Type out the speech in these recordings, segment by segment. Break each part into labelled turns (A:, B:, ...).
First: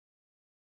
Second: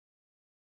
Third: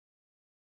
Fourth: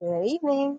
A: Good evening.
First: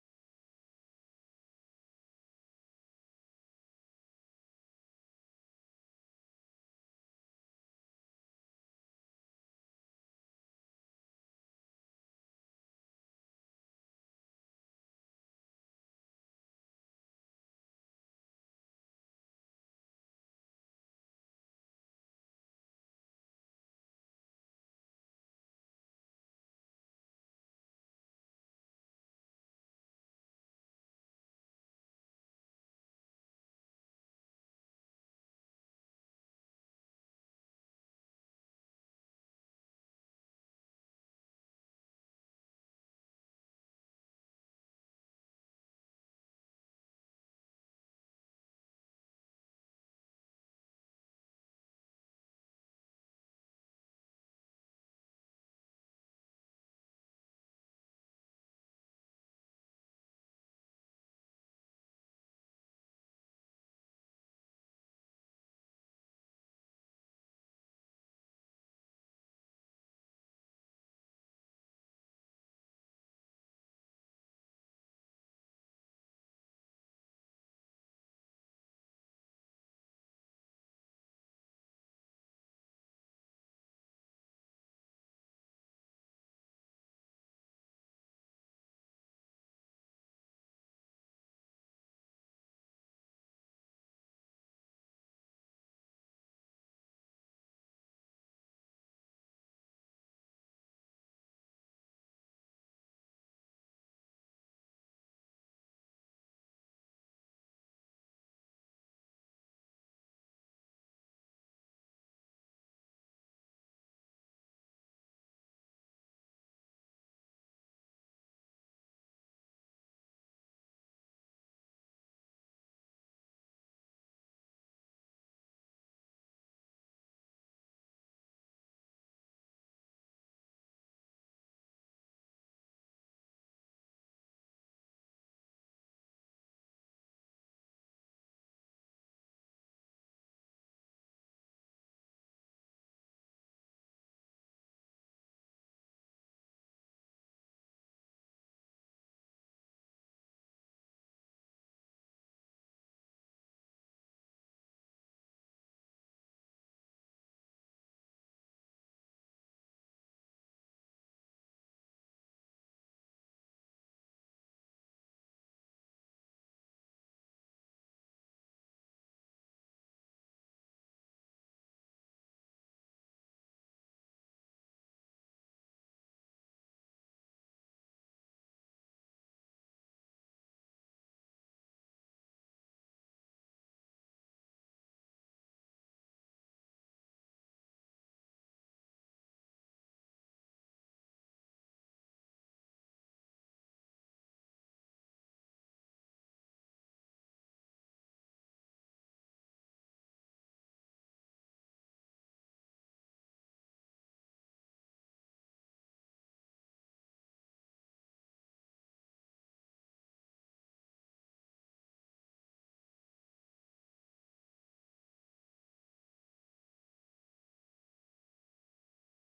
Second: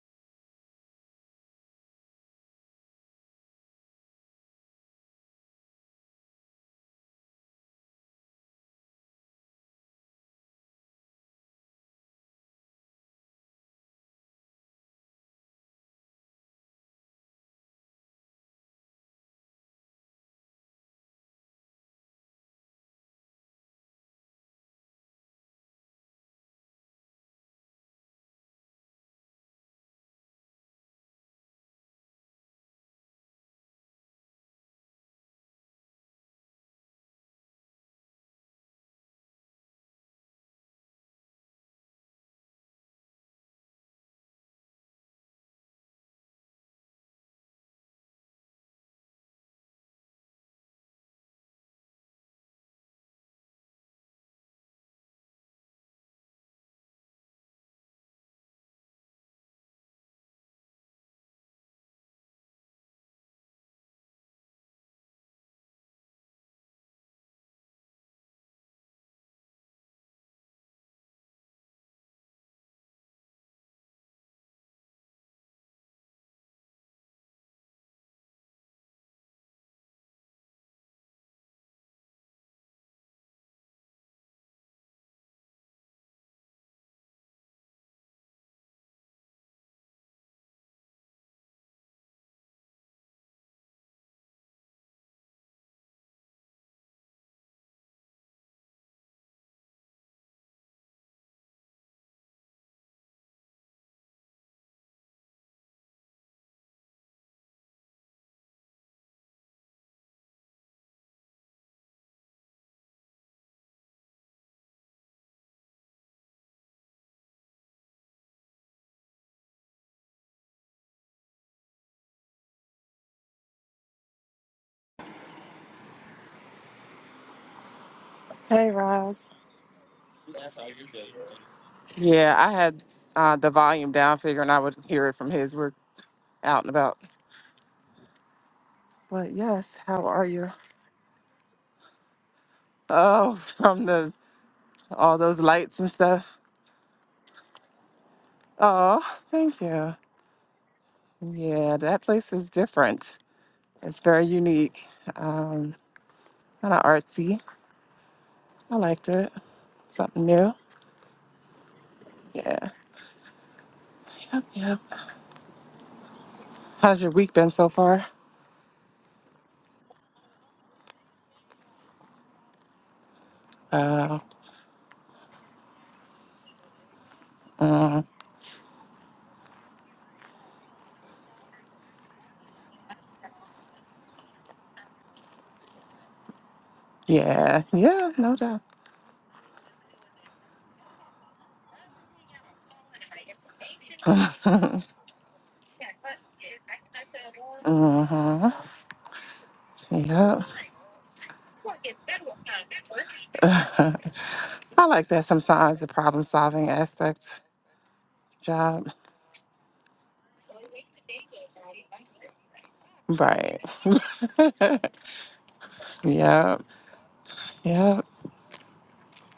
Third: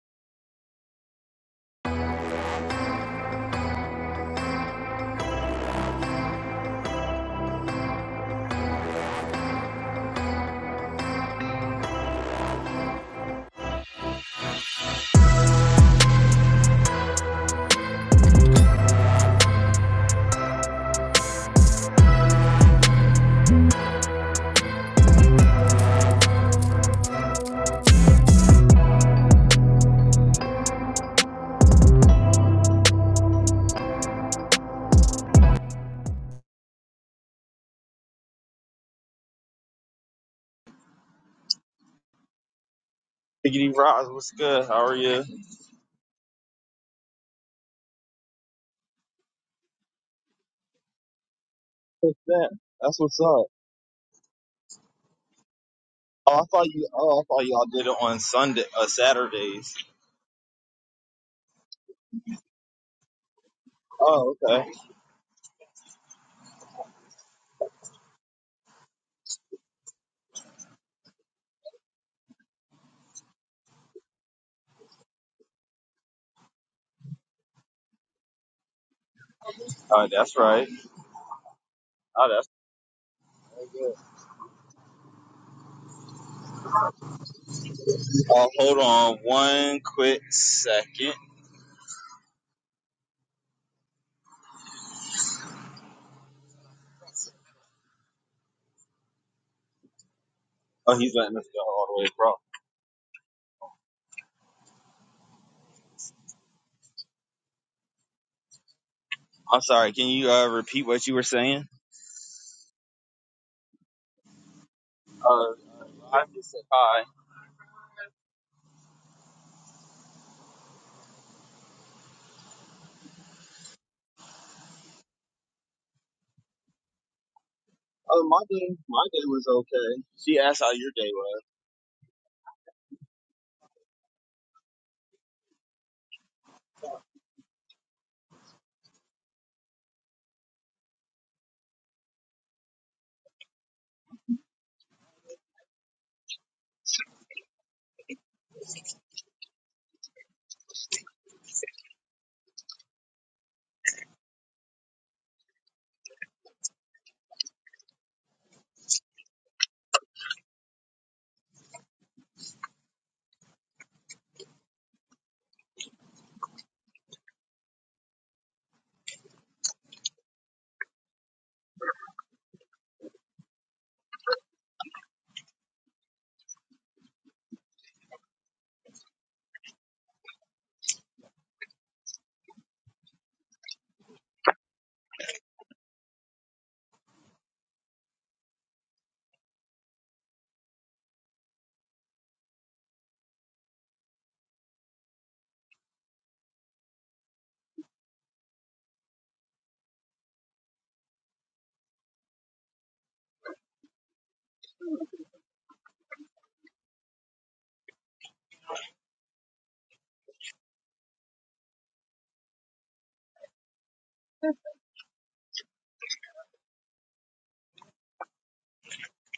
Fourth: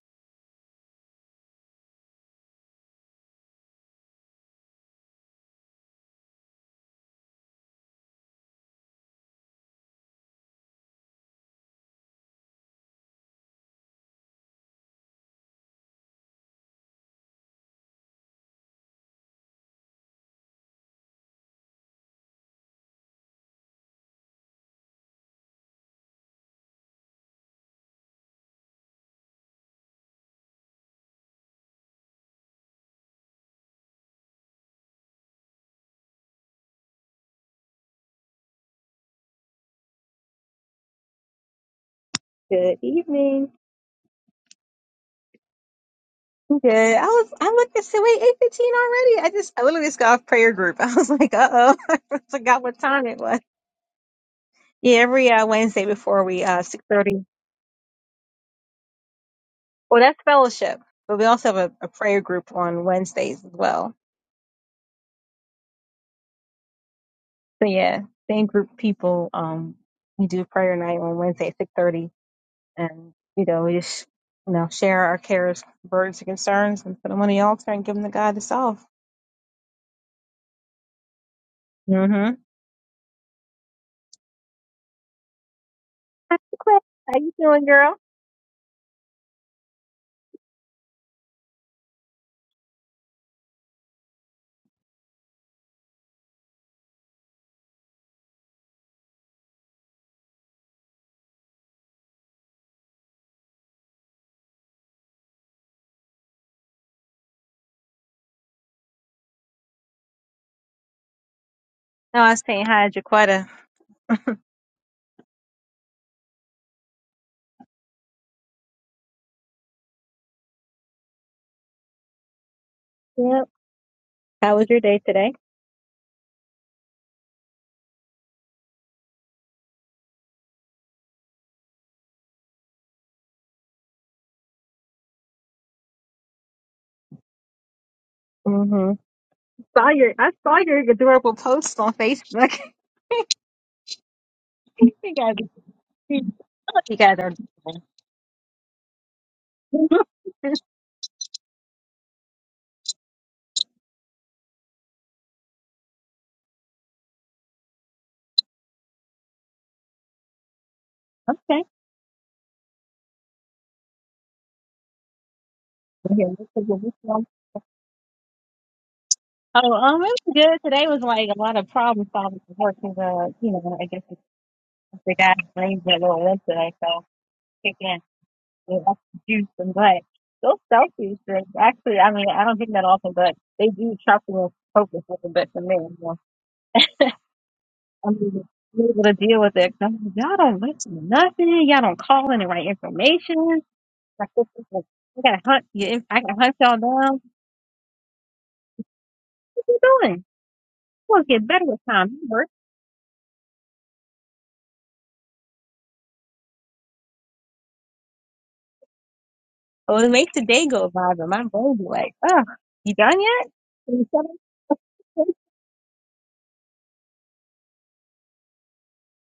A: Good evening.
B: Biggity Roz, what's good? How are you?
A: Good. I was. I looked and said, "Wait, eight fifteen already." I just. I literally just got off prayer group. I was like, "Uh oh,"
B: What's
A: I
B: that?
A: forgot what
B: That's
A: time
B: what's
A: it was.
B: up.
A: Yeah, every uh, Wednesday before
B: Oh, I
A: we uh
B: thought
A: six
B: you. Oh, I
A: thirty.
B: thought y'all did it on Sunday, uh, Saturdays.
A: Well, that's fellowship, but we also have a, a prayer group on Wednesdays as well.
B: Oh, okay.
A: So yeah, same group people. Um, we do prayer night on Wednesday at six thirty, and you know we just you know share our cares, burdens, and concerns, and put them on the altar and give them to God to solve.
B: All right, that's right.
A: Mm-hmm.
B: Oh, that's so good.
A: Hi, Jaquetta. How you doing, girl?
B: Oh, hold on one quick second. Oh, he's letting us go all the way, bro. I'm sorry. Can you uh, repeat what you were saying?
A: No, I was saying hi, Jaquetta.
B: Uh, I just said hi.
A: Yep. How was your day today?
B: Oh, my day,
C: Hey,
B: my day
C: Roz.
B: was okay. She asked how your day was.
C: Yeah, I had uh, the volume down, figuring I would hear it from his. We're out and about.
A: hmm
C: But yes,
A: Saw
C: how
A: your,
C: are
A: I
C: you?
A: saw your adorable posts on Facebook.
C: Oh, from the
A: you
C: all
A: guys,
C: those lights and stuff.
A: you guys are. adorable.
C: Oh, thank you. Yeah, that place is different. It's very unique. Um, kind of artsy. I liked it. Something new.
A: Okay.
C: Yeah. Yep. Yep.
A: Yeah, that's a good
C: How's your
A: one.
C: week been so far?
A: Oh, um, it was good. Today was like a lot of problem solving at work 'cause, uh, you know, I guess
C: Uh,
A: the guy blamed that little went today, so kick in.
C: mm,
A: you know, juice and but those selfies drinks actually I mean I don't drink that often but they do try to focus with the best of men. So
C: yeah. Yeah.
A: I'm
C: No
A: able
C: doubt.
A: I'm able to deal with it. 'Cause I'm like, y'all don't listen to nothing. Y'all don't call in the right information. Like this is like I gotta hunt you. I gotta hunt y'all down.
C: Uh huh.
A: What you doing?
C: Yep.
A: We'll get better with time. You work.
C: I like that sometimes the problem solving aspect job.
A: Well, it makes the day go by, but my brain be like, oh, you done yet?
C: Right.
A: Are you settled?
C: yep. Yep.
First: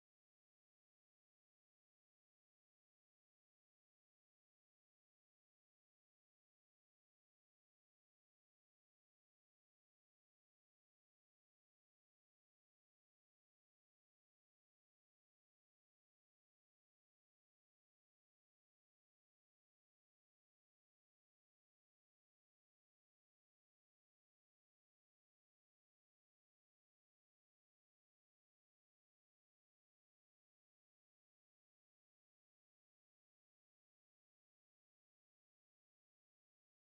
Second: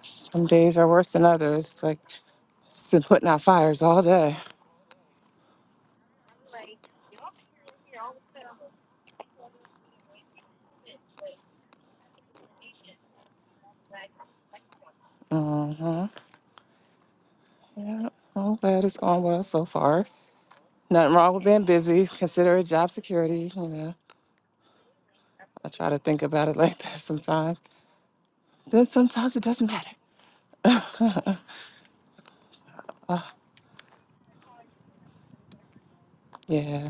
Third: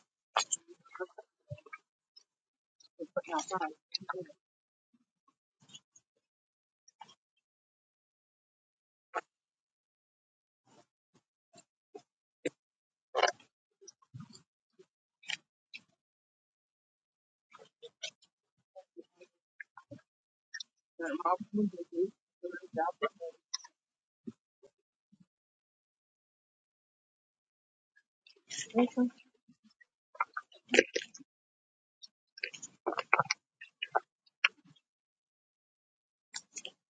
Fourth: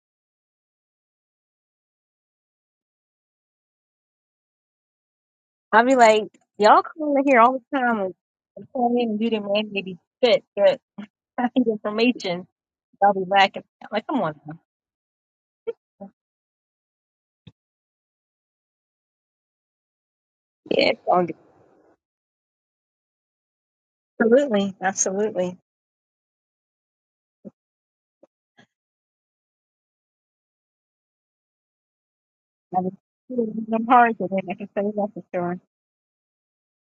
C: Some days are worse than others. Like it's been putting out fires all day.
A: I'll be like, y'all come in here all the time and come in and do the mandated shit, but I think information y'all be lacking. i Like, come on. now.
C: Uh huh. Yep. I'm glad it's going well so far.
A: Yeah, it's
C: Nothing
A: all
C: wrong
A: good.
C: with being busy. Consider it job security. You know,
A: Absolutely, absolutely.
C: I try to think about it like that sometimes. Then sometimes it doesn't matter.
A: I was
C: Uh,
A: I'm hard to I can say that for sure.
C: yeah.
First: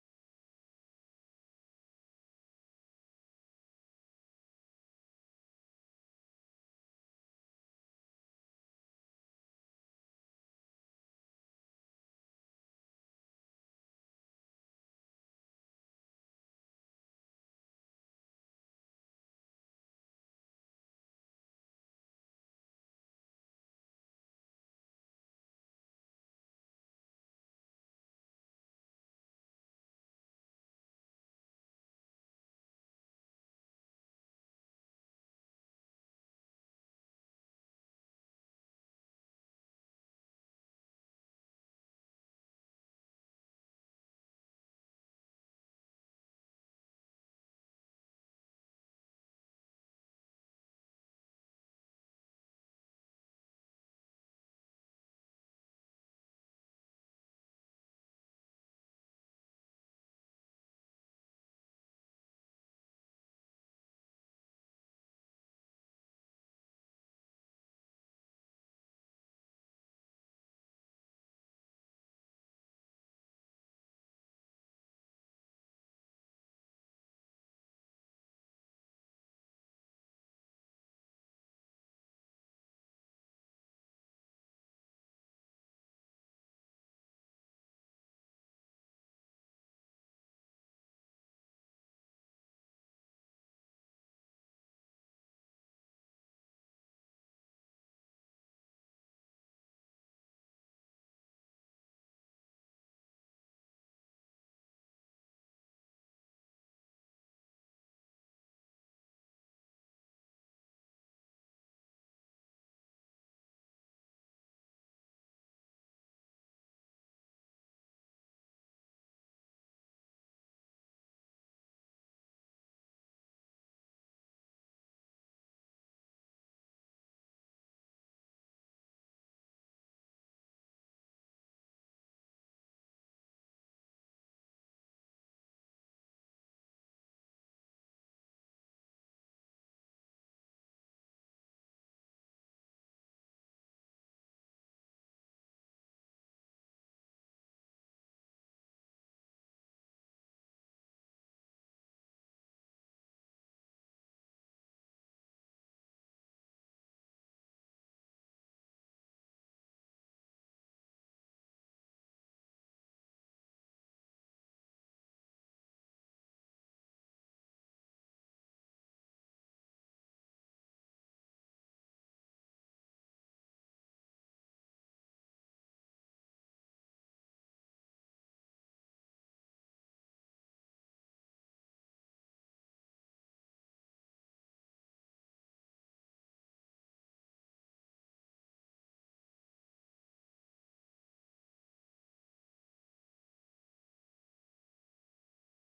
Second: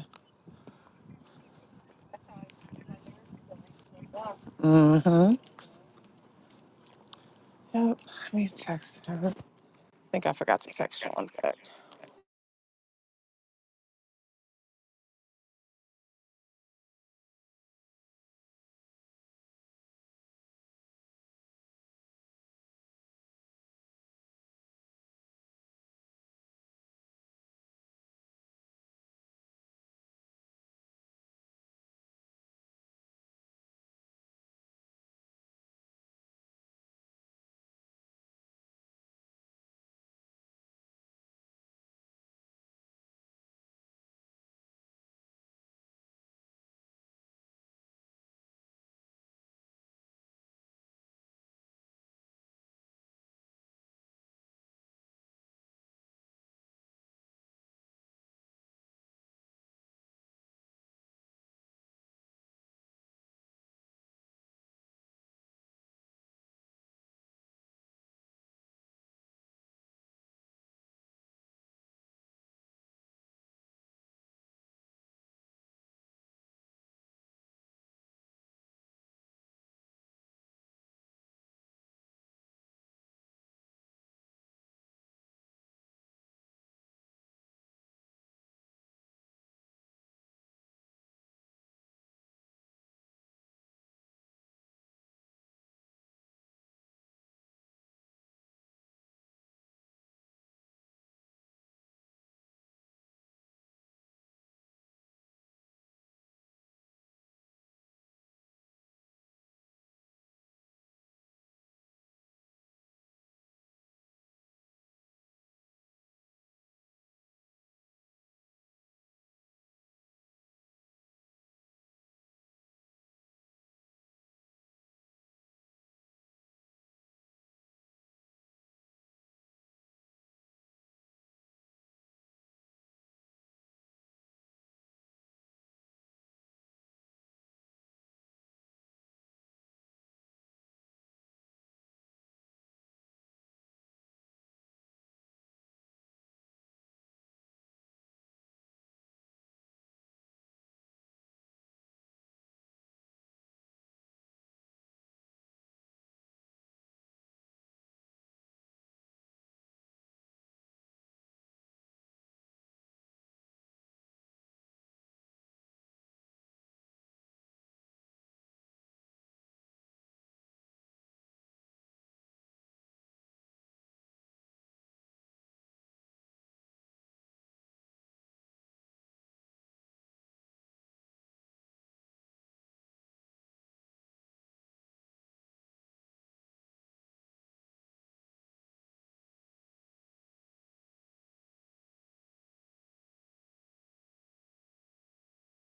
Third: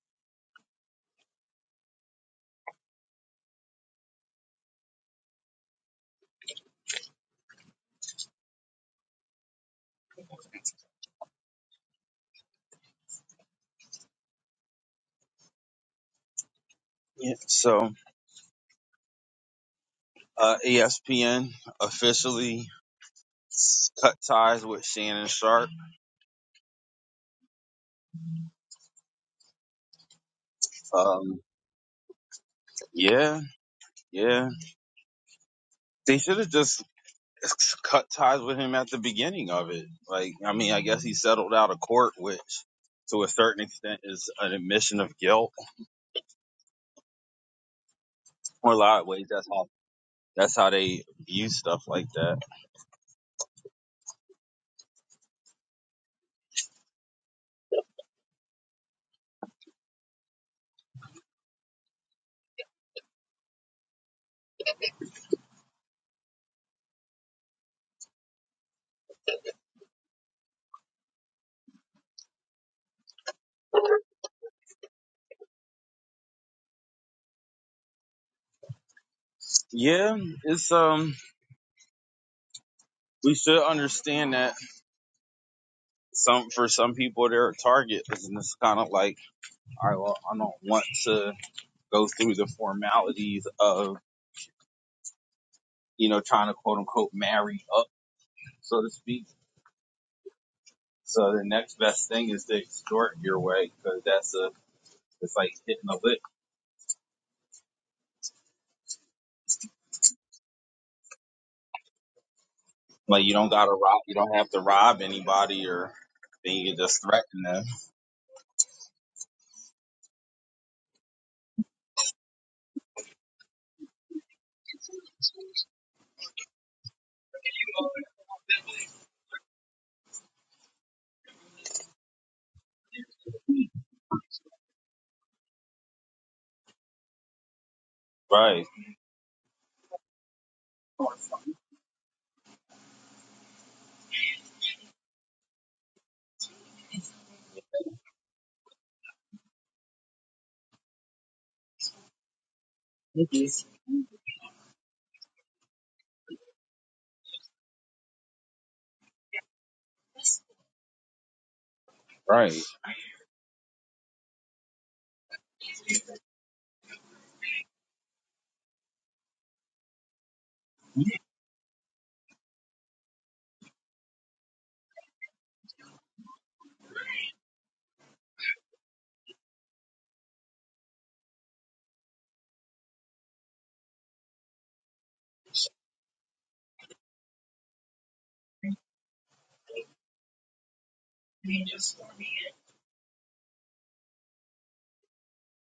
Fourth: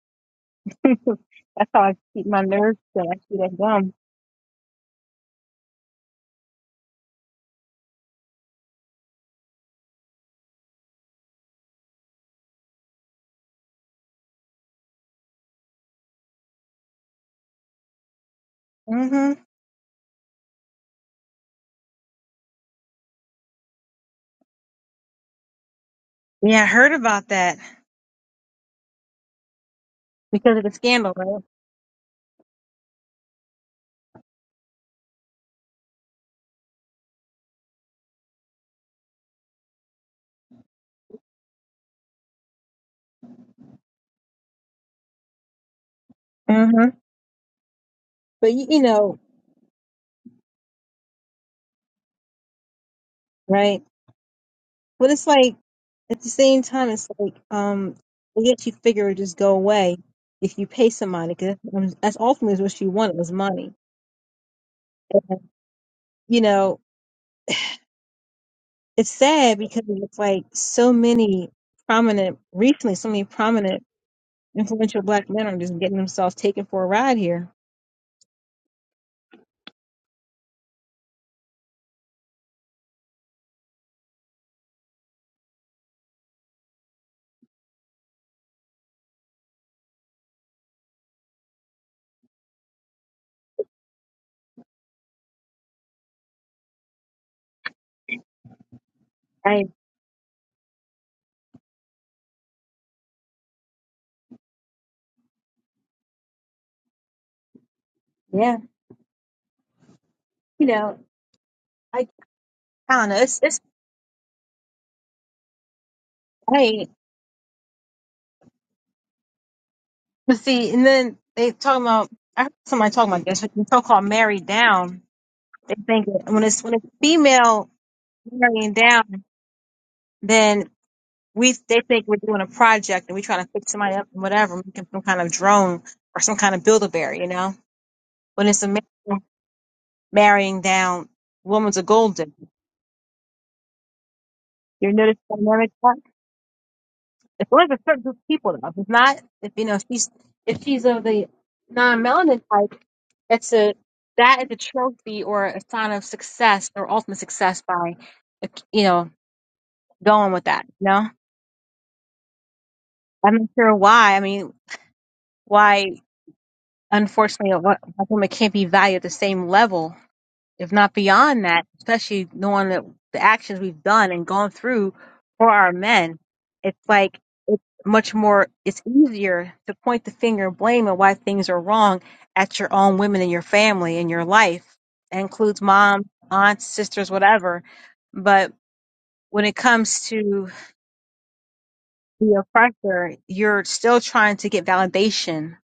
A: That's how I keep my nerves till I see that gum.
C: Mm-hmm. Yep. Let me text him. I think I forgot to text him one sec.
B: Yeah. So,
A: hmm
B: uh, ESPN officially cut ties with Shannon Sharp.
A: Yeah, I heard about that because of the scandal,
B: Um.
A: right?
B: Yeah, yeah. They should have just cut ties with him at the beginning of it. Like, I mean, I guess he settled out of court, which to a certain extent is an admission of guilt.
A: hmm But you,
B: Or a
A: you
B: lot of
A: know,
B: ways, that's how that's how they view stuff like that.
A: right? But it's like. At the same time, it's like, um, I guess you figure it would just go away if you pay somebody, because that's ultimately what she wanted was money. And, you know, it's sad because it's like so many prominent, recently, so many prominent, influential black men are just getting themselves taken for a ride here.
B: Yeah, it's um, we should understand that some for some people they're a target, and it's kind of like, all right, well, I don't want to go through the formalities of you know trying to quote unquote marry up, so to speak
A: I
B: So the next best thing is to extort your way because that's a it's like hitting a lick.
A: yeah, you know, I I don't know.
B: Like you
A: It's
B: don't
A: it's
B: gotta rob, you don't have to rob anybody or then you can
A: right.
B: just threaten them.
A: But see, and then they talking about. I heard somebody talking about this. When so called married down, they think that when it's when it's female marrying down. then we they think we're doing a project and we're trying to pick somebody up and whatever, making some kind of drone or some kind of Build-A-Bear, you know? When it's
B: Right,
A: a man marrying down woman's a golden. You notice the dynamic there? It's only a certain group of people though. If it's not if you know, if she's if she's of the non melanin type, it's a that is a trophy or a sign of success or ultimate success by you know, going with that, you know?
B: right.
A: I'm not sure why. I mean, why unfortunately, a lot black women can't be valued at the same level, if not beyond that, especially knowing that the actions we've done and gone through for our men. It's like it's much more, it's easier to point the finger and blame and why things are wrong at your own women in your family, in your life. That includes moms, aunts, sisters, whatever. But when it comes to the oppressor, you're still trying to get validation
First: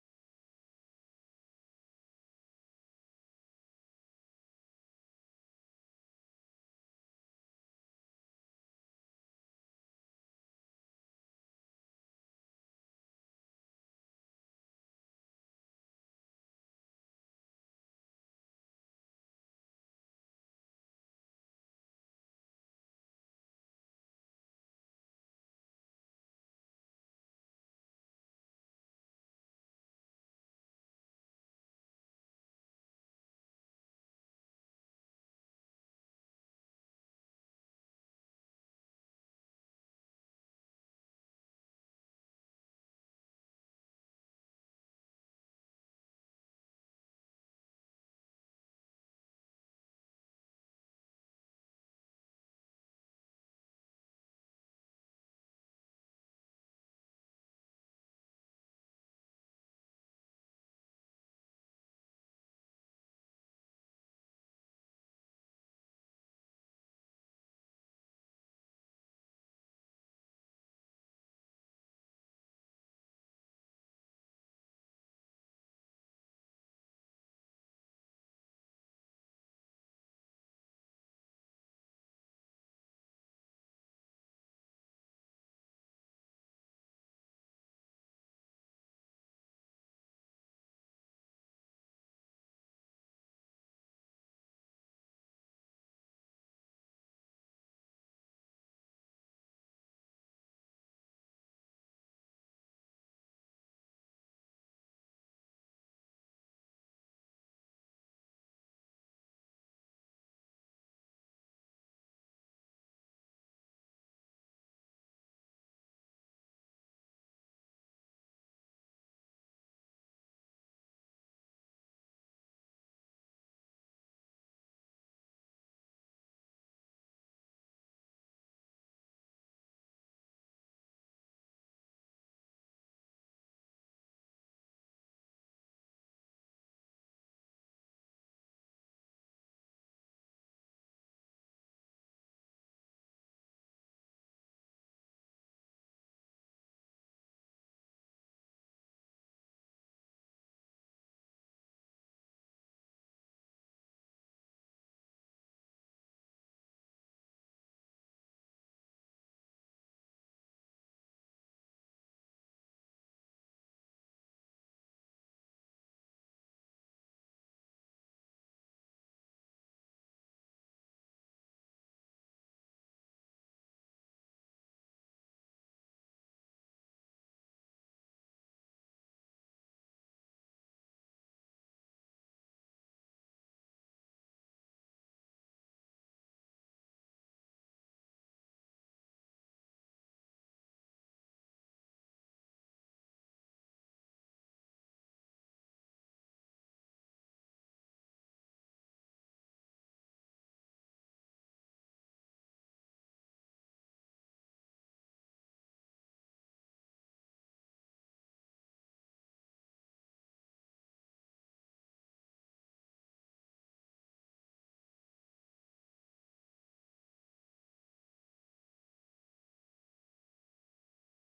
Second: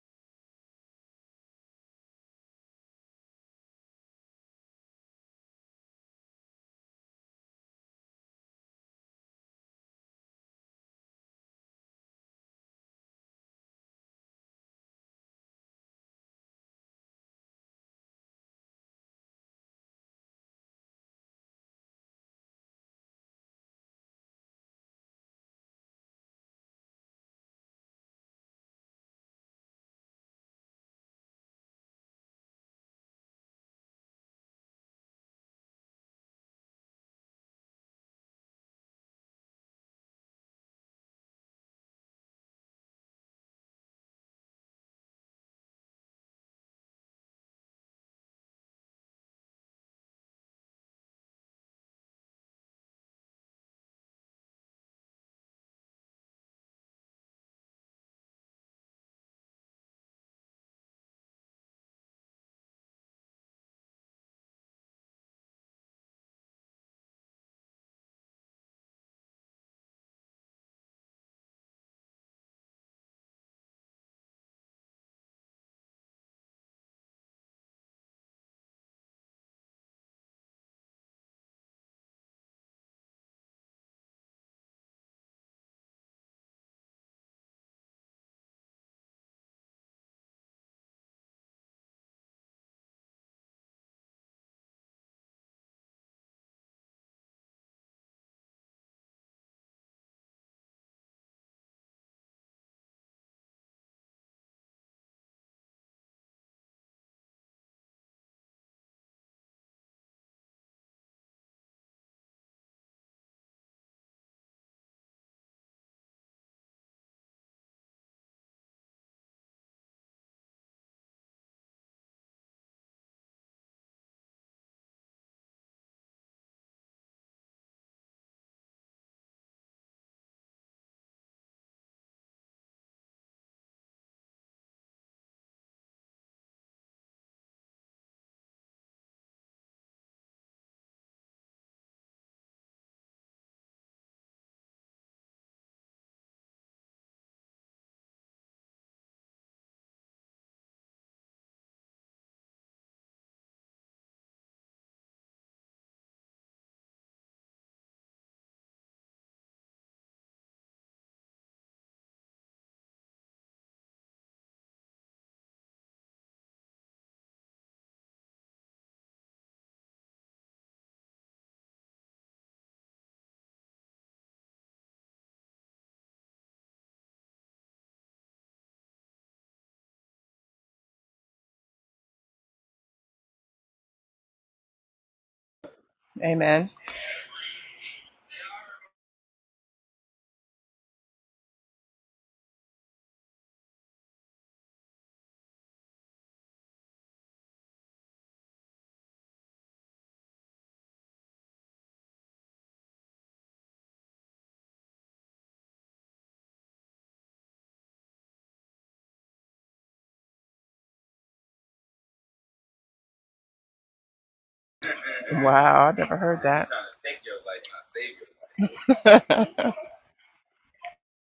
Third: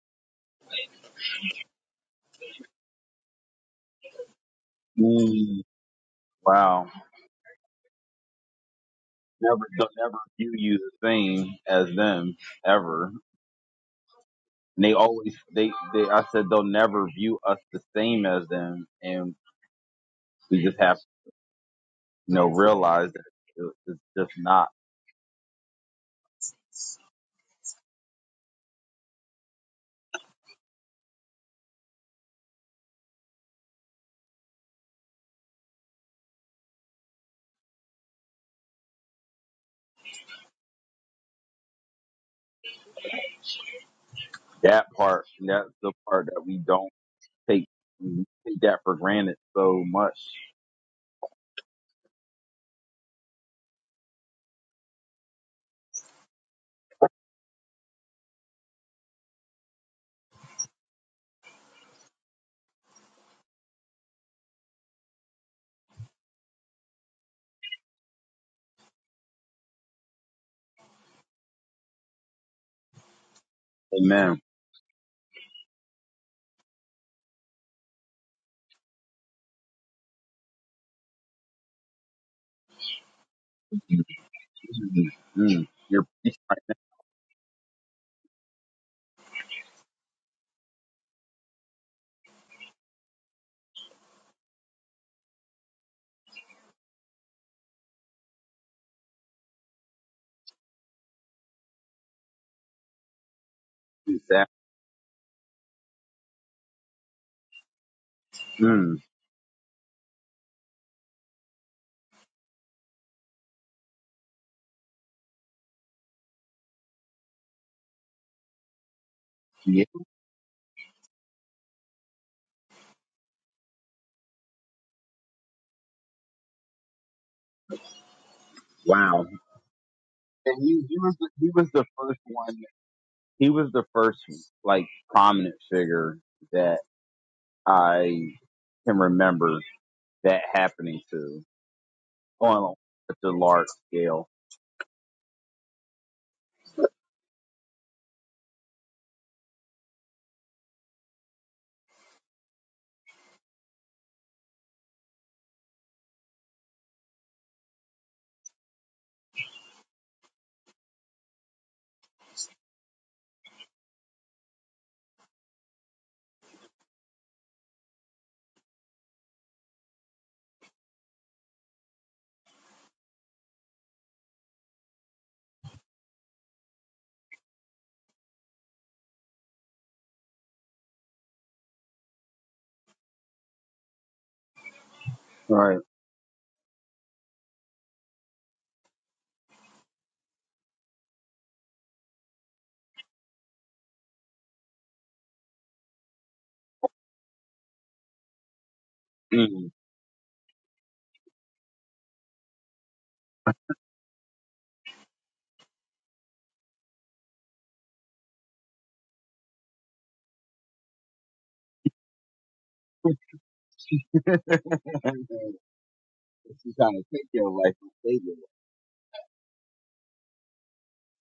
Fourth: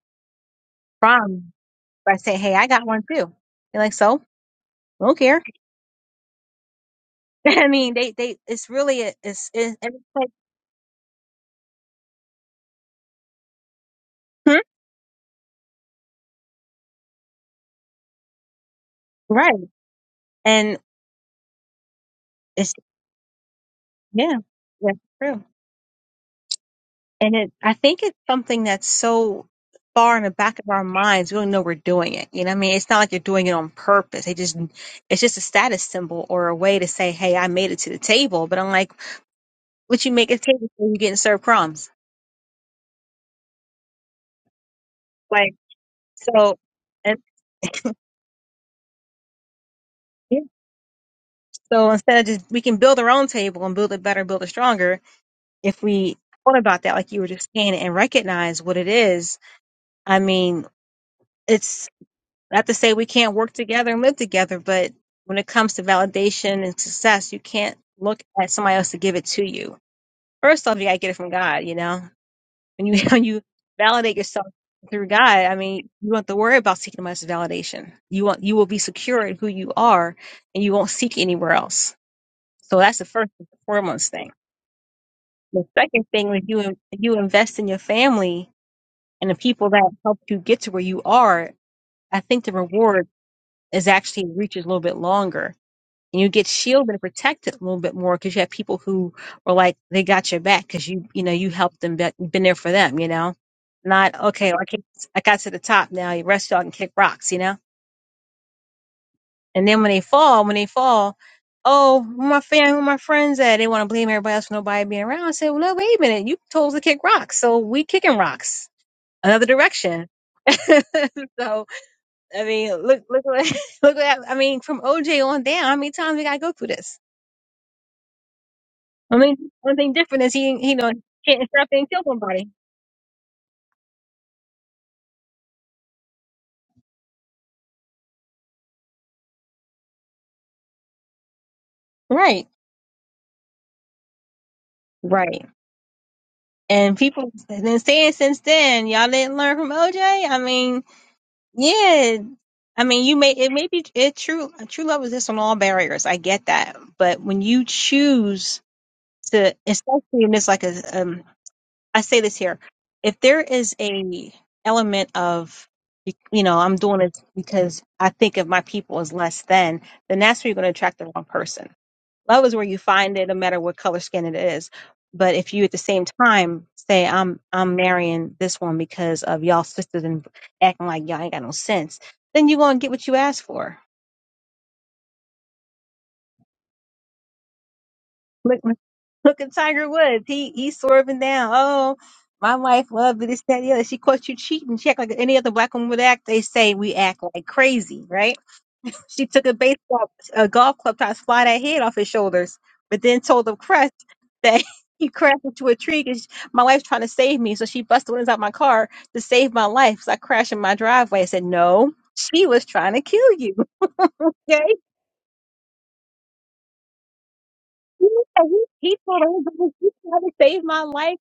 A: from by saying, hey, I got one too. You're like, so? I don't care.
B: Mm, wow.
A: I mean, they they it's really a, it's
B: Never,
A: it,
B: they'll
A: and it's
B: never
A: like
B: view you the same as them ever.
A: Hmm?
B: And they always they they I said they'll never view us the same as them, and
A: right,
B: we
A: and
B: just have to you know
A: it's
B: realize that it- it's just
A: yeah,
B: not
A: that's true. And it I think it's something that's so far in the back of our minds. We don't know we're doing it. You know, what I mean, it's not like you're doing it on purpose. They just it's just a status symbol or a way to say, hey, I made it to the table. But I'm like, what you make a table for? You getting served crumbs?
B: that part.
A: Like
B: That's the part that
A: so,
B: we don't.
A: and
B: take take that for granted so much.
A: yeah, so instead of just we can build our own table and build it better, build it stronger if we thought about that, like you were just saying, and recognize what it is, I mean, it's not to say we can't work together and live together, but when it comes to validation and success, you can't look at somebody else to give it to you. First off, you gotta get it from God, you know? When you when you validate
B: Amen.
A: yourself through God, I mean, you don't have to worry about seeking much validation. You want you will be secure in who you are and you won't seek anywhere else. So that's the first and foremost thing. The
B: Mm,
A: second
B: you're
A: thing is you you invest in your family and the people that helped you get to where you are, I think the reward is actually reaches a little bit longer. And you get shielded and protected a little bit more because you have people who were like, they got your back because you, you know, you helped them, be, you've been there for them, you know? Not,
B: that.
A: okay, I, can I got to the top now, you rest y'all and kick rocks, you know?
B: Mm,
A: And then when they fall, when they fall, oh, where my family, where my friends at? They want to blame everybody else for nobody being around. I say, well, no, wait a minute, you told us to kick rocks. So we kicking rocks another
B: yeah,
A: direction. so, I mean, look, look what, look what hap- I mean, from OJ on down. How many times we gotta go through this? I
B: wow.
A: mean, one thing different is
B: And
A: he, you
B: he,
A: know,
B: he was the,
A: can't
B: he was
A: interrupt
B: the
A: and kill
B: first
A: somebody.
B: one. He was the first like prominent figure that I can remember that happening to
A: Right,
B: on such a large scale.
A: right. And people have been saying since then, y'all didn't learn from OJ. I mean, yeah. I mean, you may it may be it true. True love exists on all barriers. I get that, but when you choose to, especially when it's like a, um, I say this here. If there is a element of you know, I'm doing it because I think of my people as less than, then that's where you're going to attract the wrong person. Love is where you find it, no matter what color skin it is. But if you at the same time say, I'm I'm marrying this one because of y'all sisters and acting like y'all ain't got no sense, then you're gonna get what you asked for.
B: Right.
A: Look, look at Tiger Woods. He he's swerving down. Oh, my wife loved it. This, that, the other. She caught you cheating. She act like any other black woman would act. They say we act like crazy, right? She took a
B: Mm.
A: baseball, a golf club, tried to fly that head off his shoulders, but then told the crest that he crashed into a tree because my wife's trying to save me. So she busted the windows out my car to save my life. So I crashed in my driveway. I said, no, she was trying to kill you. Okay?
C: Wow, I never heard that.
B: She's trying to take your life and
A: He
B: save your
A: he told her, he was trying to save my life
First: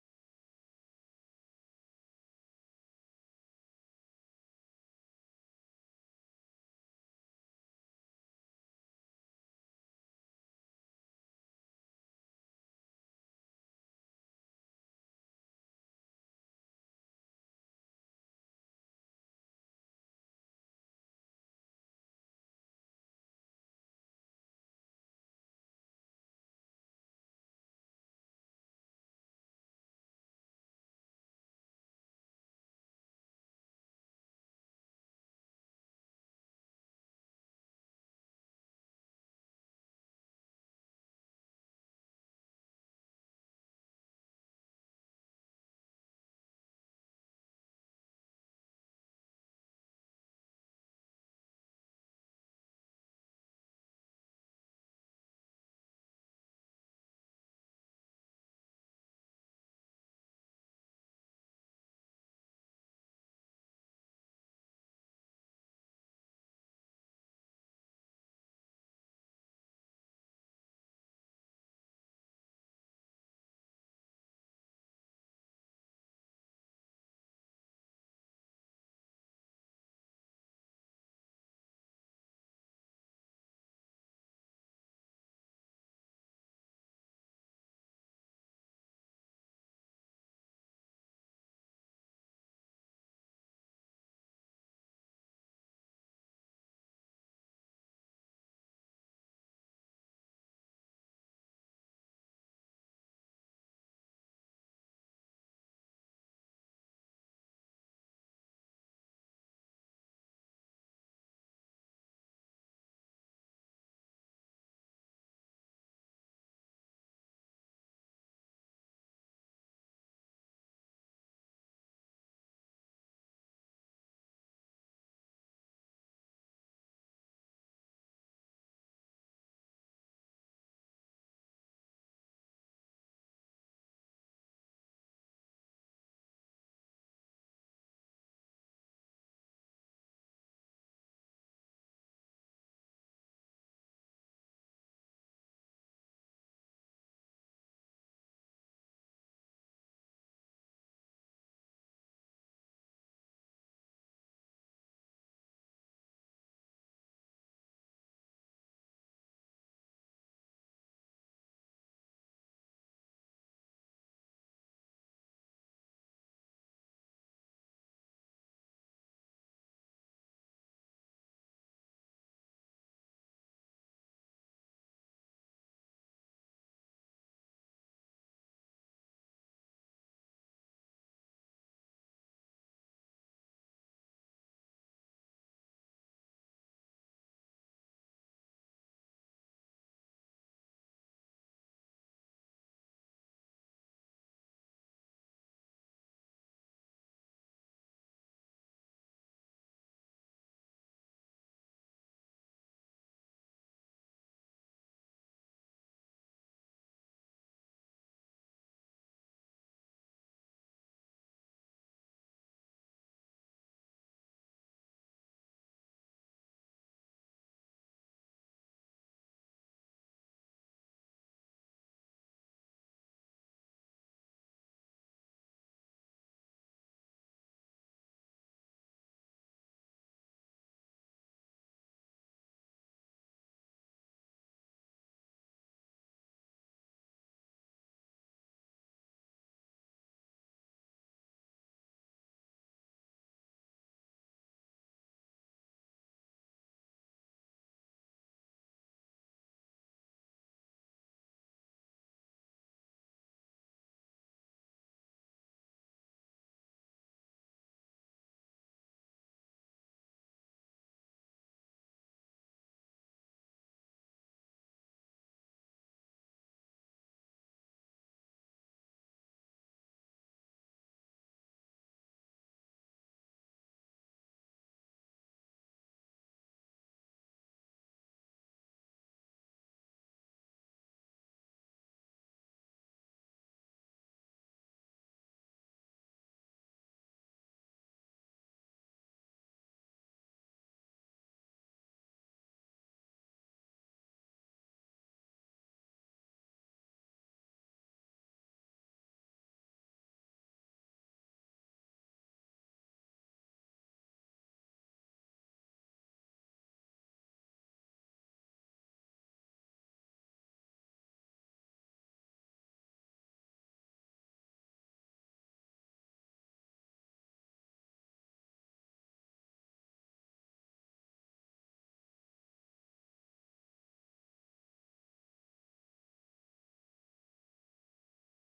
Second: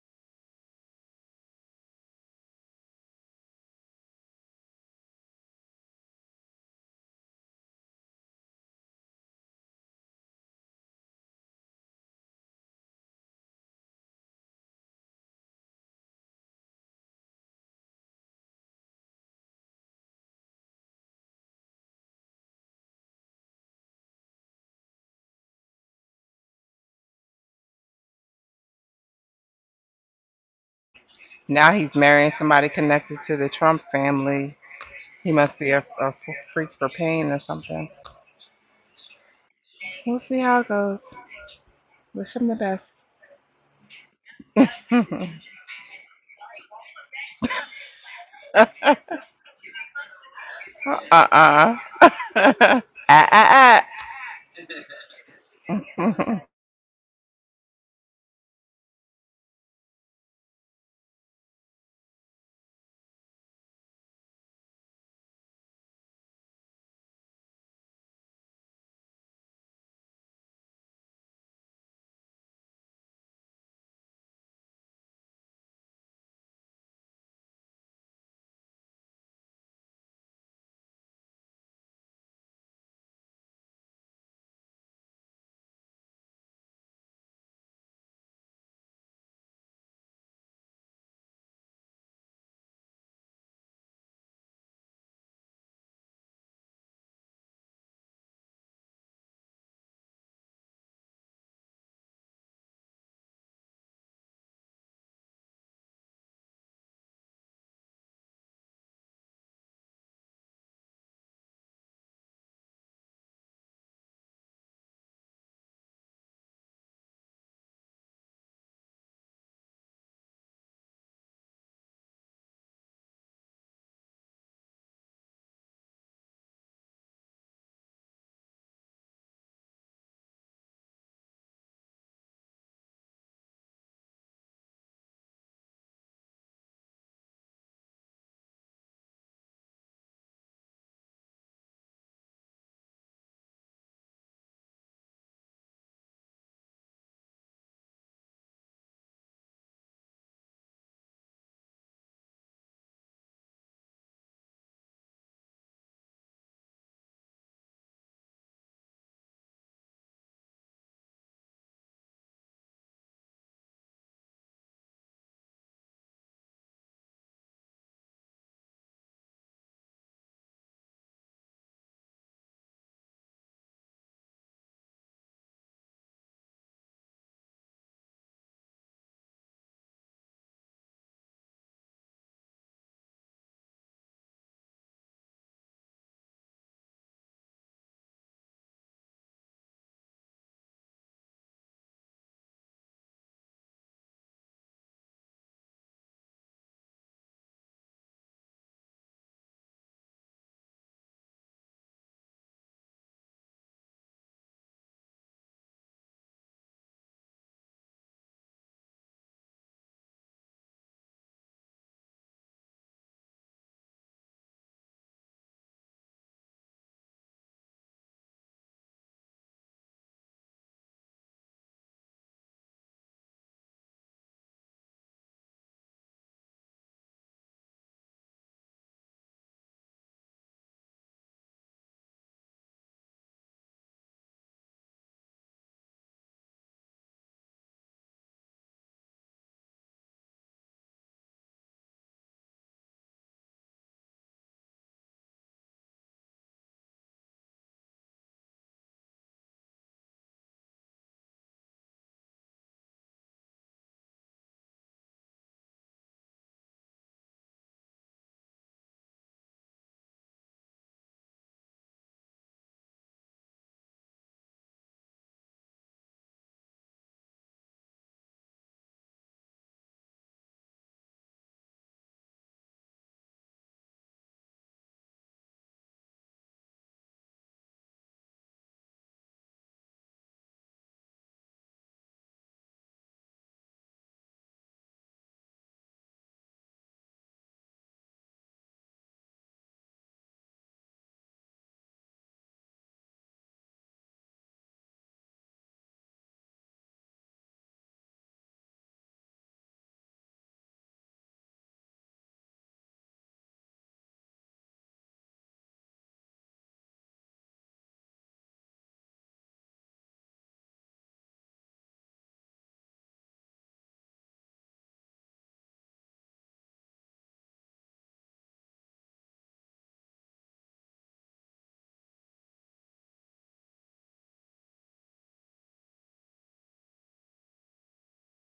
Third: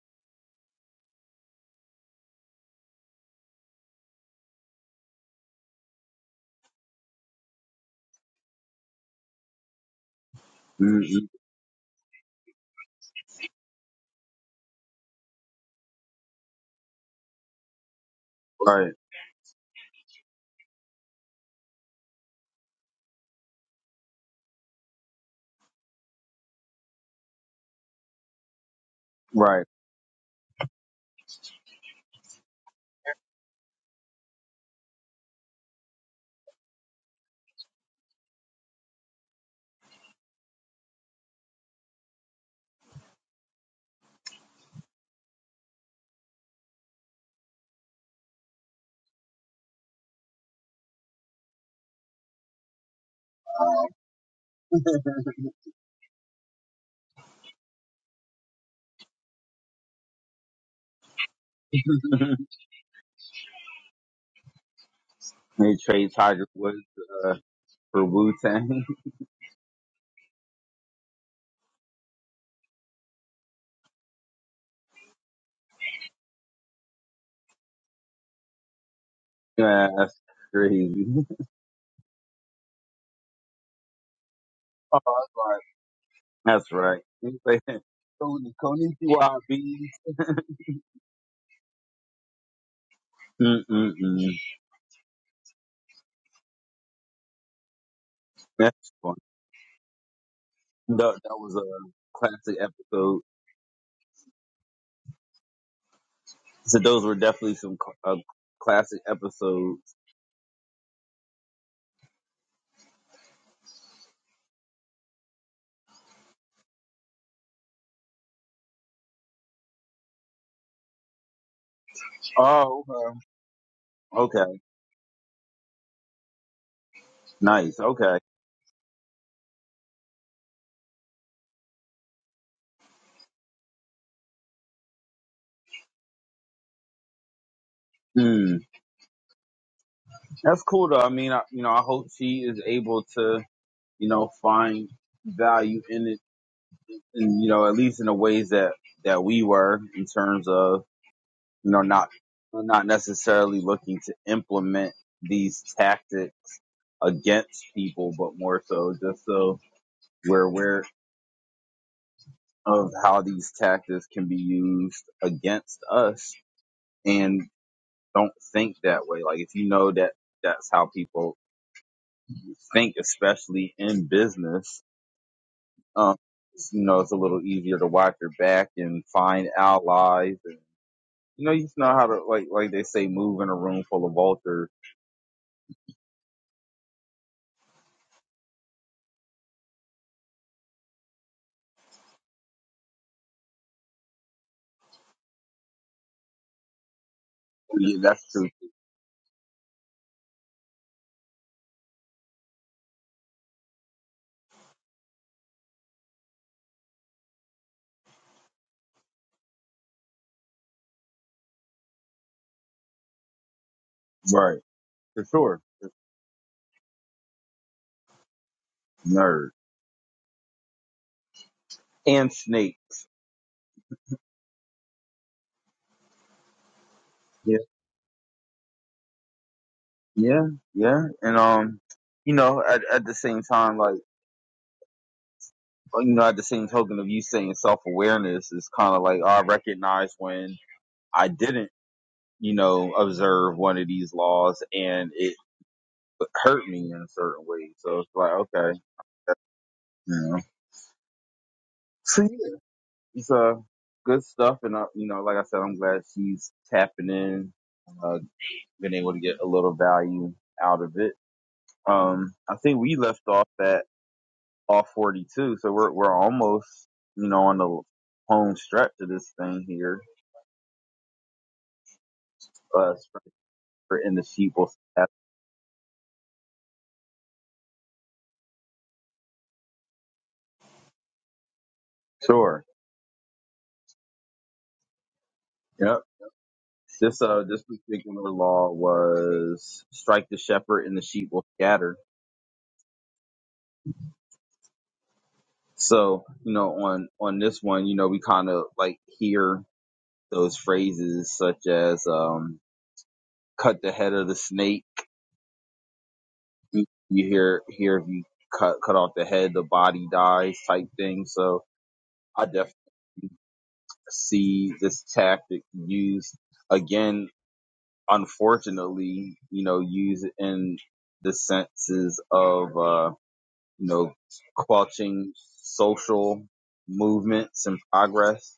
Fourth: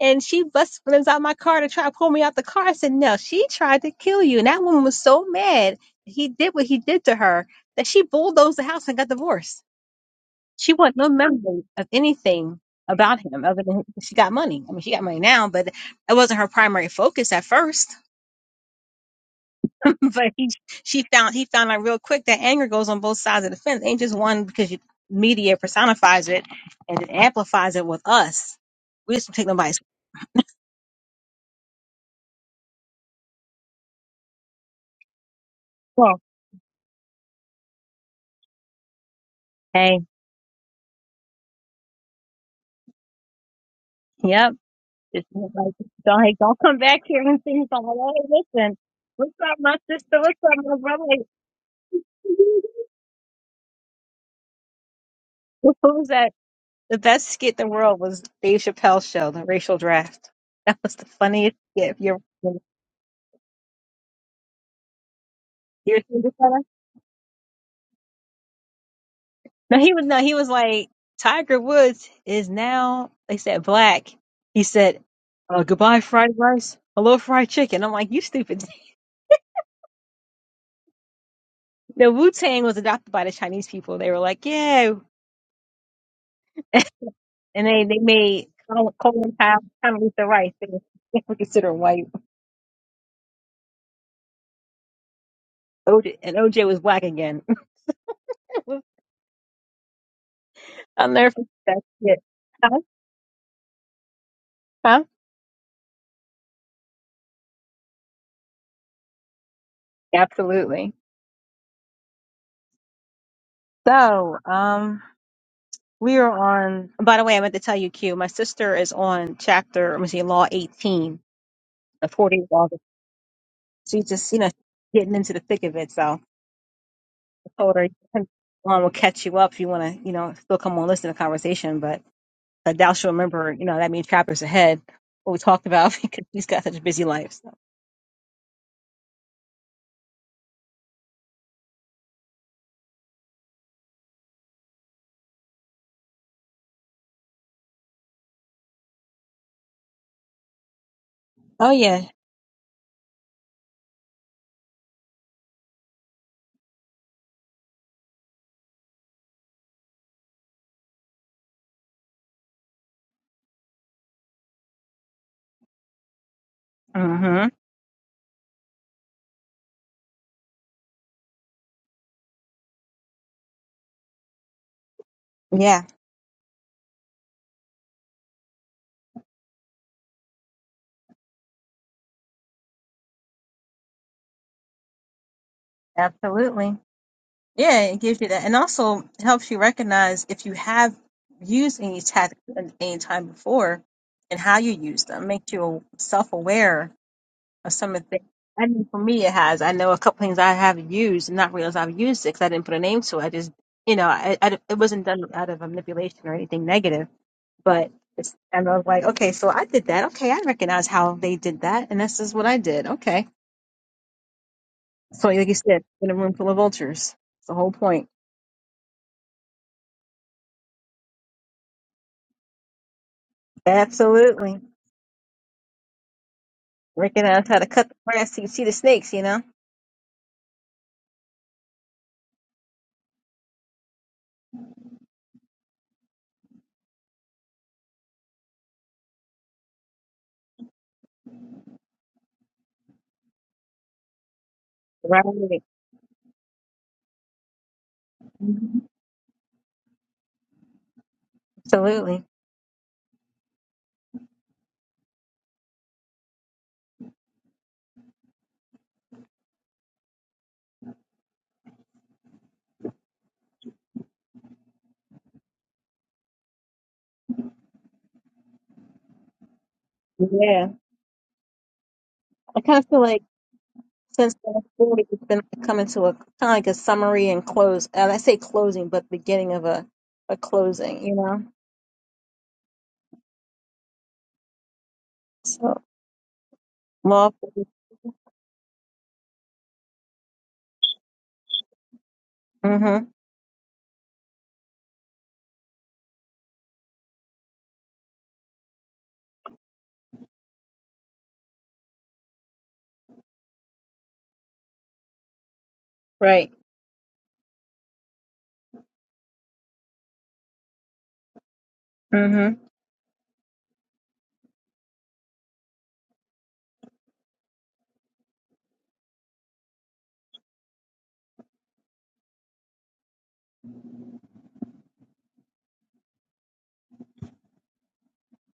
A: And she busts flims out my car to try to pull me out the car. I said, No, she tried to kill you. And that woman was so mad he did what he did to her that she bulldozed the house and got divorced. She wanted no
B: life. Mm-hmm.
A: memory of anything about him other than she got money. I mean, she got money now, but it wasn't her primary focus at first. but he, she found, he found out real quick that anger goes on both sides of the fence. It ain't just one because you, media personifies it and it amplifies it with us. We just don't take
B: Right.
A: nobody's.
C: now he's marrying somebody connected to the Trump family. He must be a
A: Well,
C: a freak for pain or something.
A: hey,
C: We'll see how it goes. Wish him the best.
A: yep. It's not like, don't, hey, don't come back here and things like, hey, listen,
C: uh
A: what's up, my sister? What's up, my brother? Like,
C: uh. Ah ah
A: what
C: ah.
A: was that? The best skit in the world was Dave Chappelle's show, The Racial Draft. That was the funniest skit. If you're,
B: Right. They
A: you're
B: trade Tiger
A: no,
B: Woods uh, for Wu Tang.
A: he was no, he was like Tiger Woods is now. They said black. He said, uh, "Goodbye, fried rice. Hello, fried chicken." I'm like, "You stupid."
B: Yeah, that's crazy.
A: The Wu Tang was adopted by the Chinese people. They were like, "Yeah."
B: Oh, that's right. That's right. You say
A: And they, they made
B: Coney, Coney
A: Colin Colin Powell,
B: CYB.
A: Condoleezza Rice. They were considered white.
B: Mm-mm-mm.
A: OJ, and OJ was black again.
B: That's fun.
A: I'll
B: That,
A: never
B: that
A: forget
B: was
A: that
B: a
A: shit.
B: classic
A: Huh?
B: episode.
A: Huh?
B: So those were definitely some cl- uh, classic episodes.
A: Absolutely. So, um, we are on, by the way, I meant to tell you, Q, my sister is on chapter, let me see, Law 18, the 40 law.
B: Oh, okay.
A: She's just, you know,
B: Okay,
A: getting into the thick of it. So I told
B: nice.
A: her,
B: Okay,
A: um, will catch you up if you want to, you know, still come on, listen to the conversation. Like thou shalt remember, you know, that means chapters ahead. What we talked about because he's got such a busy life. So.
B: mm. that's cool though. I mean, I, you know, I hope she is able to, you know, find value in it, and you know, at least in the ways that that we were in terms of. you
A: Oh
B: know,
A: yeah.
B: not not necessarily looking to implement these tactics against people, but more so just so we're aware of how these tactics can be used against us and
A: hmm
B: don't think that way. Like if you know that that's how people think, especially in business,
A: Yeah,
B: um, you know, it's a little easier to watch your back and find allies. And, you know, you just know how to, like, like they say, move in a room full of vultures.
A: absolutely. Yeah, it gives you that and also helps you recognize if you have used any tactics at any time before and how you use them. Makes you self aware of some
B: Yeah,
A: of the things.
B: that's true.
A: I mean, for me, it has. I know a couple things I have used and not realize I've used it because I didn't put a name to it. I just, you know, I, I, it wasn't done out of a manipulation or anything negative. But it's, and I was like, okay, so I did that. Okay, I recognize how they did that, and this is what I did. Okay.
B: right? for
A: So like you
B: sure.
A: said, in a room full of vultures. It's the whole point.
B: Nerd and Snake.
A: Absolutely. Recognize how
B: Yeah,
A: to cut the grass so you see the snakes, you know?
B: yeah, yeah. And um, you know, at at the same time, like uh, you know, at the same token of you saying self awareness is kind of like oh, I recognize when I didn't, you know, observe one of these laws, and
A: Right.
B: it hurt me in a certain way. So it's like
A: Mhm.
B: okay, that, you know. So
A: Absolutely.
B: yeah, it's uh good stuff, and uh, you know, like I said, I'm glad she's tapping in, uh, been able to get a little value out of it Um, I think we left off at off 42, so we're we're almost you know on the home stretch of this thing here.
A: Yeah. I kind of
B: Uh,
A: feel like
B: for in the
A: since
B: sheep
A: the
B: will
A: 40,
B: have
A: it's been coming to a kind of like a summary and close. And I say closing, but beginning of a, a closing, you know?
B: sure.
A: So,
B: Yep. This
A: law.
B: uh this particular law was strike the shepherd and the sheep will scatter.
A: Mm-hmm.
B: So you know on on this one you know we kind of like hear those phrases such as um cut the head of the snake
A: Right.
B: you you hear hear if you cut cut off the head, the body dies type thing. So I
A: Mm-hmm.
B: definitely see this tactic used again. Unfortunately, you know, used in the senses of uh, you know clutching social movements and progress.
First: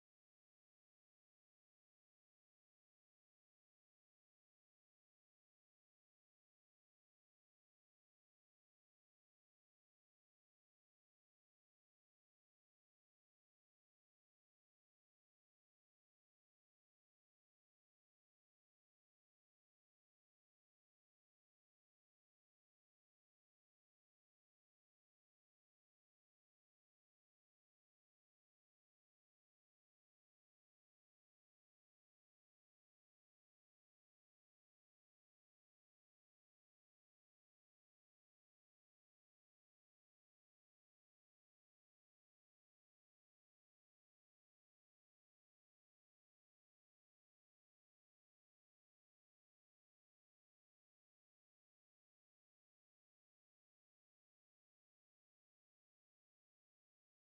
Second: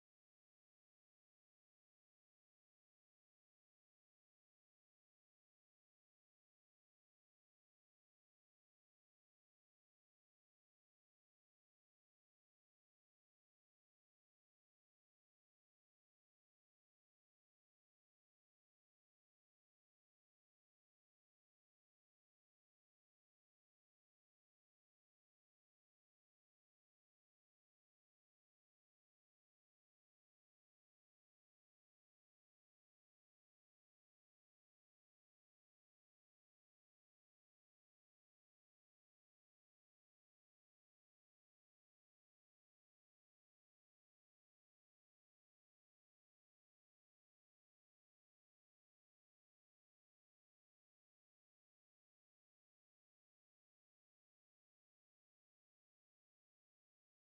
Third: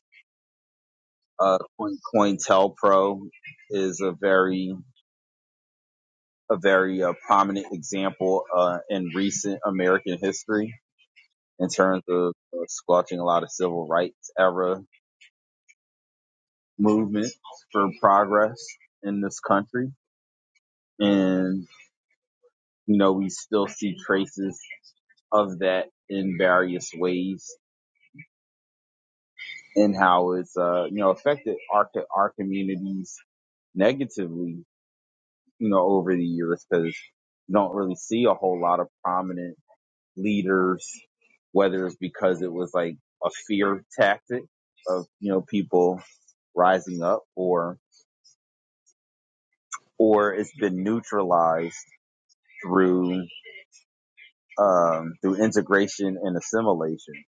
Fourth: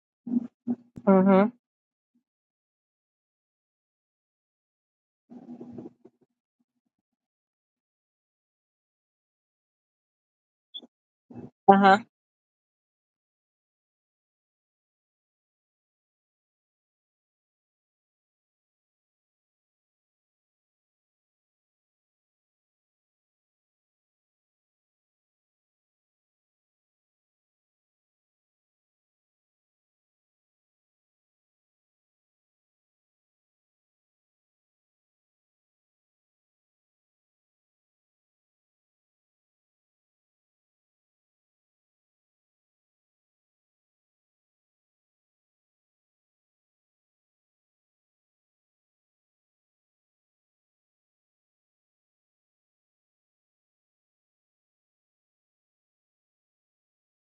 B: Uh,
A: Mm-hmm.
B: Coin COINTELPRO is a very a very uh, prominent example uh, in recent American history in
A: Uh-huh.
B: terms of uh, squelching a lot of civil rights era movement for progress in this country. And, you know, we still see traces of that in various ways and how it's, uh, you know, affected our, our communities negatively, you know, over the years because you don't really see a whole lot of prominent leaders, whether it's because it was like a fear tactic of, you know, people rising up or or it's been neutralized through um, through integration and assimilation.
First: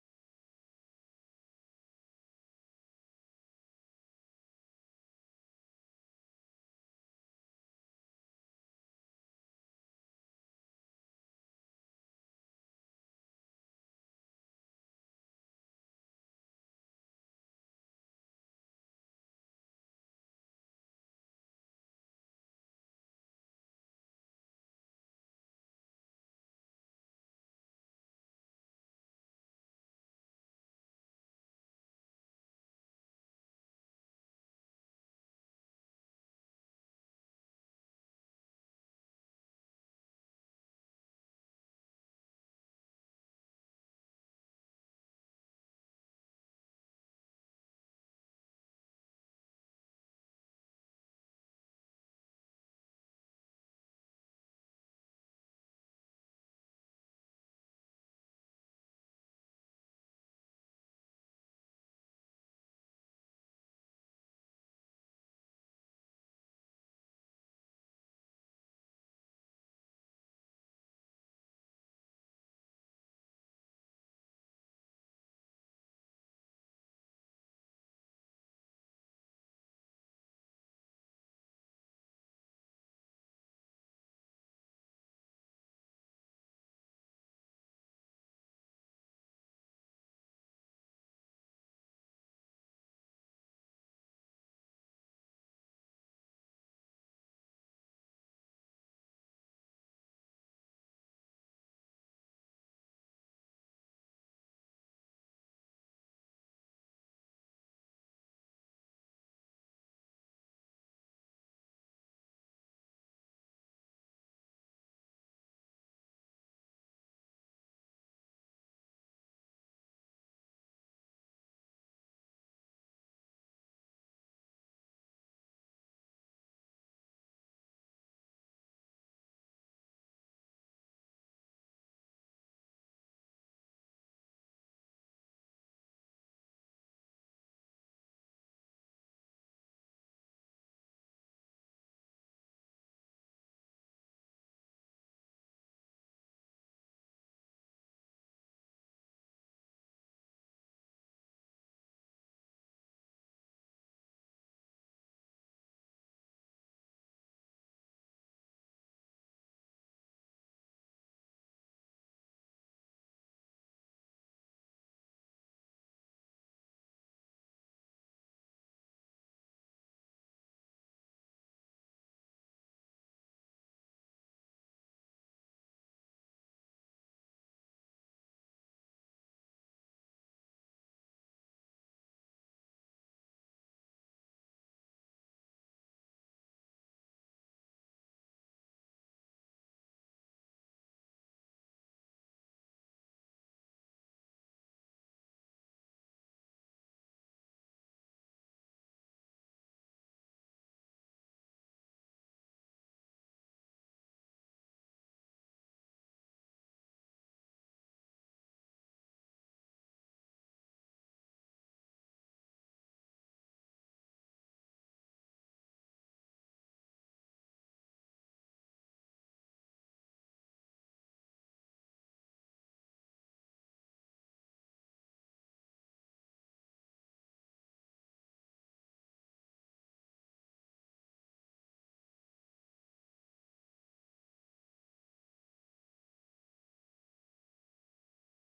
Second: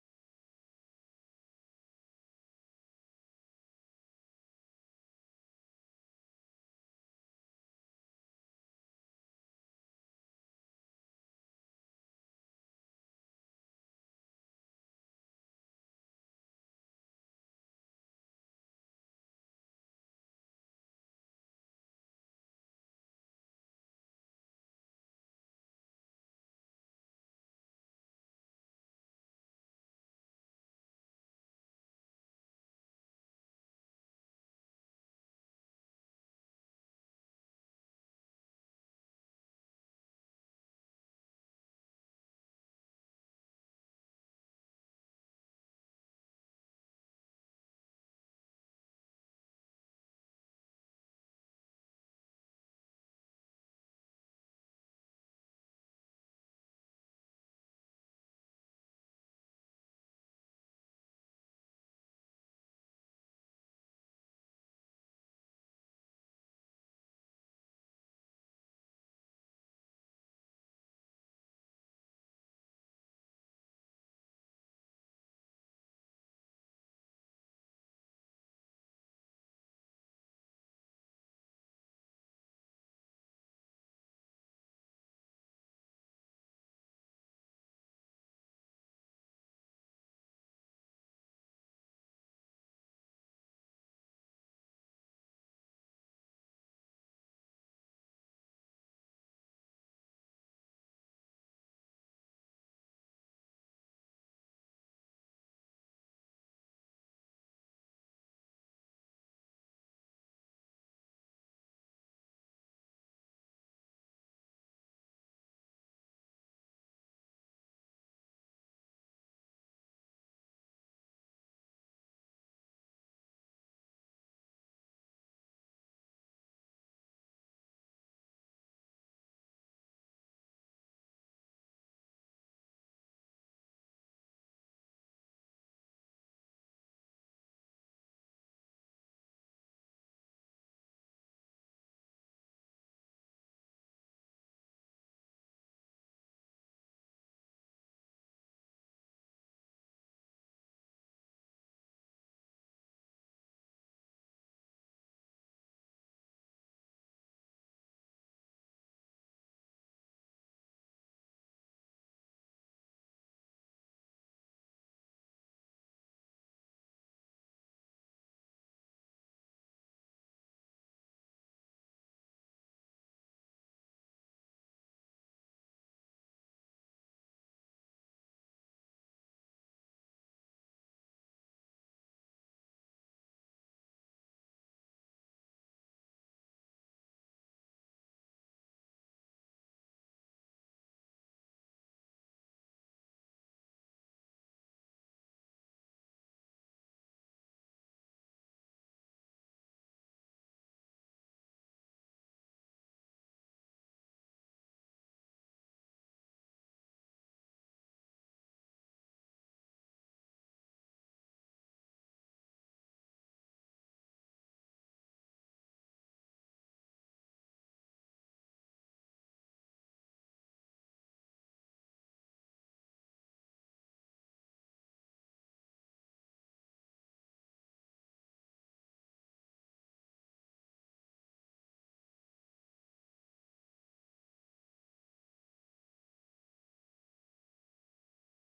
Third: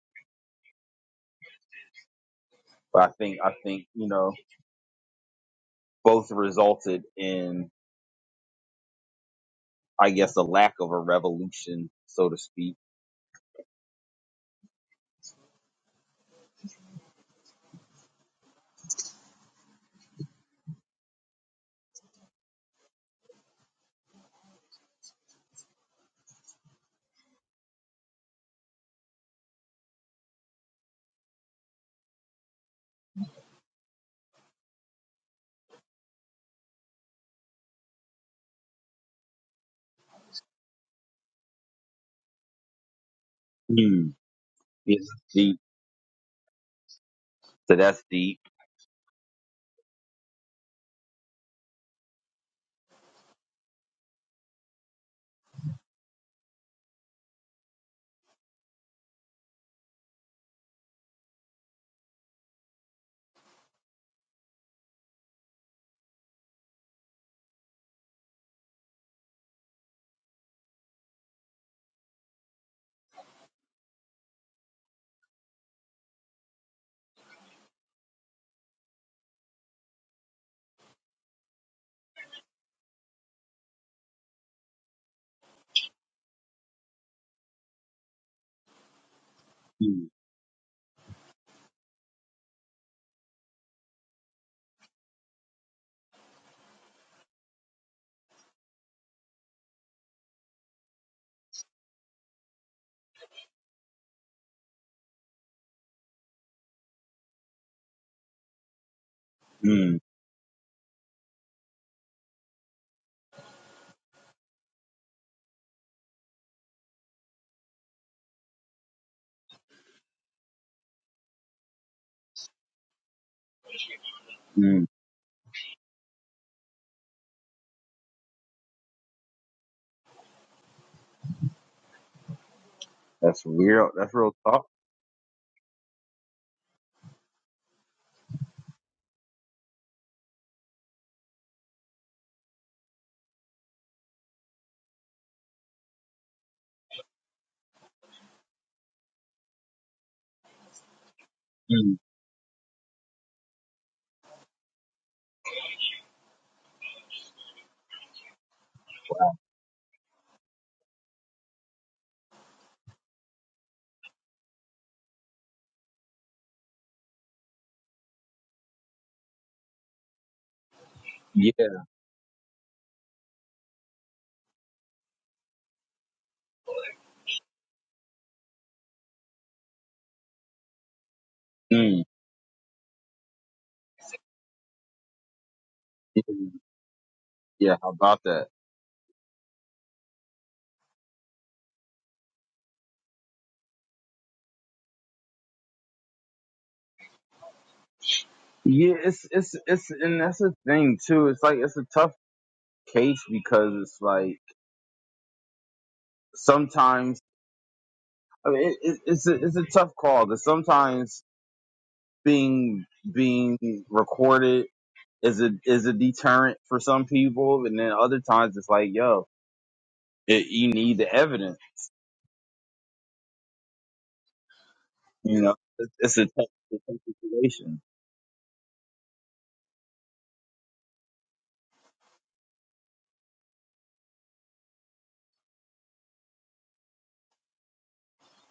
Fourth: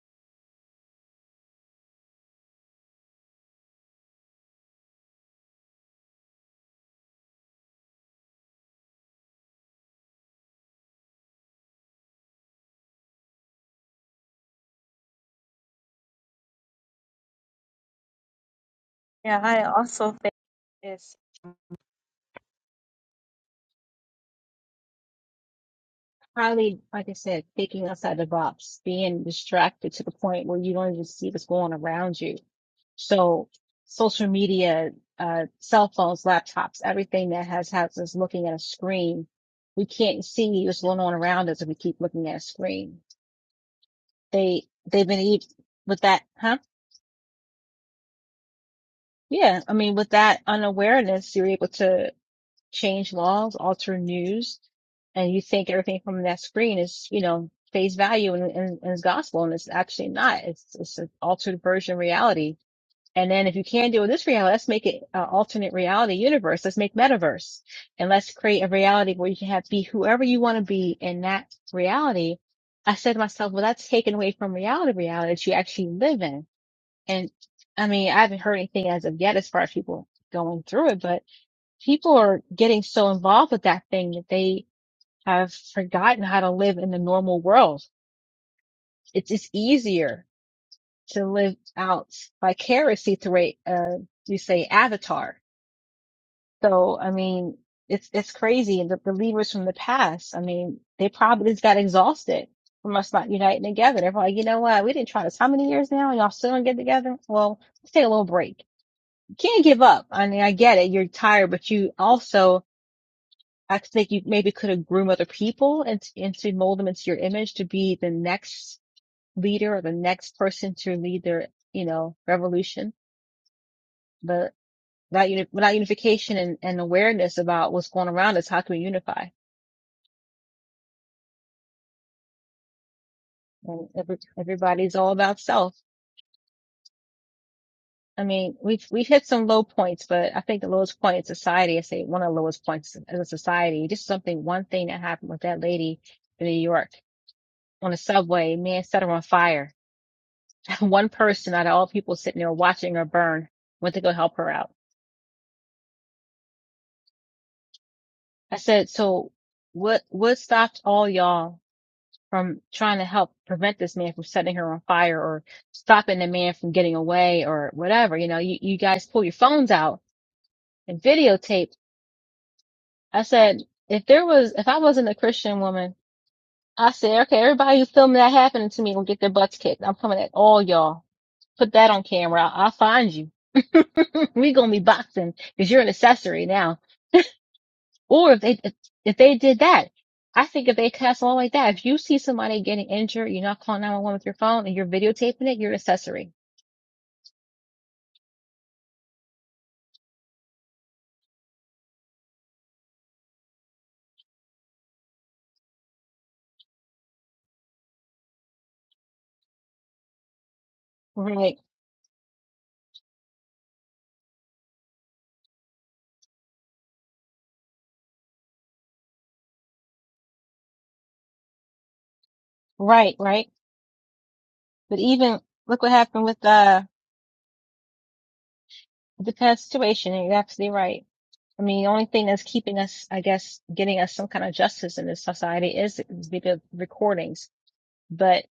B: But I think I think you know both resulted in I guess a lack of a revolution, so to speak.
A: Yeah, I also think it's Probably, like I said, thinking outside the box, being distracted to the point where you don't even see what's going on around you. So social media, uh, cell phones, laptops, everything that has has us looking at a screen, we can't see what's going on around us if we keep looking at a screen.
B: Mm,
A: They they've
B: it's
A: been ev-
B: deep.
A: with that, huh?
B: So that's deep.
A: Yeah, I mean, with that unawareness, you're able to change laws, alter news, and you think everything from that screen is, you know, face value and, and, and is gospel, and it's actually not. It's it's an altered version of reality. And then if you can't deal with this reality, let's make it an alternate reality universe. Let's make metaverse, and let's create a reality where you can have be whoever you want to be in that reality. I said to myself, well, that's taken away from reality, reality that you actually live in. And I mean, I haven't heard anything as of yet as far as people going through it, but people are getting so involved with that thing that they have forgotten how to live in the normal world. It's it's
B: Mm,
A: easier to live out vicariously through a uh, you say avatar. So I mean, it's it's crazy. And the believers from the past, I mean, they probably just got exhausted from us not uniting together. They're like, you know what? We didn't try this how many years now, and y'all still don't get together. Well, let's take a little break. You can't give
B: mm,
A: up. I mean, I get it. You're tired, but you also I think you maybe could have groomed other people and, and to mold them into your image to be the next leader or the next person to lead their, you know, revolution. But
B: mm.
A: without, uni- without unification and, and awareness about what's going around us, how can we unify?
B: That's
A: And
B: real. That's
A: every,
B: real talk.
A: everybody's all about self. I mean, we've, we've hit some low points, but I think the lowest point in society, I say one of the lowest points as a society, just something, one thing that happened with that lady in New York on the subway, man set her on fire one person out of all
B: Mm,
A: people sitting there watching her burn went to go help her out. I said, so what, what stopped all y'all from trying to help prevent this man from setting her on fire or stopping the man from getting away or whatever? You know, you, you guys pull your phones out and
B: yeah.
A: videotape. I said, if there was, if I wasn't a Christian woman, I said, okay, everybody who's filming that happening to me will get their butts kicked. I'm coming at all y'all. Put that on
B: Mm,
A: camera. I'll, I'll find you. we gonna be boxing because you're an accessory
B: mm.
A: now.
B: yeah. How about
A: Or if
B: that?
A: they if if they did that, I think if they cast law like that, if you see somebody getting injured, you're not calling 911 with your phone and you're videotaping it, you're an accessory.
B: Yeah. It's it's it's and that's the thing too. It's like it's a tough case because it's like sometimes I mean, it, it, it's a, it's a tough call. That sometimes
A: Right,
B: being being recorded is a is a deterrent for some people, and then other times it's like, yo, it, you need the evidence.
A: right, right. But even
B: You know,
A: look what
B: it's, it's
A: happened
B: a
A: with
B: tough,
A: uh,
B: it's a tough situation.
A: the past situation. and You're absolutely right. I mean, the only thing that's keeping us, I guess, getting us some kind of justice in this society is video recordings. But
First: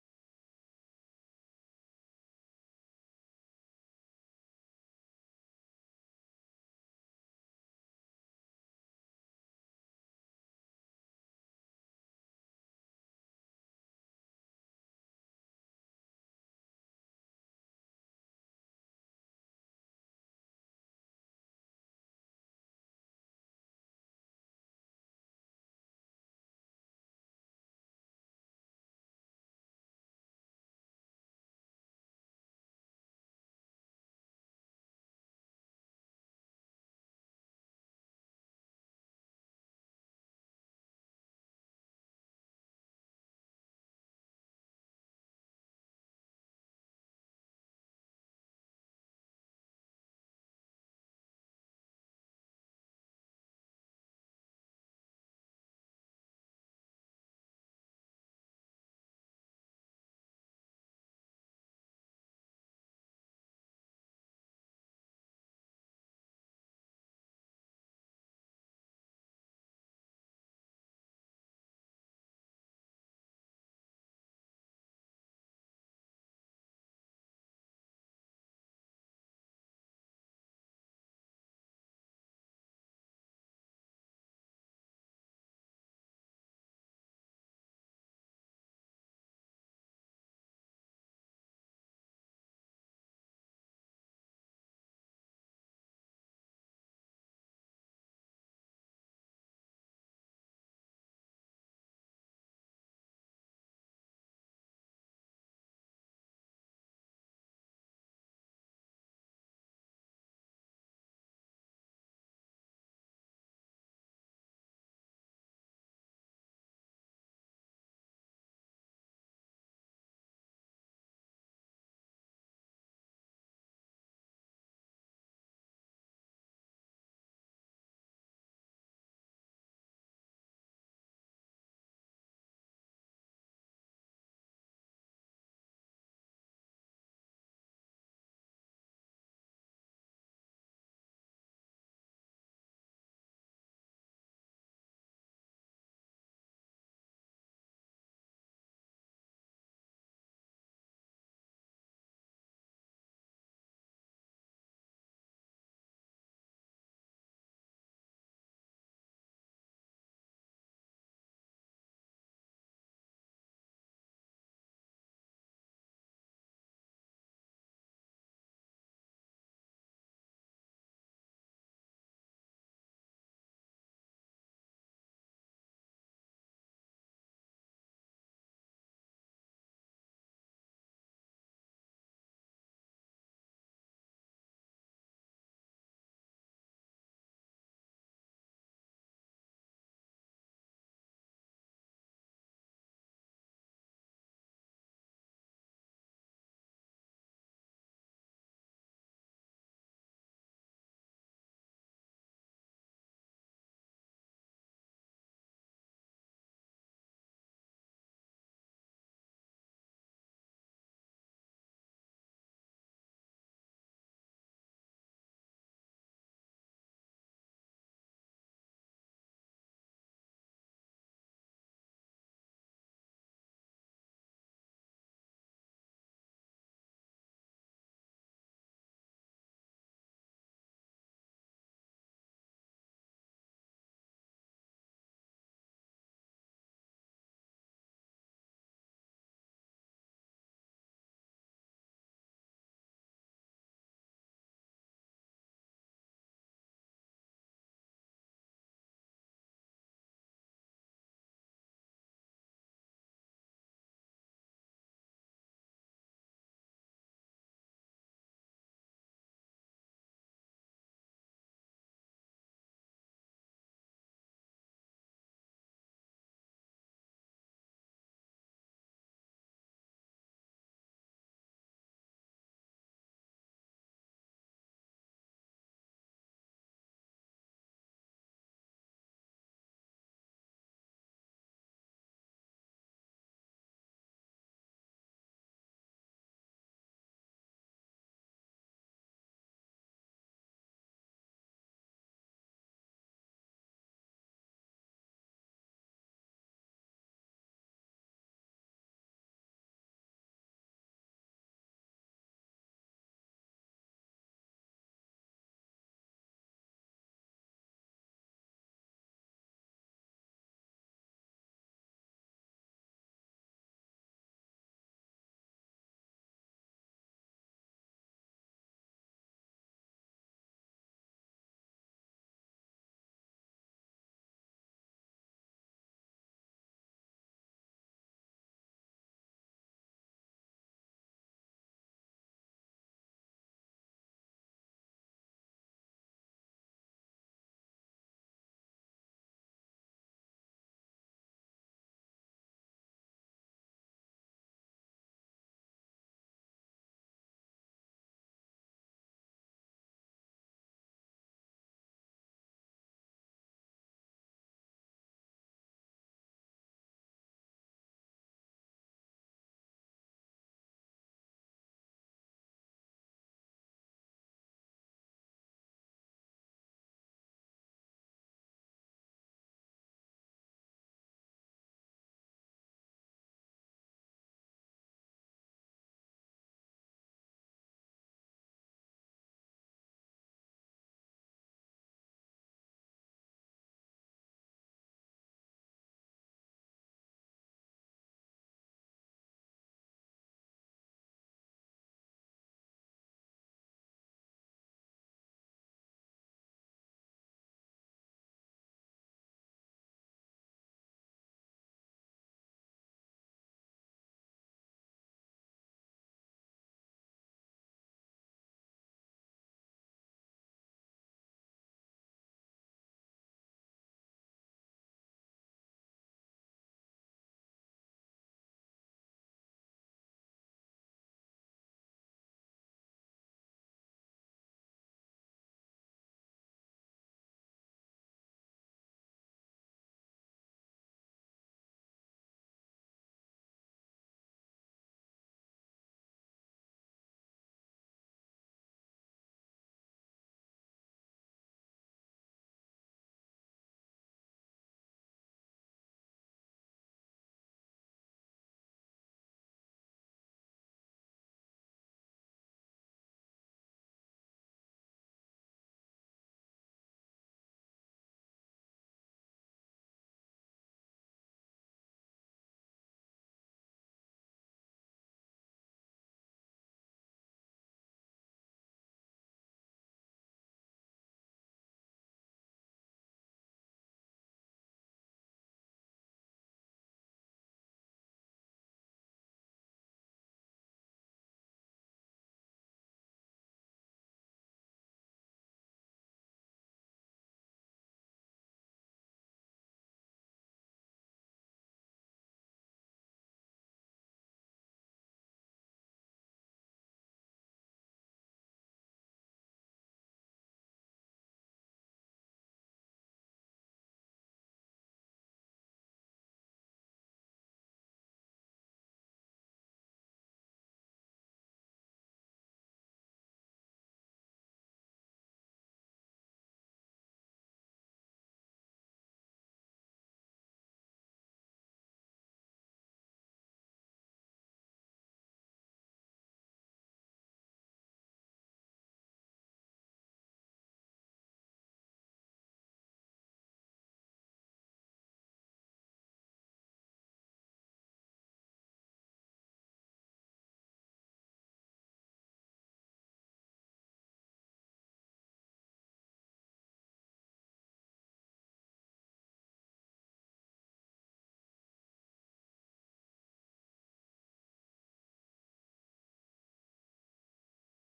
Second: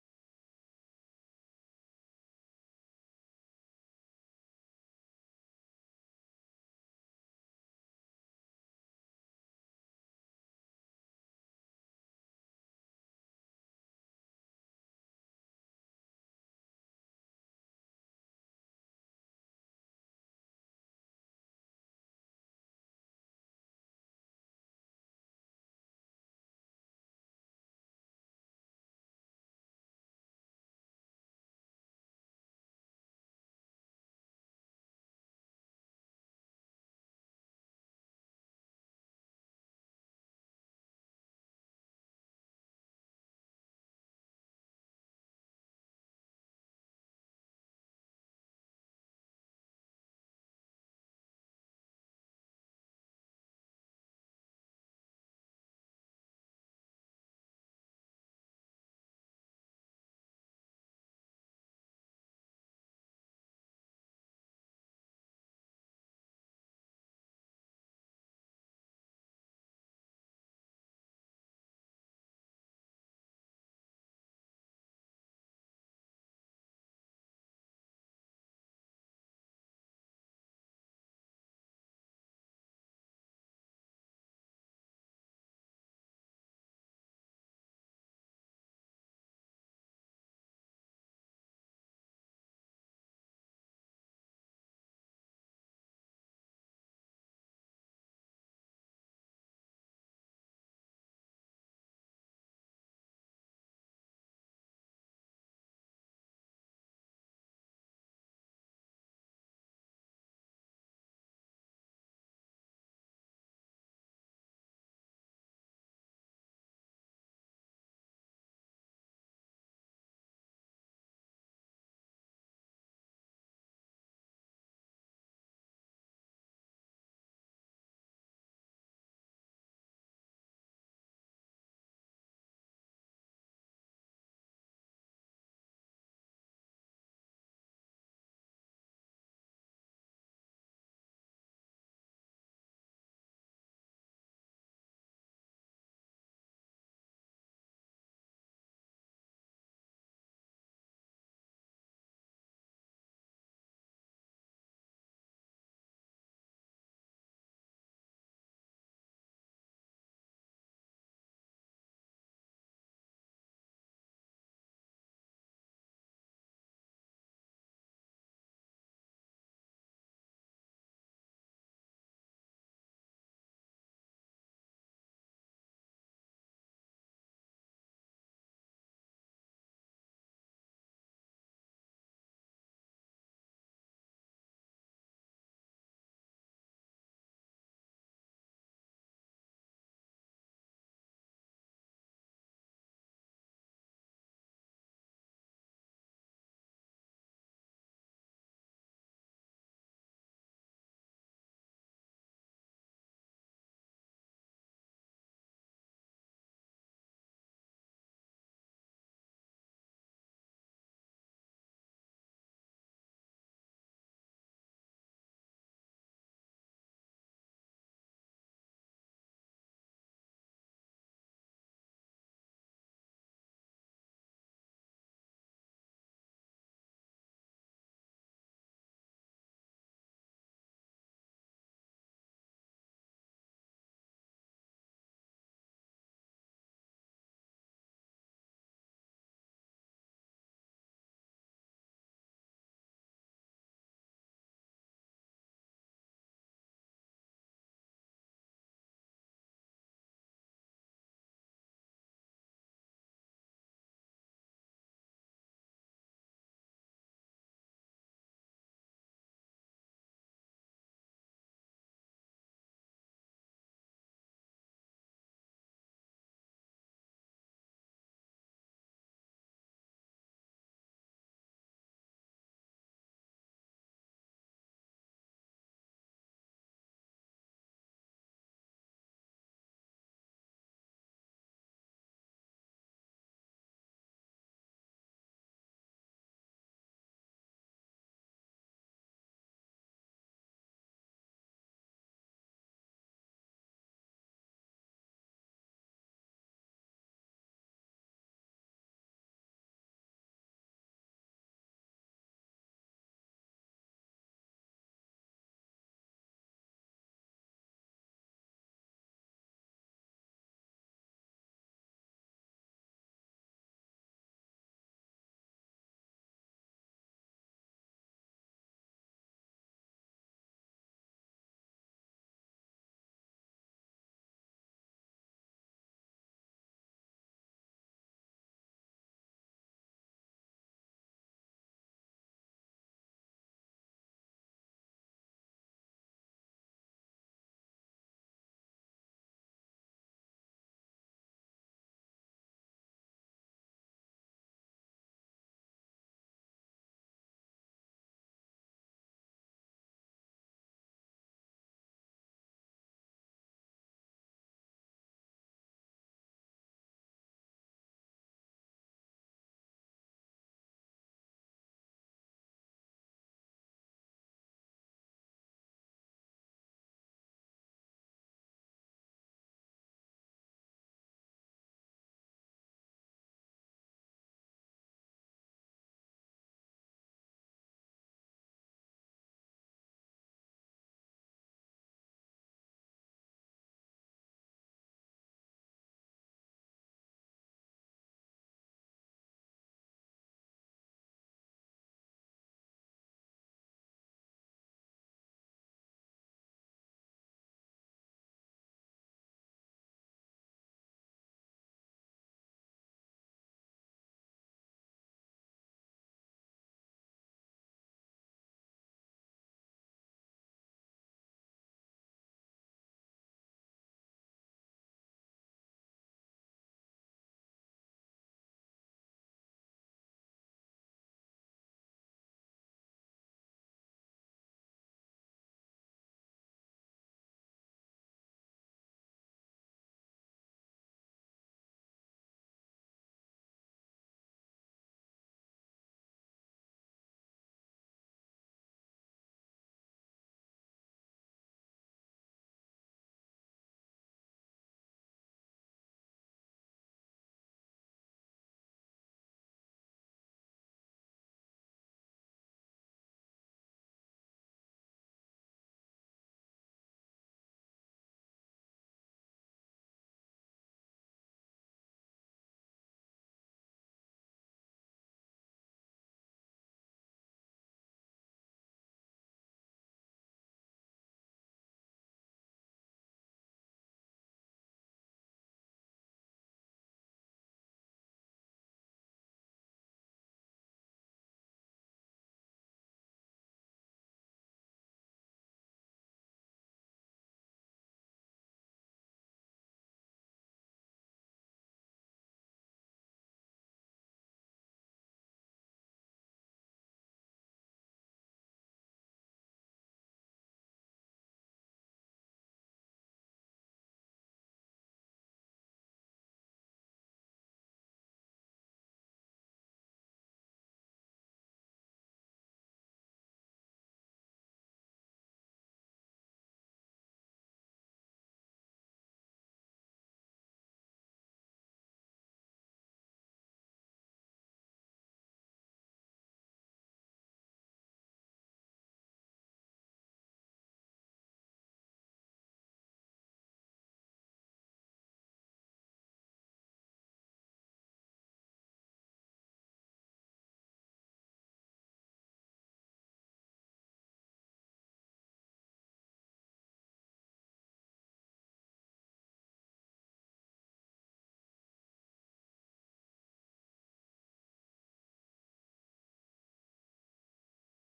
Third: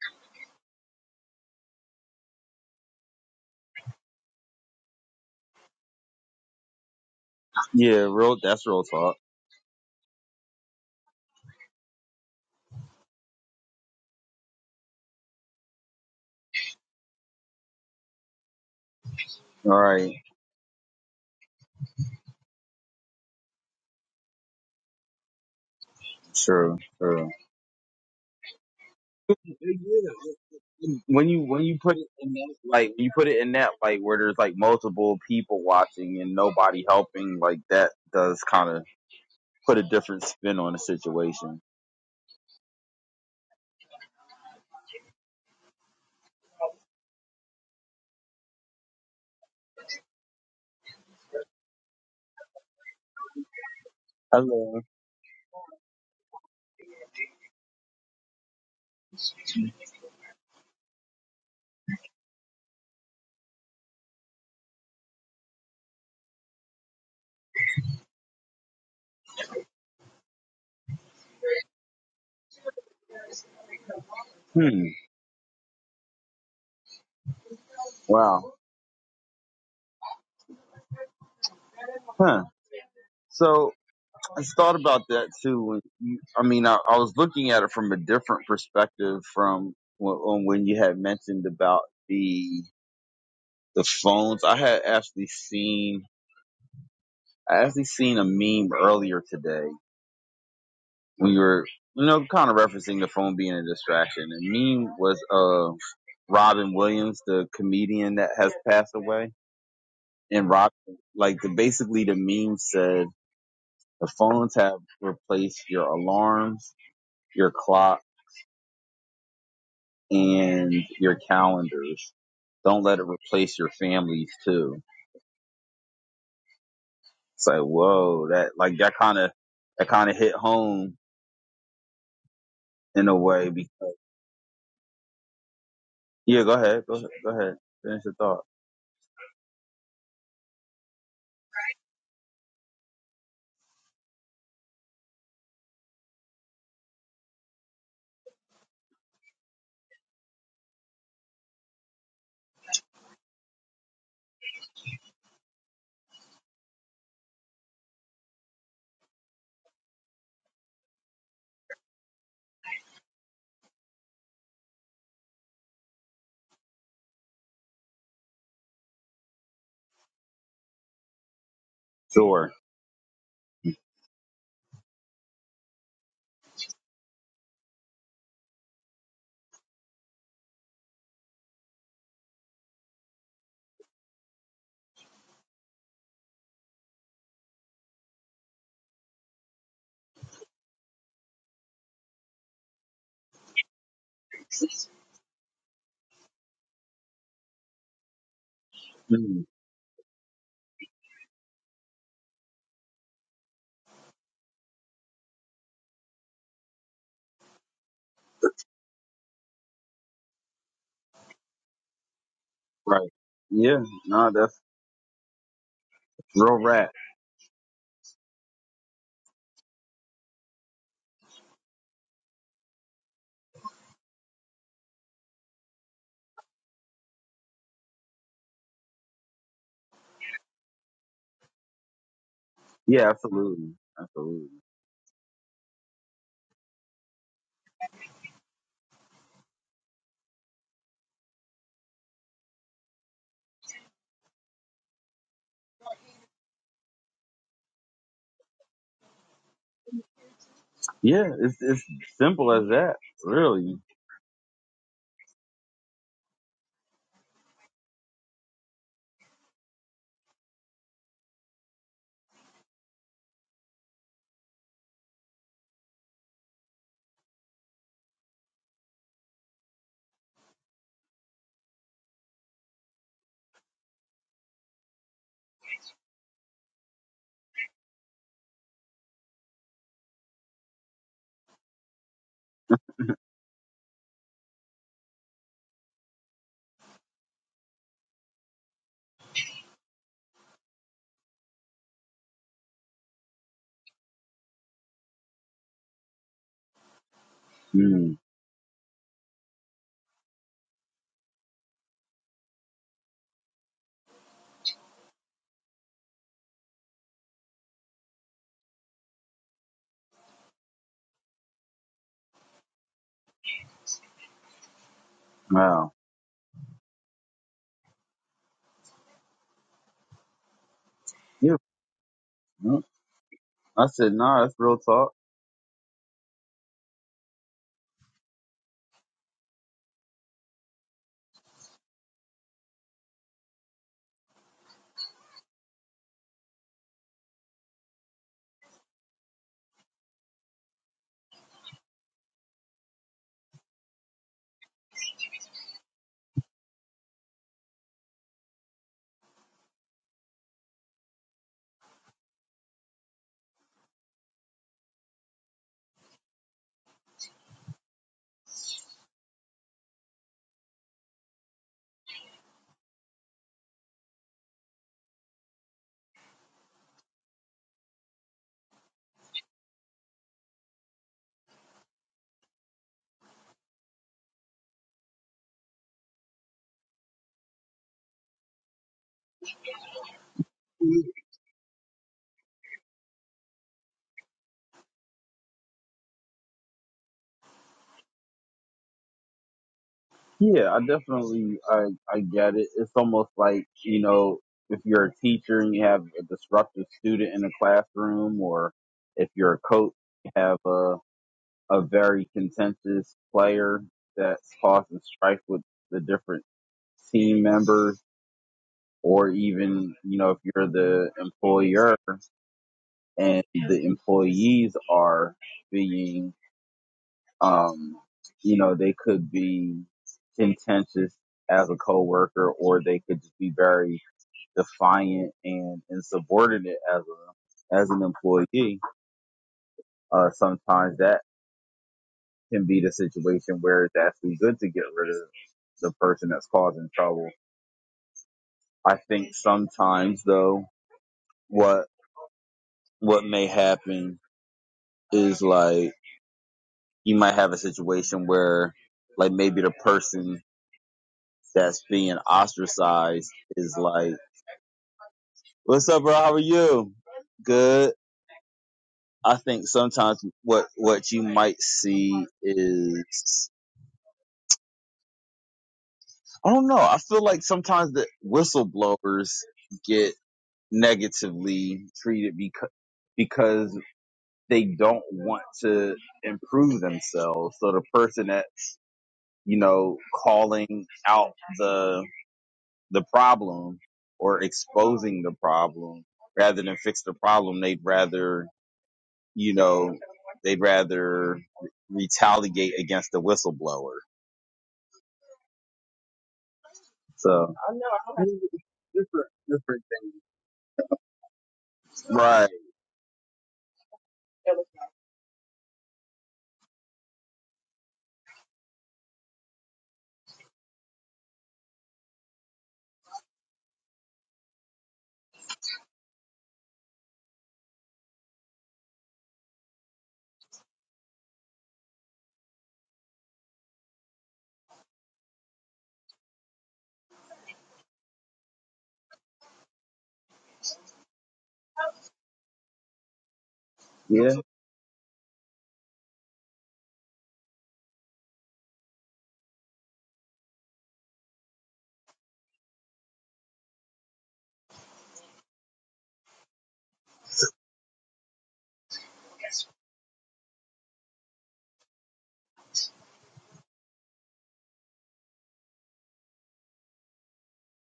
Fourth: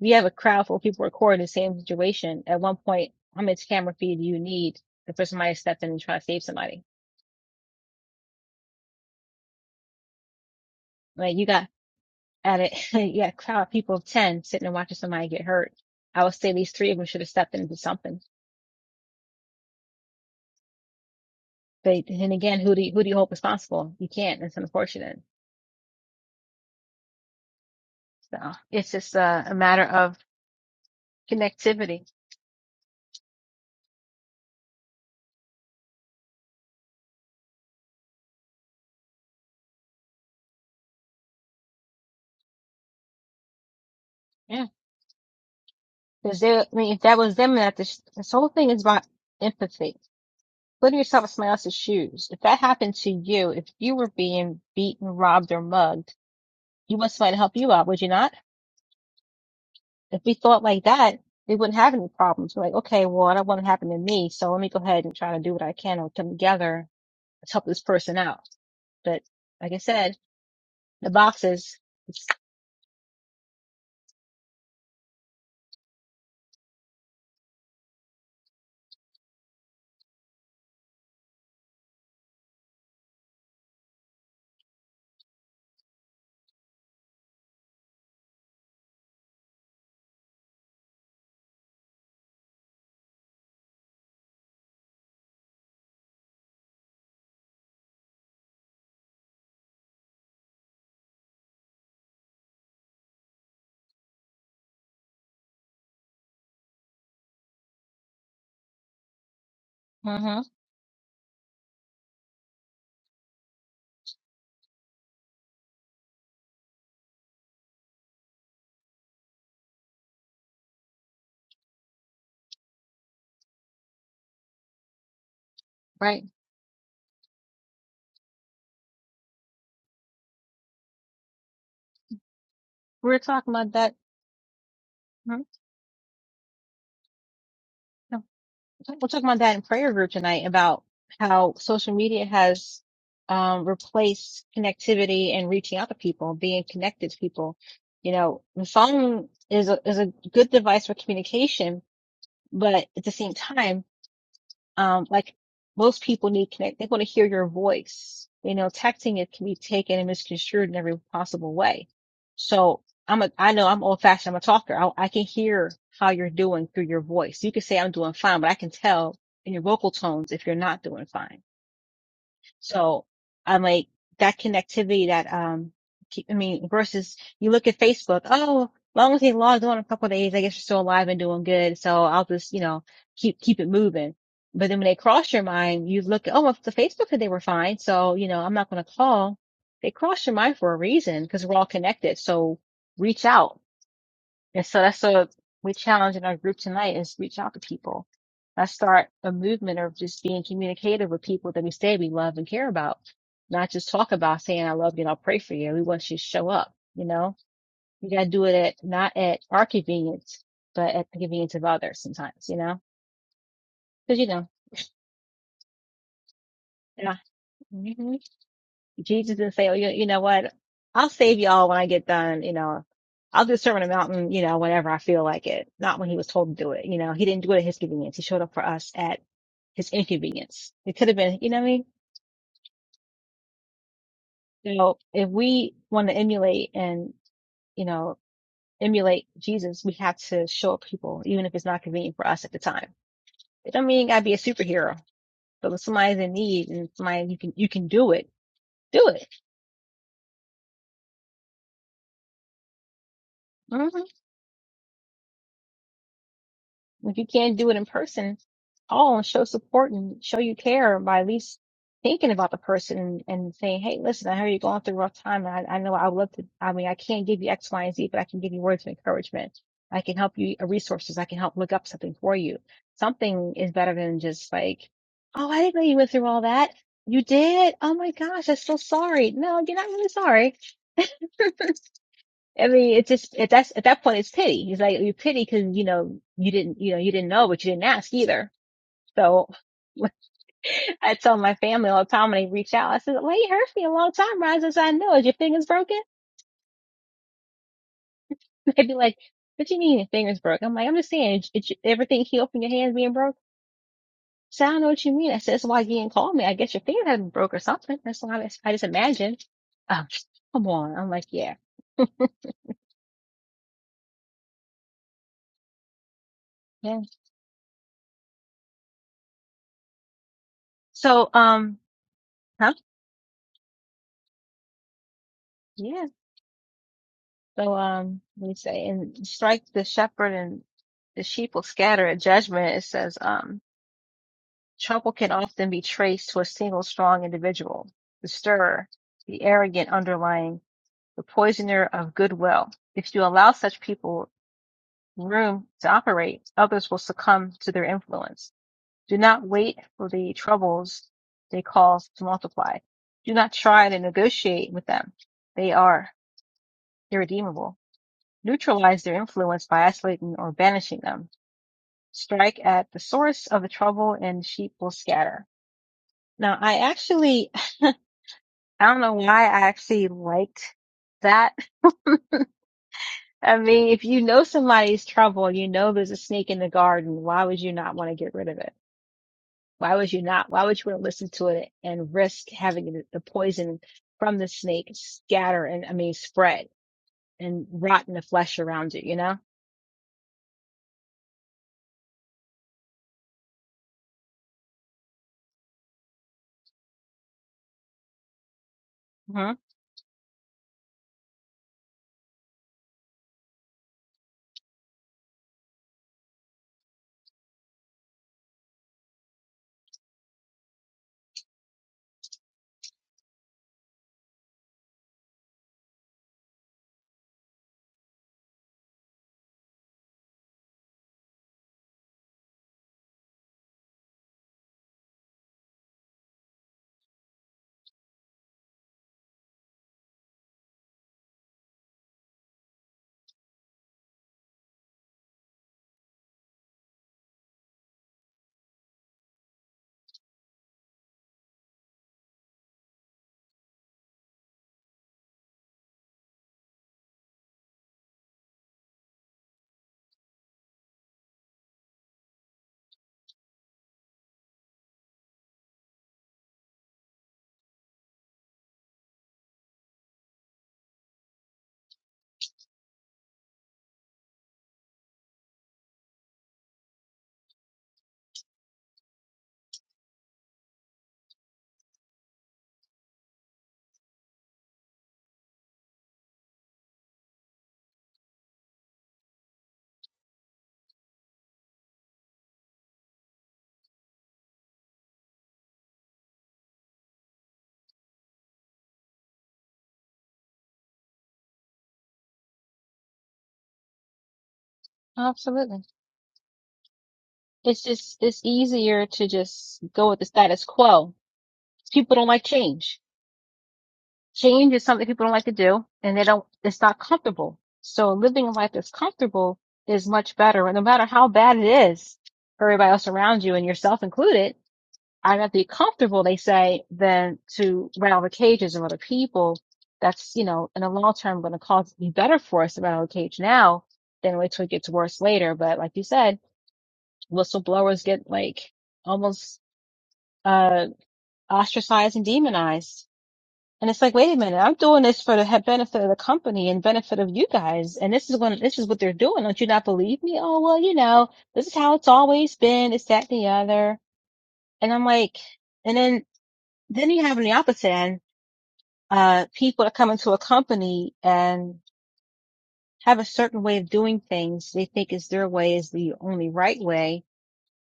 A: we have a crowd full of people recording the same situation. At one point, how much camera feed do you need for somebody to step in and try to save somebody?
B: Yeah, real. That's real talk.
A: Like you got at it, yeah, a crowd of people of 10 sitting and watching somebody get hurt. I would say at least three of them should have stepped in and did something.
B: All right,
A: But then again, who do you, who do you hold responsible? You can't. It's unfortunate.
B: true, true.
A: So it's just a,
B: Yeah.
A: a matter of
B: When you when you put it
A: connectivity.
B: in that like when you put it in that like where there's like multiple people watching and nobody helping, like that does kind of put a different spin on the situation.
A: Yeah. Cause they, I mean, if that was them, that this, this whole thing is about empathy. Putting yourself in somebody else's shoes. If that happened to you, if you were being
B: Hello.
A: beaten, robbed, or mugged, you want somebody to help you out, would you not? If we thought like that, we wouldn't have any problems. We're like, okay, well, I don't want it to happen to me, so let me go ahead and try to do what I can and come together. Let's help this person out. But like I said, the boxes,
B: Hmm. Wow. Huh. So I thought about that too. When you, I mean, I, I was looking at it from a different perspective from when, on when you had mentioned about the the phones. I had actually seen I actually seen a meme earlier today when you were you know kind of referencing the phone being a distraction. The meme was uh Robin Williams, the comedian that has passed away,
A: hmm
B: and Rob like the basically the meme said. The phones have replaced your alarms, your clock, and your calendars. Don't let it replace your families too.
A: right?
B: It's like, whoa, that like that kind of that kind of hit home in
A: We
B: a
A: were
B: way
A: talking about that.
B: because
A: mhm.
B: yeah, go ahead, go ahead, go ahead, finish your
A: No,
B: thought.
A: We're talking about that in prayer group tonight about how social media has um, replaced connectivity and reaching out to people, being connected to people. You know, the phone is a, is a good device for communication, but at the same time, um, like most people need connect. They want to hear your voice. You know, texting it can be taken and misconstrued in every possible way. So I'm a, I know I'm old fashioned. I'm a talker. I, I can hear how you're doing through your voice. You can say I'm doing fine, but I can tell in your vocal tones if you're not doing fine.
B: Sure,
A: So I'm like that connectivity that um keep- I mean versus you look at Facebook, oh, long as they logged on a couple of days, I guess you're still alive and doing good. So I'll just, you know, keep keep it moving. But then when they cross your mind, you look at, oh, well, the Facebook said they were fine. So, you know, I'm not going to call. They cross your mind for a reason because we're all connected. So reach out and so that's a we challenge in our group tonight is reach out to people. Let's start a
B: Mm,
A: movement of just being communicative with people that we say we love and care about. Not just talk about saying I love you and I'll pray for you. We want you to show up, you know? You gotta do it at not at our convenience, but at the convenience of others sometimes, you know?
B: right? Yeah,
A: Because you
B: no,
A: know,
B: that's real rap.
A: yeah. Mhm. Jesus didn't say, oh, you, you know what? I'll save y'all when I get done. You know, I'll do a sermon on a mountain, you know, whenever I feel like it. Not when he was told to do it. You know, he didn't do it at his convenience. He showed up for us at his inconvenience. It could have been, you know what I mean?
B: Yeah, absolutely, absolutely.
A: You know, if we want to emulate and, you know, emulate Jesus, we have to show up people, even if it's not convenient for us at the time. It don't mean you gotta be a superhero, but when somebody's in need and somebody you can, you can do it, do it.
B: Yeah, it's it's simple as that, really.
A: Mm-hmm. If you can't do it in person, call and show support and show you care by at least thinking about the person and, and saying, Hey, listen, I heard you're going through a rough time. And I, I know I would love to, I mean, I can't give you X, Y, and Z, but I can give you words of encouragement. I can help you uh, resources. I can help look up something for you. Something is better than just like, Oh, I didn't know you went through all that. You did. Oh my gosh. I'm so sorry. No, you're not really sorry. I mean, it's just at that at that point, it's pity. It's like you pity because you know you didn't you know you didn't know, but you didn't ask either. So I tell my family all the time when they reach out, I said, "Well, you hurt me a long time, Ron. Since I know, is your fingers broken?"
B: Mm,
A: They'd be like, "What do you mean your fingers broke?" I'm like, "I'm just saying, is, is everything healed from your hands being broke?" So I don't know what you mean. I said, "That's why you didn't call me. I guess your fingers had not broke or something." That's why I, just- I just imagined. Oh, come on. I'm like, yeah,
B: wow.
A: yeah. So,
B: Yeah,
A: um, huh?
B: no, I said, nah, that's real talk.
A: yeah. So um we say and strike the shepherd and the sheep will scatter at judgment. It says um trouble can often be traced to a single strong individual, the stirrer, the arrogant underlying, the poisoner of goodwill. If you allow such people room to operate, others will succumb to their influence. Do not wait for the troubles they cause to multiply. Do not try to negotiate with them. They are irredeemable. Neutralize their influence by isolating or banishing them. Strike at the source of the trouble and the sheep will scatter. Now, I actually, I don't know why I actually liked that. I mean, if you know somebody's trouble, you know there's a snake in the garden, why would you not want to get rid of it? Why would you not? Why would you want to listen to it and risk having the poison from the snake scatter and, I mean, spread and rot in the flesh around you, you know?
B: Yeah, I definitely I I get it. It's almost like, you know, if you're a teacher and you have a disruptive student in a classroom or if
A: hmm
B: you're a coach you have a a very contentious player that's causing strife with the different team members or even, you know, if you're the employer and the employees are being Um, you know, they could be contentious as a coworker, or they could just be very defiant and insubordinate as a as an employee. Uh, sometimes that can be the situation where it's actually good to get rid of the person that's causing trouble. I think sometimes though, what what may happen is like you might have a situation where like maybe the person that's being ostracized is like What's up, bro? How are you? Good. I think sometimes what what you might see is I don't know. I feel like sometimes the whistleblowers get negatively treated because because they don't want to improve themselves. So the person that you know calling out the the problem or exposing the problem rather than fix the problem, they'd rather you know, they'd rather retaliate against the whistleblower.
A: Absolutely.
B: So,
A: It's just it's easier
B: Different,
A: to
B: different.
A: just go with the status quo. People don't like
B: right.
A: change. Change is something people don't like to do, and they don't. It's not comfortable. So living a life that's comfortable is much better. And no matter how bad it is for everybody else around you and yourself included, I'd rather be comfortable, they say, than to run out of cages of other people. That's you know, in the long term, going to cause it be better for us to run out of cage now than wait till it gets worse later. But like you said, whistleblowers get like almost uh, ostracized and demonized. And it's like, wait
B: Yeah.
A: a minute, I'm doing this for the benefit of the company and benefit of you guys. And this is when, this is what they're doing. Don't you not believe me? Oh, well, you know, this is how it's always been. It's that, and the other. And I'm like, and then, then you have on the opposite end, uh, people that come into a company and have a certain way of doing things. They think is their way is the only right way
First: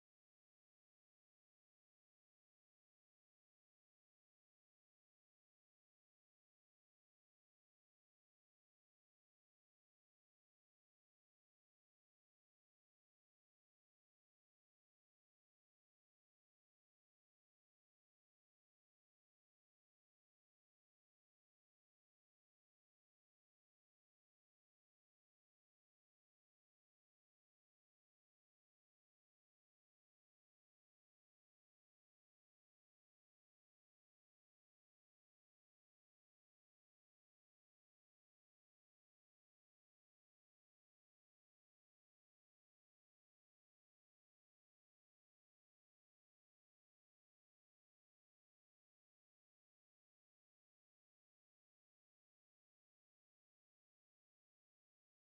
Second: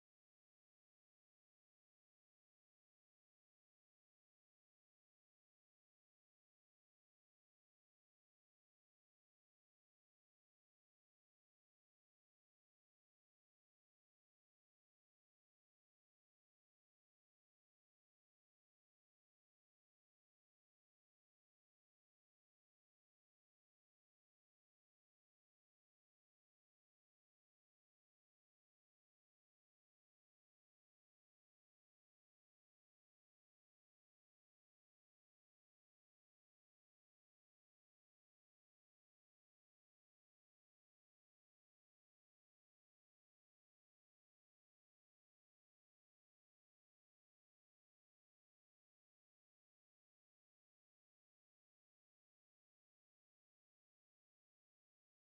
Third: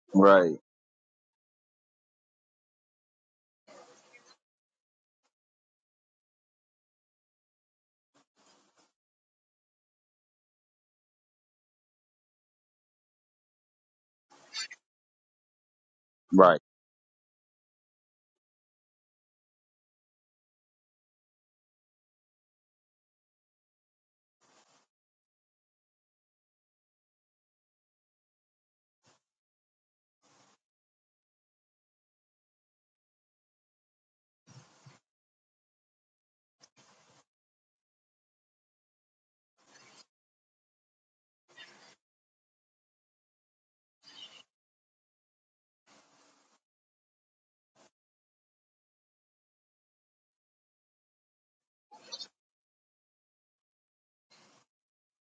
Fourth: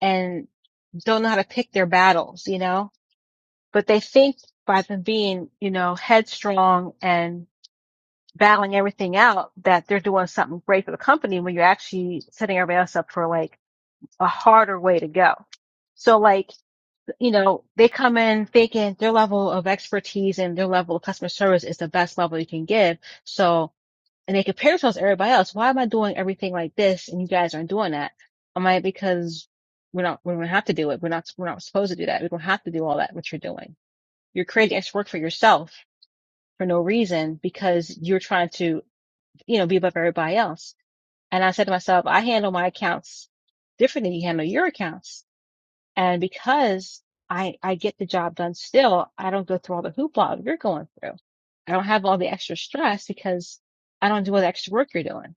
A: and
B: Right.
A: don't know how to pick their battles, you know? but they think by them being, you know, headstrong and battling everything out that they're doing something great for the company when you're actually setting everybody else up for like a harder way to go. So like,
B: Right.
A: you know, they come in thinking their level of expertise and their level of customer service is the best level you can give. So, and they compare themselves to everybody else. Why am I doing everything like this and you guys aren't doing that? Am I because we're not, we don't have to do it. We're not, we're not supposed to do that. We don't have to do all that, what you're doing you're creating extra work for yourself for no reason because you're trying to, you know, be above everybody else. And I said to myself, I handle my accounts different than you handle your accounts. And because I, I get the job done still, I don't go through all the hoopla you're going through. I don't have all the extra stress because I don't do all the extra work you're doing.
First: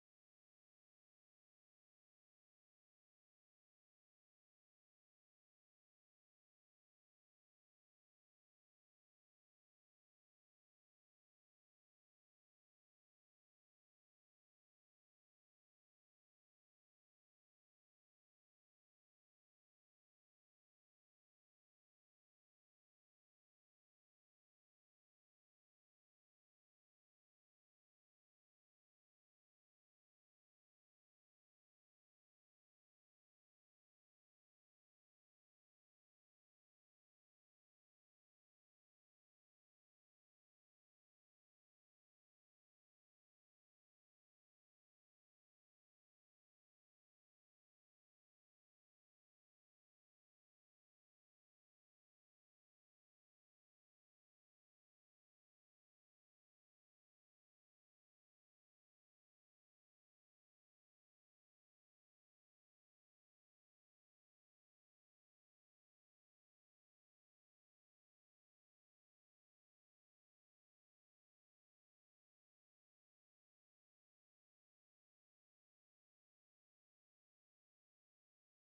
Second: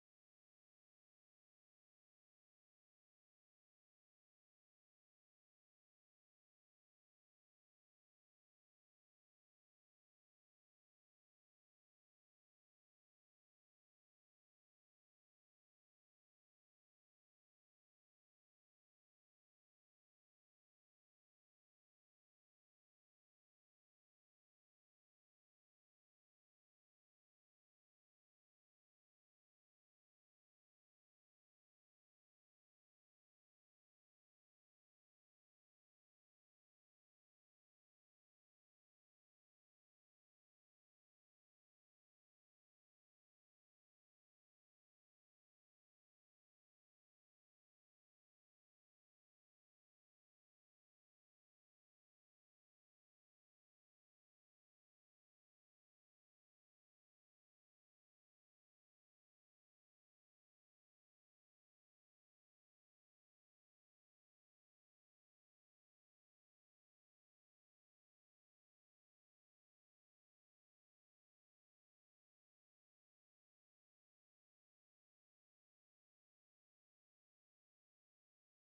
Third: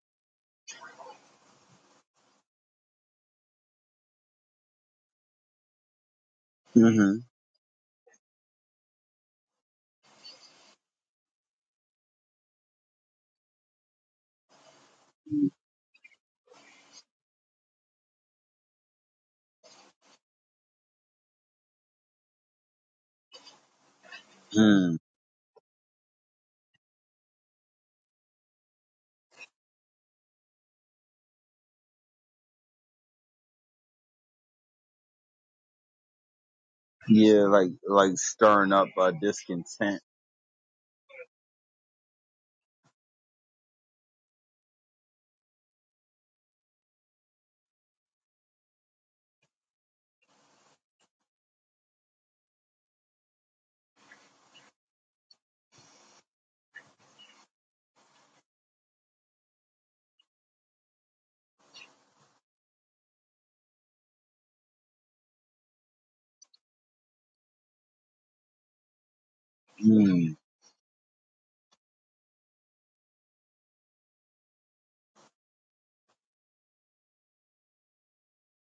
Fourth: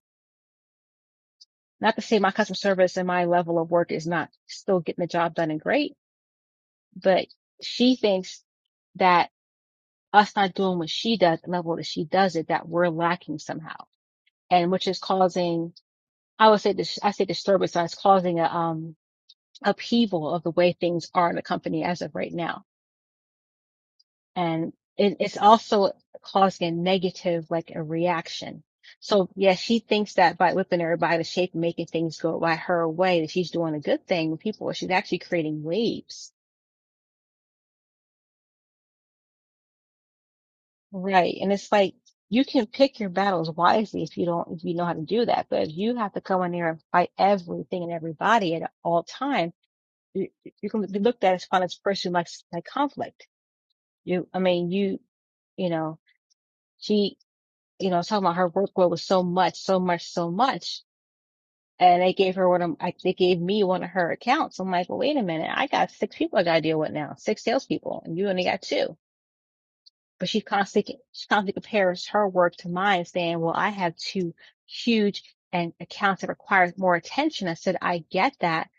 A: Not to say my customer service and my level of work is not still getting the job done and great,
B: hmm
A: but she thinks that us not doing what she does, the level that she does it, that we're lacking somehow, and which is causing, I would say, dis- I say disturbance, so it's causing a um upheaval of the way things are in the company as of right now, and
B: Mm.
A: it, it's also causing a negative, like a reaction. So yeah, she thinks that by whipping everybody to shape and making things go by her way, that she's doing a good thing with people. She's actually creating waves
B: Yeah, like like stirring up uh, discontent.
A: Right. And it's like you can pick your battles wisely if you don't, if you know how to do that. But if you have to come in there and fight everything and everybody at all time, you, you can be looked at as fun as a person who likes like conflict. You, I mean, you, you know, she, you know, talking about her workload was so much, so much, so much. And they gave her one of, I, they gave me one of her accounts. I'm like, well, wait a minute. I got six people I got to deal with now, six salespeople and you only got two. But
B: Mm.
A: she constantly, she constantly compares her work to mine, saying, well, I have two huge and accounts that require more attention. I said, I get that,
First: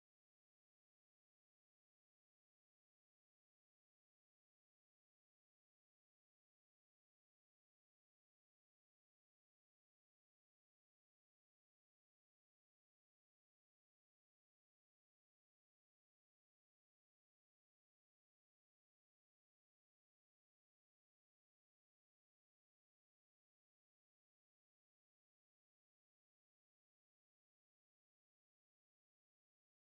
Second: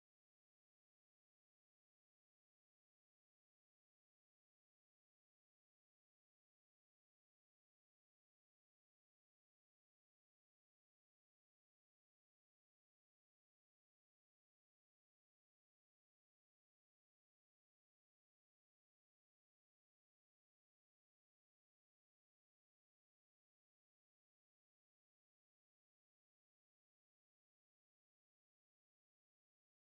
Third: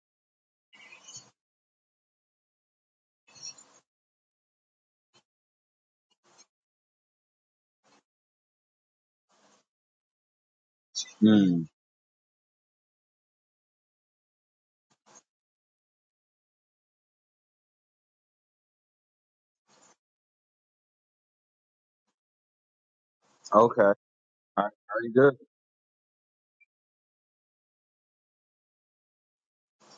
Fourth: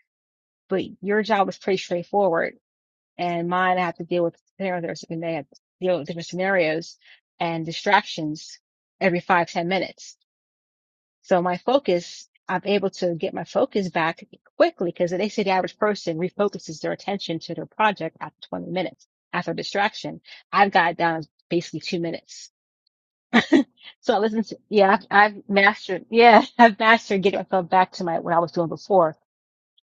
A: but your job is pretty straightforward. And mine, I have to deal with scenarios, and they have to deal with different scenarios and distractions every five, ten minutes. So my
B: Mm.
A: focus, I'm able to get my focus back quickly because they say the average person refocuses their attention to their project after 20 minutes after distraction. I've got it down basically two minutes.
B: Okay. All
A: So I listen to,
B: right.
A: yeah, I've,
B: Very good.
A: I've mastered, yeah, I've mastered getting myself back to my, what I was doing before.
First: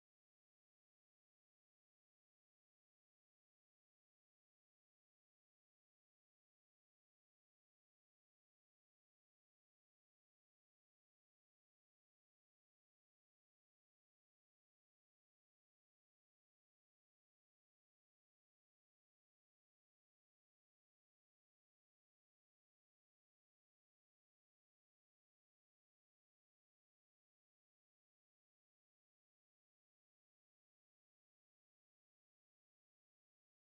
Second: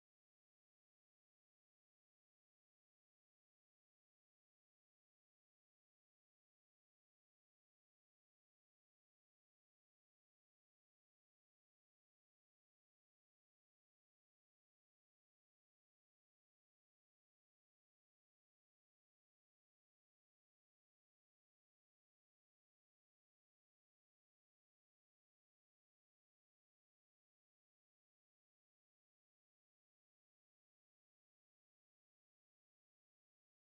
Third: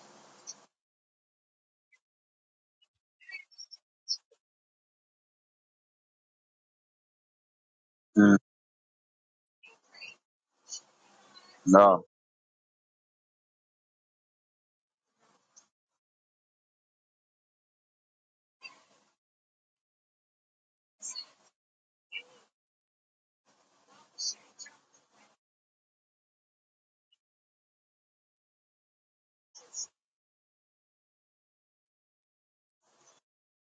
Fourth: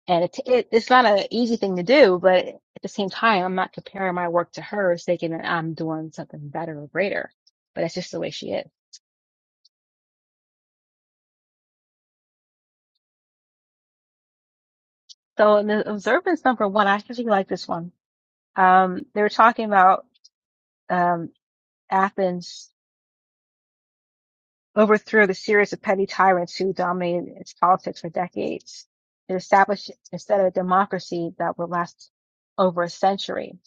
A: And it, it, it's not an easy thing to do, but at the same time, I'm not comparing my work to hers, thinking that I'm doing something better or greater, but that's just the way
B: Mm.
A: she is.
B: No.
A: So in the observance number one, I actually like this one. Um, they were talking about, um, Athens overthrew the series of petty tyrants who dominated its politics for decades. It established instead of a democracy that would last over a century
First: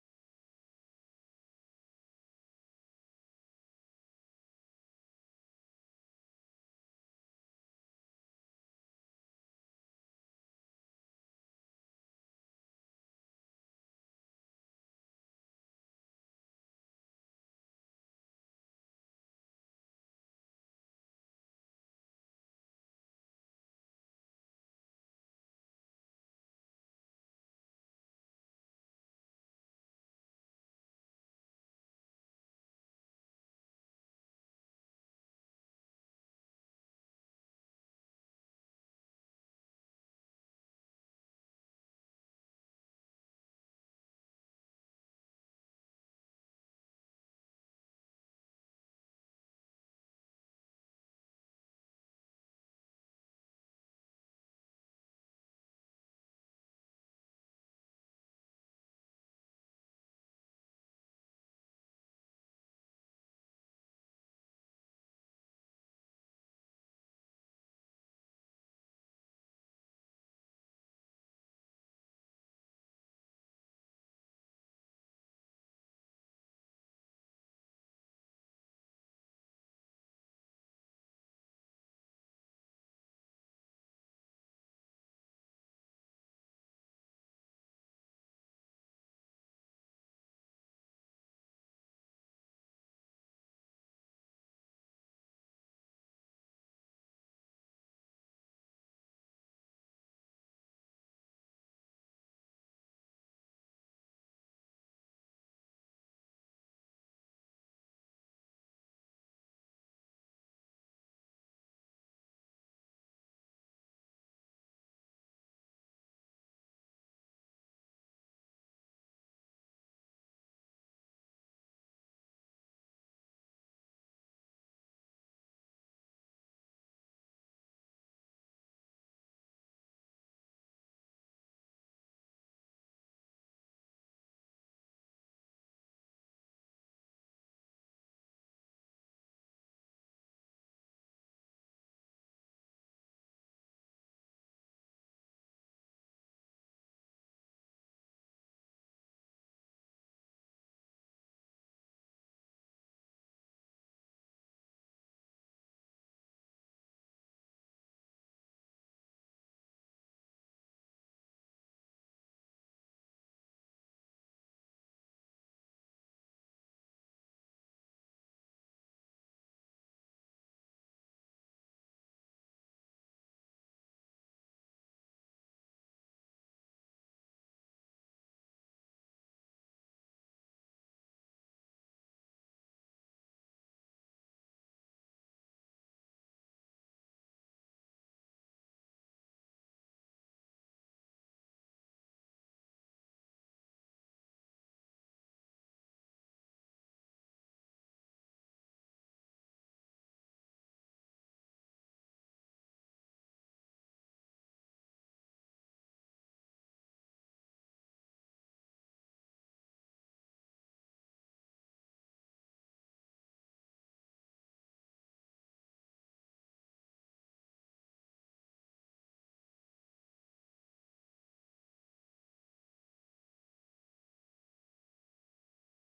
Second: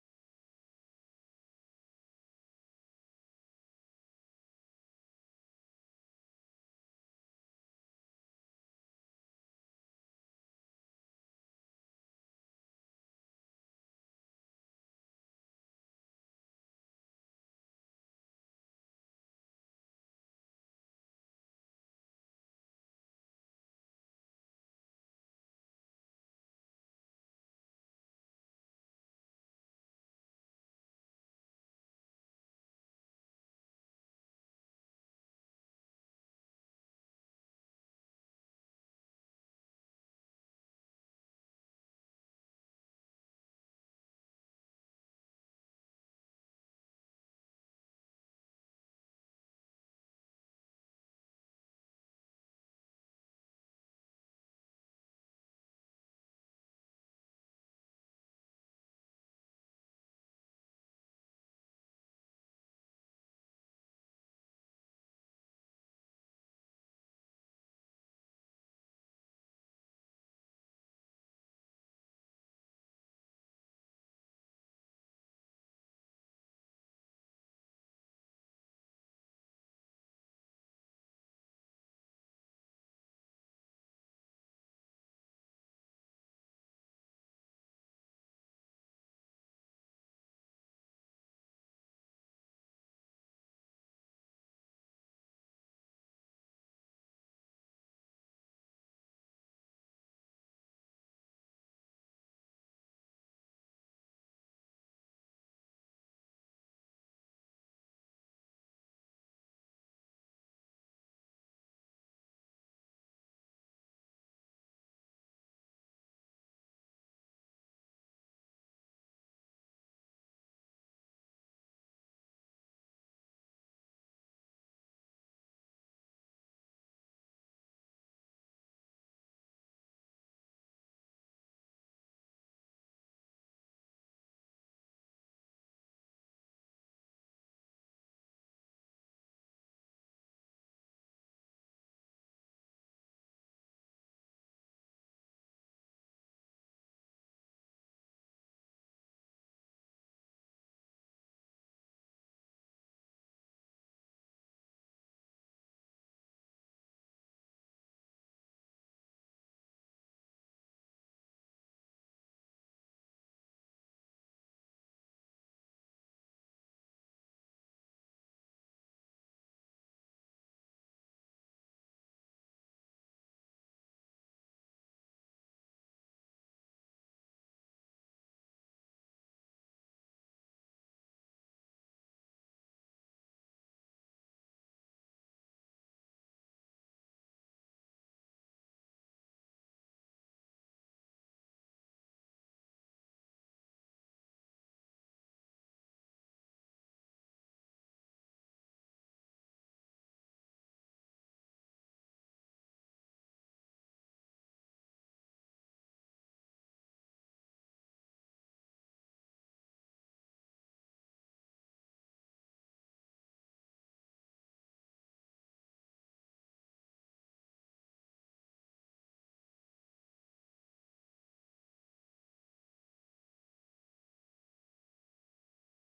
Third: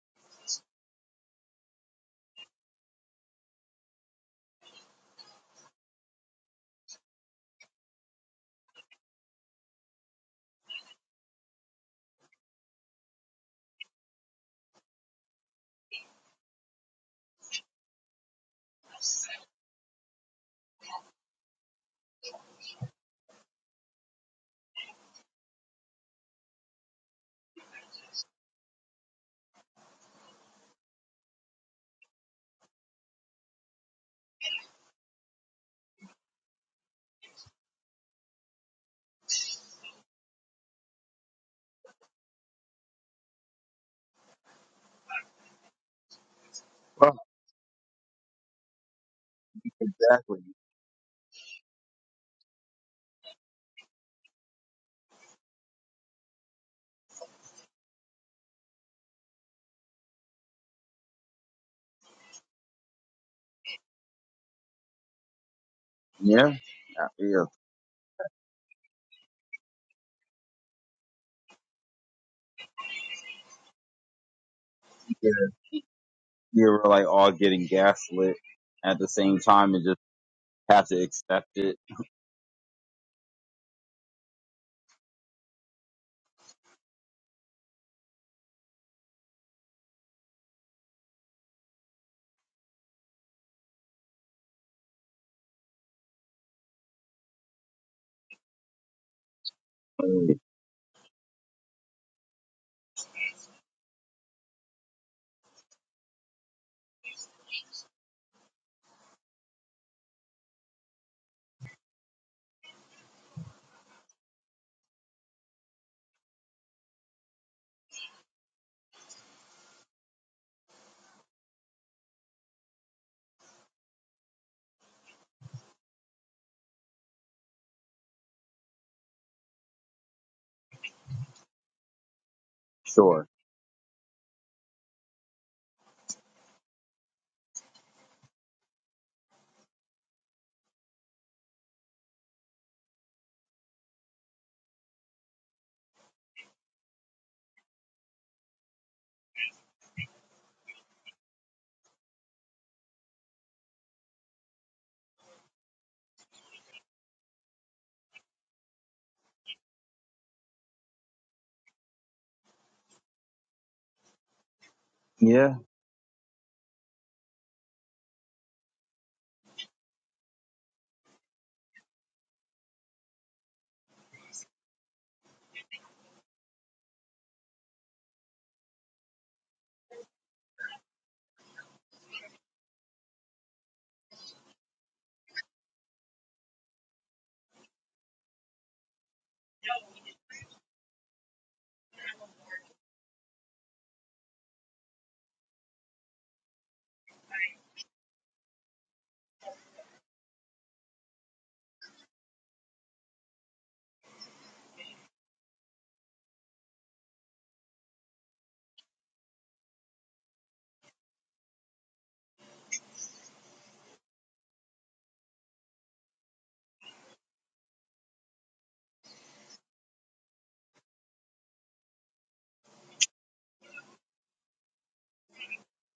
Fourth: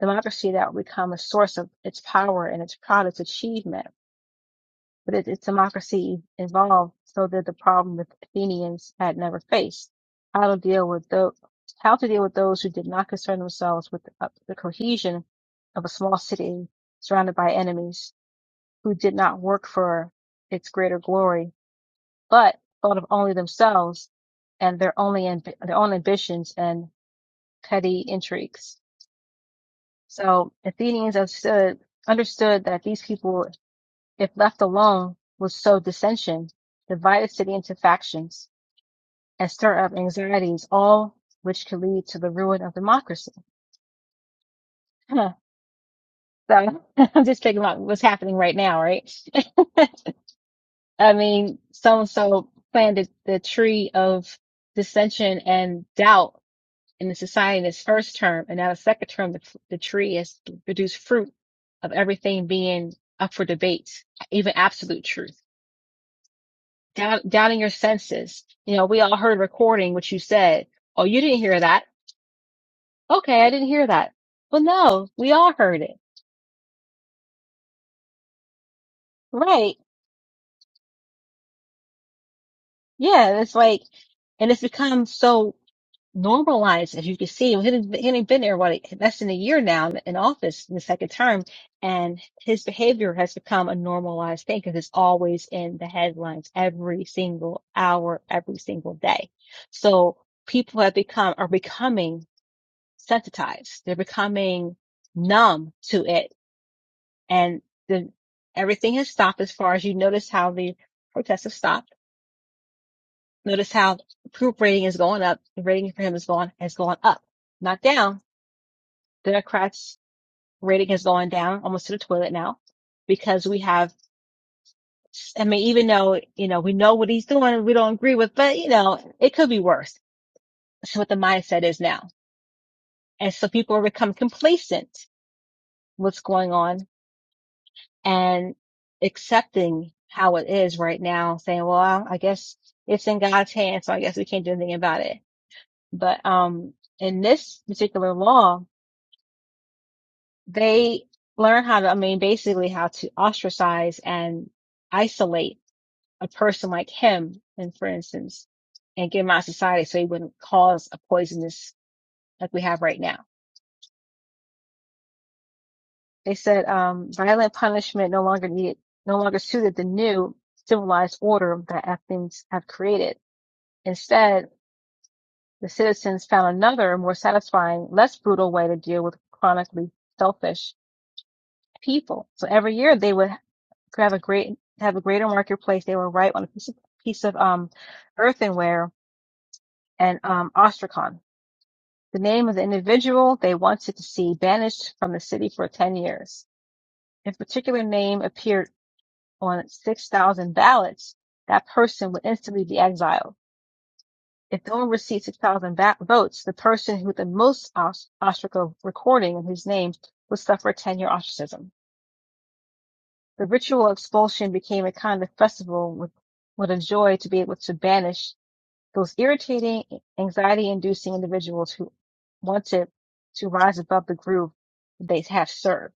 A: democracy that will become a source of its power and its proud its achievement. But it, its democracy evolved so that the problem that the Athenians had never faced. How to deal with those, how to deal with those who did not concern themselves with the, uh, the cohesion of a small city surrounded by enemies who did not work for its greater glory, but thought of only themselves and their only amb- their own ambitions and petty intrigues. So Athenians understood understood that these people, if left alone, would sow dissension, divide a city into factions, and stir up anxieties, all which could lead to the ruin of democracy. So
B: Well,
A: I'm just thinking about what's happening right now, right?
B: exactly.
A: I mean, so and so planted the tree of dissension and doubt in the society in its first term and not a second term, the, the tree has produced fruit of everything being up for debate, even absolute truth.
B: Yeah. Yeah.
A: Doubt,
B: Yeah.
A: doubting your senses. You know, we all heard recording what you said. Oh, you didn't hear that. Okay, I didn't hear that. Well, no,
B: yeah.
A: we all heard it.
B: You're like all getting gaslit at the same time
A: Right.
B: and just have to accept it.
A: Yeah, it's like, and it's become so normalized, as you can see. He had he had been there, what, less than a year now in office in the second term. And his behavior has become a normalized thing because it's always in the headlines every single hour, every single day. So
B: Mm.
A: people have become, are becoming sensitized. They're becoming numb to it. And the, everything has stopped as far as you notice how the protests have stopped. Notice how approval rating is going up. The rating for him is going, has gone up, not down Democrats' rating is going down almost to the toilet now because we have, I mean, even though, you know, we know what he's doing, we don't agree with, but you know, it could be worse. That's what the mindset is now.
B: Sure.
A: And so people become complacent with what's going on and accepting how it is right now, saying, well, I guess it's in God's hands. So I guess we can't do anything about it. But, um, in this particular law, they learn how to, I mean, basically how to ostracize and isolate a person like him, and for instance, and get him out of society so he wouldn't cause a poisonous like we have right now.
B: Yeah.
A: They said, um, violent punishment no longer needed, no longer suited the new civilized order that Athens had created. Instead, the citizens found another more satisfying, less brutal way to deal with chronically selfish people. So every year they would could have a great have a greater marketplace. They were right on a piece of piece of um earthenware and um ostrakhan. The name of the individual they wanted to see banished from the city for ten years. If a particular name appeared on six thousand ballots, that person would instantly be exiled. If no one received six thousand ba- votes, the person with the most os- ostraca recording of his name would suffer ten-year ostracism. The ritual expulsion became a kind of festival with what a joy to be able to banish Those irritating, anxiety inducing individuals who wanted to rise above the group they have served.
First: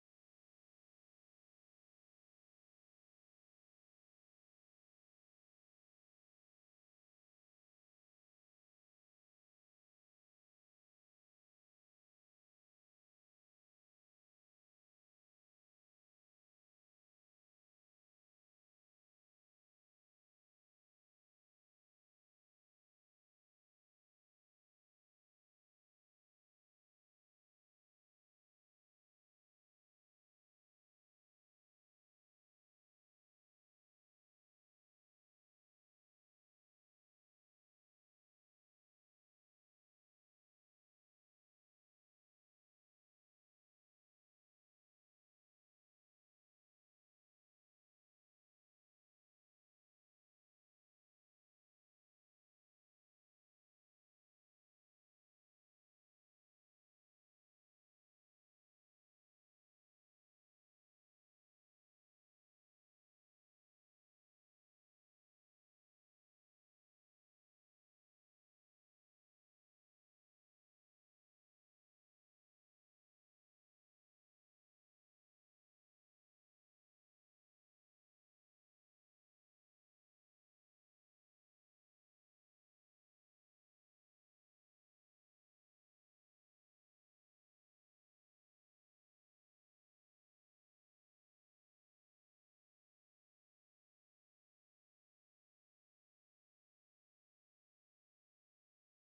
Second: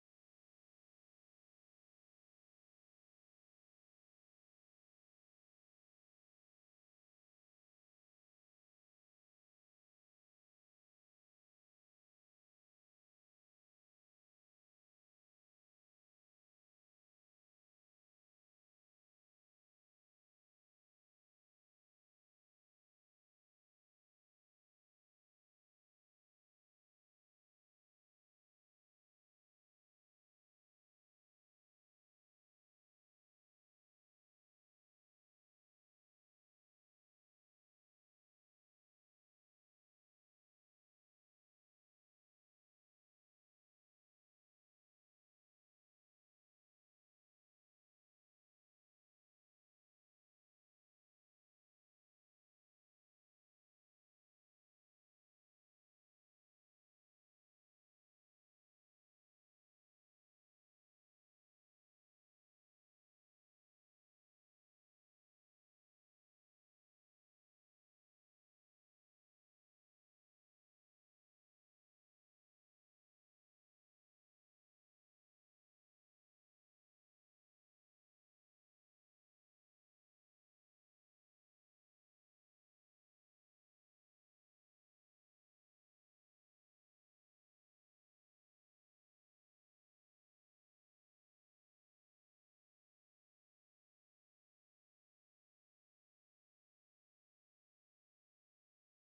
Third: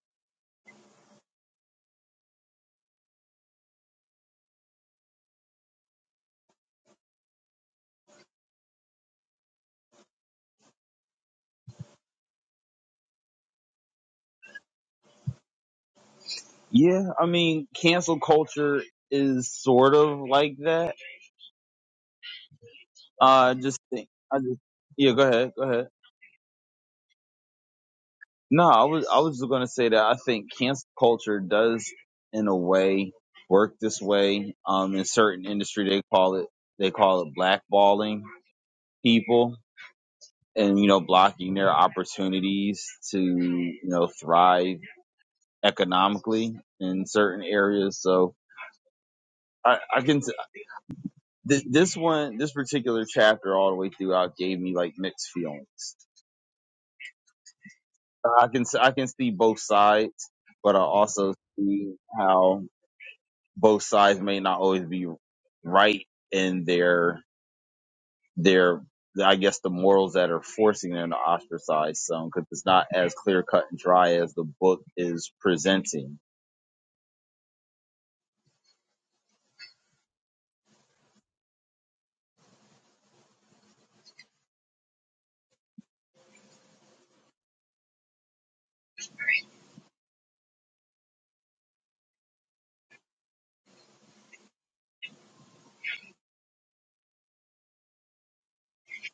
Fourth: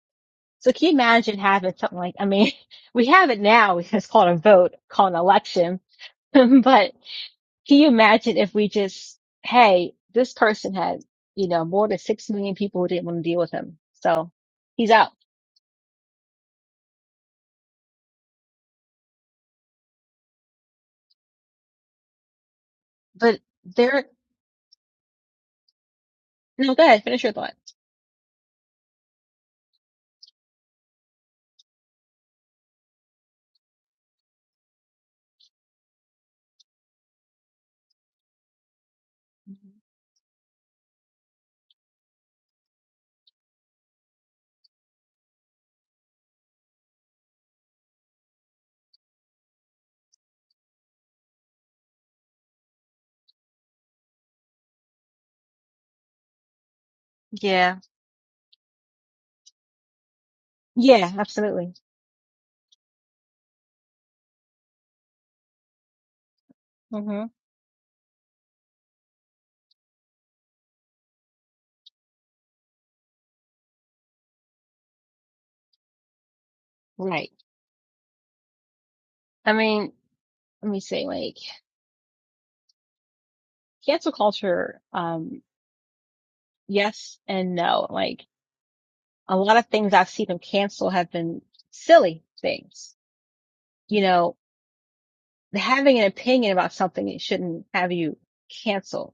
A: So can you imagine having something like, I mean, we have it now. It's called a vote, called an election. but can you imagine if we just, hey, this person had, you know, more than six million people who didn't want to deal with him. So he's out.
B: Yeah, I mean, cancel culture is sort of like that.
A: But
B: Uh, I just
A: there,
B: think, I just, yeah, go ahead, go ahead.
A: no, go ahead, finish your thought.
B: No, I was, I was just gonna say that I think cancel culture does, in a way, work this way. Um, in certain industry, they call it, they call it blackballing people and, you know, blocking their opportunities to, you know, thrive economically in certain areas. So I, I can, Th- this one, this particular chapter, all the way throughout, gave me like mixed feelings.
A: Yeah.
B: I can I can see both sides, but I
A: Yeah,
B: also
A: absolutely.
B: see how both sides may not always be right in their
A: hmm
B: their I guess the morals that are forcing them to ostracize some because it's not as clear cut and dry as the book is presenting.
A: Right. I mean, let me see. cancel culture, um, yes and no. Like a lot of things I've seen them cancel have been silly things. You know, having an opinion about something it shouldn't have you cancel.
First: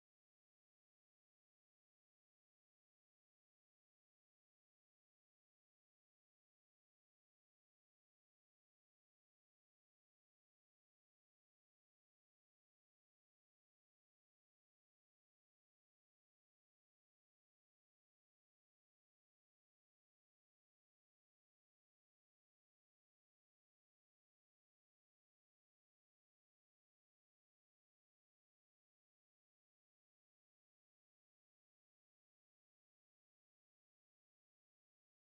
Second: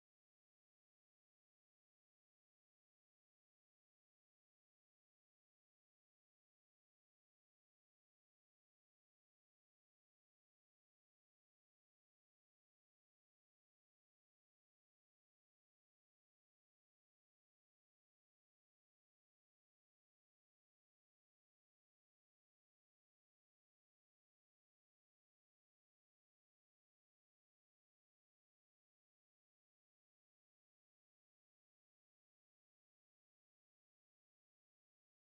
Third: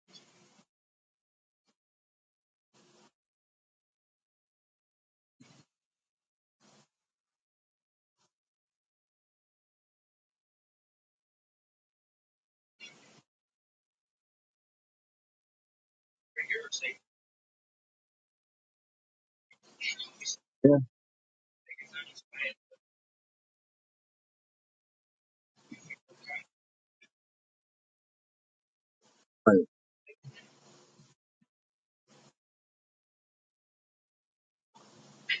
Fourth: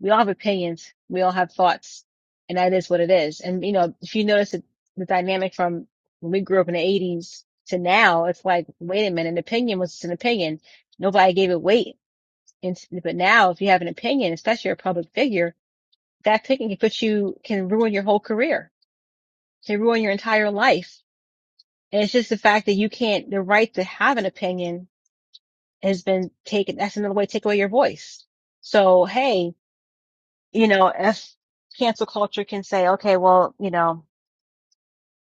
A: We all have opinions. We all have thoughts and that is what it is. And you know, if you notice it, the dynamic from when we grew up in the eighties to now, it's like, wait a minute, an opinion was just an opinion. Nobody gave it weight. And, but now if you have an opinion, especially you're a public figure, that picking can put you can ruin your whole career, can ruin your entire
B: Yeah.
A: life. And it's just the fact that you can't the right to have an opinion has been taken that's another way to take away your voice. So hey,
B: Like,
A: you know, if cancel culture can say, okay, well, you know,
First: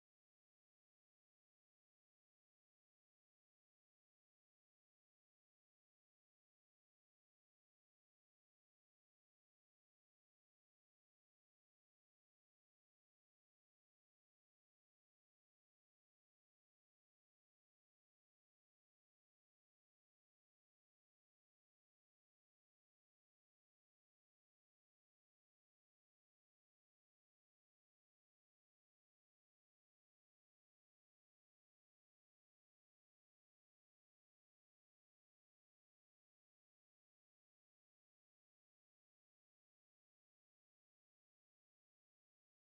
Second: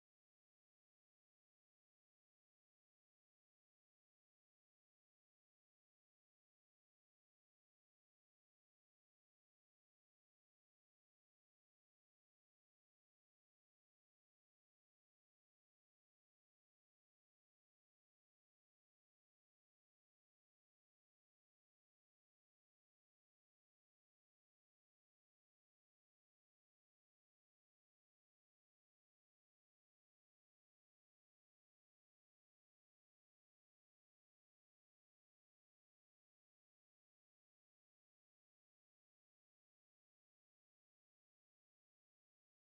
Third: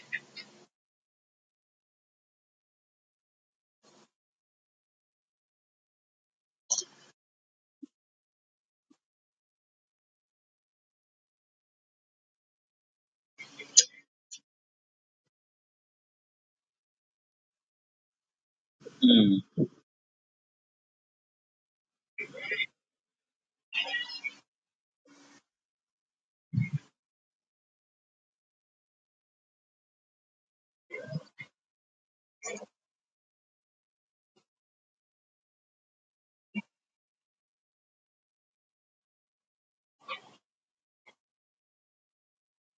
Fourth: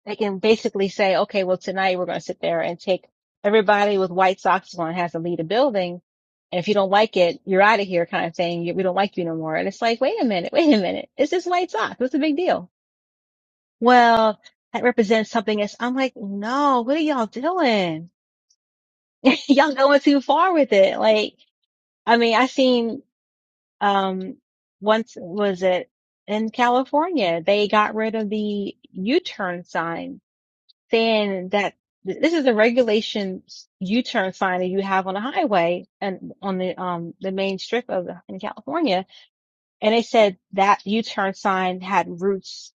A: they can basically say, okay, well tonight we're gonna sit there and take everybody with white socks on has to leave the building. And if you don't like it, you're out of here kind of thing. We don't like you no more. And it's like, wait a minute, wait a minute. It's just white socks. What's the big deal? well, that represents something else. I'm like, no, what are y'all doing?
B: Hmm.
A: y'all going too far with it. Like, I mean, I seen, um, once was it in California, they got rid of the U-turn sign saying that this is a regulation U-turn sign that you have on a highway and on the, um, the main strip of in California And they said that U-turn sign had roots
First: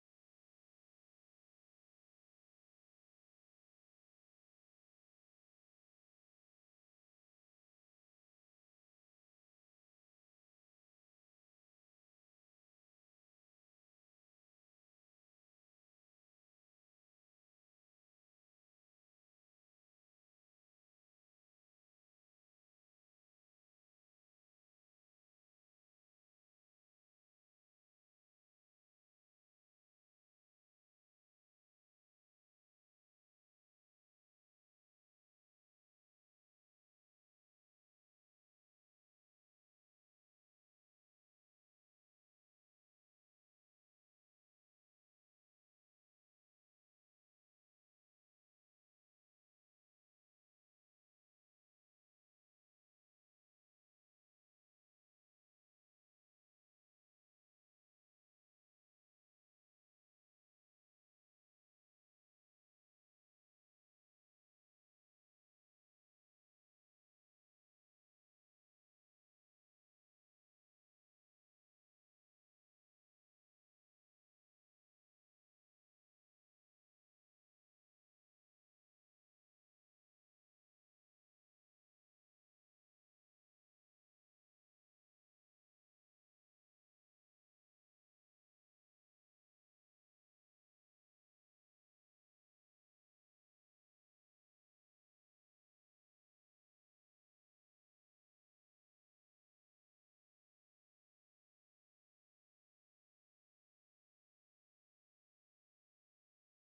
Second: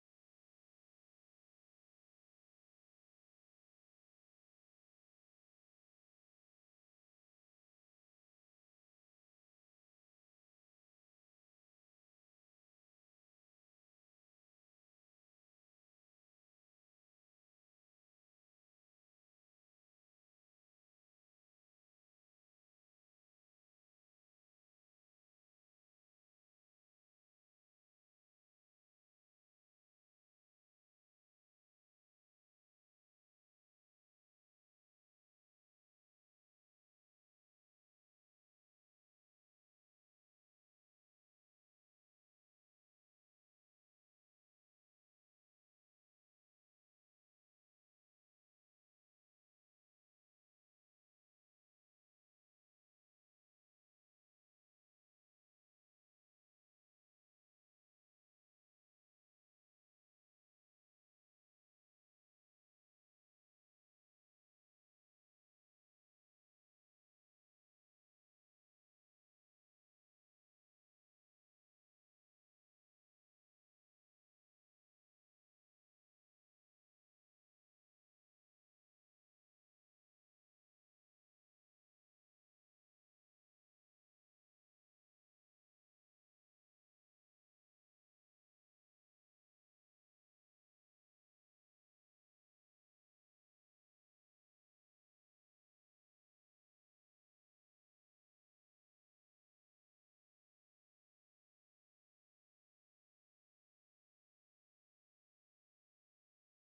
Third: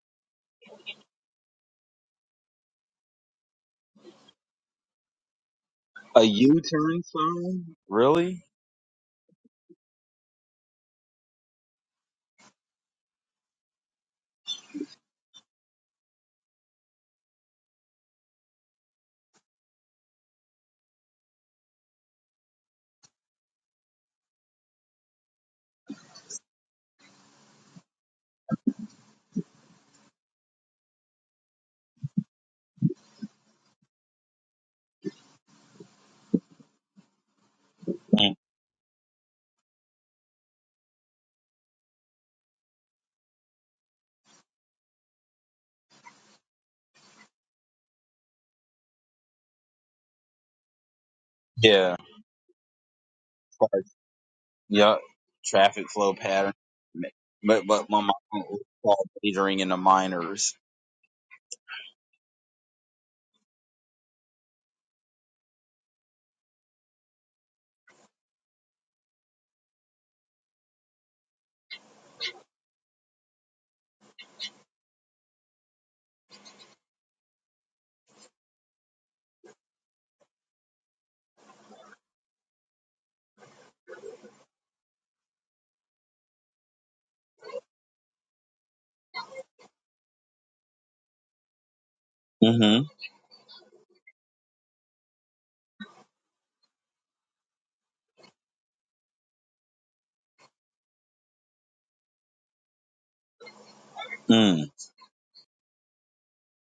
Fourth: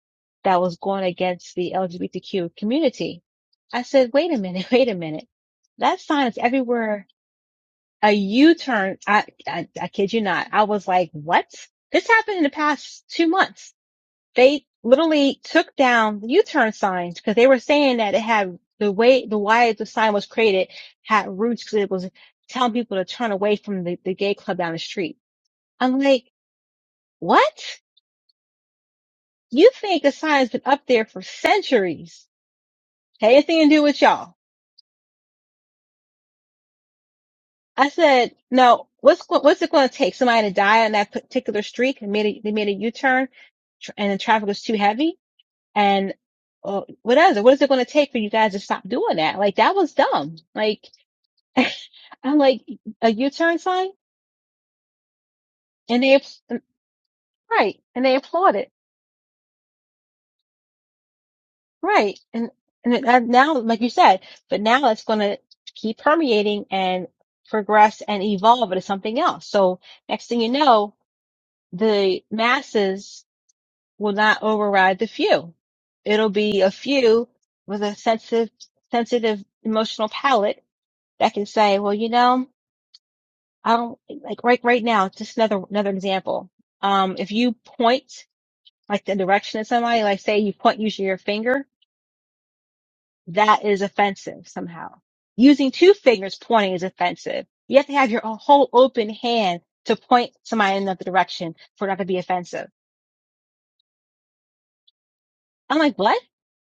A: that was going against the LGBTQ community. I said, wait a minute, wait a minute. That
B: A
A: sign is
B: U turn
A: everywhere.
B: sign?
A: A
B: Really?
A: U-turn. I, I, I kid you not. I was like, what? This happened in the past two months. They literally took down the U-turn signs because they were saying that it had the way, the why the sign was created had roots because it was telling people to turn away from the, the gay club down the street. I'm like, what? you think the sign's been up there for centuries. Had anything to do with y'all. I
B: Mm,
A: said, no, what's, what's it going to take? Somebody to die on that particular street and made a, they made a U-turn and the traffic was too heavy. And uh, what is it? What is it going to take for you guys to stop doing that? Like that was dumb. Like
B: Yeah.
A: I'm like a U-turn sign
B: Yup. Traffic
A: and
B: flow
A: they,
B: pattern. But
A: right.
B: but my
A: And
B: mom
A: they
B: was
A: applauded.
B: called majoring in the minors.
A: Right. And and it- and now, like you said, but now it's going to keep permeating and progress and evolve into something else. So next thing you know, the masses will not override the few. It'll be a few with a sensitive, sensitive emotional palate that can say, well, you know, I don't like right, right now, just another, another example. Um, if you point like the direction at somebody, like say you point using your finger,
B: Mm-hmm.
A: that is offensive somehow. Using two fingers pointing is offensive. You have to have your whole open hand to point somebody in another direction for it not to be offensive.
B: Mm.
A: I'm like, what?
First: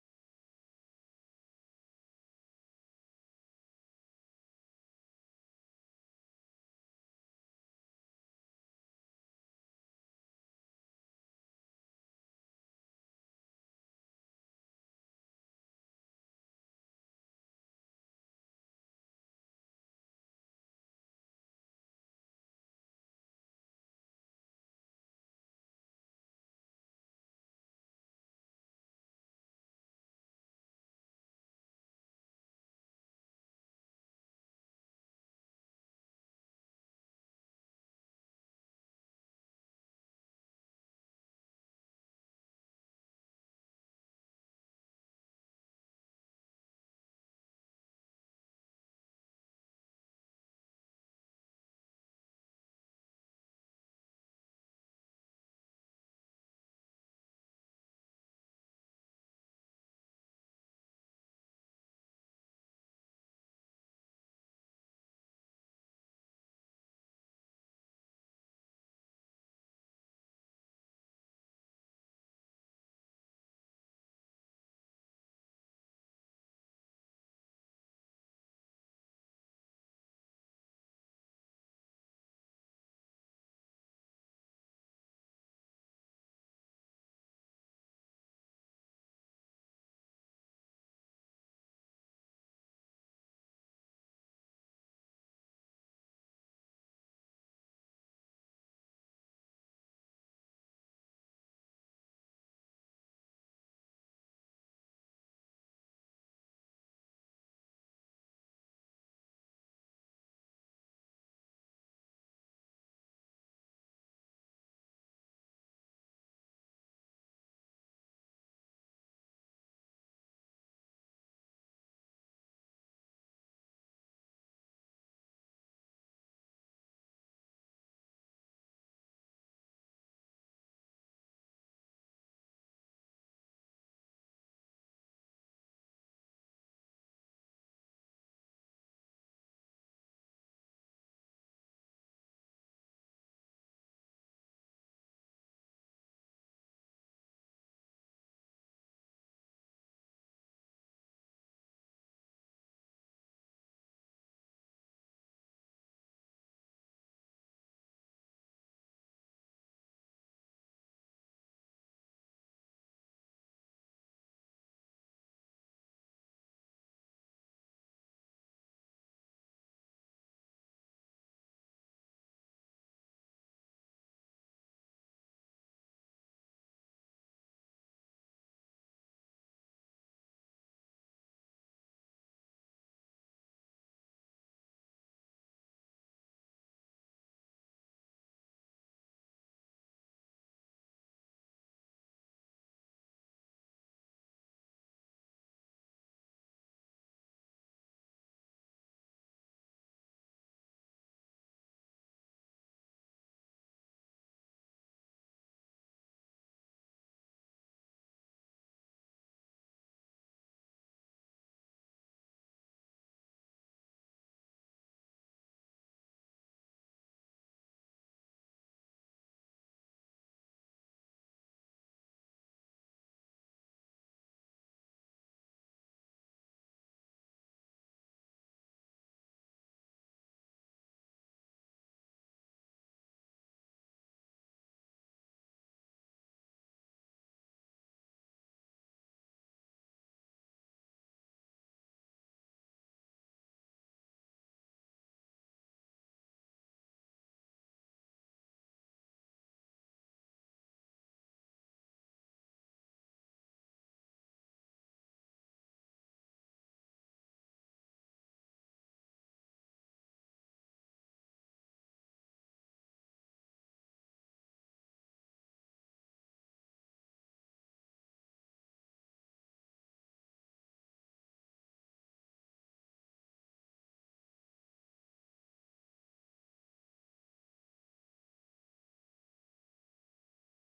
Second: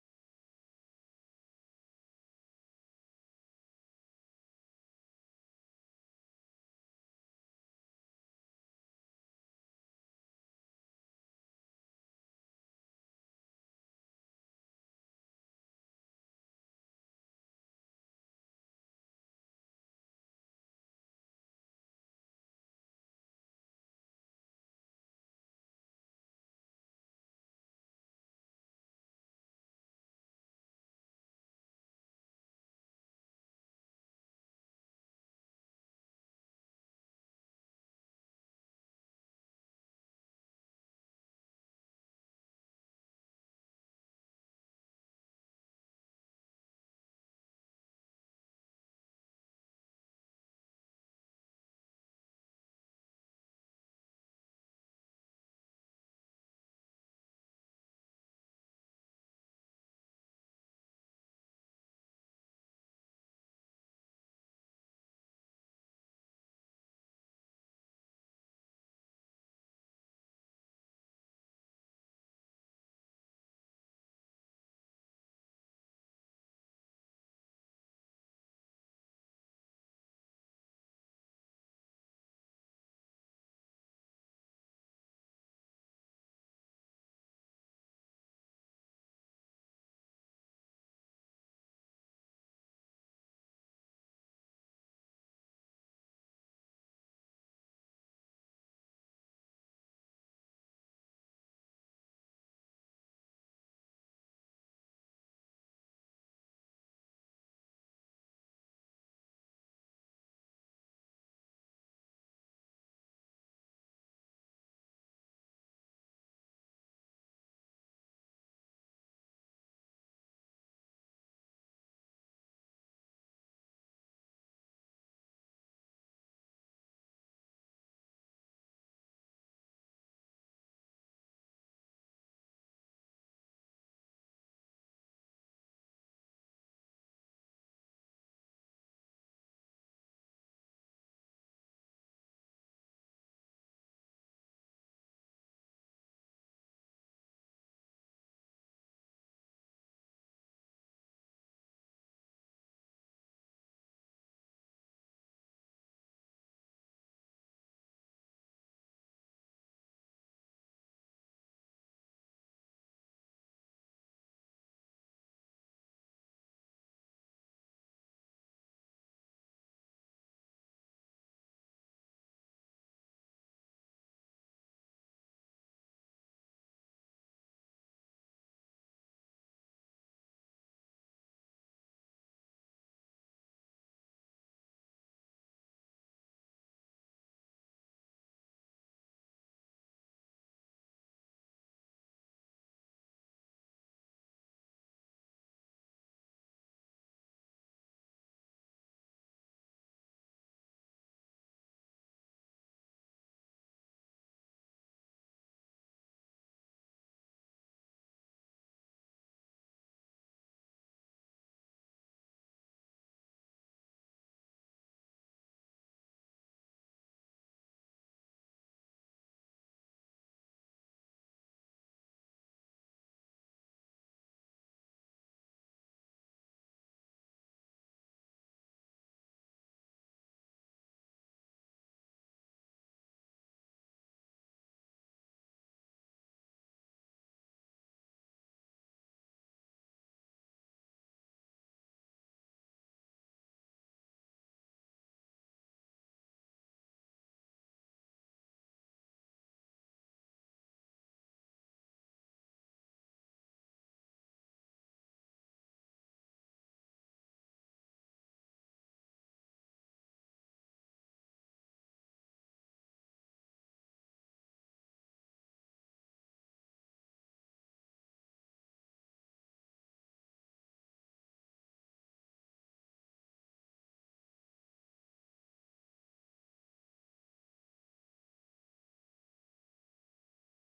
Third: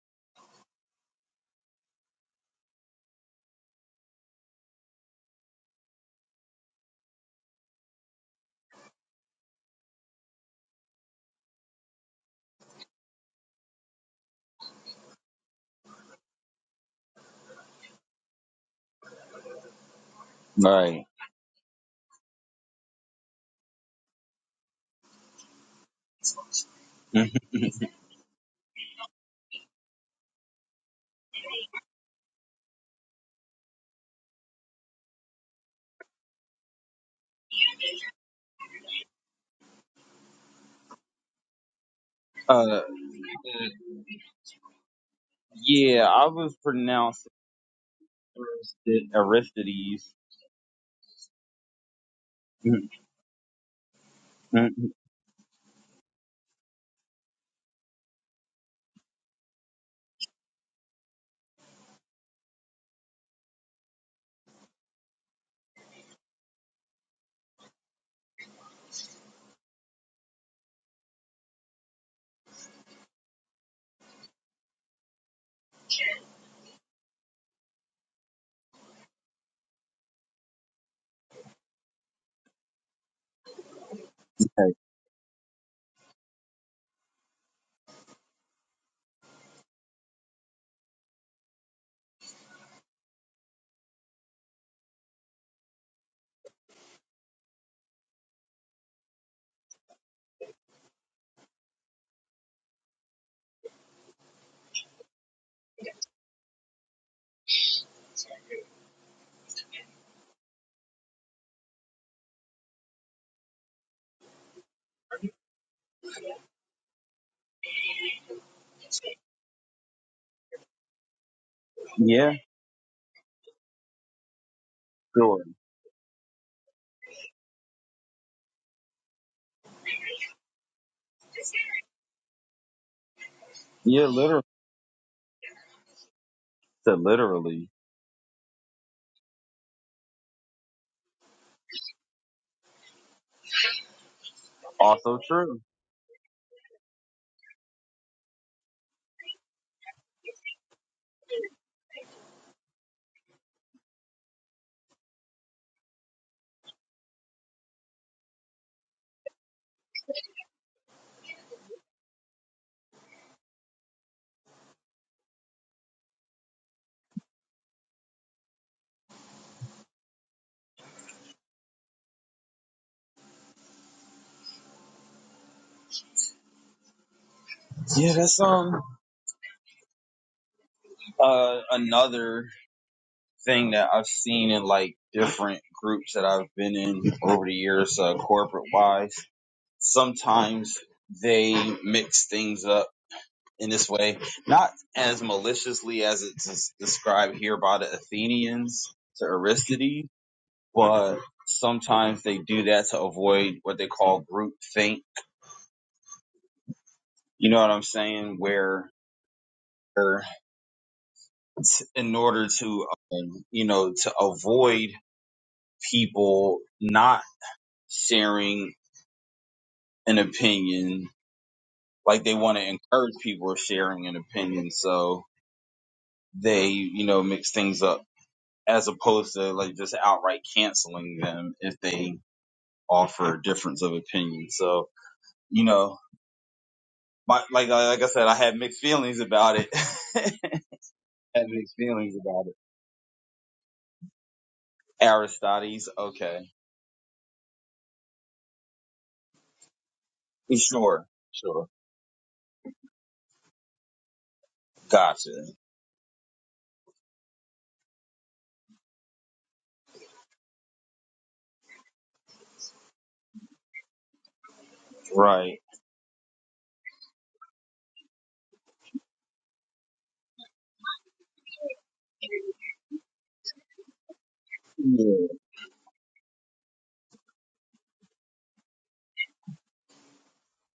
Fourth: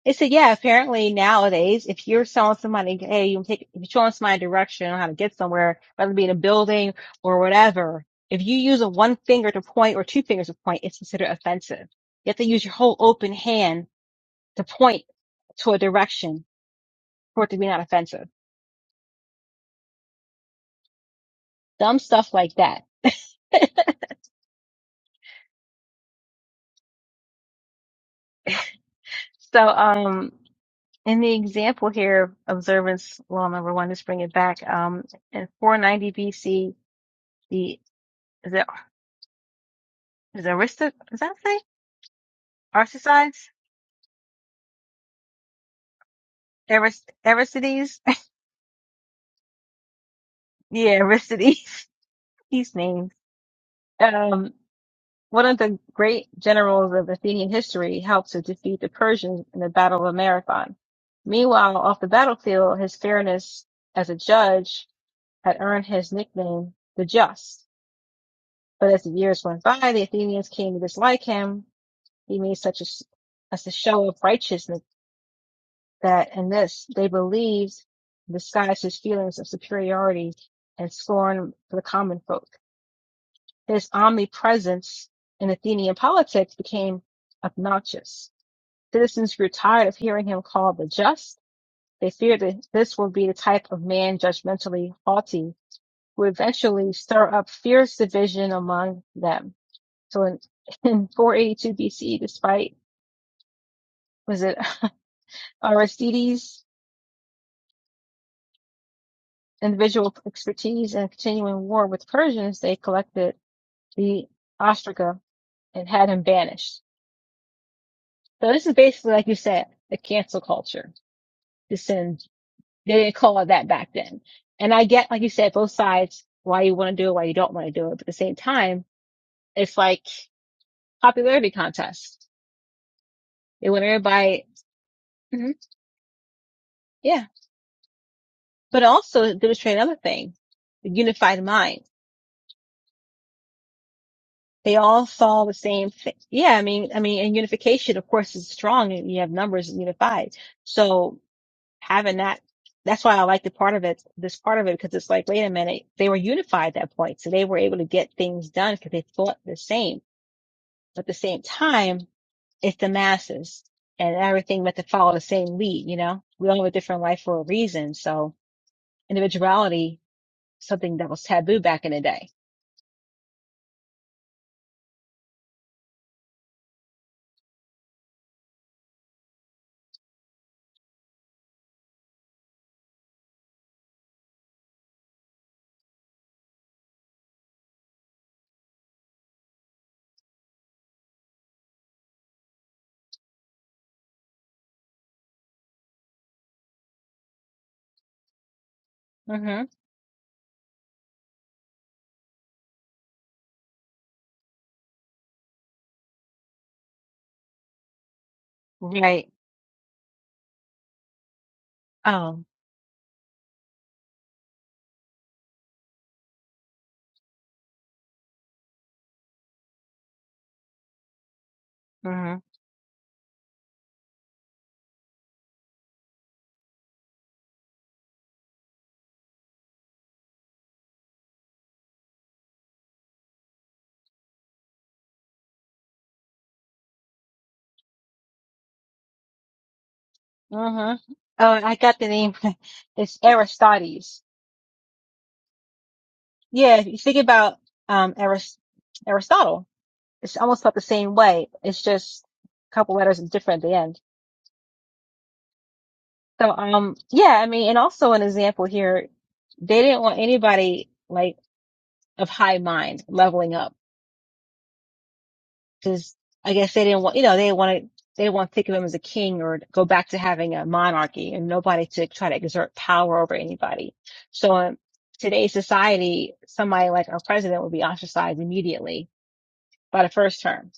A: They said, yeah, apparently nowadays, if you're showing somebody, hey, you take, if you're showing somebody a direction on how to get somewhere, whether it be in a building or whatever, if you use a one finger to point or two fingers to point, it's considered offensive. You have to use your whole open hand to point to a direction for it to be not offensive.
B: Right.
A: Dumb stuff like that
B: Mm.
A: So, um, in the example here, observance law number one, let's bring it back. Um, in 490 BC, the is it is it Arista? Is that say
B: Uh,
A: Arsacides?
B: yeah, I was
A: Arist,
B: pronounced
A: Aristides?
B: Aristid- Aristides.
A: yeah, Aristides. These
B: Mm,
A: names. Um,
B: mm,
A: one of the great generals of Athenian history helped to defeat the Persians in the Battle of Marathon. Meanwhile, off the battlefield, his fairness as a judge had earned his nickname, the Just. But as the years went by, the Athenians came to dislike him. He made such as as a show of righteousness that in this they believed disguised his feelings of superiority and scorn for the common folk. His
B: Okay.
A: omnipresence in Athenian politics became obnoxious. Citizens grew tired of hearing him called the just. They feared that this would be the type of man judgmentally haughty who would eventually stir up fierce division among them. So in, in 482 BC, despite was it Aristides' individual expertise and continuing war with Persians, they collected the ostraca and had him banished. So this is basically, like you said, the cancel culture. This and
B: Yeah,
A: they didn't call it that back then. And I get, like you
B: sure.
A: said, both sides why you want to do it, why you don't want to do it. But at the same time, it's like popularity contest. They want
B: Yeah, literally.
A: everybody. Mhm. Yeah.
B: literally.
A: But also it demonstrate another thing, the unified mind They all
B: Also
A: saw the
B: true.
A: same thing. Yeah, I mean, I mean, and unification, of course, is strong, and you have numbers unified. So having that, that's why I like the part of it, this part of it, because it's like, wait a minute, they were unified at that point, so they were able to get things done because they thought the same. But at the same time, it's the masses, and everything meant to follow the same lead. You know, we all have a different life for a reason. So individuality, something that was taboo back in the day.
B: Yeah, that's um uh another thing that I've seen in like different groups that I've been in over the years, uh, corporate wise. sometimes they mix things up in this way, not as maliciously as it's described here by the Athenians to
A: Mm-hmm.
B: Aristides, but sometimes they do that to avoid what they call group think. You know what I'm saying? Where,
A: Right.
B: where in
A: Oh.
B: order to, um, you know, to avoid people not sharing an opinion, like they want to encourage people sharing an opinion. So they, you know, mix things up as opposed to like just outright canceling them if they offer a difference of opinion. So, you know, my, like, uh, like I said, I had mixed feelings about it. had
A: Mm-hmm. Oh, I
B: mixed
A: got the
B: feelings
A: name.
B: about it.
A: It's Aristodes.
B: Aristodes. Okay.
A: Yeah, if you think about um Aris Aristotle, it's almost felt the
B: Sure.
A: same way.
B: Sure.
A: It's just a couple letters different at the end.
B: Gotcha.
A: So um yeah, I mean, and also an example here, they didn't want anybody like of high mind leveling up.
B: Right.
A: just I guess they didn't want you know they didn't want to they didn't want to think of him as a king or go back to having a monarchy and nobody to try to exert power over anybody. So in
B: Yeah.
A: today's society, somebody like our president would be ostracized immediately by the first term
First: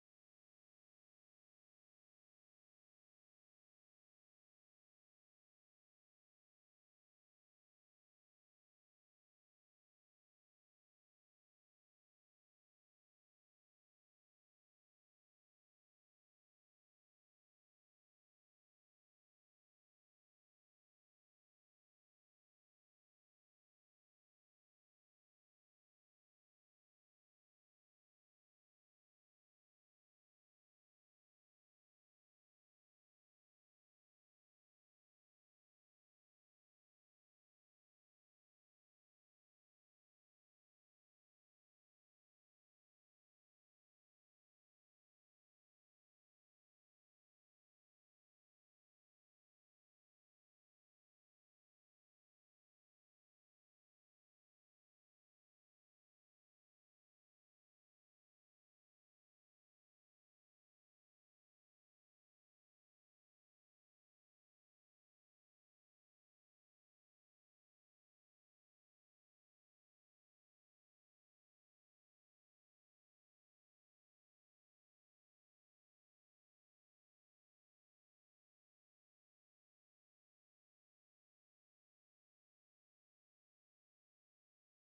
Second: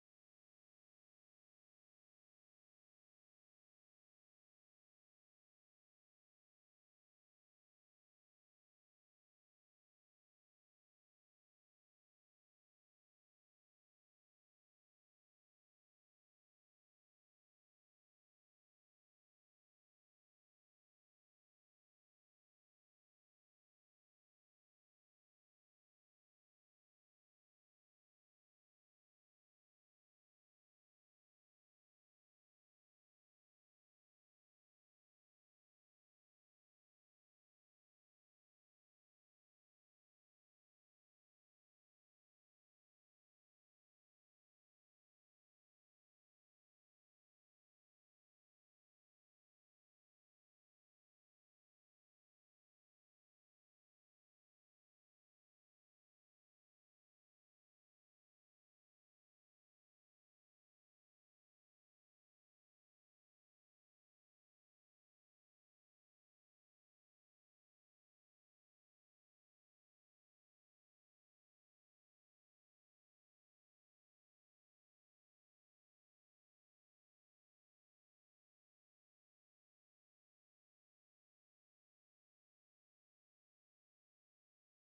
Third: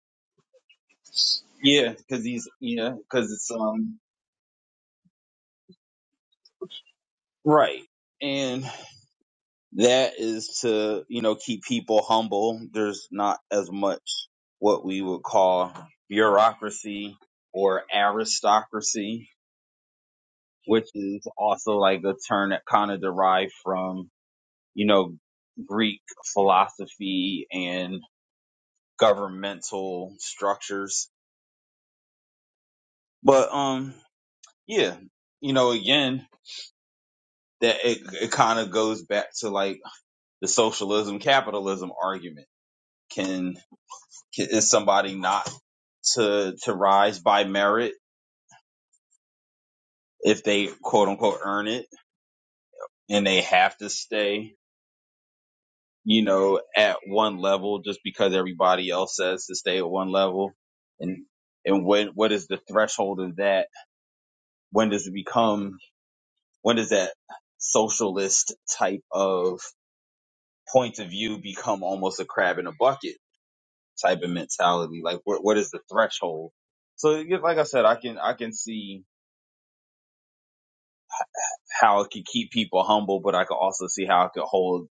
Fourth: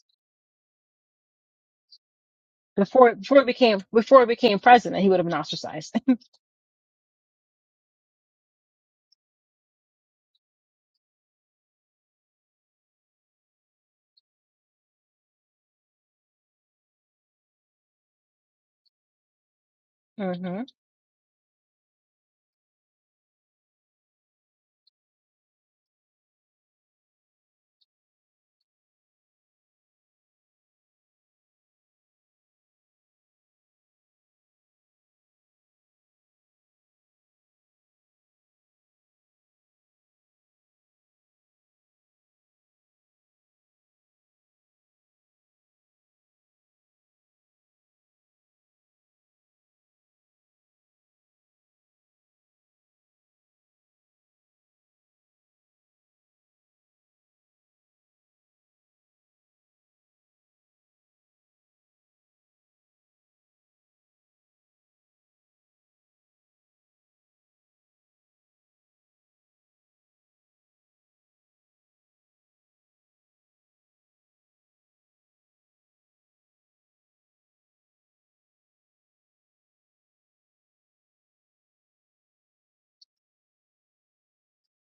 B: Yeah. Cause he's, yeah.
A: Before
B: Cause
A: before it
B: it's,
A: became
B: um,
A: before it became president, he would have been ostracized.
B: right. and. that is to you know keep people humble there's not as much what we would call bureaucracy or aristocracy
A: hmm
B: which is also like a term that kind of derived from you know greek philosophy and governmental structures but um yeah you know again that it, it kind of goes back to like the socialism capitalism argument can Is somebody not to to rise by merit if they quote unquote earn it and they have to stay, you know, at one level just because everybody else says to stay at one level? And and when what is the threshold of that? When does it become when does that socialist type of point of view become almost a crab in a bucket type of mentality? Like what what is the threshold? So yeah, like I said, I can I can see how it could keep people humble, but I could also see how it could hold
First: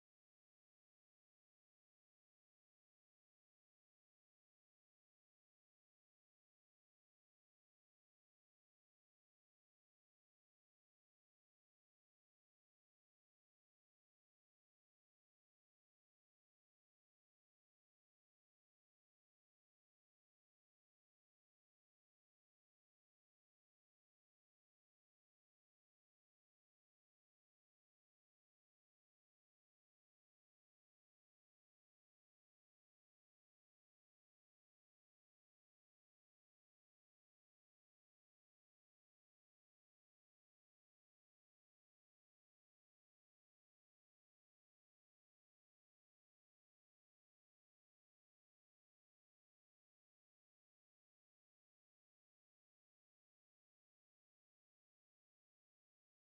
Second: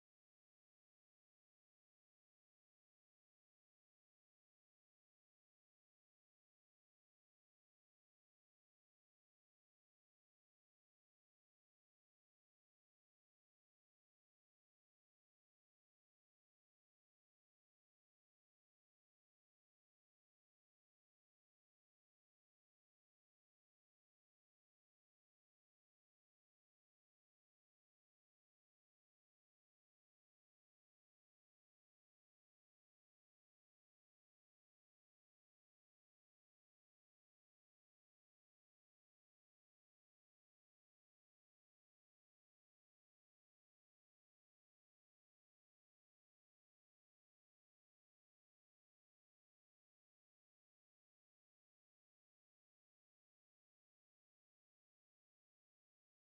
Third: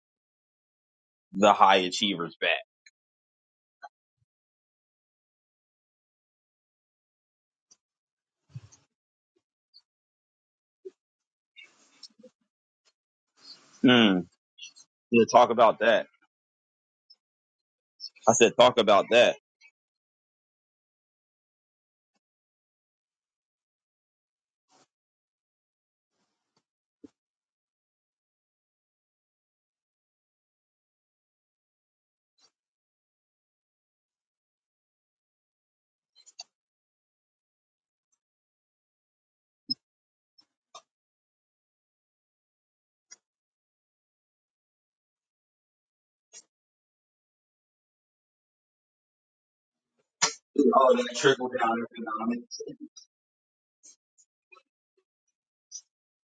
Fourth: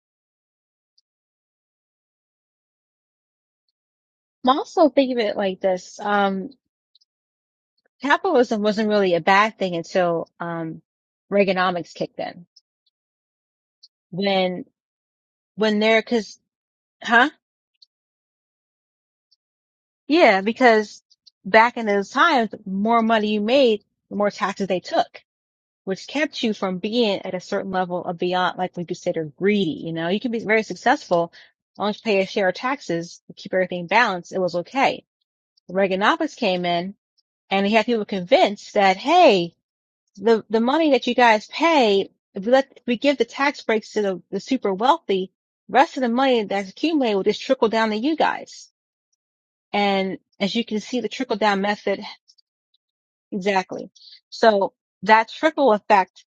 B: the high achievers back.
A: Well, also think of it like this. Um, capitalism wasn't really a bad thing until um Reaganomics kicked in.
B: Mm.
A: When
B: Yeah, talk
A: when
B: about
A: there,
B: that.
A: cause huh?
B: I said, talk about that.
A: Yeah, because back in those times, the more money you made, the more taxes they took, which kept you from being at a certain level of beyond, like we consider greedy. You know, you can be very successful, as long as you pay a share of taxes, you keep everything balanced. It was okay. Reaganomics came in and he had people convinced that, hey, the, the money that you guys pay, if we let, if we give the tax breaks to the, the super wealthy, rest of the money that's accumulated will just trickle down to you guys. And as you can
B: Oh,
A: see, the
B: that
A: trickle
B: trickle
A: down
B: down
A: method
B: economics.
A: Exactly. So that trickle effect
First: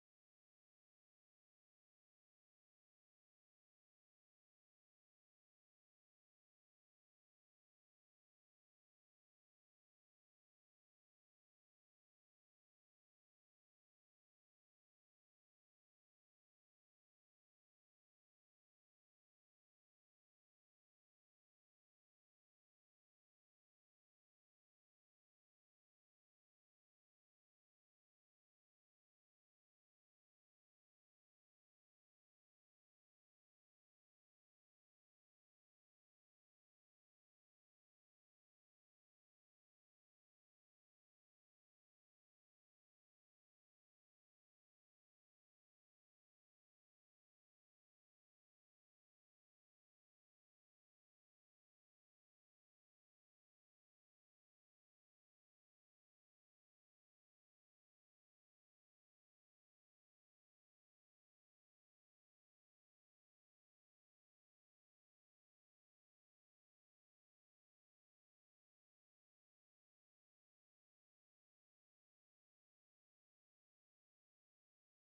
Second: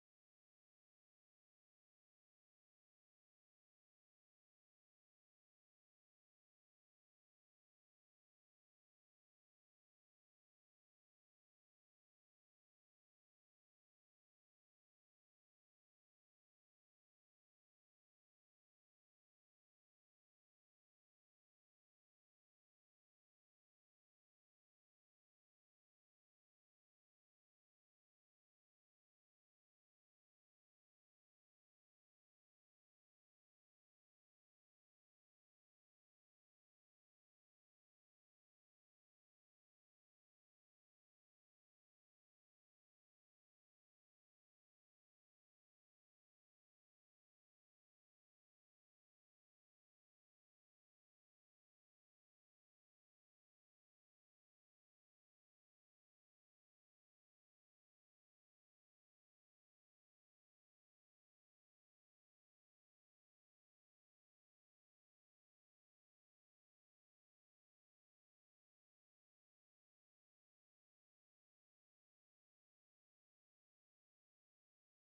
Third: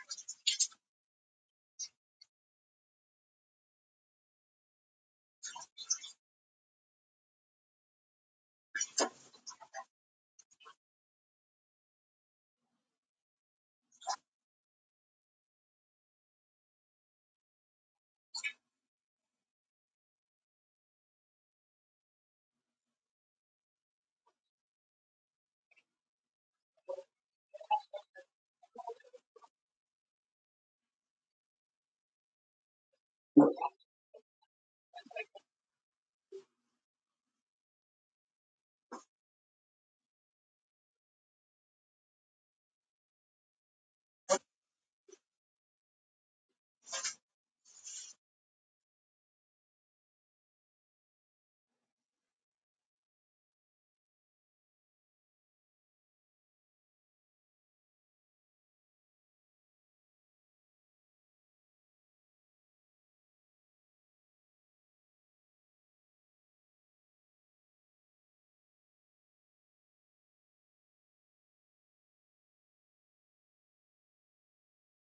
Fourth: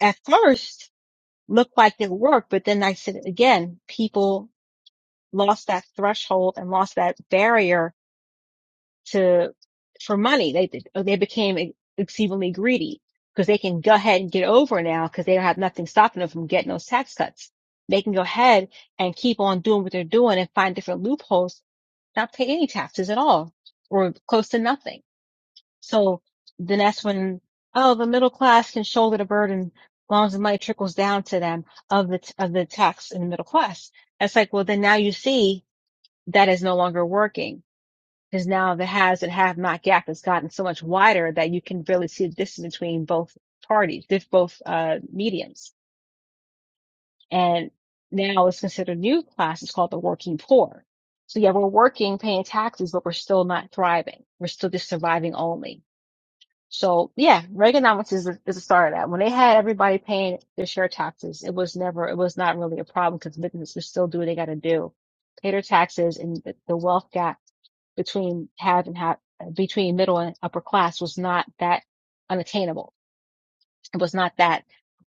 A: at first looked like it worked, but then I said it again, people lost that threshold and lost that barrier to, for money. They, did- oh, they became e- exceedingly greedy because they can go ahead and get over now because they don't have nothing stopping them from getting those tax cuts. They can go ahead and keep on doing what they're doing and find different loopholes, not pay any taxes at all or close to nothing. So then that's when, oh, the middle class can shoulder the burden as long as the money trickles down to them of the, t- of the tax in the middle class. That's like, well, then now you see that is no longer working because now the has and have not gap has gotten so much wider that you can really see the distance between both parties, this- both, uh, mediums. And now it's considered new class. It's called the working poor. So yeah, we're working, paying taxes, but we're still not thriving. We're still just surviving only. So yeah, Reaganomics is the, is the start of that. When they had everybody paying their share taxes, it was never, it was not really a problem because businesses still do what they got to do, pay their taxes, and the, the wealth gap between have and have between middle and upper class was not that unattainable. It was not that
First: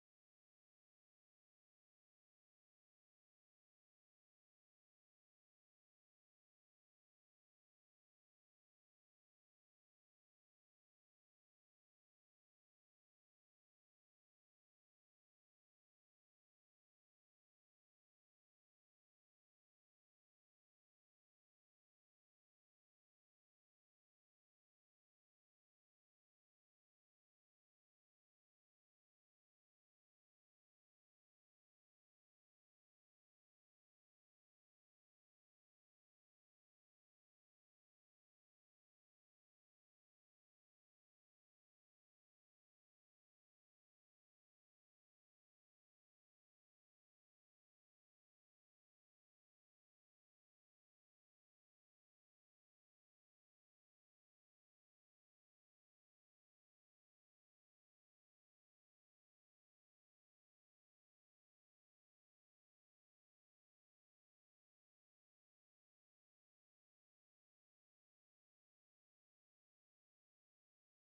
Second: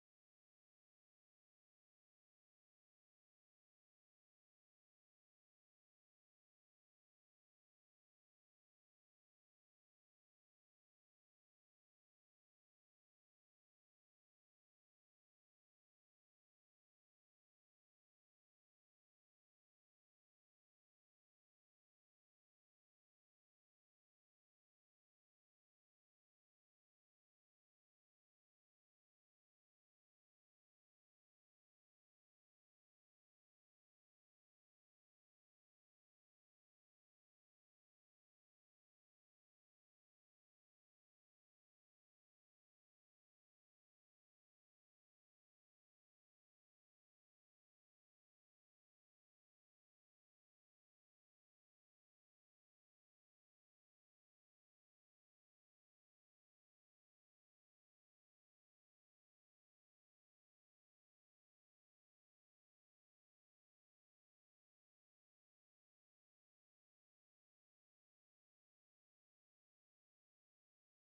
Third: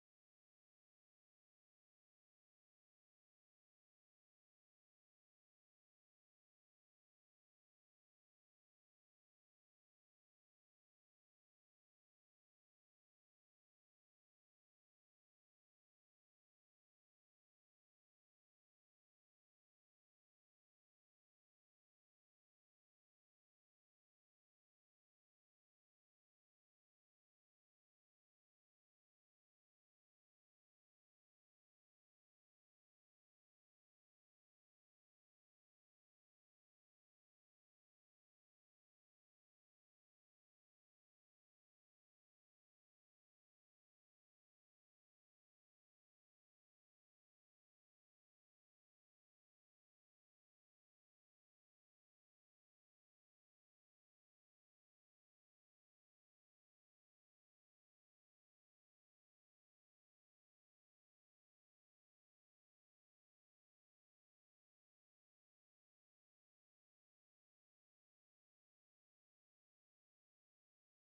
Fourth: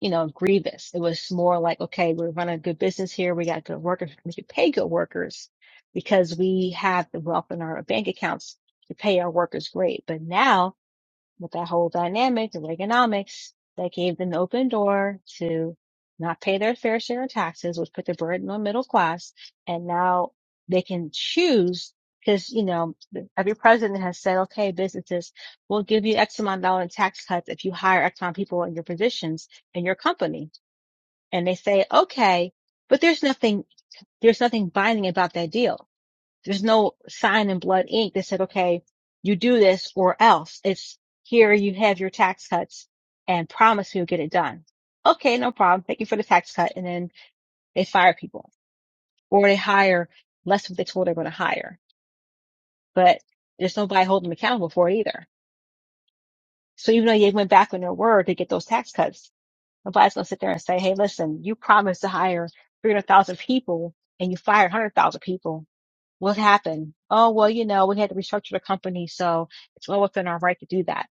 A: you know grievous. It was more like, okay, we're running a good business here. We got good workers. We can pay good workers because we have the wealth in our bank accounts to pay our workers great. But now with that whole dynamic of Reaganomics that gave them the open door to not pay their fair share of taxes, which put the burden on middle class. And now they can choose because, you know, every president has said, okay, businesses, we'll give you X amount of dollar in tax cuts if you hire X amount of people in your positions in your company. And they say, okay, but there's nothing, there's nothing binding about that deal there's no sign in blood ink that said, okay, you do this or else. It's here you have your tax cuts and promise you'll get it done. Okay, no problem. Thank you for the tax cut. And then they fire people or they hire less of what they told they're going to hire, but there's nobody holding them accountable for it either. So even though they went back on their word to get those tax cuts, nobody's going to sit there and say, Hey, listen, you promised to hire 300,000 people and you fired 100,000 people What happened? Oh, well, you know, we had to restructure the company, so it's well within our right to do that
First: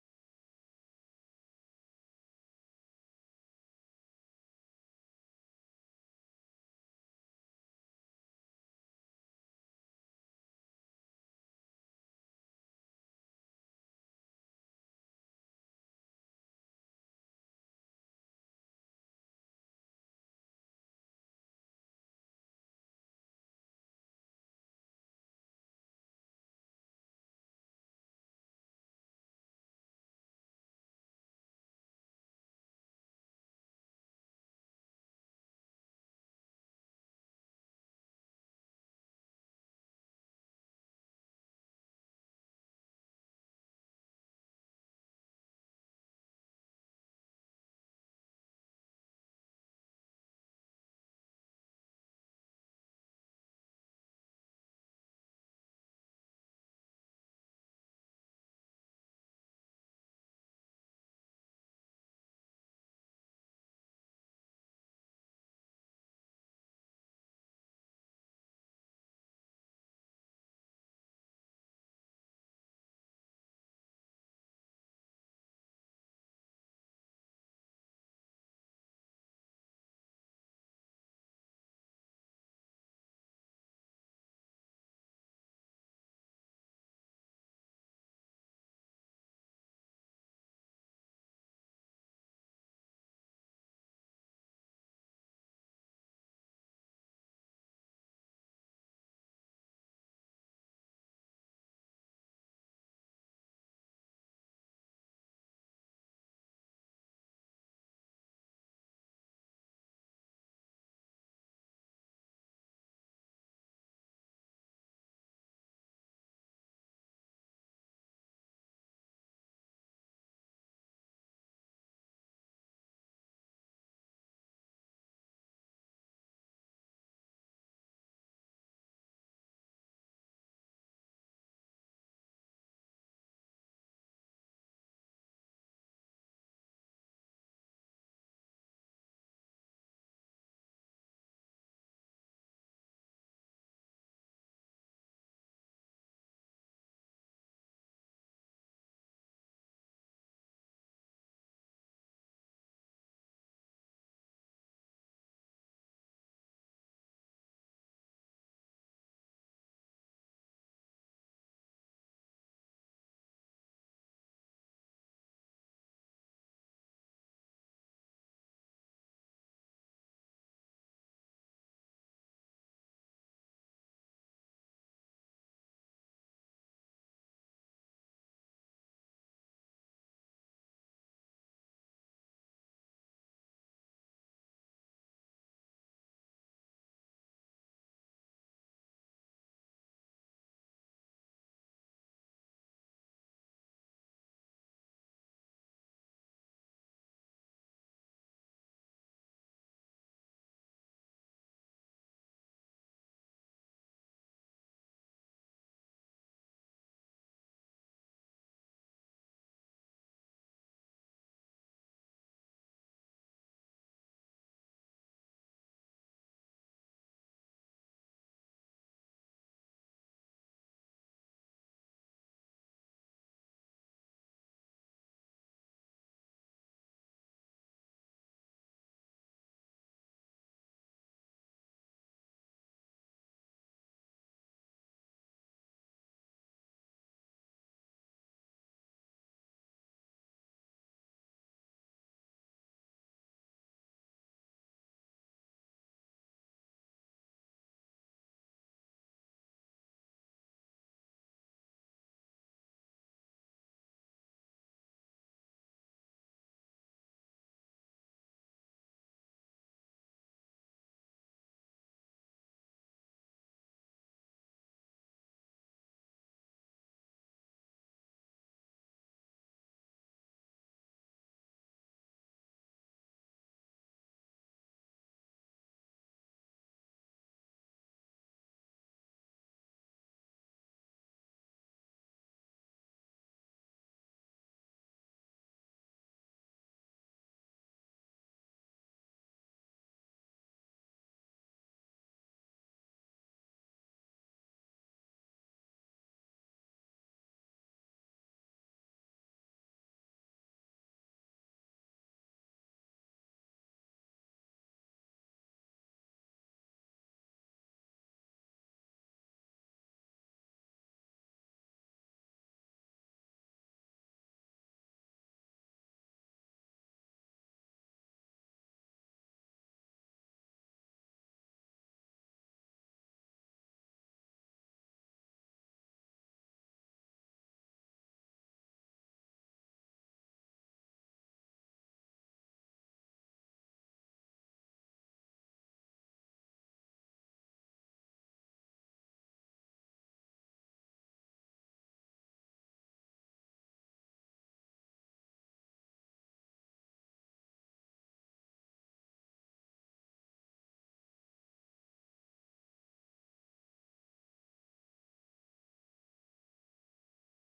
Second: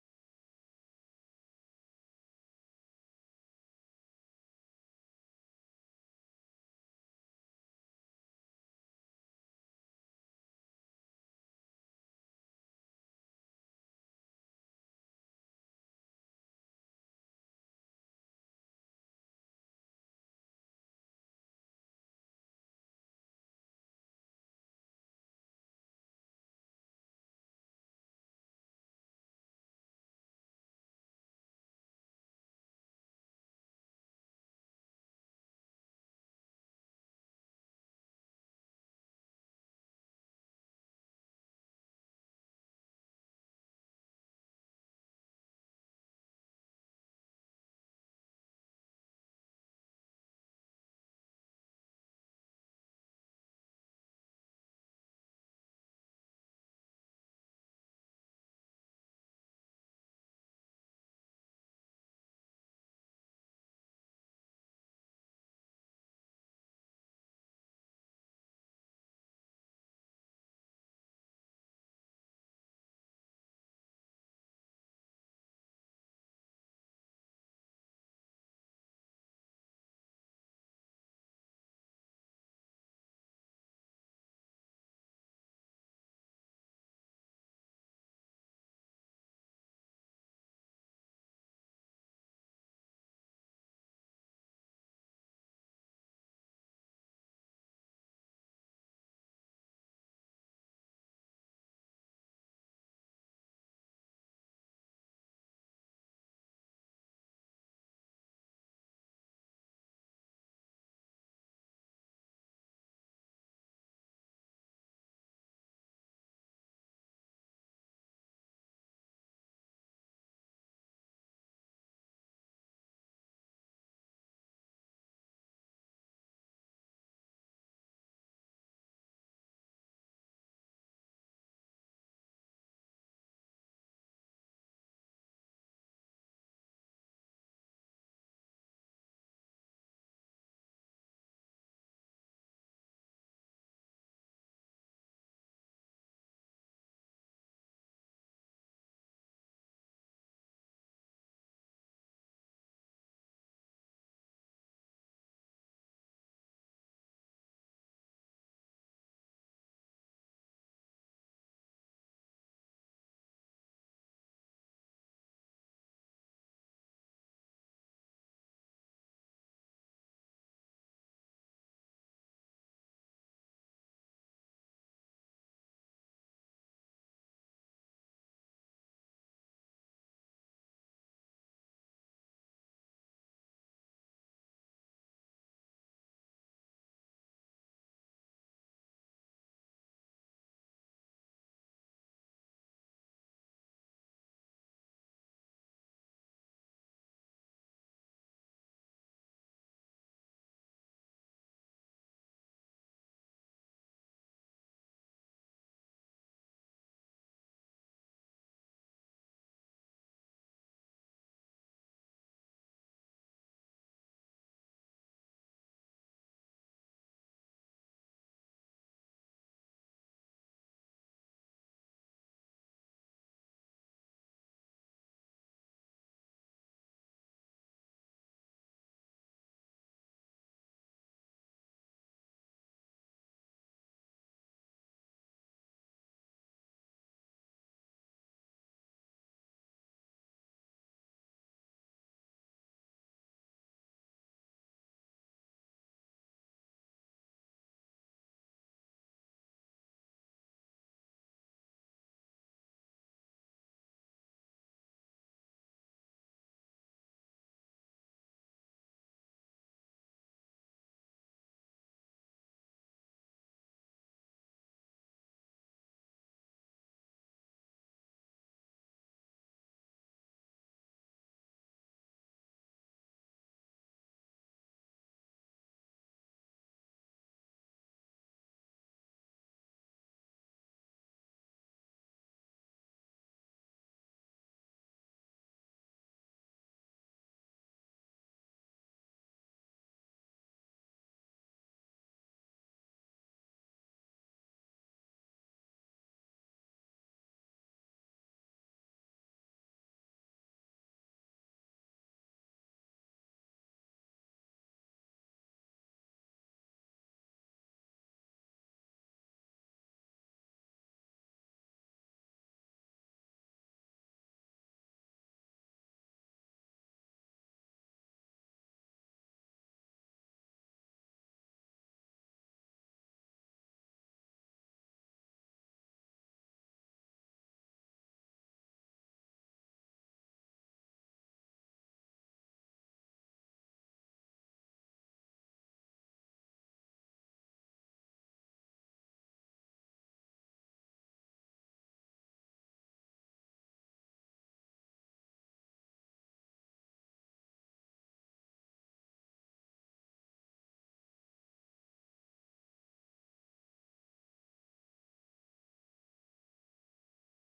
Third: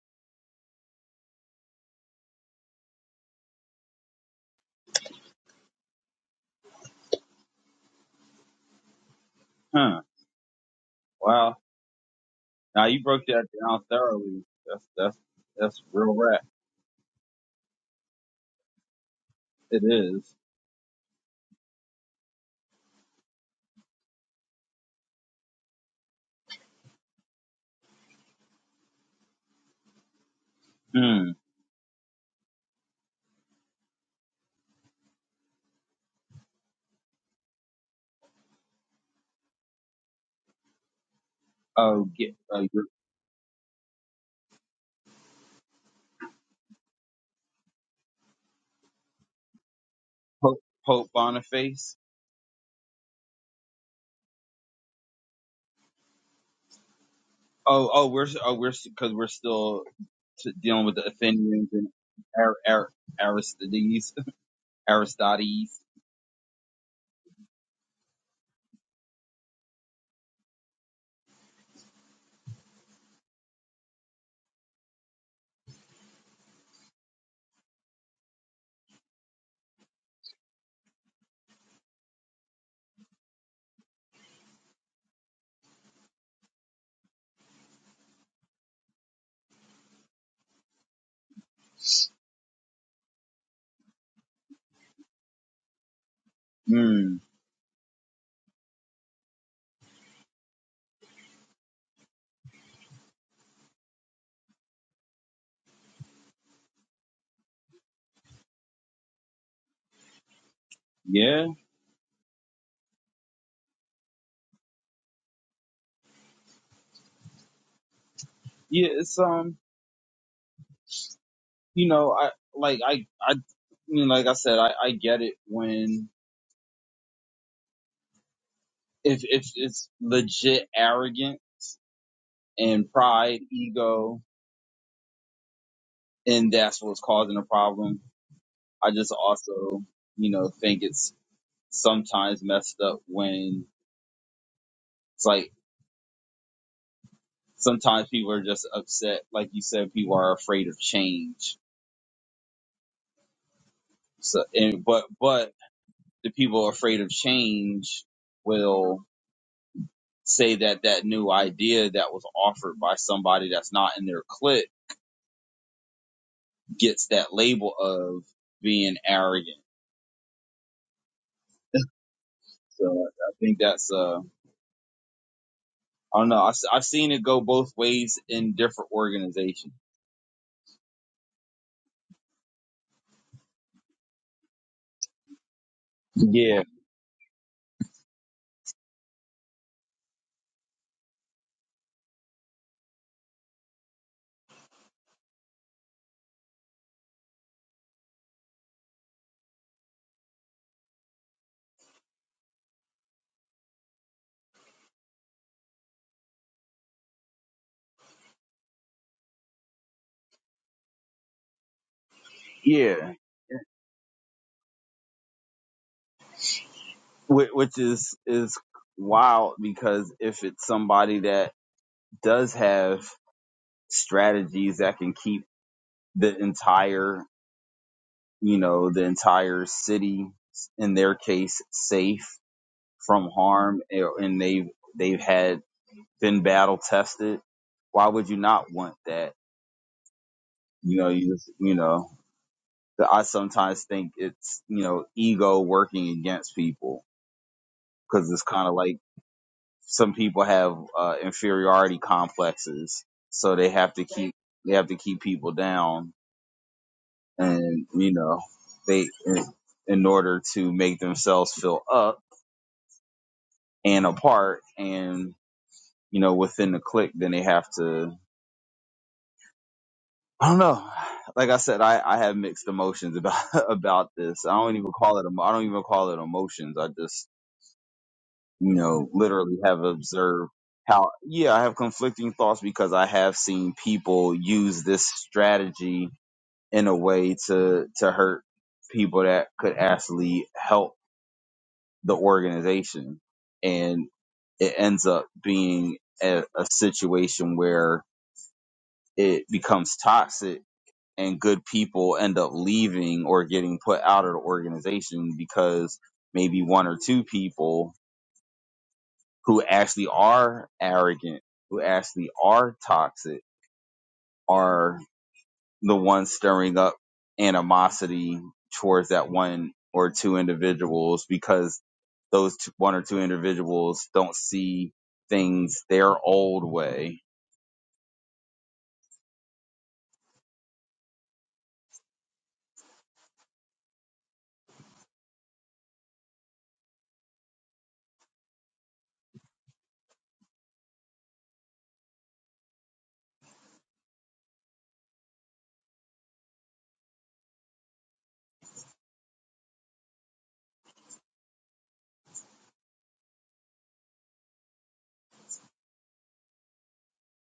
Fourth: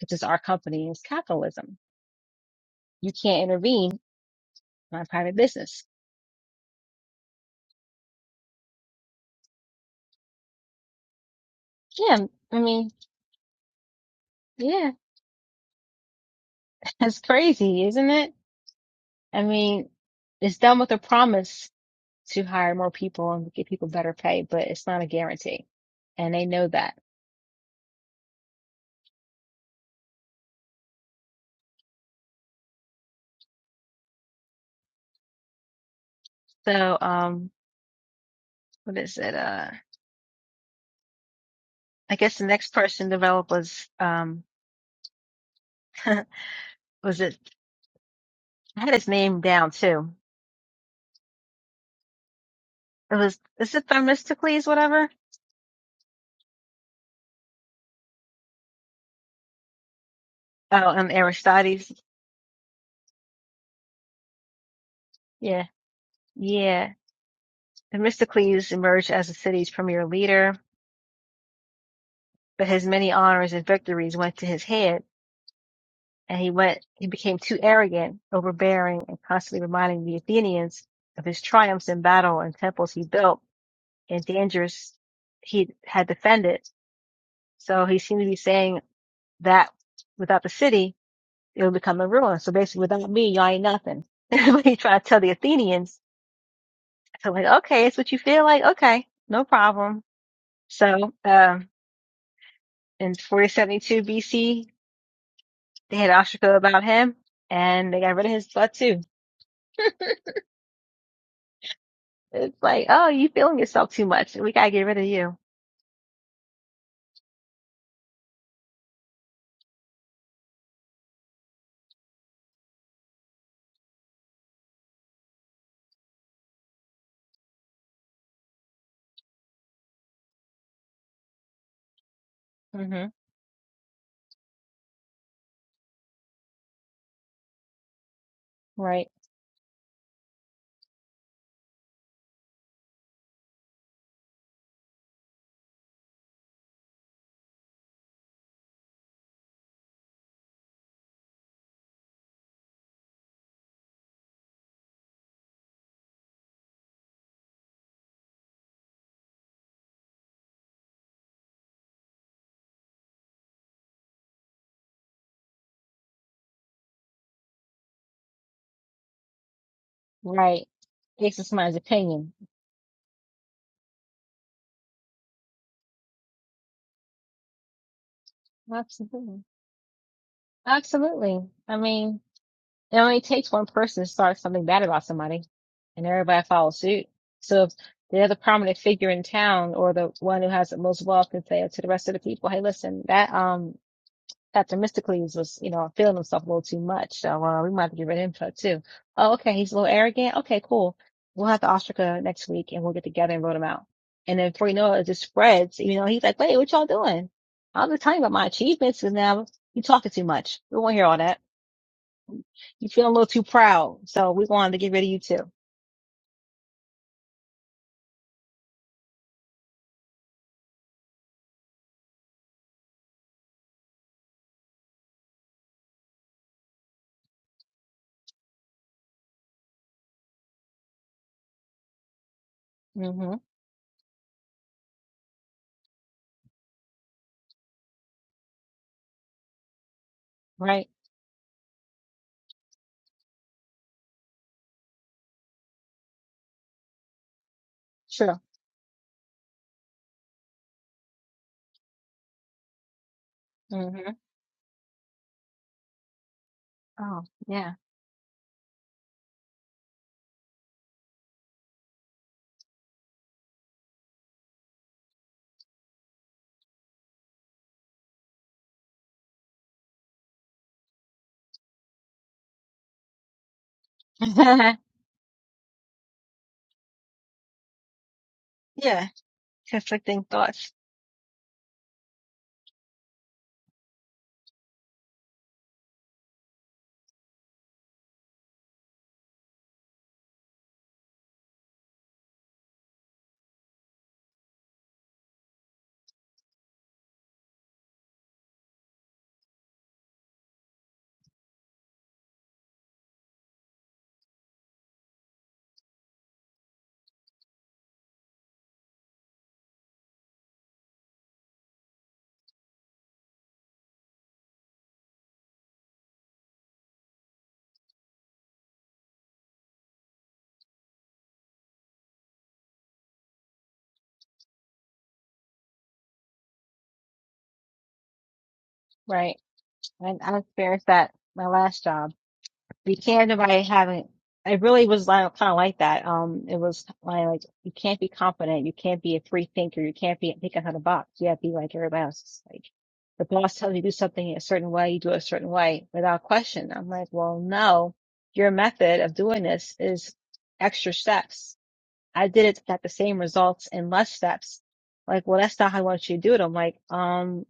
A: because it's our company. It's capitalism. You can't intervene in my private business.
B: Huh. Wow.
A: Yeah, I
B: Now
A: mean,
B: you broke that down thoroughly. That's
A: yeah,
B: that's that's real rap.
A: that's crazy, isn't it? I
B: It
A: mean,
B: is.
A: it's done with a promise to hire more people and give people better pay, but it's not a guarantee, and they know that.
B: Hmm.
A: So, um, what is it? Uh,
B: Oh,
A: I
B: get
A: guess the
B: uh,
A: next
B: your
A: person developed was um, was it? I had his name down too.
B: Pope, Pope Boniface.
A: It was is it Themistocles, whatever?
B: Oh, oh, we're oh we're because we're still t- dealing
A: Oh,
B: with the
A: and
B: Athenians and
A: Aristides.
B: Ar- Ar- Aristides.
A: Yeah.
B: Aristides.
A: Yeah. Themistocles emerged as the city's premier leader, but his many honors and victories went to his head, and he went he became too arrogant, overbearing, and constantly reminding the Athenians of his triumphs in battle and temples he built and dangers he had defended. So he seemed to be saying that without the city, it would become a ruin. So basically without me, y'all ain't nothing. But he tried to tell the Athenians
B: Hmm.
A: So like, okay, it's what you feel like. Okay, no problem. So um, in 472 BC, they had Ashiko about him, and they got rid of his butt too.
B: Yeah.
A: It's like, oh, you feeling yourself too much. We gotta get rid of you.
B: Yeah, it's um, you know, I like I I you know, like I said, I I get it when if if it's legit arrogant and
A: hmm
B: pride, ego, and that's what's causing a problem. I
A: Right,
B: just also, you know, think it's sometimes messed up when it's like sometimes people are just upset, like you said, people are afraid of change. So, and but but the people afraid of change will say that that new idea that was offered by somebody that's not in their clique gets that label of being arrogant.
A: right. This is my opinion.
B: So I think that's uh, I don't know. I've, I've seen it go both ways in different
A: Absolutely.
B: organizations.
A: Absolutely. I mean, It only takes one person to start something bad about somebody, and everybody
B: Yeah,
A: follows suit. So if the other prominent figure in town or the one who has the most wealth can say to the rest of the people, "Hey, listen, that um Dr. Mysticles was, you know, feeling himself a little too much, so uh, we might have to get rid of him for- too." Oh, okay, he's a little arrogant. Okay, cool. We'll have the ostraca next week, and we'll get together and vote him out. And then before you know it, it just spreads. You know, he's like, "Wait, what y'all doing? i was just telling you about my achievements, and now you talking too much. We won't hear all that." You feel a
B: yeah,
A: little too proud. So we wanted to get rid of you too.
B: which is is wild because if it's somebody that does have strategies that can keep the entire you know the entire city in their case safe from
A: hmm
B: harm eh, and they've they've had been battle tested why would you not want that
A: Right.
B: you know you just you know the- i sometimes think it's you know ego working against people because
A: Sure.
B: it's kind of like some people have uh, inferiority complexes so they have
A: hmm
B: to keep they have to keep people down
A: Oh, yeah.
B: and you know they in, in order to make themselves feel up and apart and you know within the clique then they have to I don't know. Like I said, I, I have mixed emotions about about this. I don't even call it. emo- I don't even call it emotions. I just you
A: yeah.
B: know literally have
A: Conflicting
B: observed
A: thoughts.
B: how yeah I have conflicting thoughts because I have seen people use this strategy in a way to to hurt people that could actually help the organization, and it ends up being a, a situation where it becomes toxic and good people end up leaving or getting put out of the organization because maybe one or two people who actually are arrogant, who actually are toxic, are the ones stirring up animosity towards that one or two individuals because those two, one or two individuals don't see things their old way.
A: Right. And I experienced that my last job. You can't by having. have I really was like, kind of like that. Um, it was like, like you can't be confident. You can't be a free thinker. You can't be think out of the box. You have to be like everybody else. It's Like the boss tells you to do something a certain way, you do it a certain way without question. I'm like, well, no, your method of doing this is extra steps. I did it got the same results in less steps. Like, well, that's not how I want you to do it. I'm like, um,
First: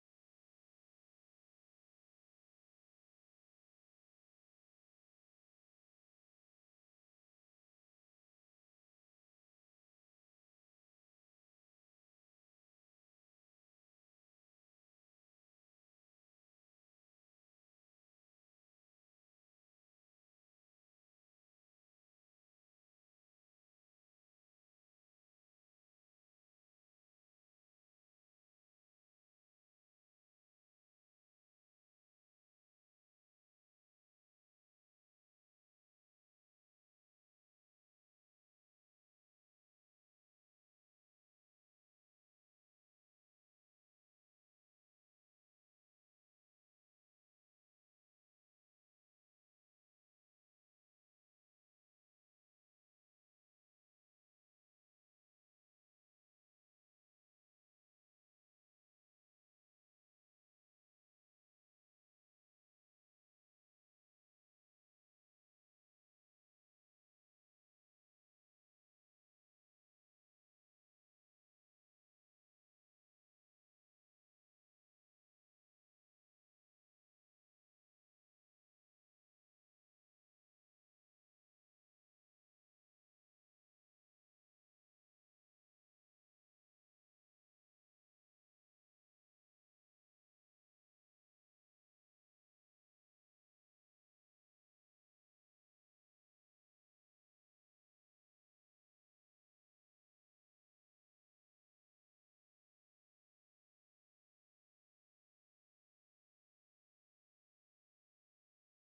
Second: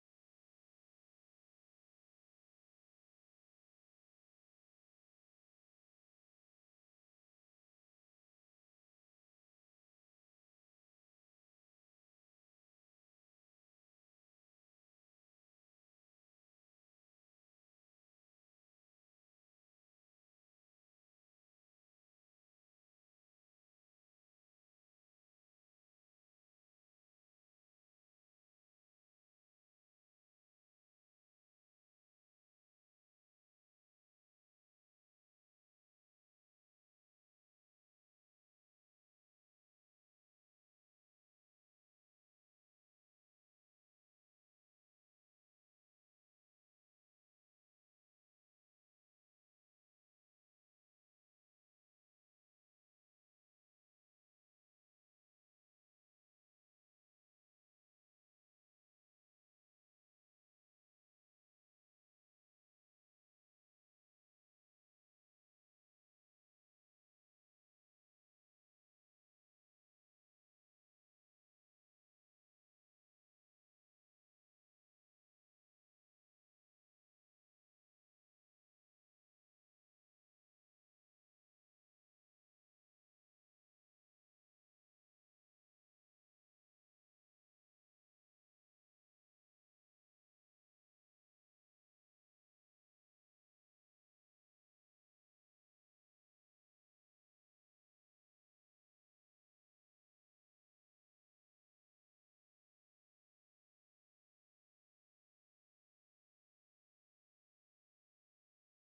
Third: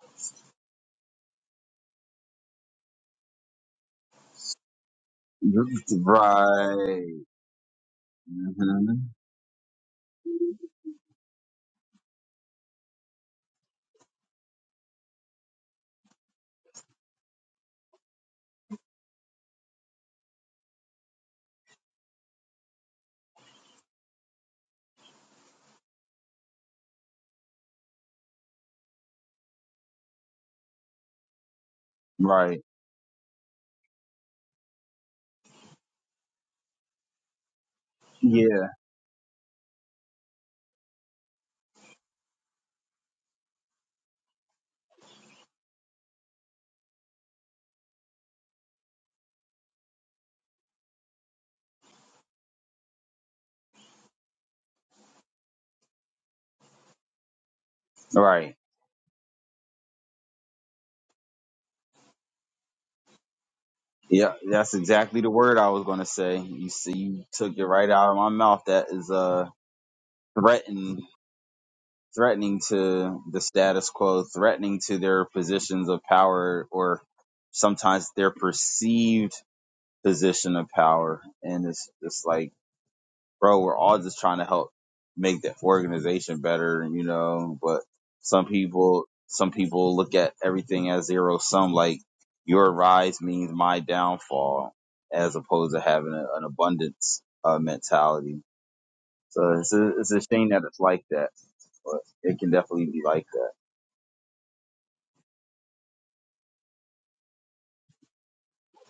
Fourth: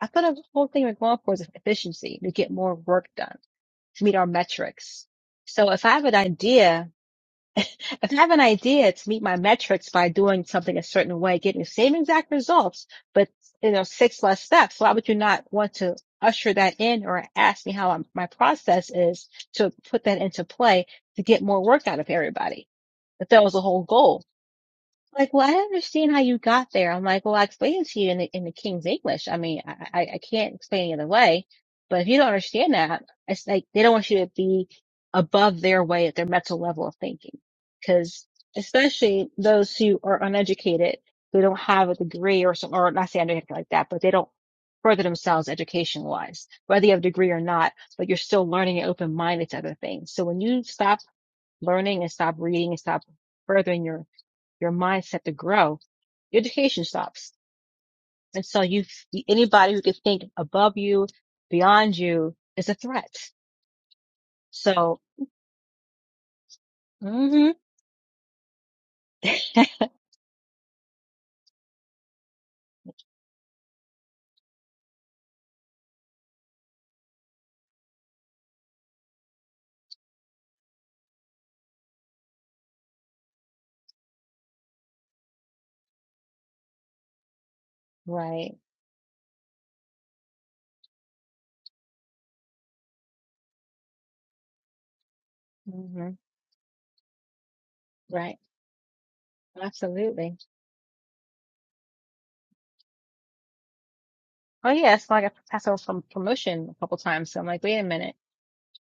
A: I thought the whole thing we're going for is efficiency to get more work done to meet our metrics. So if I have an idea,
B: Right.
A: if I have an idea
B: hmm
A: to meet my metrics by doing something a certain way, getting the same exact results, but you know, six less steps, why would you not want to usher that in or ask me how I'm, my process is to put that into play to get more work out of everybody? If that was the whole goal. Like, well, I don't understand how you got there. I'm like, well, I explained it to you in the, in the King's English. I mean, I, I, I can't explain it any other way. But if you don't
B: Right.
A: understand that, it's like they don't want you to be above their way at their mental level of thinking. Cause
B: Yeah.
A: especially those who are uneducated, who don't have a degree or some, or not say uneducated like that, but they don't further themselves education wise, whether you have a degree or not, but you're still learning and open minded to other things. So when you stop learning and stop reading and stop furthering your your mindset to grow, your education stops. And
B: Right.
A: so you, anybody who can think above you, beyond you is a threat.
B: Yeah, that's
A: So,
B: exactly the word I was gonna say. You see, you
A: hmm
B: took it right out of my mouth. That is uh threatening, threatening to the status quo, threatening to their positions of power, or sometimes their perceived position of power. And it's just like bro, we're all just trying to help make the organization better, you know, but some
A: right.
B: people some people look at everything as zero sum, like your rise means my downfall, as opposed to
A: hmm
B: having a, an abundance uh,
A: right.
B: mentality. So it's a, it's a
A: Absolutely.
B: shame that it's like that, but it can definitely be like that.
A: Oh yeah. It's like I passed over from promotion a couple times. So I'm like, wait a minute.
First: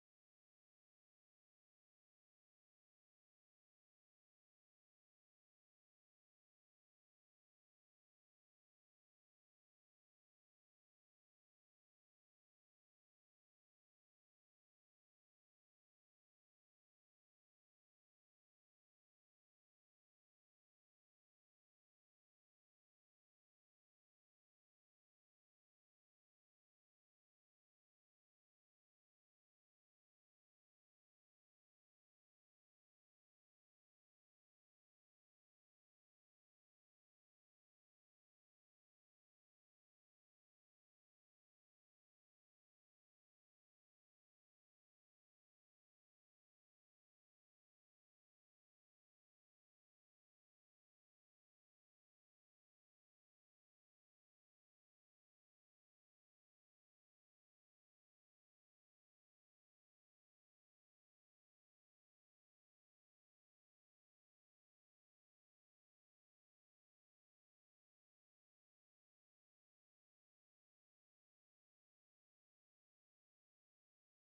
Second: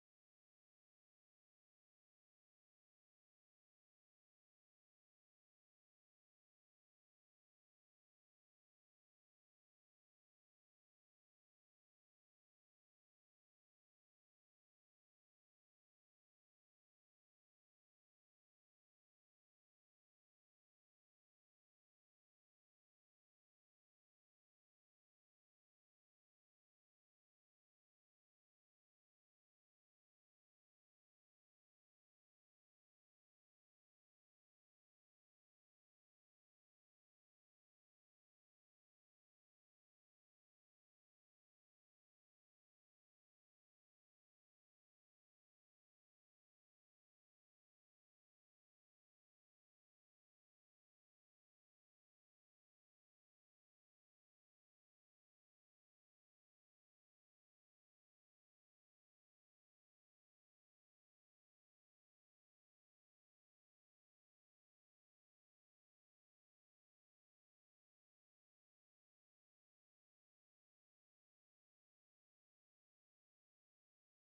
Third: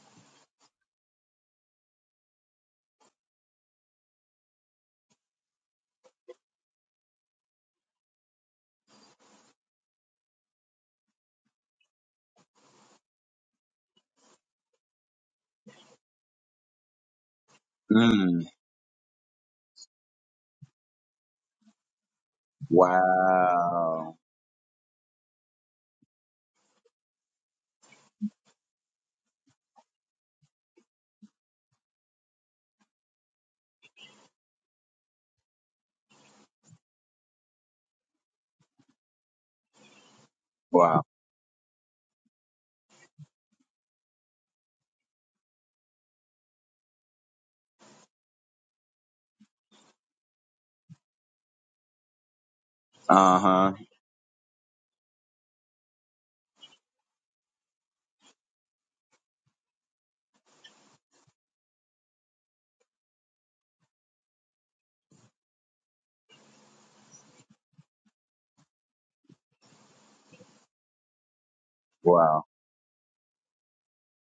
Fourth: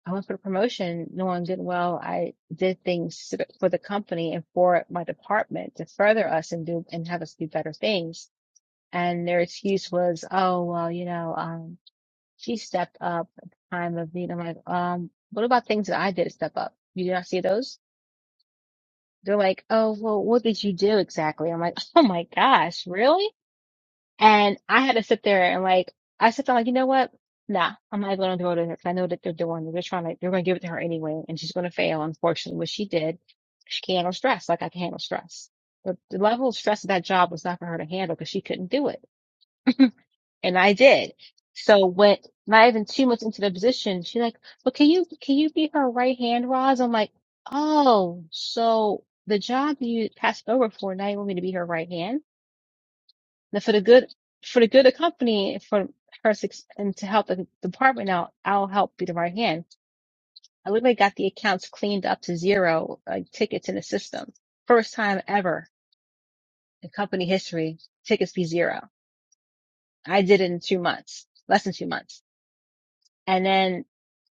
A: I went for the promotion knowing good and well I did things to the- for the company and for my department to further us and do and have us do better things. And their excuse was, oh, well, you know, um, She stepped up at the time of need. I'm like, um, what about things that I did step up? You did not see those?
B: Mm,
A: They're like, oh, well, what did you do exactly? I'm like, oh my gosh, really?
B: wow.
A: And I had to sit there and like, I sit there like, you know what? Nah, I'm not going to go to her because I know that they're doing, they're trying to, they're going to give it to her anyway, and she's going to fail, unfortunately, what she did. She can't handle stress like I can handle stress. But the level of stress of that job was not for her to handle because she couldn't do it. And I
B: Wow.
A: did. So went not even two months into the position, she's like, But can you can you be her right hand, Roz? I'm like, Oh, so the job you passed over for now you want me to be her right hand?
B: Uh
A: Now for
B: huh.
A: the good for the good of the company for her suc- and to help the department out, I'll help be the right hand. I literally got the accounts cleaned up to zero, like tickets in the system. First time ever in company history, tickets be zero. I did it in two months, less than two months.
B: Wow.
A: And then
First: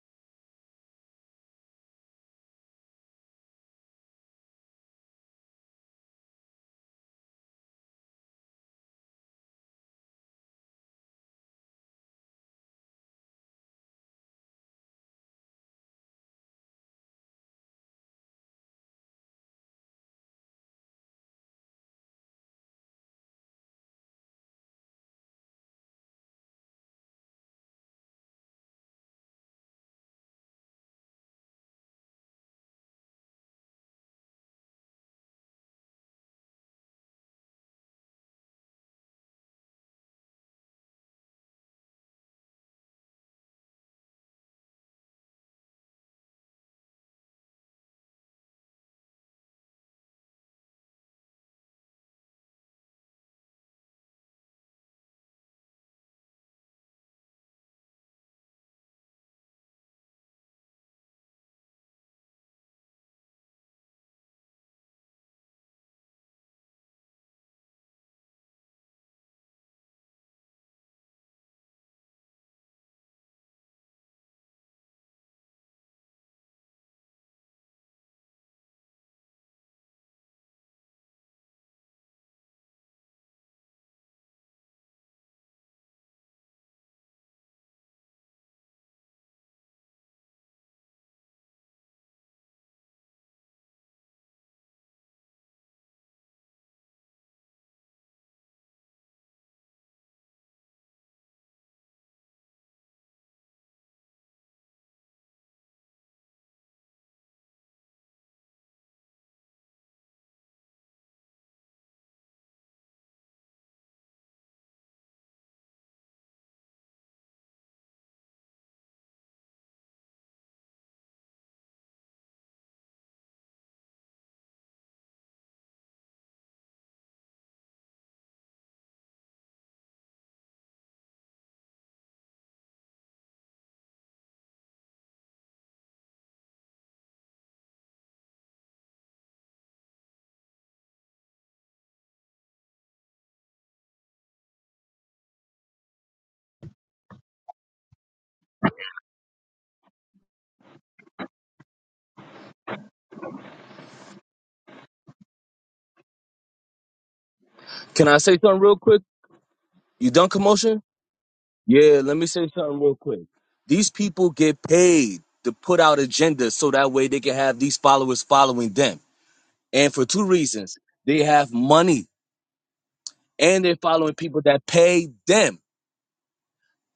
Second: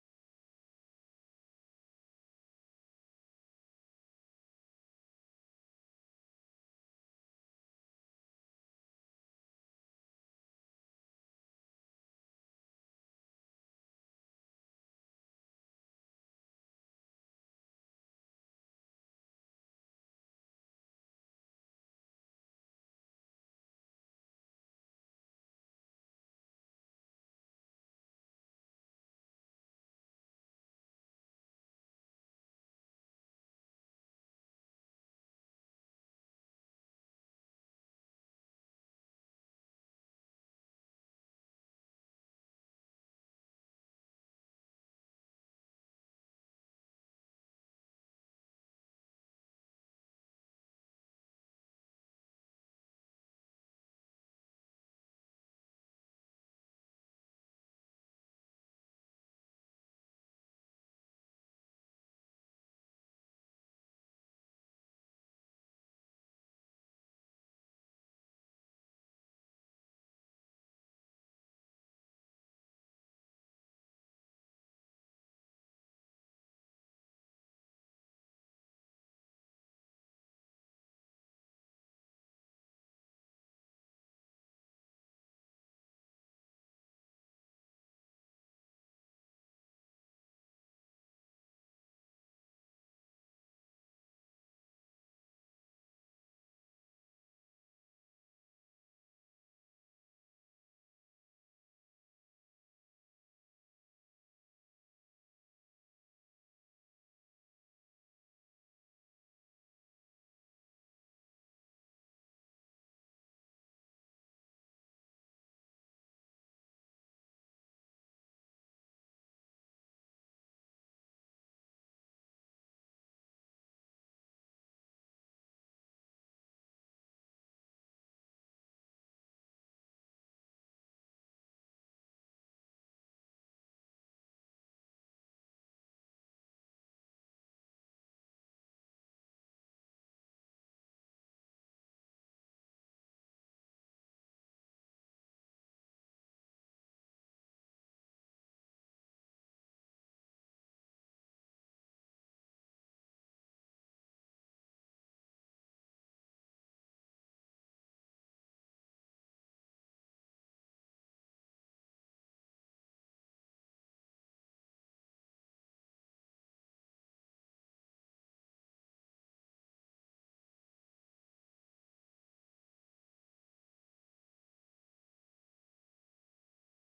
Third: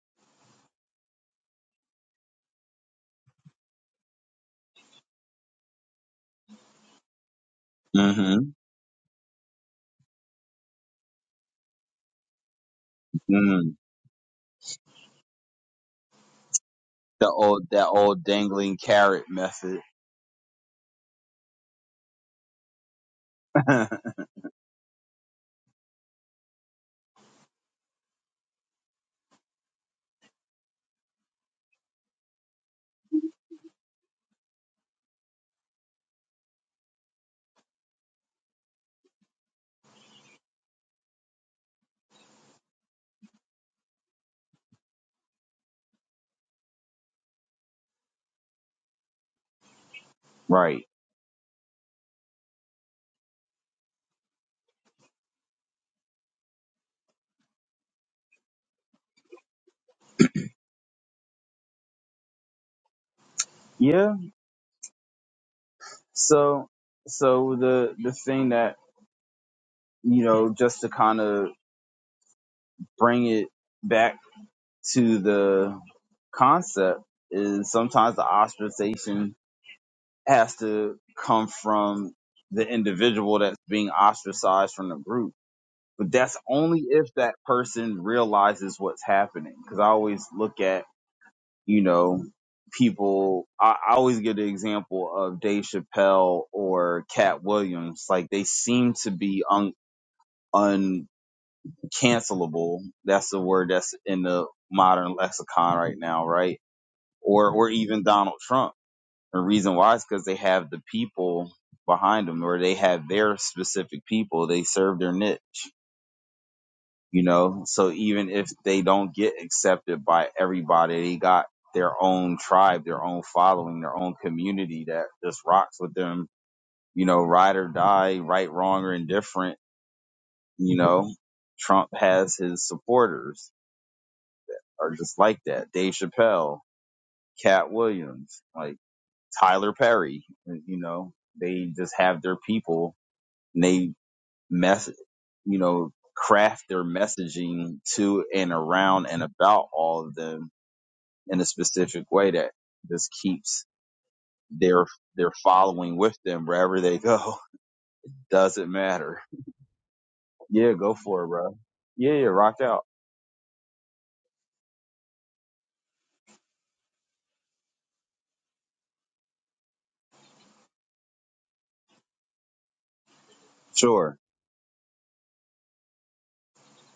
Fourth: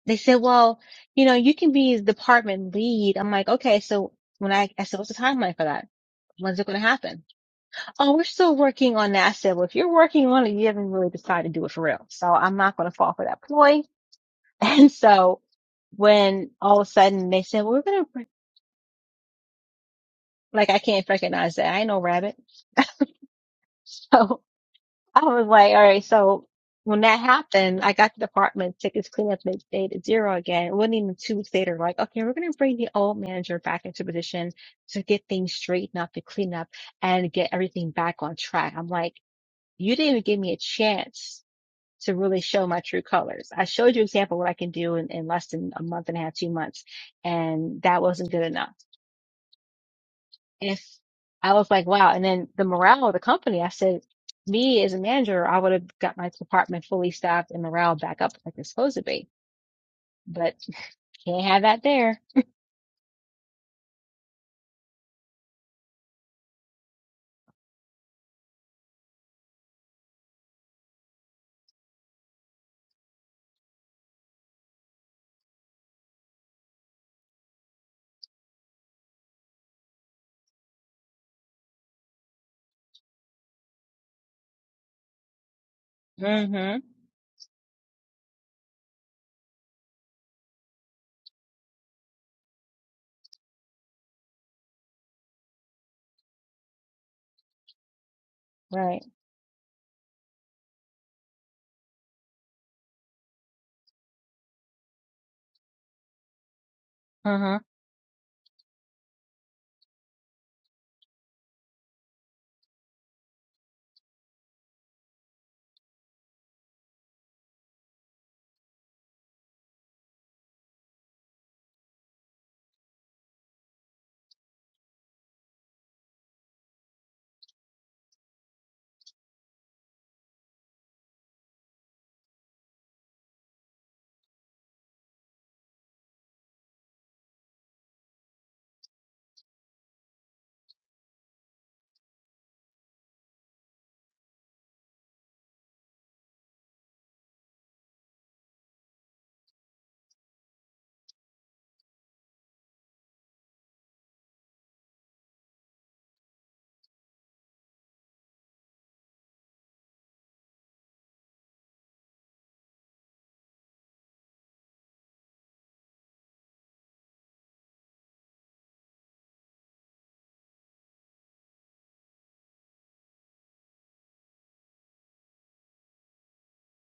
A: they said, well, you know, you can be department lead. I'm like, okay, so when I, I said, what's the timeline for that? When's it going to happen? Oh, we're
B: Mm-hmm.
A: still working on that. I said, well, if you're working on it, you haven't really decided to do it for real. So I'm not going to fall for that
B: Mm.
A: ploy. And so when all of a
B: The
A: sudden they said,
B: old,
A: well, we're
B: that
A: going
B: old
A: to,
B: dangling carrot method.
A: like, I can't recognize that. I ain't no rabbit. So I was like, all right, so when that happened, I got to the apartment, tickets cleaned up and it stayed at zero again. It wasn't even two weeks later, like, okay, we're going to bring the old manager back into position to get things straightened up, to clean up and get everything back on track. I'm like, you didn't even give me a chance to really show my true colors. I showed you an example of what I can do in, in less than a month and a half, two months, and that wasn't good enough
B: right.
A: if I was like, wow. And then the morale of the company, I said, me as a manager, I would have got my department fully staffed and morale back up like it's supposed to be. But you can't have that there.
B: Yeah. So, so the the thing that you know, just to kind of bring it back to the concept, is sometimes the ostracization has to come from the individual that's being ostracized from the group. But that's
A: Mm-hmm.
B: only if that person realizes what's happening. Because I always look at you know people. I, I always give the example of Dave Chappelle or Cat Williams. Like they seem
A: Right.
B: to be un. uncancelable. That's the word that's in the modern lexicon right now, right? Or
A: Uh-huh.
B: or even Donald Trump. The reason why is because they have the people behind them, or they have their specific people. They serve their niche, you know. So even if they don't get accepted by everybody, they got their own tribe, their own following, their own community that just rocks with them, you know, ride or die, right, wrong, or indifferent, you know. Trump has his supporters are just like that. Dave Chappelle, Cat Williams, like Tyler Perry, uh, you know, they just have their people and they mess, you know, craft their messaging to and around and about all of them in a specific way that just keeps their their following with them wherever they go.
D: Can I say something
B: Doesn't
D: real quick?
B: matter.
D: You done
B: Yeah,
D: commotion?
B: go for it, bro.
D: Yeah,
B: Yeah,
D: let me
B: yeah,
D: say
B: rock
D: something
B: out.
D: real quick. These people get paid to put out agendas so that way they can have these followers following them. And for two reasons. They have money and they're following
B: Sure.
D: people that pay them.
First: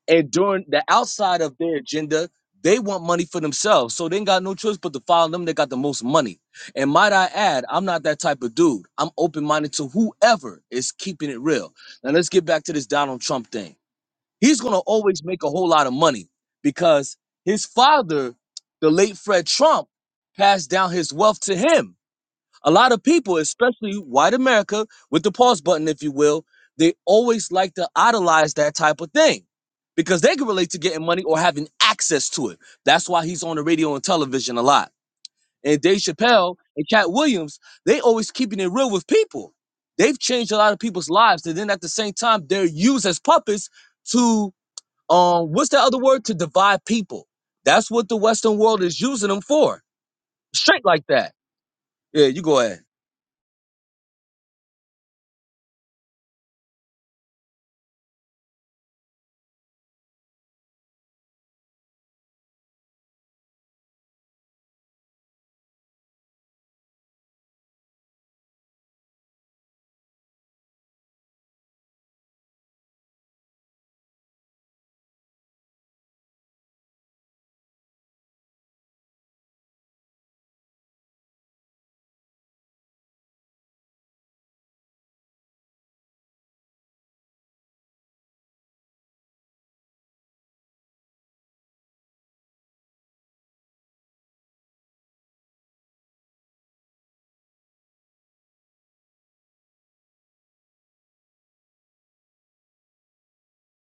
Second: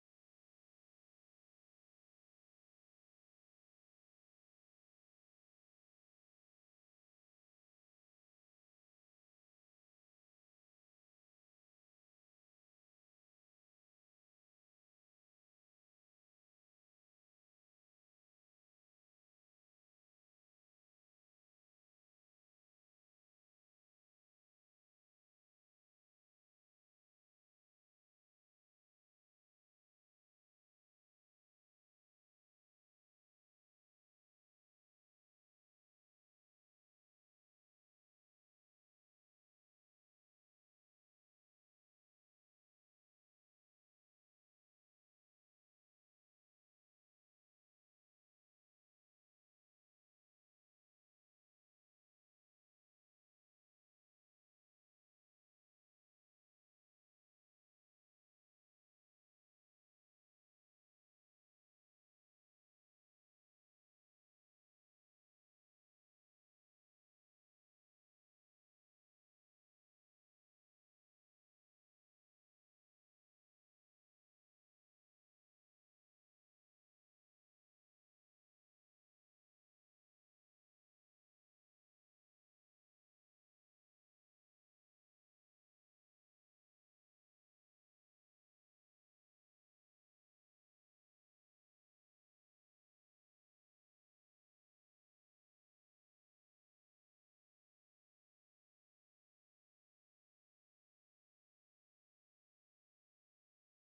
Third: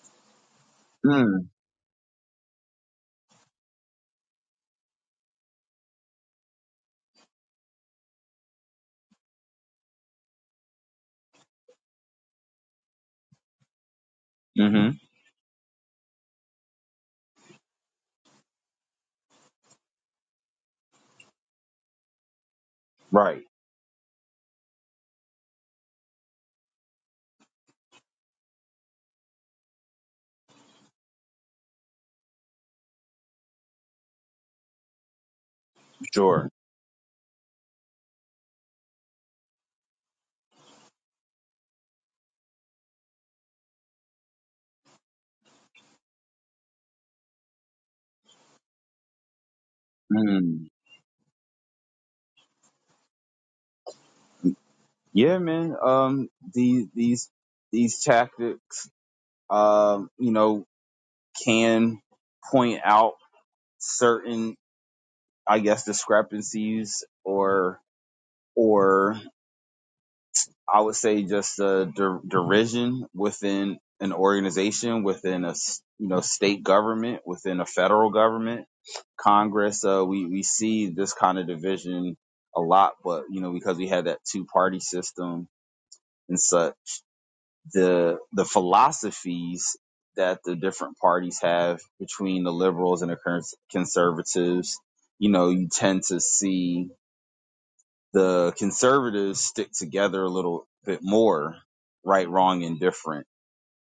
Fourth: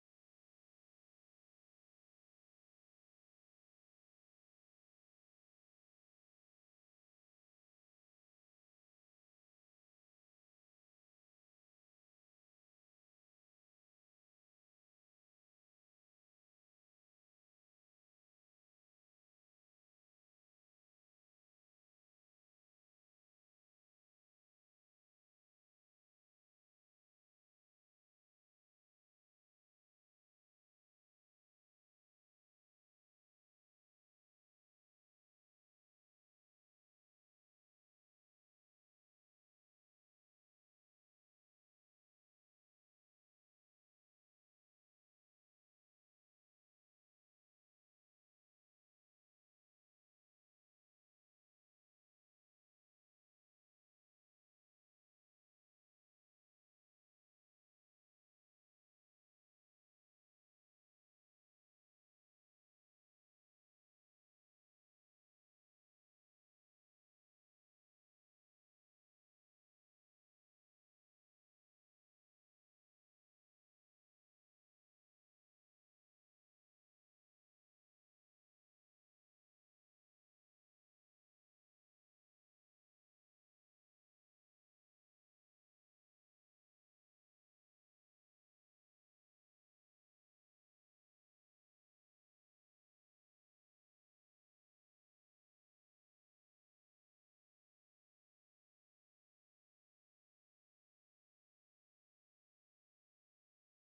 D: And during the outside
B: Mm.
D: of their agenda, they want money for themselves. So they ain't got no choice but to follow them that got the most money. And might I add, I'm not that type of dude. I'm open minded to whoever is keeping it real. Now let's get back to this Donald Trump thing. he's gonna
B: Mm-hmm.
D: always make a whole lot of money because his father, the late Fred Trump, passed down his wealth to him. A lot of people,
B: Right.
D: especially white America, with the pause button, if you will, they always like to idolize that type of thing because they can relate to getting money or having access to it. That's why he's on the radio and television a lot. And Dave
B: Sure.
D: Chappelle and Cat Williams, they always keeping it real with people. They've changed a lot of people's lives, and then at the same time, they're used as puppets to um, what's the other word? To divide people. That's what the Western world is using them for.
B: Mm.
D: Straight like that. Yeah, you go ahead.
B: Yeah, man. Um, these these these tactics, um, you know, can point out certain, I guess, discrepancies or or I would say just a der- derision within an organization, within a s- you know state government, within a federal government, Congress. Uh, we we see this kind of division a lot, but you know because we had that two party system. and such. the the philosophies that the different parties have between the liberals and the conservatives. You know, you tend to see the conservatives stick together a little bit more, right, wrong, and different,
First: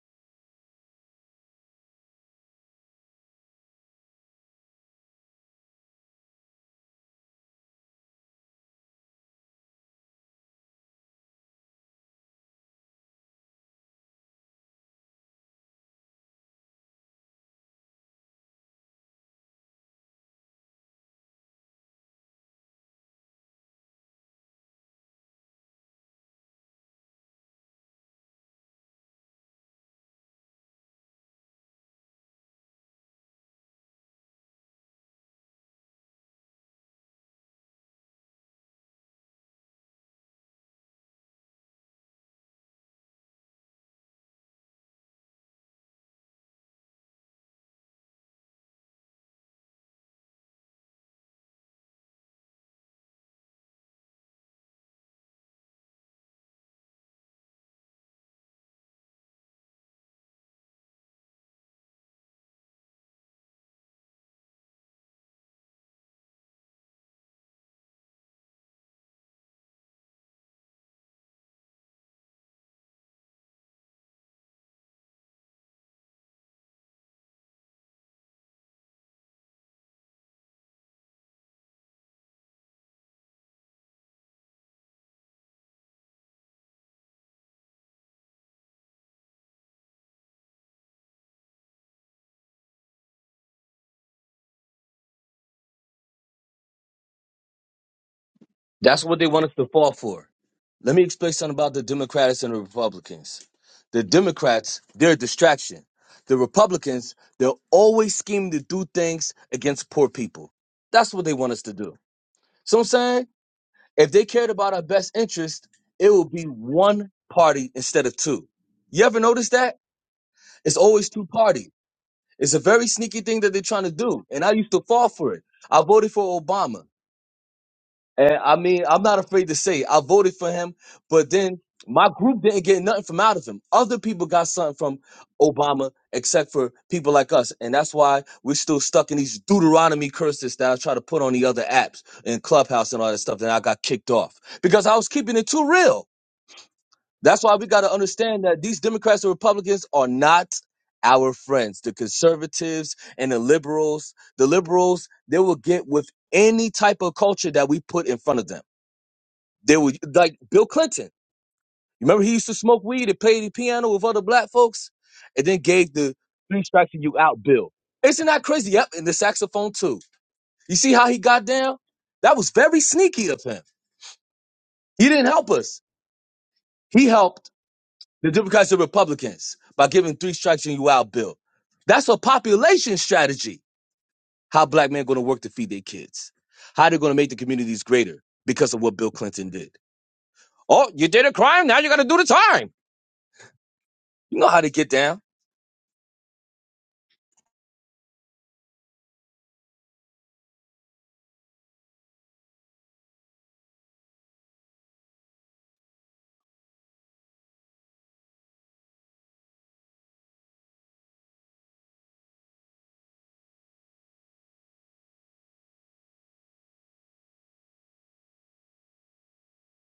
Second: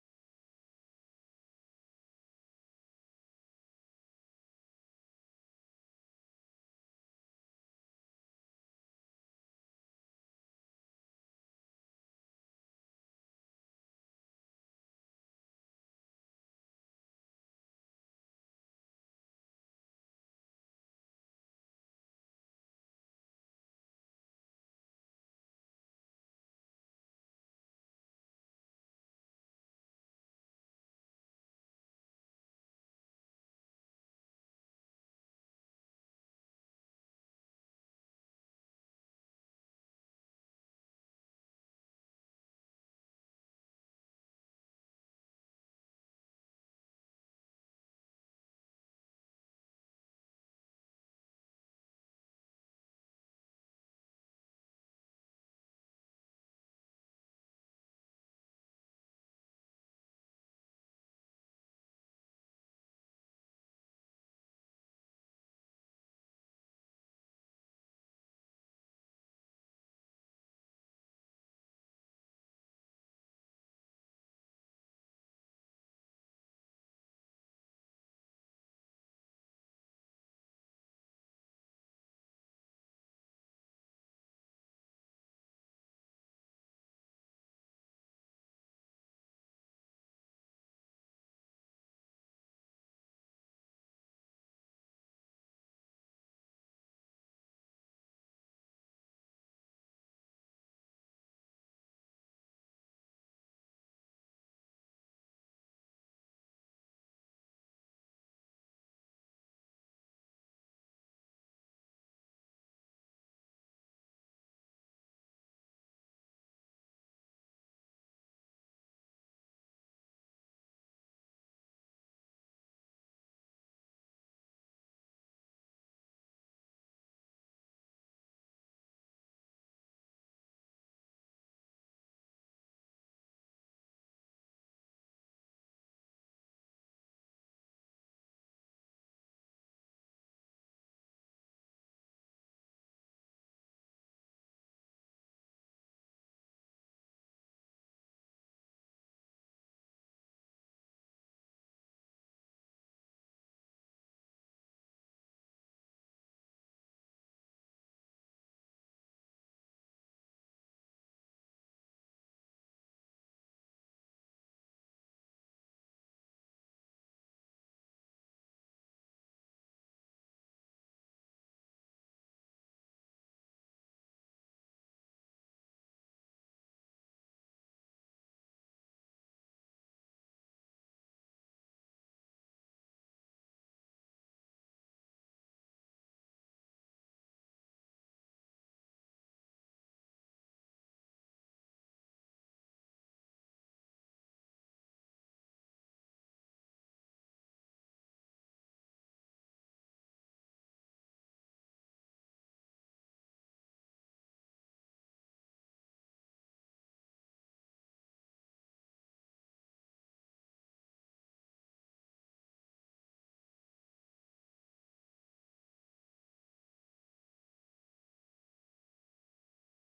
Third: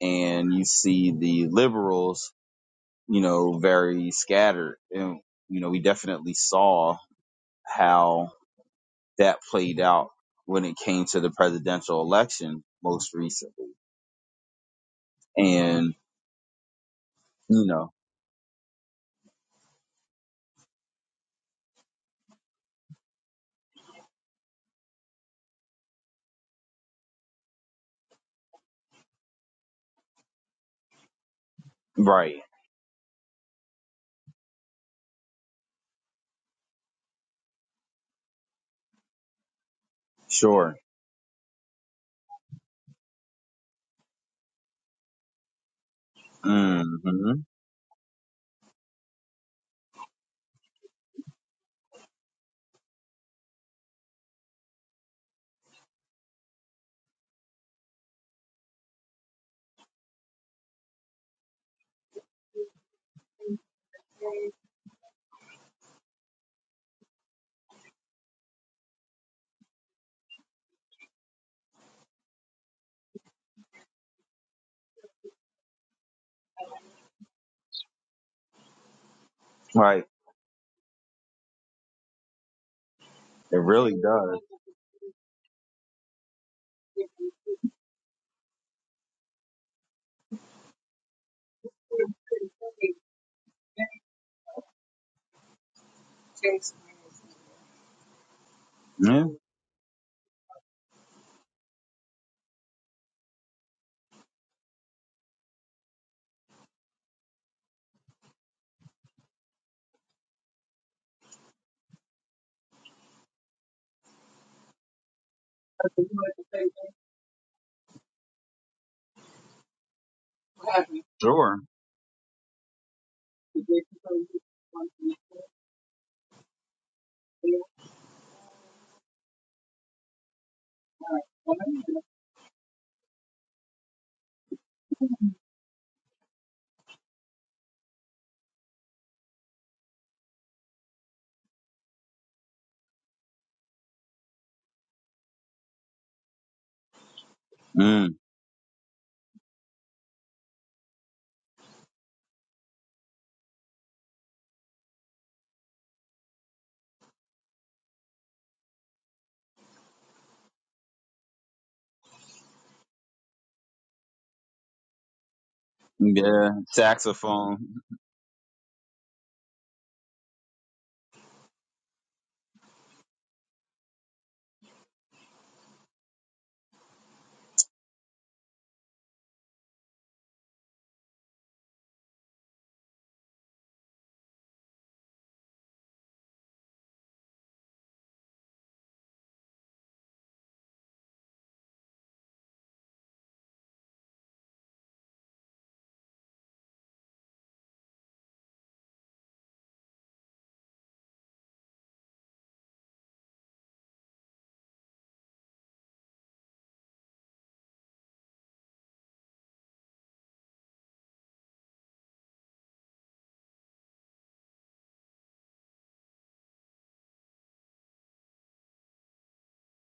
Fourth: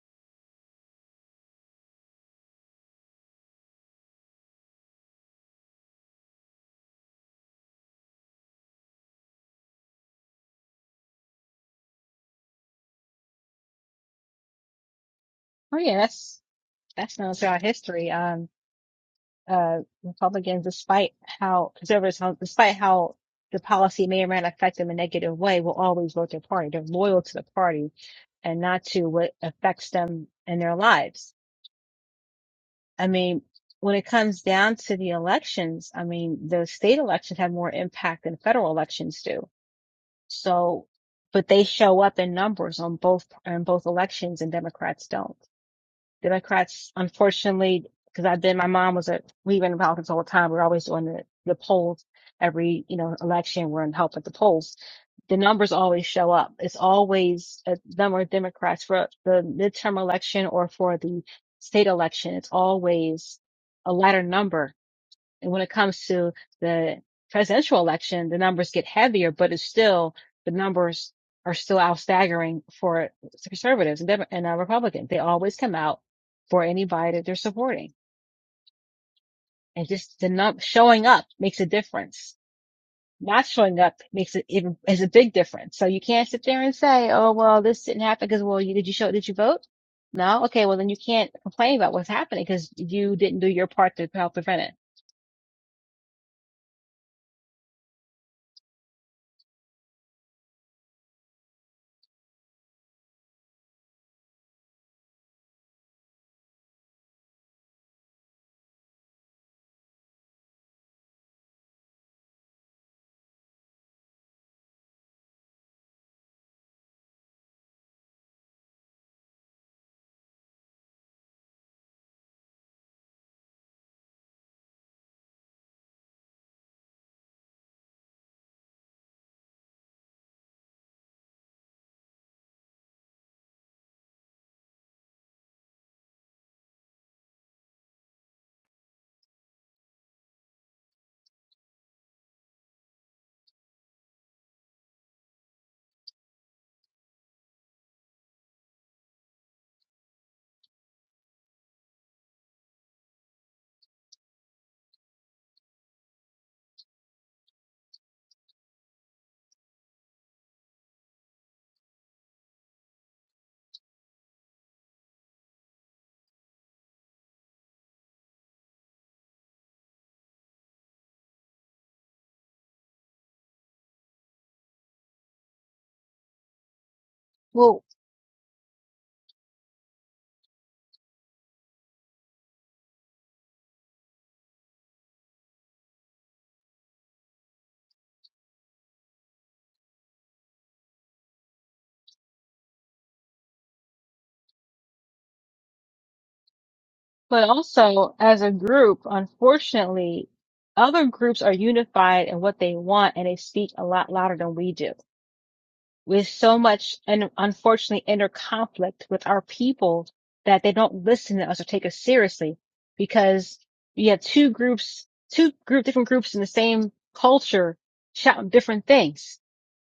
B: and you see the liberals, you know, very scattered. And you know, we definitely saw how that played out when it came to the presidential election most recently,
A: Oh
B: and
A: yeah, that's that's known throughout
B: you know,
A: history. Um uh Republicans, despite how conservatives how despite how the policy may or may not affect them in a negative way, will always vote their party. They're loyal to the party and not to what affects them in their lives
B: right
A: I mean, when it comes down to the elections, I mean, the state elections have more impact than federal elections do.
B: Sure.
A: So, but they show up in numbers on both, on both elections and Democrats don't. Democrats,
B: Mm-hmm.
A: unfortunately, because I've been, my mom was a, we've been in politics all the time. We're always doing the, the polls every, you know, election. We're in help at the polls. The numbers always show up. It's always a number of Democrats for the midterm election or for the state election. It's always a lighter number and when it comes to the presidential election, the numbers get heavier, but it's still the numbers are still out staggering for conservatives and, Dem- and uh, Republicans. They always come out for anybody that they're supporting, and
B: Right.
A: just the num- showing up makes a difference. Not
B: It
A: showing
B: really
A: up makes
B: does.
A: it even is a big difference. So you can't sit there and say, "Oh well, this didn't happen because well, you, did you show? Did you vote? No, okay. Well, then you can't complain about what's happening because you didn't do your part to help prevent it."
D: That's what
B: Yeah.
D: they want us to fall for. Let me explain something about the Democrats and the Republicans. The Democrats, they're a distraction. The Republicans, they're always scheming to do things against poor people. That's what they want us to do. So I'm saying, if they cared about our best interest, it would be one party instead of two. You ever notice that? It's always two
B: Sure.
D: parties. It's a very sneaky thing that they're trying to do, and I used to fall for it. I voted for Obama, and I mean, I'm not afraid to say it. I voted for him, but then my group didn't get nothing from out of him. Other people got something from Obama, except for people like us, and that's why we're still stuck in these Deuteronomy curses that I try to put on the other apps and Clubhouse and all that stuff. That I got kicked off because I was keeping it too real. That's why we got to
B: Mm.
D: understand that these Democrats and Republicans are not our friends. The conservatives and the liberals, the liberals, they will get with any type of culture that we put in front of them. They will, like Bill Clinton. Remember, he used to smoke weed and play the piano with other black folks and then gave the
B: Yeah.
D: three strikes and you out
B: Saxophone.
D: bill. Isn't that crazy? Yep, and the saxophone too. You see how he got down? That was very sneaky of him. He didn't help us. He helped
A: Well,
D: The Democrats are Republicans by giving three strikes and you out bill. That's a population strategy. How black men going to work to feed their kids? How they're going to make the communities greater because of what Bill Clinton did? Oh, you did a crime. Now you got to do the time. You know how to get down.
A: but also as a group, unfortunately, other groups are unified in what they want and they speak a lot louder than we do. With so much and unfortunately inner conflict with our people that they don't listen to us or take us seriously because you have two groups, two group, different groups in the same culture shouting different things.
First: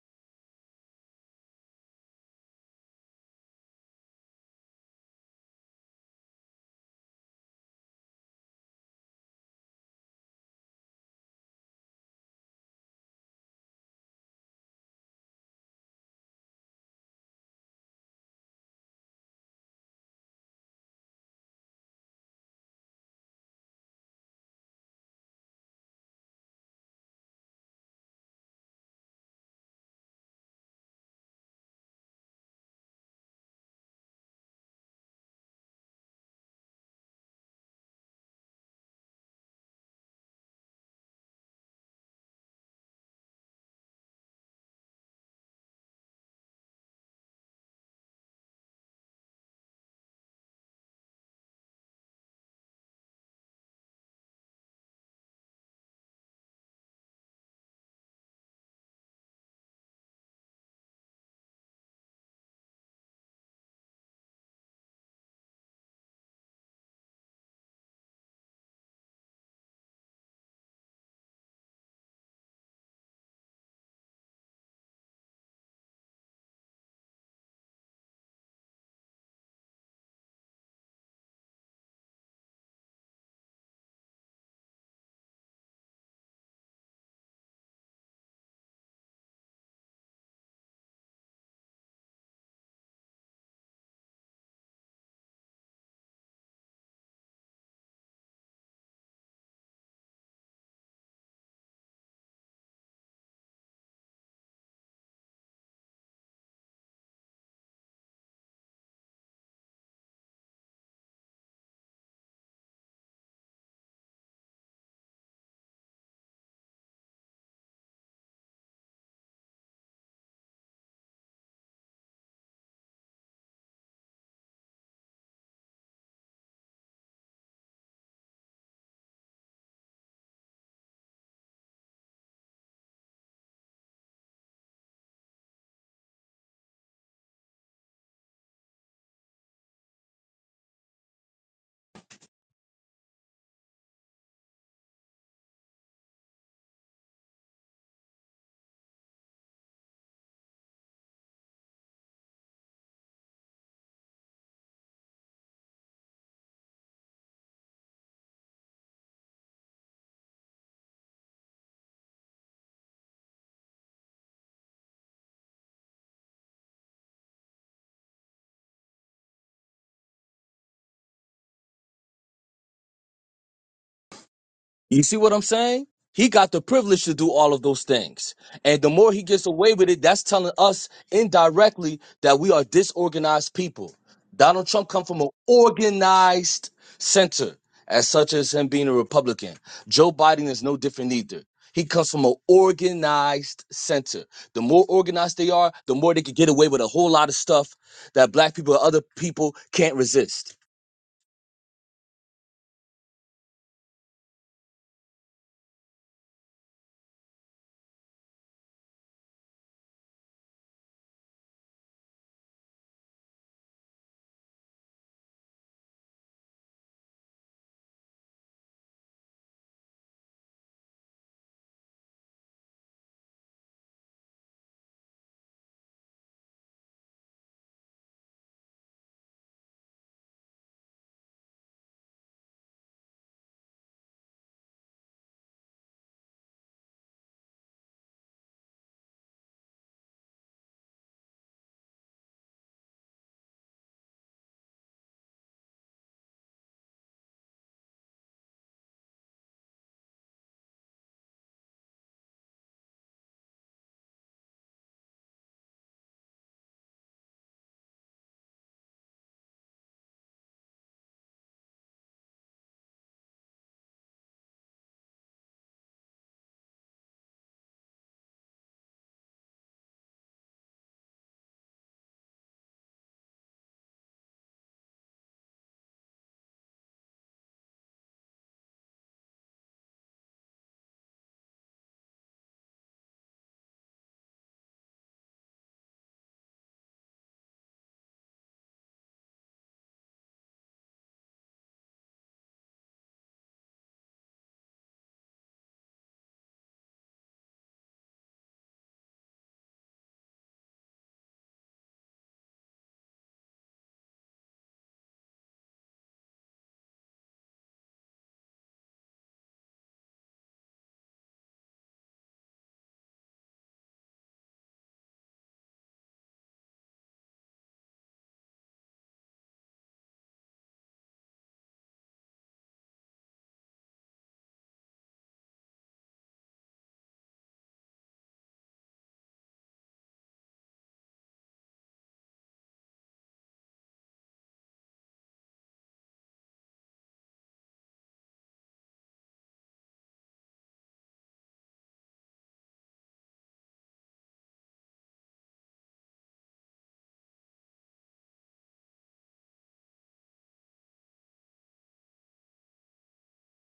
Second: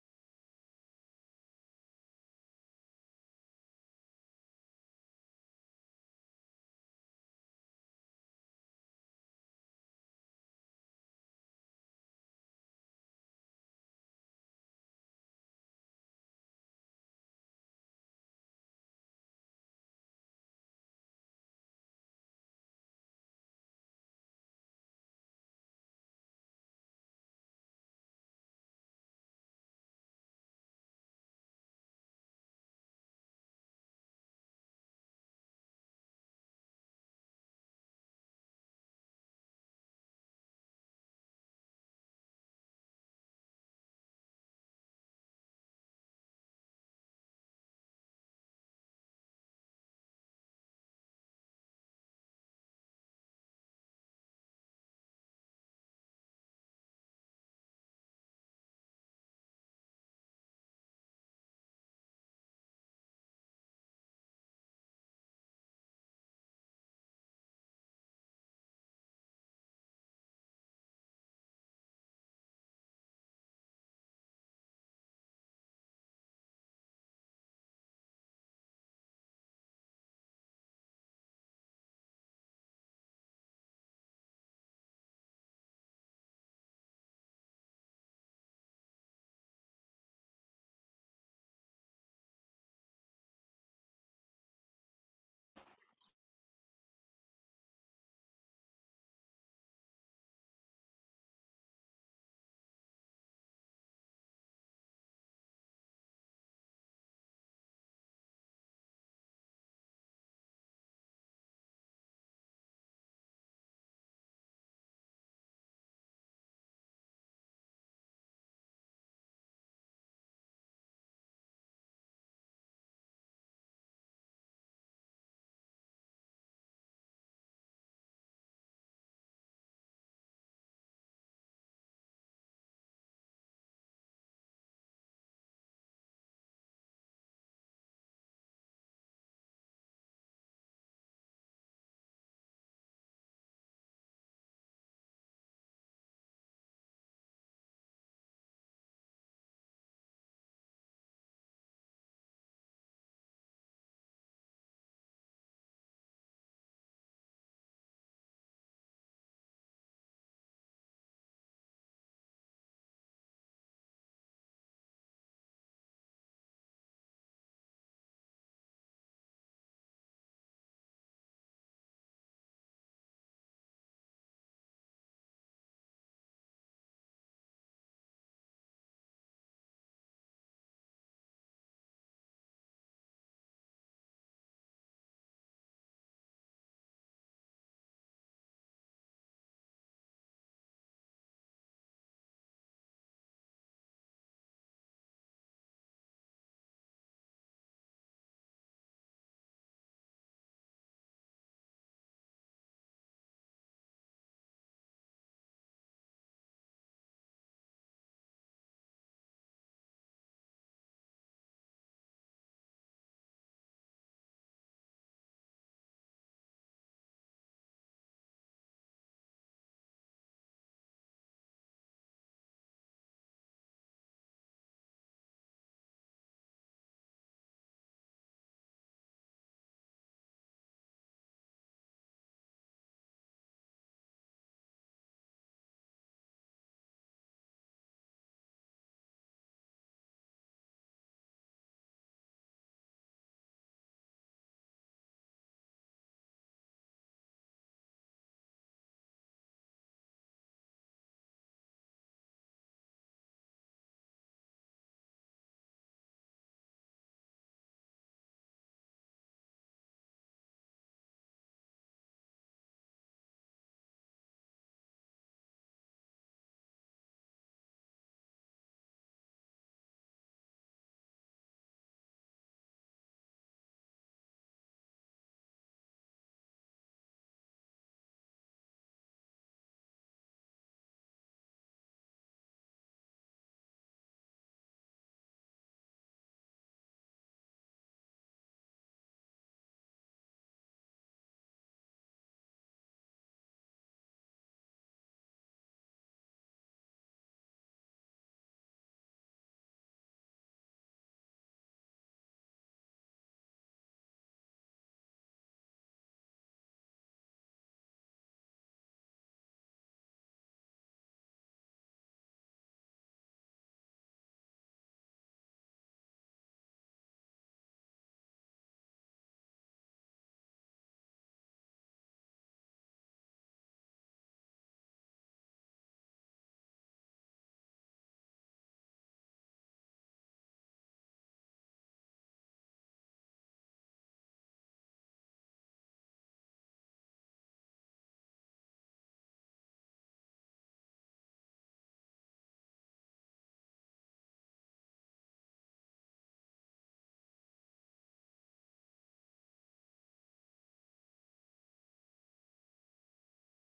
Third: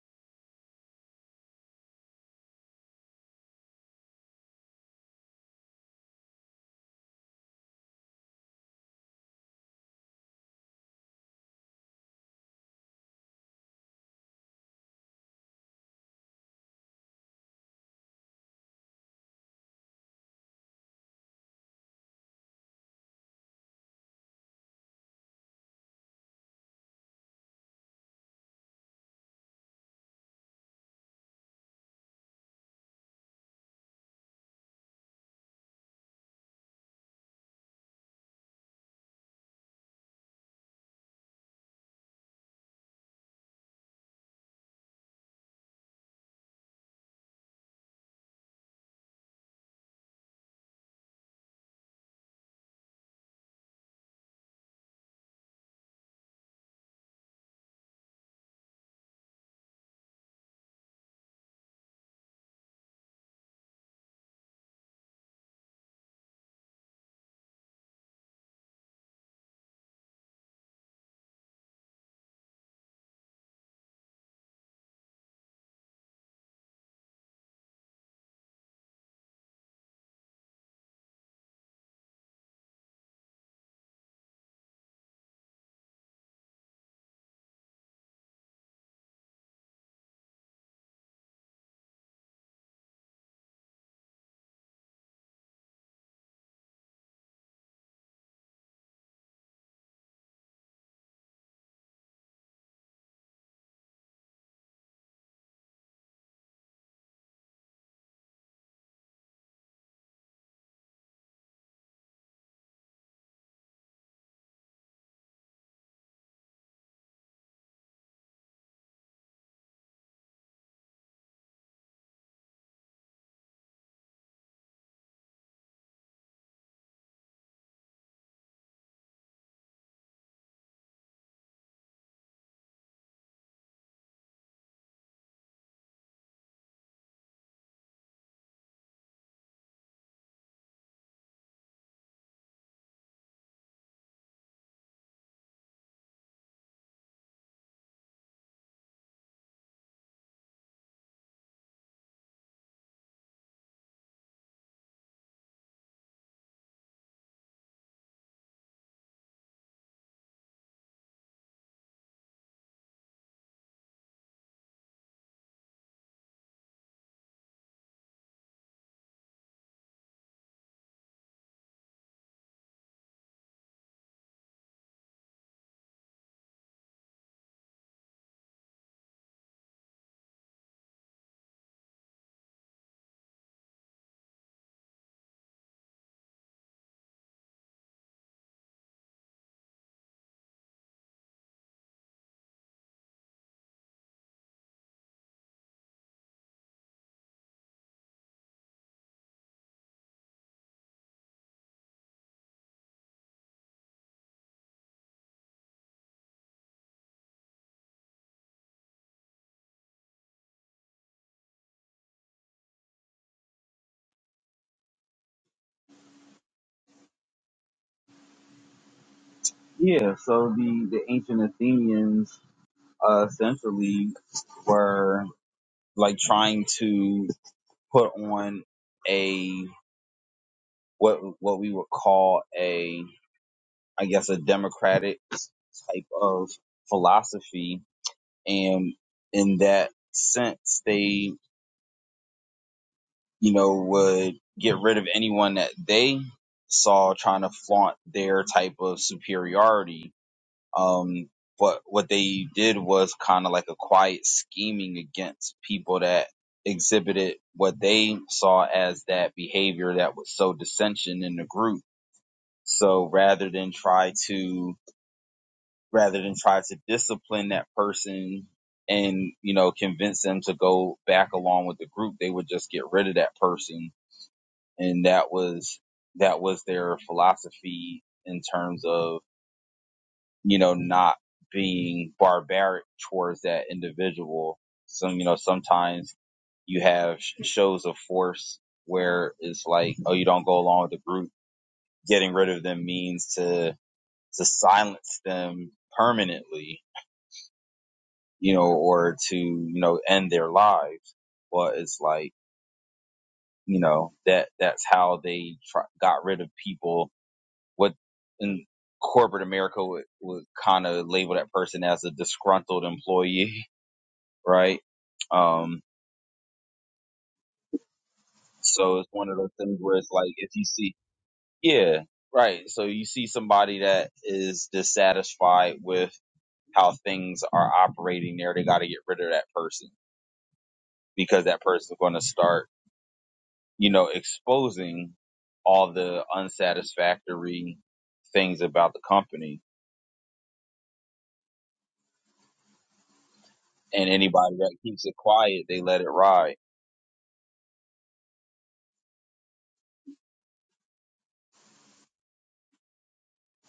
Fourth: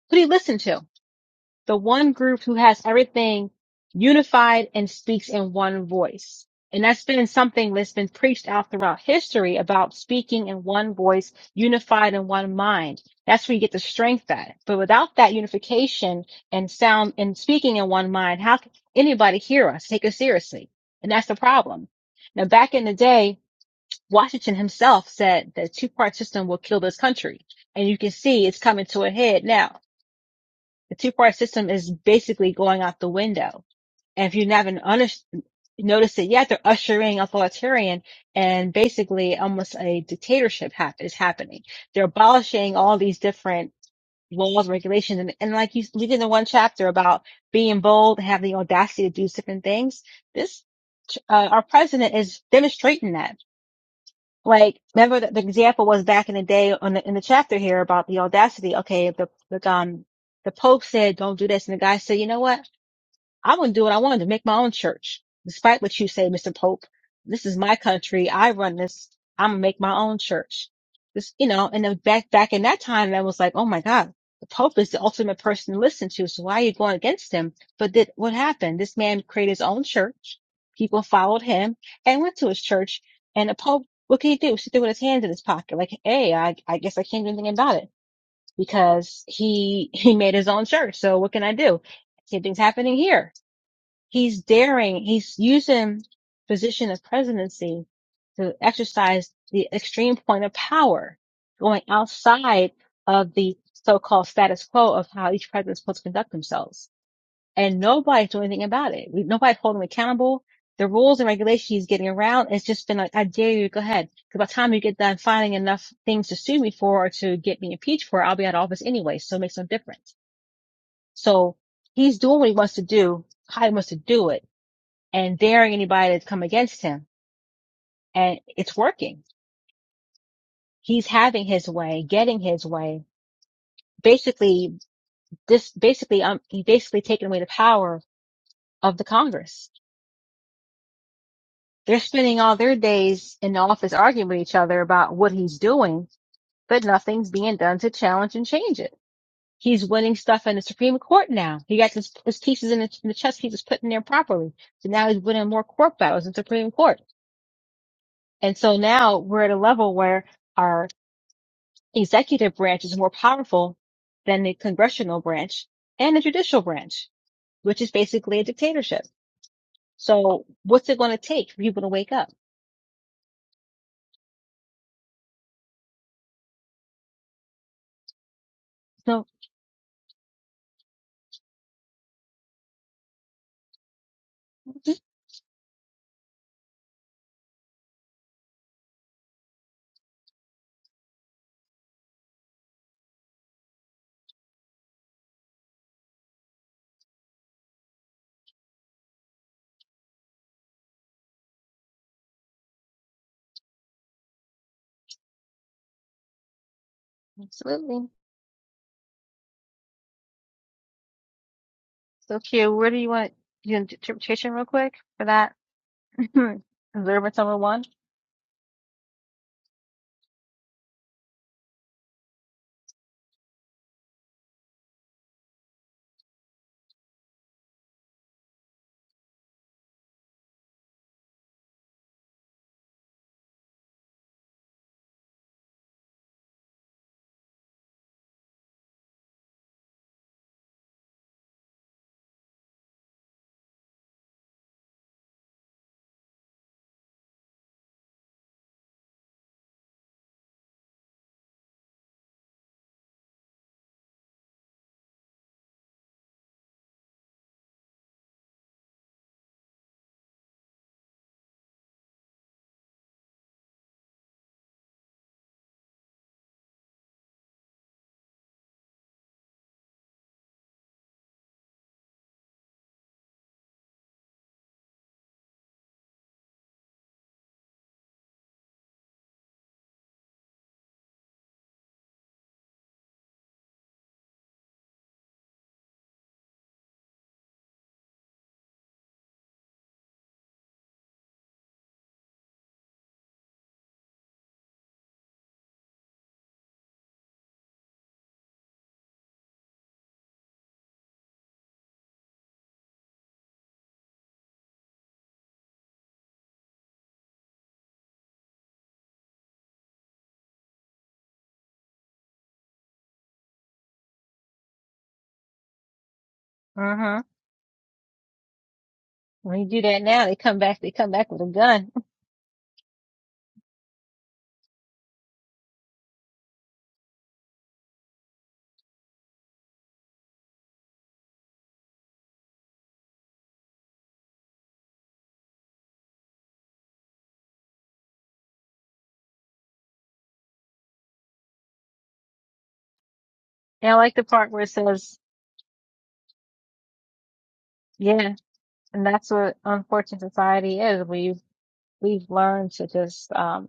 A: Who do you listen to? the one group who has everything unified and speaks in one voice. And that's been something that's been preached out throughout history about speaking in one voice, unified in one mind. That's where you get the strength at. But without that unification and sound and speaking in one mind, how can anybody hear us, take us seriously? And that's the problem. Now, back in the day, Washington himself said the two-part system will kill this country. And you can see it's coming to a head now the two party system is basically going out the window. And if you haven't under- noticed it yet, they're ushering authoritarian and basically almost a dictatorship hap- is happening. They're abolishing all these different laws, regulations, and, and like you we did in the one chapter about being bold, having the audacity to do different things. This, uh, our president is demonstrating that like, remember the, the example was back in the day on the, in the chapter here about the audacity. Okay, the, the, um, the Pope said, don't do this. And the guy said, you know what? I wouldn't do it. I wanted to make my own church. Despite what you say, Mr. Pope, this is my country. I run this. I'm gonna make my own church. This, you know, and then back, back in that time, I was like, oh my God, the Pope is the ultimate person to listen to. So why are you going against him? But did, what happened? This man created his own church. People followed him and went to his church. And the Pope, what can he do? Sit there with his hands in his pocket. Like, hey, I, I guess I can't do anything about it because he, he made his own church. So what can I do? Same thing's happening here he's daring, he's using position of presidency to exercise the extreme point of power, going outside of the so-called status quo of how each president is supposed to conduct themselves. And nobody's doing anything about it. We, nobody's holding him accountable. The rules and regulations he's getting around, it's just been like, I dare you to go ahead. Because by the time you get done finding enough things to sue me for or to get me impeached for, I'll be out of office anyway. So it makes no difference. So he's doing what he wants to do, how he wants to do it and daring anybody to come against him. And it's working. He's having his way, getting his way. Basically, this basically, um, he basically taken away the power of the Congress. They're spending all their days in the office arguing with each other about what he's doing, but nothing's being done to challenge and change it. He's winning stuff in the Supreme Court now. He got his, his pieces in the, in the chess pieces put in there properly. So now he's winning more court battles in the Supreme Court. And so now we're at a level where our executive branch is more powerful than the congressional branch and the judicial branch, which is basically a dictatorship. So what's it going to take for people to wake up?
D: You see what I'm saying? He got the privilege to do all of those things. And the more he
A: So
D: gets away with it, that's telling us indirectly that we are disorganized people. Donald Trump
A: Mhm.
D: come from an organized center, as such as him being a Republican. Joe Biden is no different either. He comes from an organized center. The more organized they are, the more they can get away with a whole lot of stuff that black people or other people can't resist.
A: absolutely. So Q, where do you want your interpretation real quick for that? Observance number one.
B: Yeah. So the the ancient Athenians uh, essentially were like trying to put on a what what we would call a I guess a democratic type of philosophy and in that sense they you know would get rid of anyone that they saw trying to flaunt their type of superiority um but what they did was kind of like a quiet scheming against people that exhibited what they saw as that behavior that was so dissension in the group so rather than try to rather than try to discipline that person and you know convince them to go back along with the group they would just get rid of that person and that was that was their philosophy in terms of you know not being barbaric towards that individual so you know sometimes you have shows of force where it's like oh you don't go along with the group getting rid of them means to to silence them permanently you know, or to, you know, end their lives. But it's like, you know, that that's how they try, got rid of people. What in corporate America would, would kind of label that person as a disgruntled employee, right? Um,
A: Uh huh.
B: so it's one of those
A: When you
B: things
A: do
B: where
A: that
B: it's
A: now,
B: like,
A: they
B: if
A: come
B: you
A: back, they
B: see,
A: come back with a gun.
B: yeah, right. So you see somebody that is dissatisfied with how things are operating there, they got to get rid of that person because that person is going to start you know, exposing all the unsatisfactory things about the company.
A: And I
B: And
A: like the part
B: anybody
A: where it
B: that keeps it
A: says,
B: quiet, they let it ride.
A: yeah, and that's what unfortunate society is. We've, we've learned to just, um,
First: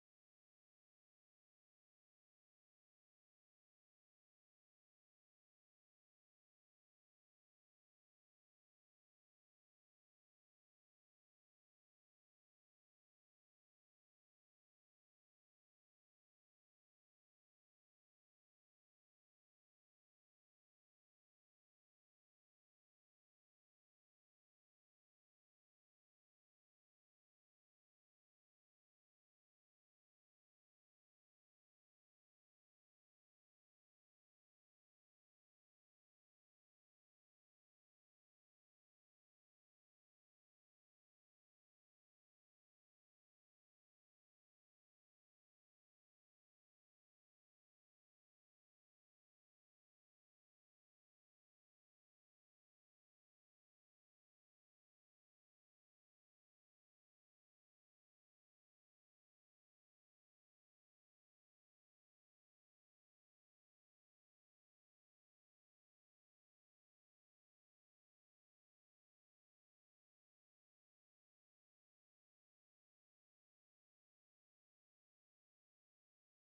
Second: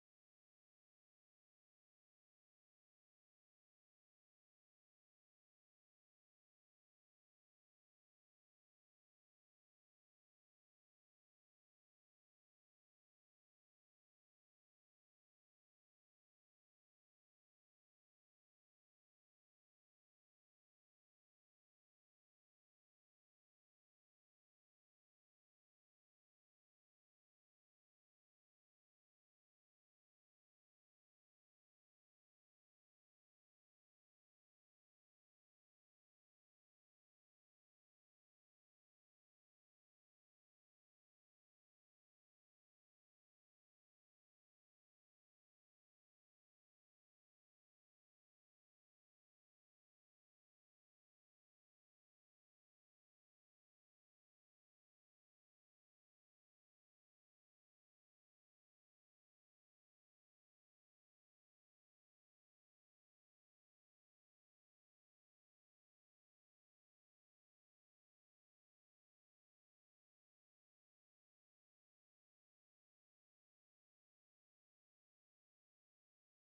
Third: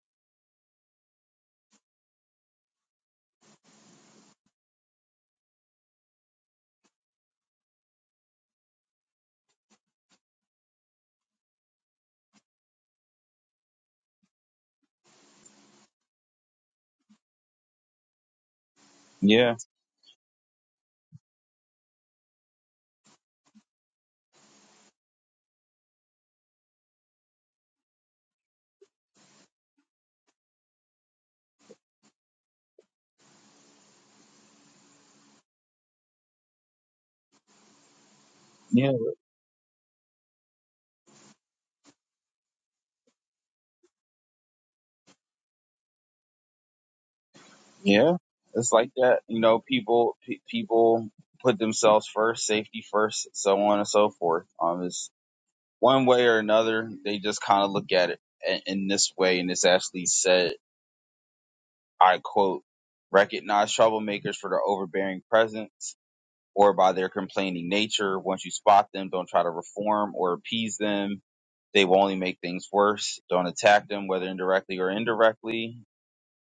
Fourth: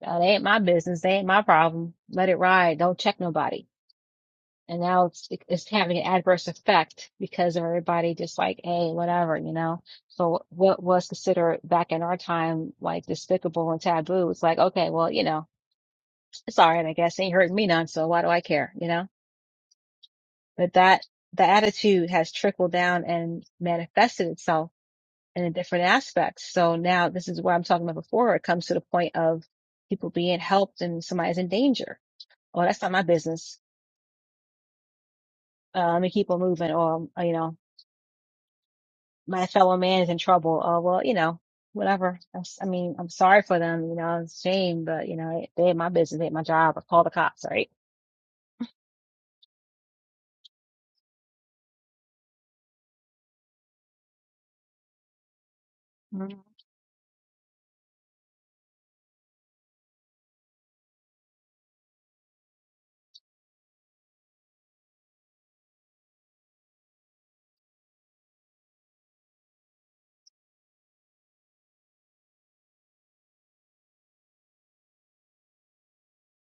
A: Now, they ain't my business. They ain't my problem. Let it ride. Don't check nobody. And now it's it's having an adverse effect because everybody just like, hey, whatever, you know. So what was considered back in our time like despicable and taboo, it's like, okay, well, you know, it's all right, I guess. Ain't hurting me none, so why do I care, you know?
B: Yeah,
A: But that the attitude has trickled down and manifested itself in different aspects. So now this is what I'm talking about before. It comes to the point of people being helped and somebody's in danger oh, that's not my business. Uh, let me keep on moving. Or, you know,
B: yeah,
A: my fellow man is in trouble. Or, well, you know, whatever. I'm, s- I mean, I'm sorry for them. You know, it's a shame, but you know, they had my business, they had my job. I call the cops, right?
B: yeah. It's like that. You know, people pe people put themselves first, safety first, so on and so forth. Um, it's one way or
A: Mhm.
B: another. They just kind of look at it in, in this way, and it's actually said, I quote, recognize troublemakers for their overbearing presence or by their complaining nature. Once you spot them, don't try to reform or appease them. They will only make things worse. Don't attack them, whether indirectly or indirectly.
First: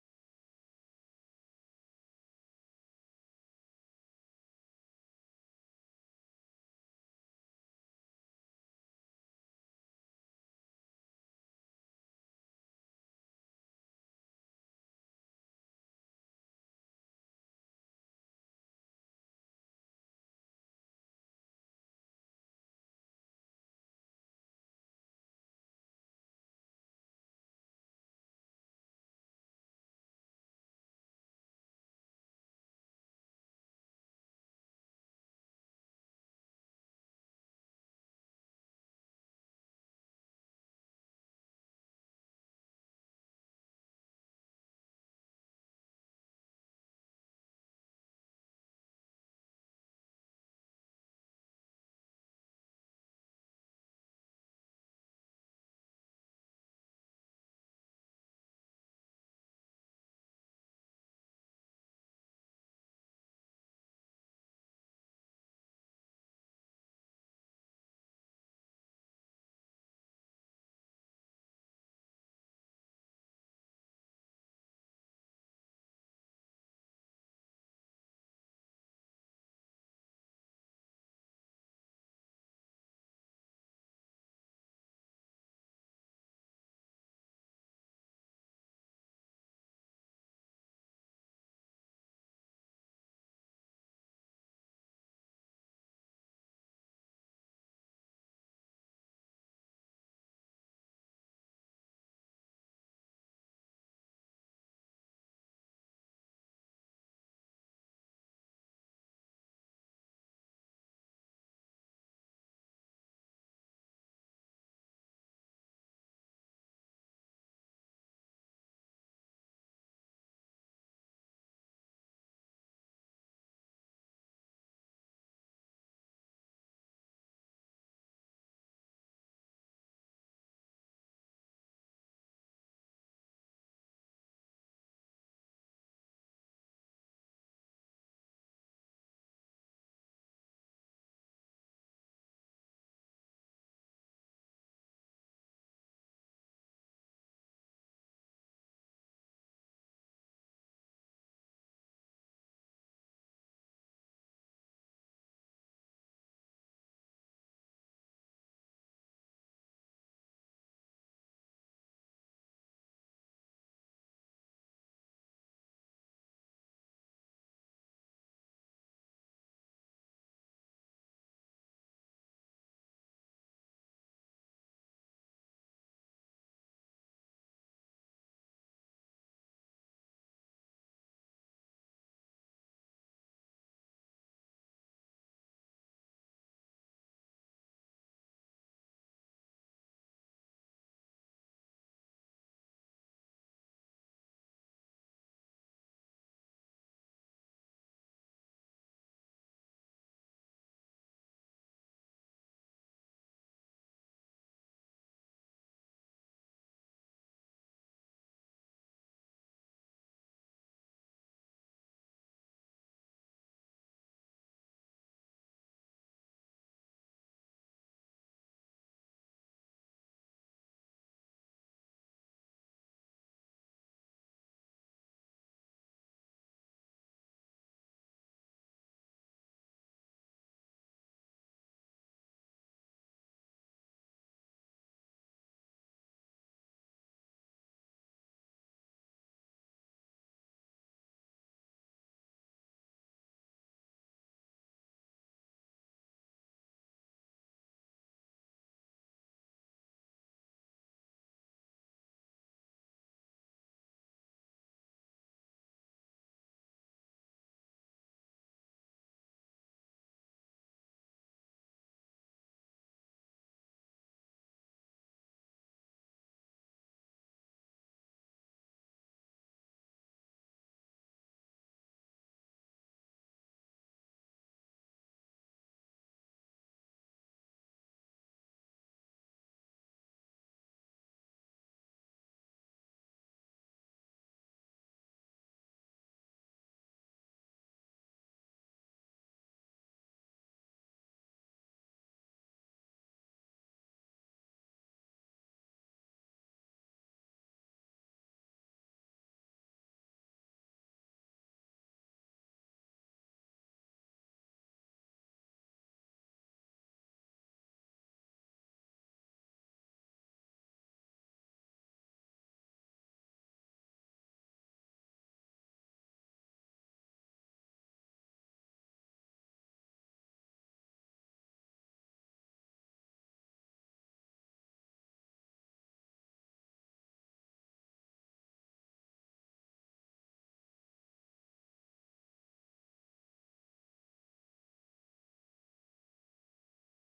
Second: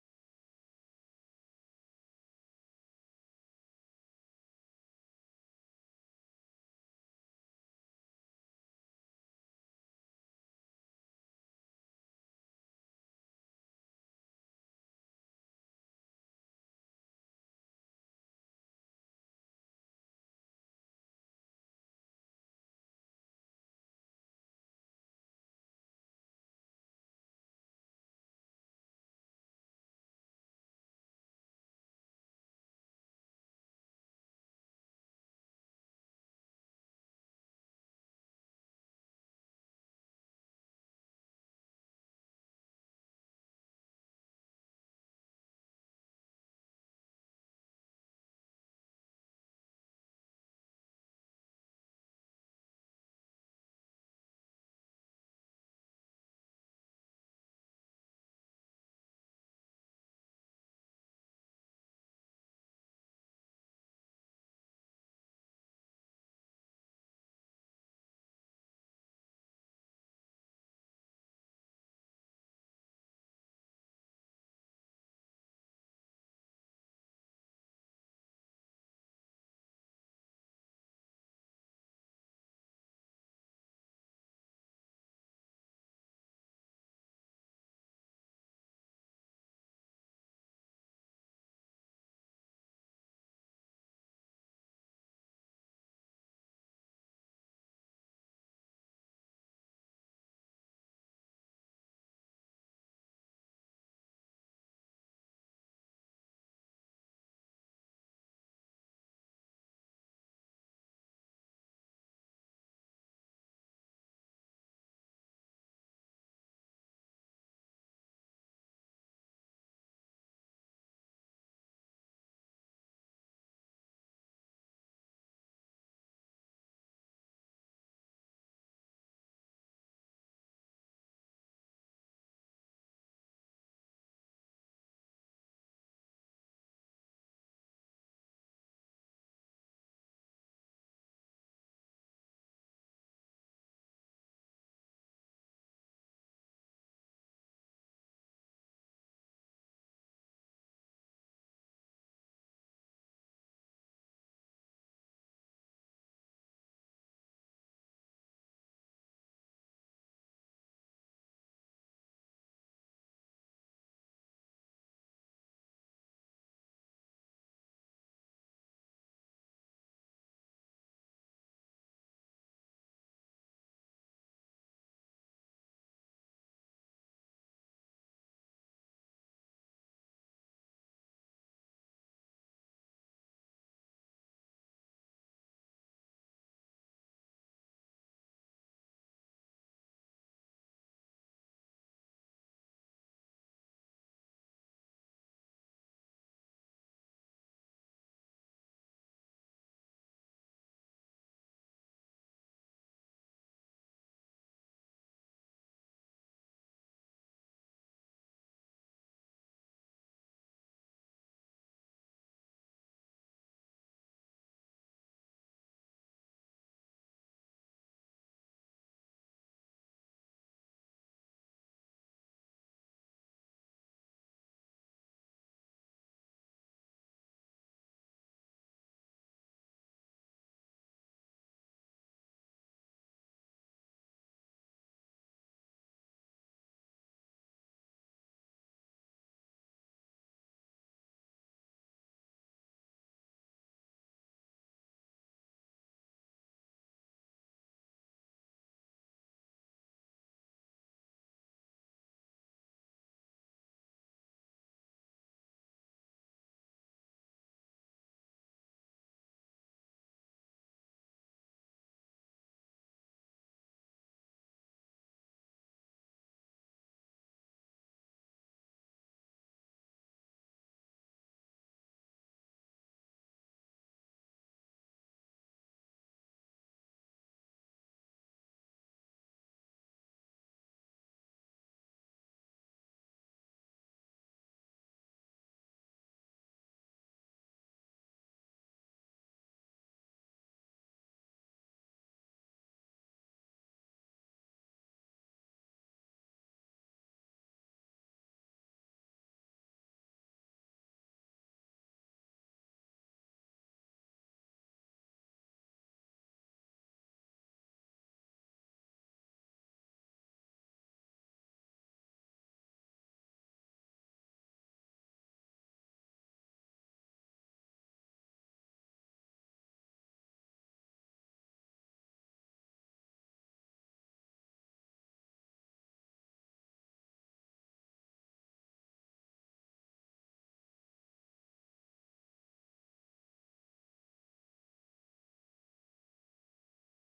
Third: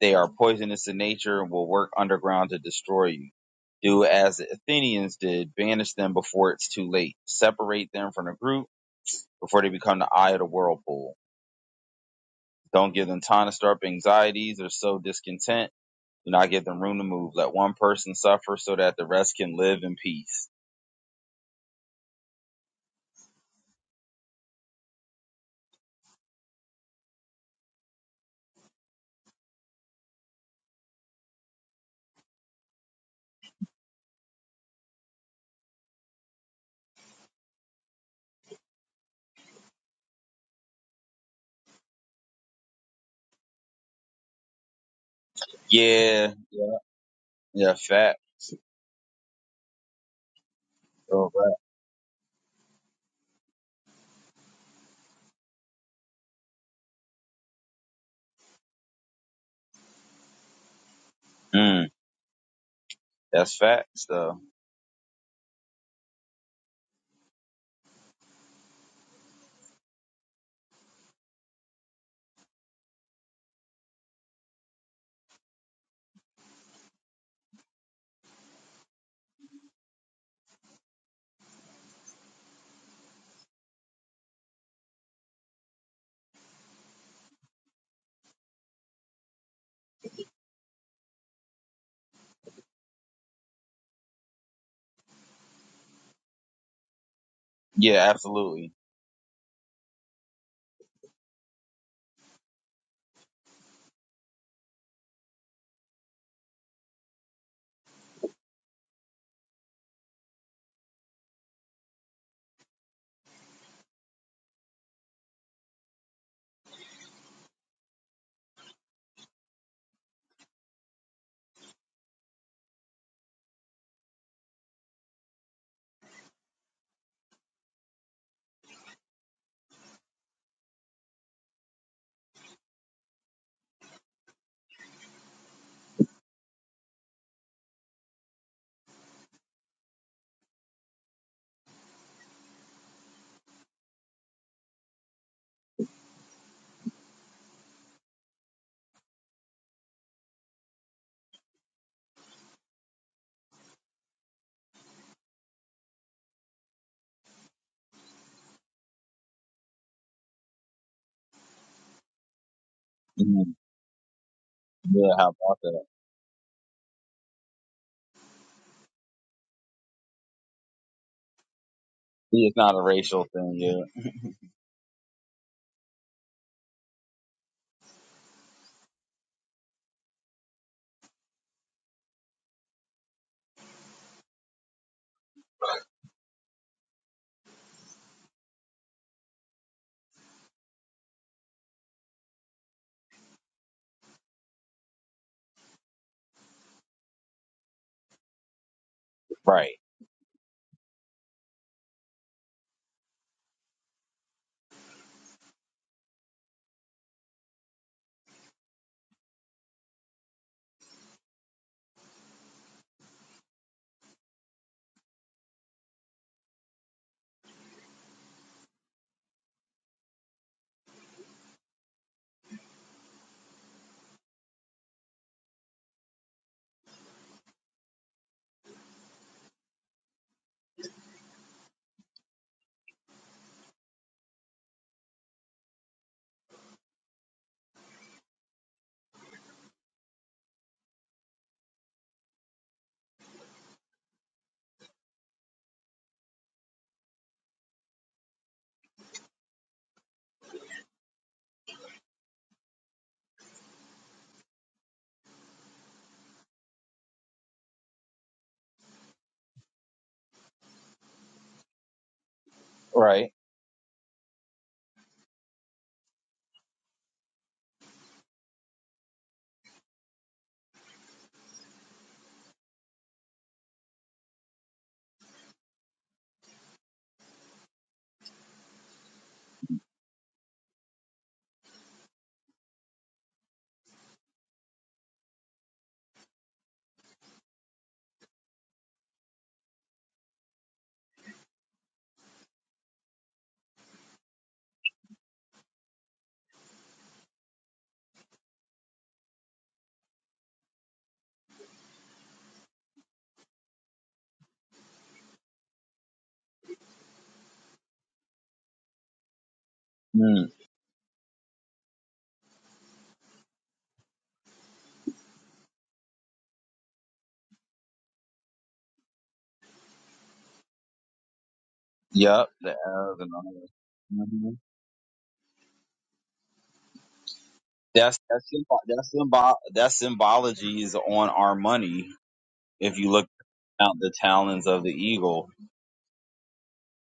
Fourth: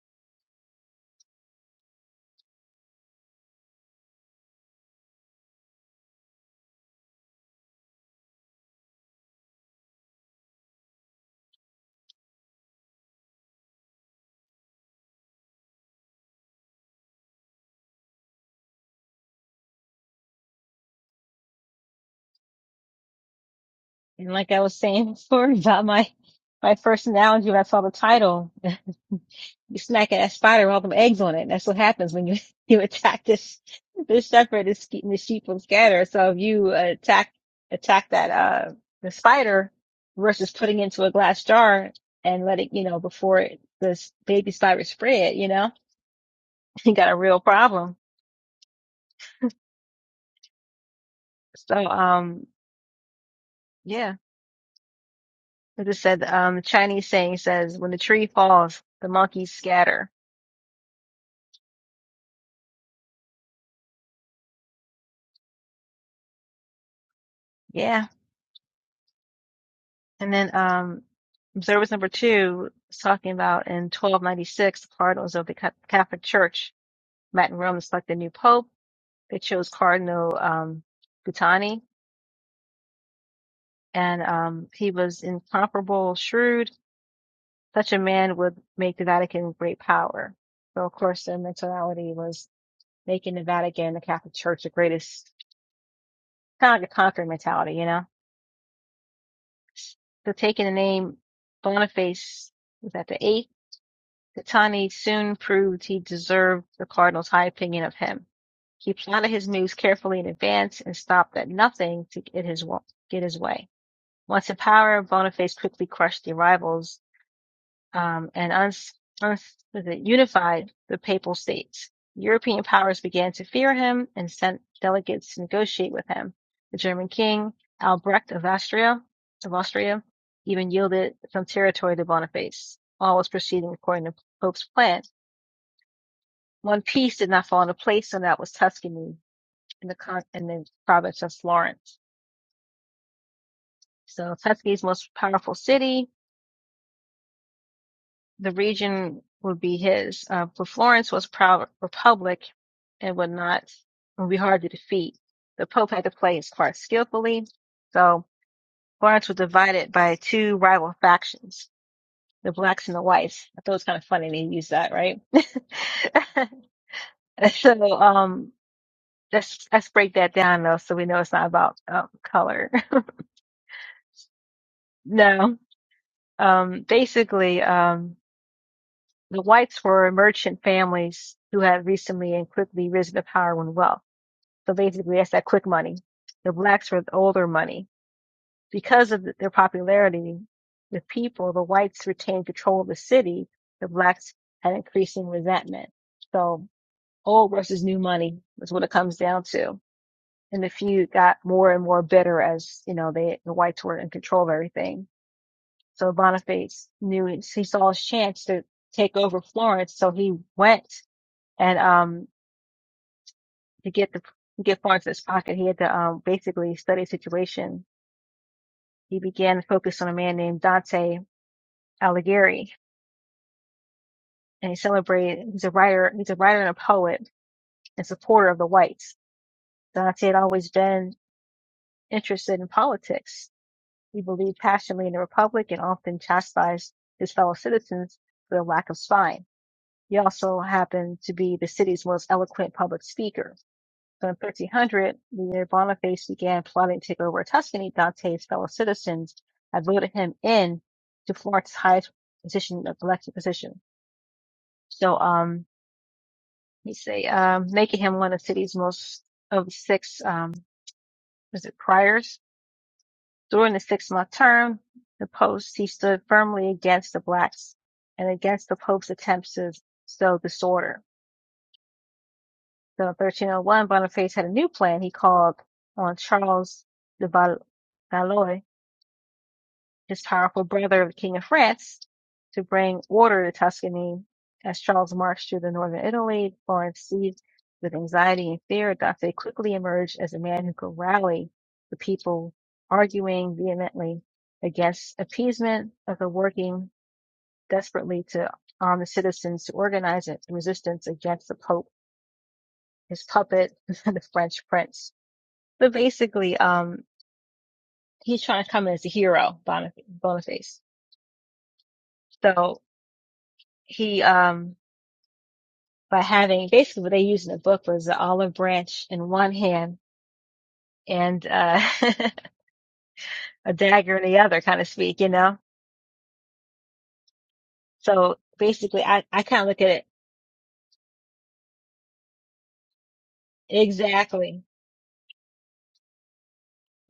B: They are poisonous in nature and will work underground to destroy you. Do as the Athenians did, banish them before it's too late. Separate them from the group before they become the eye of the whirlpool. Don't give them time to stir up anxieties or sow discontent. Do not give them room to move. Let one person suffer so that the rest can live in peace.
A: And like I was saying before about my, my first analogy when I saw the title, you smack at that spider with all them eggs on it. That's what happens when you you attack this this shepherd this keeping the sheep from scatter. So if you uh, attack attack that uh the spider versus putting into a glass jar and let it you know before it, this baby spider spread, you know
B: Yeah, yeah.
A: you got a real
B: Yeah,
A: problem.
B: fact. Oh, right.
A: So um yeah, as I said, um the Chinese saying says when the tree falls, the monkeys scatter.
B: Mm, that's facts, though.
A: Yeah. And then um, observance number two is talking about in 1296, the cardinals of the Ca- Catholic Church met in Rome to select a new pope. They chose Cardinal um, Guttani, and um, he was incomparable, shrewd. Such a man would make the Vatican a great power. So, of course, their mentality was making the Vatican, the Catholic Church, the greatest, kind of like a conquering mentality, you know?
B: Yeah, absolutely.
A: So, taking the name Boniface, was that the eighth? Gattani soon proved he deserved the cardinal's high opinion of him. He plotted his moves carefully in advance and stopped at nothing to get his get his way. Once in power, Boniface quickly crushed the rivals um, and uns- uns- unified the papal states. European powers began to fear him and sent delegates to negotiate with him. The German king Albrecht of Austria, of Austria, even yielded some territory to Boniface. All was proceeding according to Pope's plan. One piece did not fall into place, and that was Tuscany in the con- in the province of Florence. So Tuscany's most powerful city, the region would be his. Uh, but Florence was a proud republic and would not would be hard to defeat. The Pope had to play his part skillfully. So Florence was divided by two rival factions, the blacks and the whites.
B: Mm,
A: I thought it was kind of funny they used that,
B: yeah,
A: right?
B: how about that?
A: so um let's let's break that down though, so we know it's not about um,
B: See, It's
A: color.
B: not a racial thing. Yeah,
A: No, um, basically, um, the whites were merchant families who had recently and quickly risen to power and wealth. So basically, that's that quick money. The blacks were the older money. Because of their popularity with people, the whites retained control of the city. The blacks had increasing resentment. So old versus new money is what it comes down to
B: right,
A: and the few got more and more bitter as you know they the whites were in control of everything. So Boniface knew he saw his chance to take over Florence, so he went and um to get the to get Florence in his pocket, he had to um basically study the situation. He began to focus on a man named Dante Alighieri, and he celebrated. He's a writer. He's a writer and a poet and supporter of the whites. Dante had always been interested in politics He believed passionately in the Republic and often chastised his fellow citizens for their lack of spine. He also happened to be the city's most eloquent public speaker. So in 1300, when Boniface began plotting to take over Tuscany, Dante's fellow citizens had voted him in to Florence's highest position, of elected position. So, um, let me say, um, making him one of the city's most, of six, um, was it priors?
B: right.
A: During the six-month term, the post he stood firmly against the blacks and against the Pope's attempts to sow disorder. So in 1301, Boniface had a new plan he called on Charles de Valois his powerful brother, the King of France, to bring order to Tuscany. As Charles marched through the northern Italy, Florence seized with anxiety and fear. Dante quickly emerged as a man who could rally the people, arguing vehemently against appeasement, but working desperately to arm the citizens to organize a resistance against the Pope, his puppet, the French prince. But basically, um, he's trying to come in as a hero, Bonif-
B: Mm,
A: Boniface. So he, um, by having basically what they used in the book was the olive branch in one hand and uh,
B: yep. The Arabs and all that.
A: a dagger in the
B: Mhm.
A: other, kind of speak, you know?
B: That's
A: So
B: that's symbo-
A: basically,
B: that's
A: I, I
B: symbol
A: kind of look at
B: that
A: it
B: symbology is on our money. If you look out the
A: exactly.
B: talons of the eagle,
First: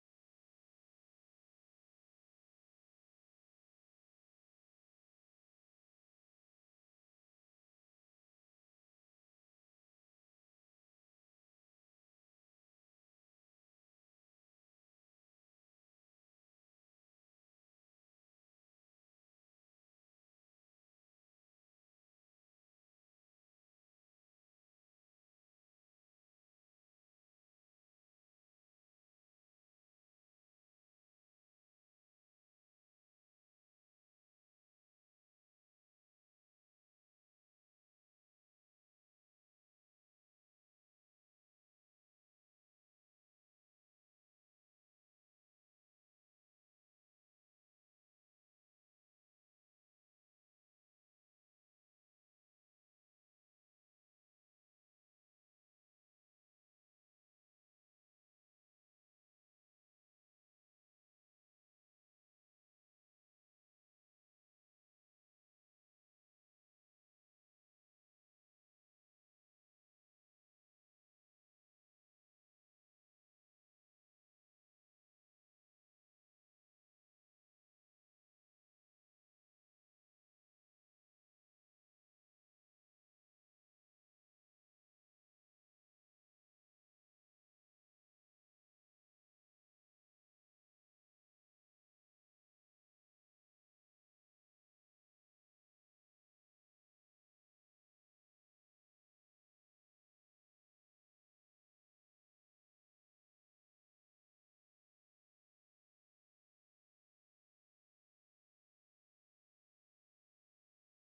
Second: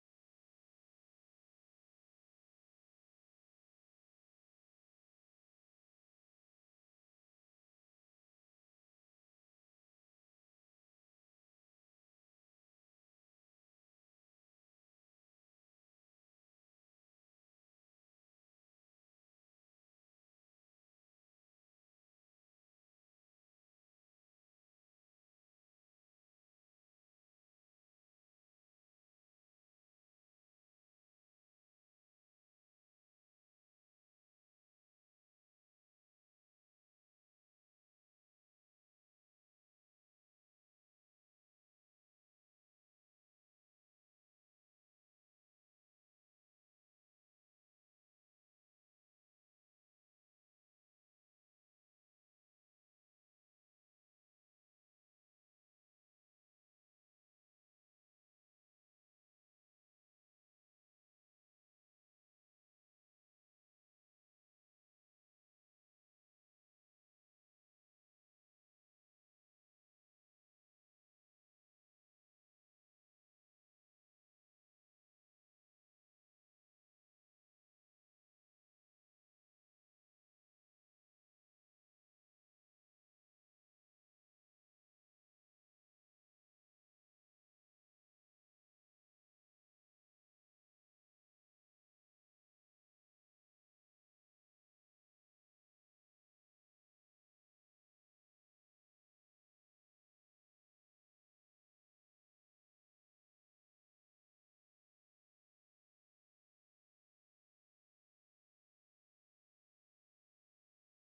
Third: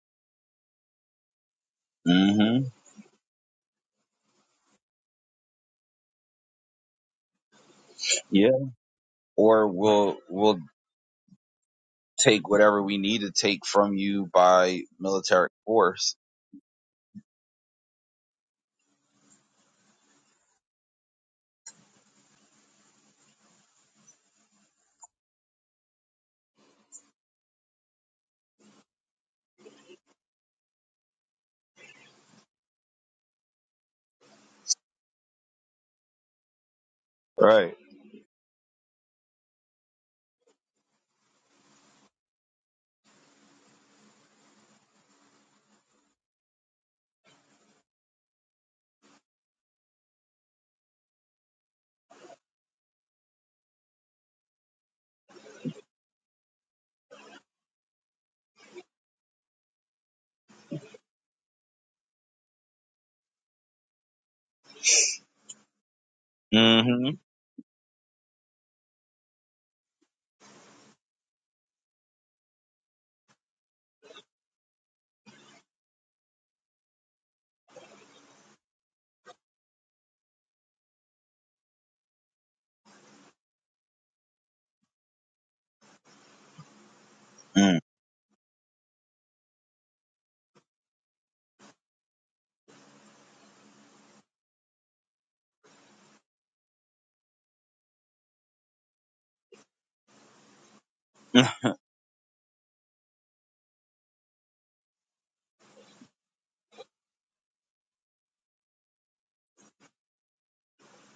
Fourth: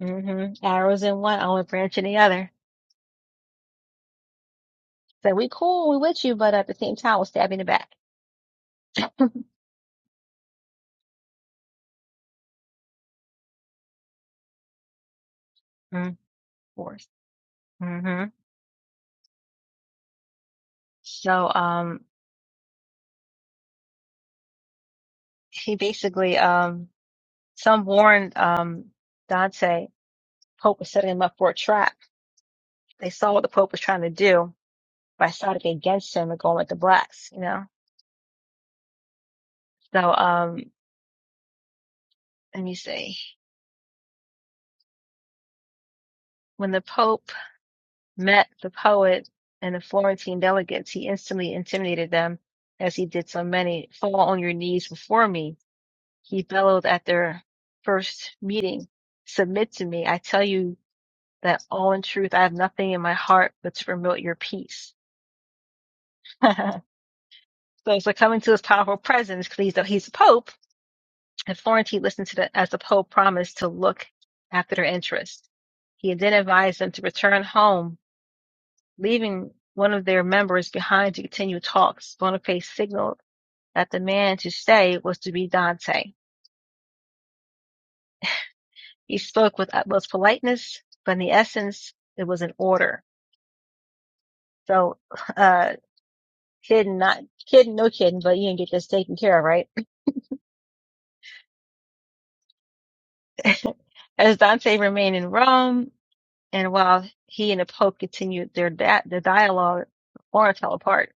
A: hmm Arrows in one, olive branch in the other.
B: hmm
A: So we cool, we with you, but at the same time, we'll stab you in the back.
B: yeah, or we'll we'll take whatever we need to take from you by military force.
A: Mm, force. hmm So um, he basically, um, some warned um, Dante, Pope was setting him up for a trap. They saw what the Pope was trying to do by starting against him and going with the blacks, you know?
B: Right.
A: So, um, let me see. When the Pope met the poet and the Florentine delegates, he instantly intimidated them as he did so many. Fall on your knees before me. He bellowed at their first meeting. Submit to me. I tell you that all in truth, I have nothing in my heart but to promote your peace. so
B: Mm-hmm.
A: it's like coming to his powerful presence because he's the, he's the Pope and Florentine listened to the, as the Pope promised to look after their interests. He then advised them to return home, leaving one of their members behind to continue talks. Boniface signaled that the man to stay was to be Dante.
B: Mm,
A: He spoke with utmost politeness, but in the essence, it was an order. So, uh, kidding, not kidding, no kidding, but you didn't get this taken care of, right? As Dante remained in Rome, and while he and the Pope continued their, di- their dialogue, Florence fell apart.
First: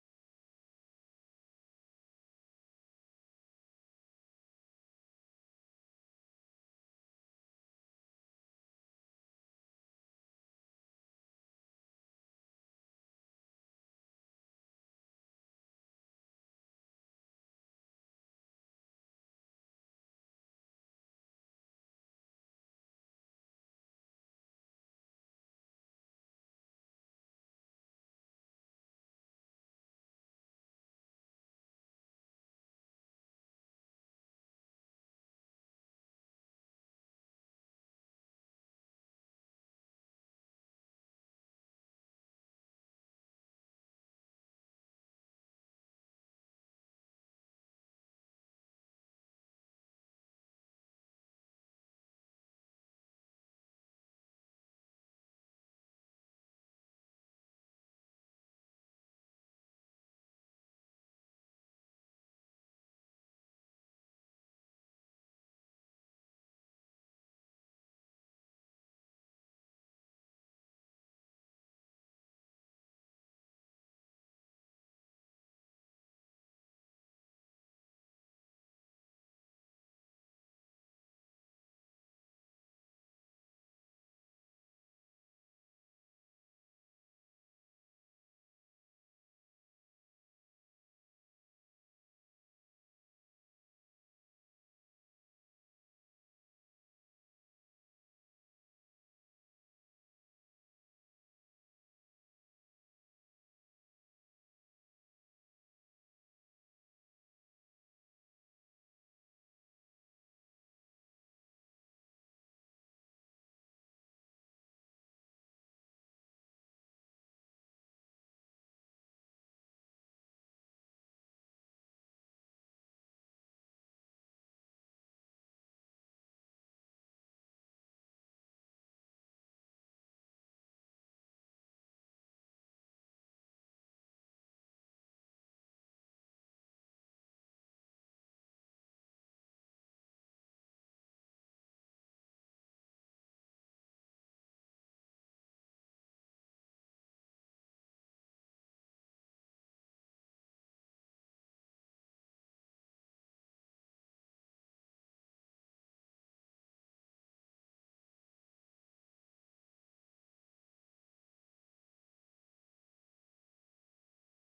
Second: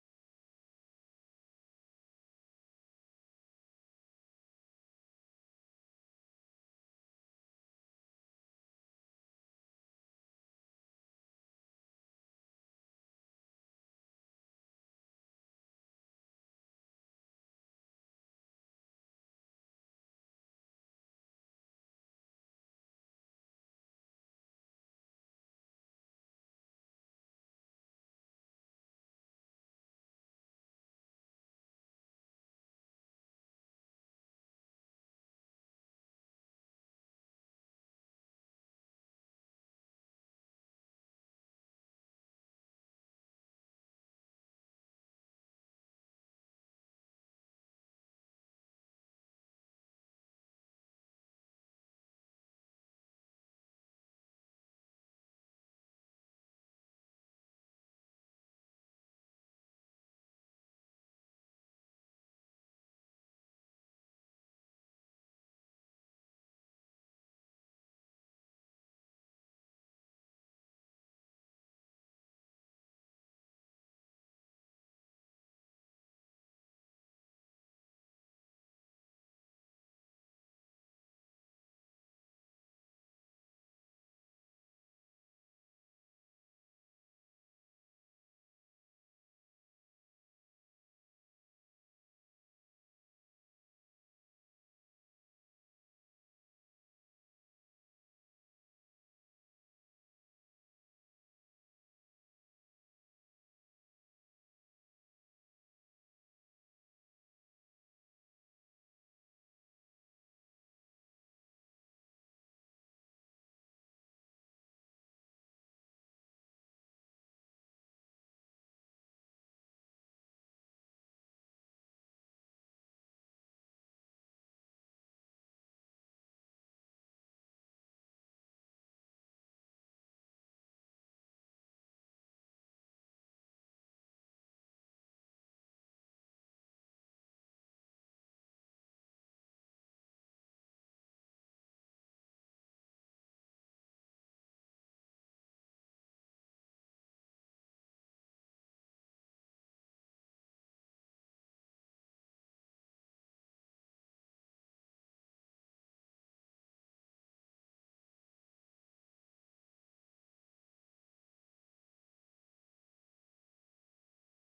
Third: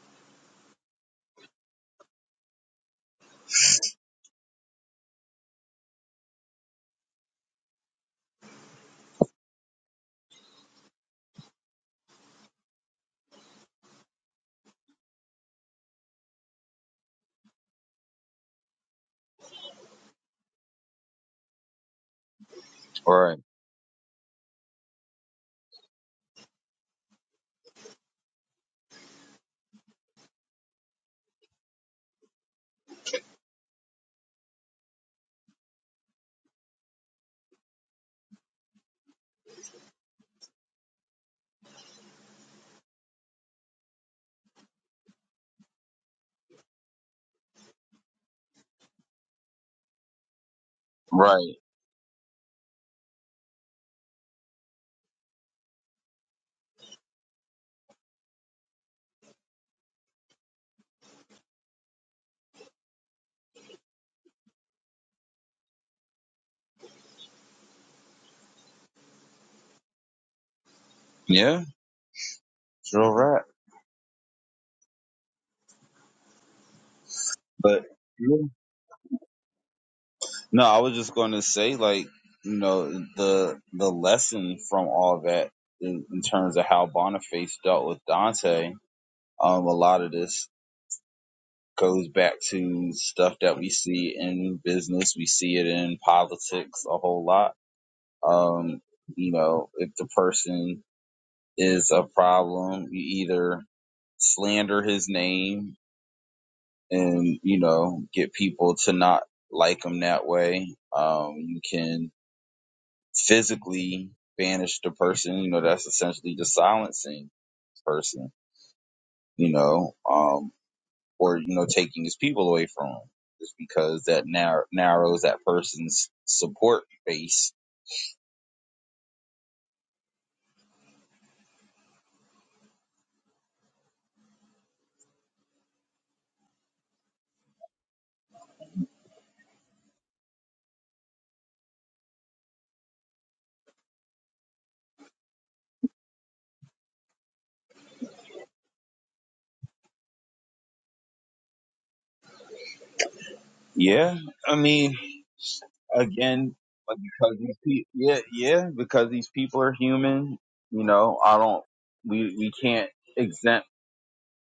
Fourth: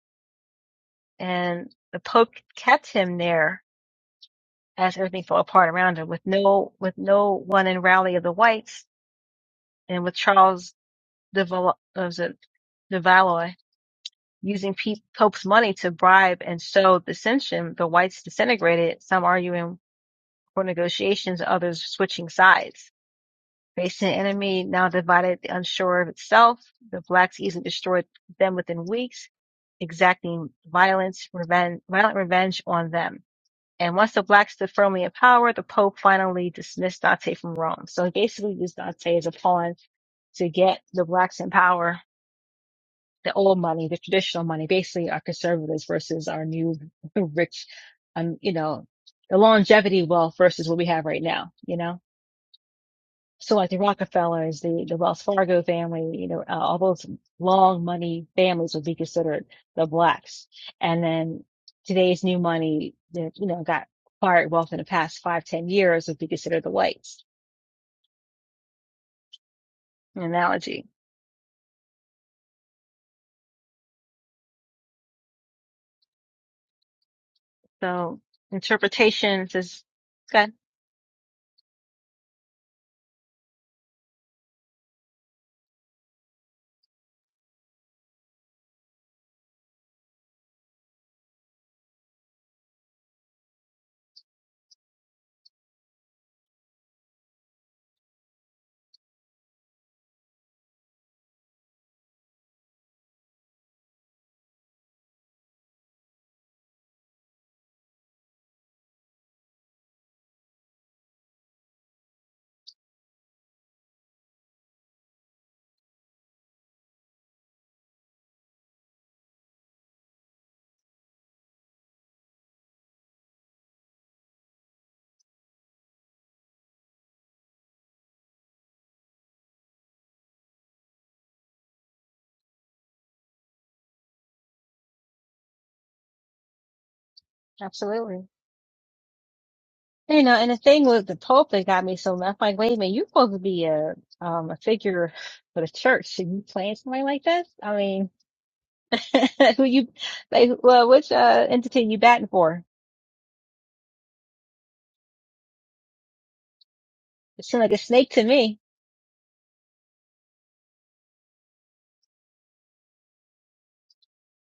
A: and the Pope kept him there as everything fell apart around him, with no with no one in rally of the whites, and with Charles de Val- uh, was it de Valois using Pe- Pope's money to bribe and sow dissension. The whites disintegrated, some arguing for negotiations, others switching sides.
B: All right.
A: Facing an enemy now divided, the unsure of itself, the blacks easily destroyed them within weeks, exacting violence, reven- violent revenge on them And once the blacks stood firmly in power, the Pope finally dismissed Dante from Rome. So he basically used Dante as a pawn to get the blacks in power, the old money, the traditional money, basically our conservatives versus our new rich, um, you know, the longevity wealth versus what we have right
B: Right.
A: now, you know? So like the Rockefellers, the, the Wells Fargo family, you know, uh, all those long money families would be considered the blacks. And then today's new money that, you know, got acquired wealth in the past five, ten years would be considered the whites an analogy.
B: Yeah, sure right. But
A: So
B: yeah.
A: interpretations is good.
B: no, I was just going to say, like, you know, the the lesson from all that in, in terms of how Boniface dealt with Dante, um, a lot of this goes back to stuff that we see in business. We see it in politics a whole lot. Um, you know, if the person is a problem, you either slander his name and you know get people to not like them that way um you can physically banish the person you know that's essentially just silencing the person you know um or you know taking his people away from him just because that narrow, narrows that person's support base
A: Absolutely. You know, and the thing with the Pope that got me so I'm like, wait a minute, you're supposed to be a, um, a figure for the church and you playing somebody like this? I mean, Who you like? Well, which uh, entity you batting for?
B: yeah i mean again because
A: It
B: these
A: seemed like a
B: people
A: snake
B: yeah
A: to me.
B: yeah because these people are human you know i don't we we can't exempt.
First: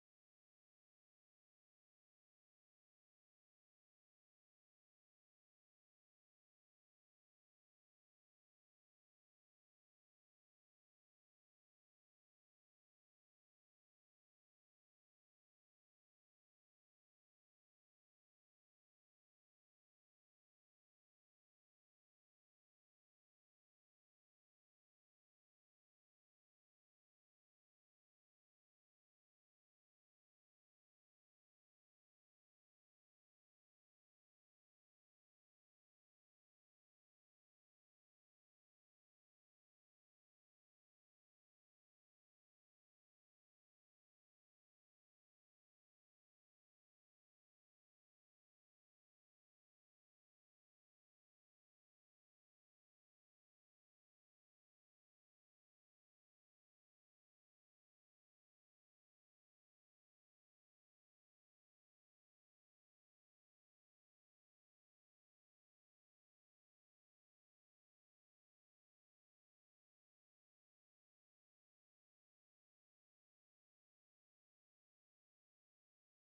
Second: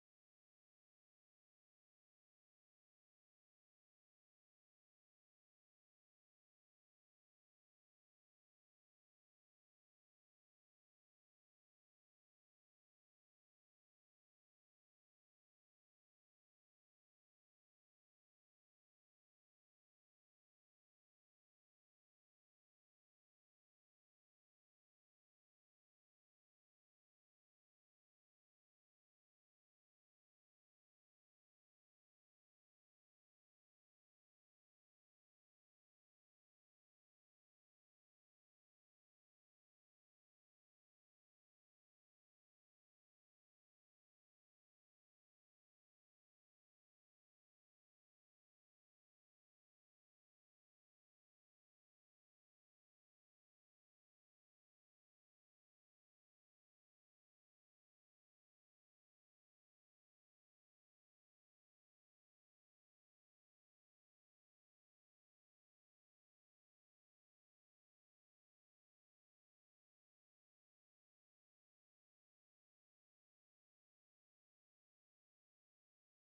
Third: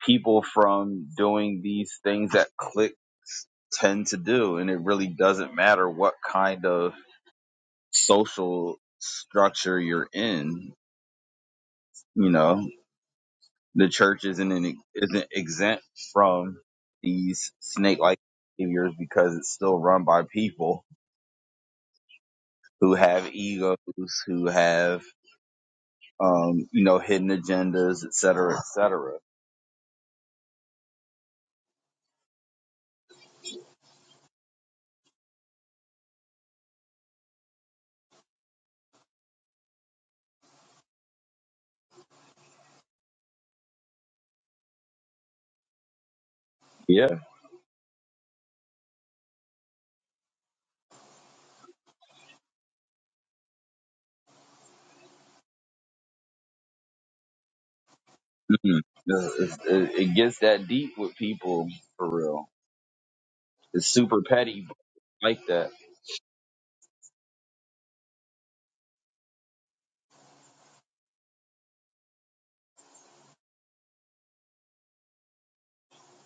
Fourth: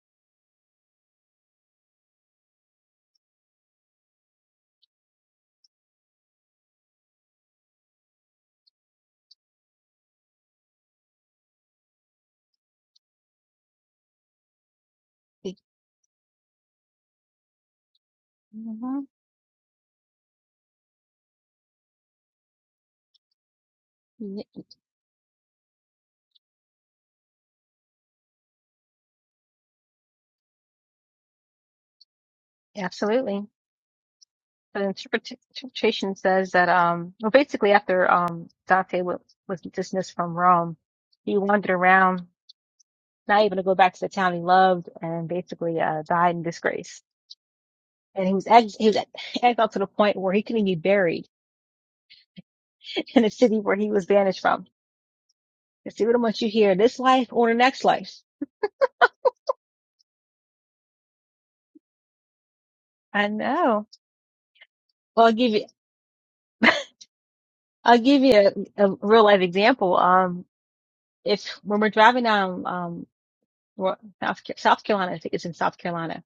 B: people from doing these things that cliques tend to do. And it really doesn't matter what kind of social structure you're in. You know, the church isn't an, isn't exempt from these snake-like behaviors
A: hmm
B: because it's still run by people who have egos, who have um, you know, hidden agendas, et cetera, et cetera.
A: Absolutely. The interpret- interpretation says that um, well, basically after um Dante was, was dismissed from Rome, he wandered around, not able to go back to the town he loved, and basically uh died in disgrace.
B: Yeah,
A: And he was ex- he was ex- exiled to the point where he couldn't be buried in the city where he was banished from. It's see what I want you hear, this life or the next life.
B: Mhm. it, it it gets that deep with people for real.
A: I know.
B: It's super petty but
A: Well,
B: I
A: I'll
B: like
A: give you.
B: that.
A: I'll give you a, a real life example. Um, if when we're driving down, um, Ro- South, Ca- South Carolina, I think it's in South Carolina.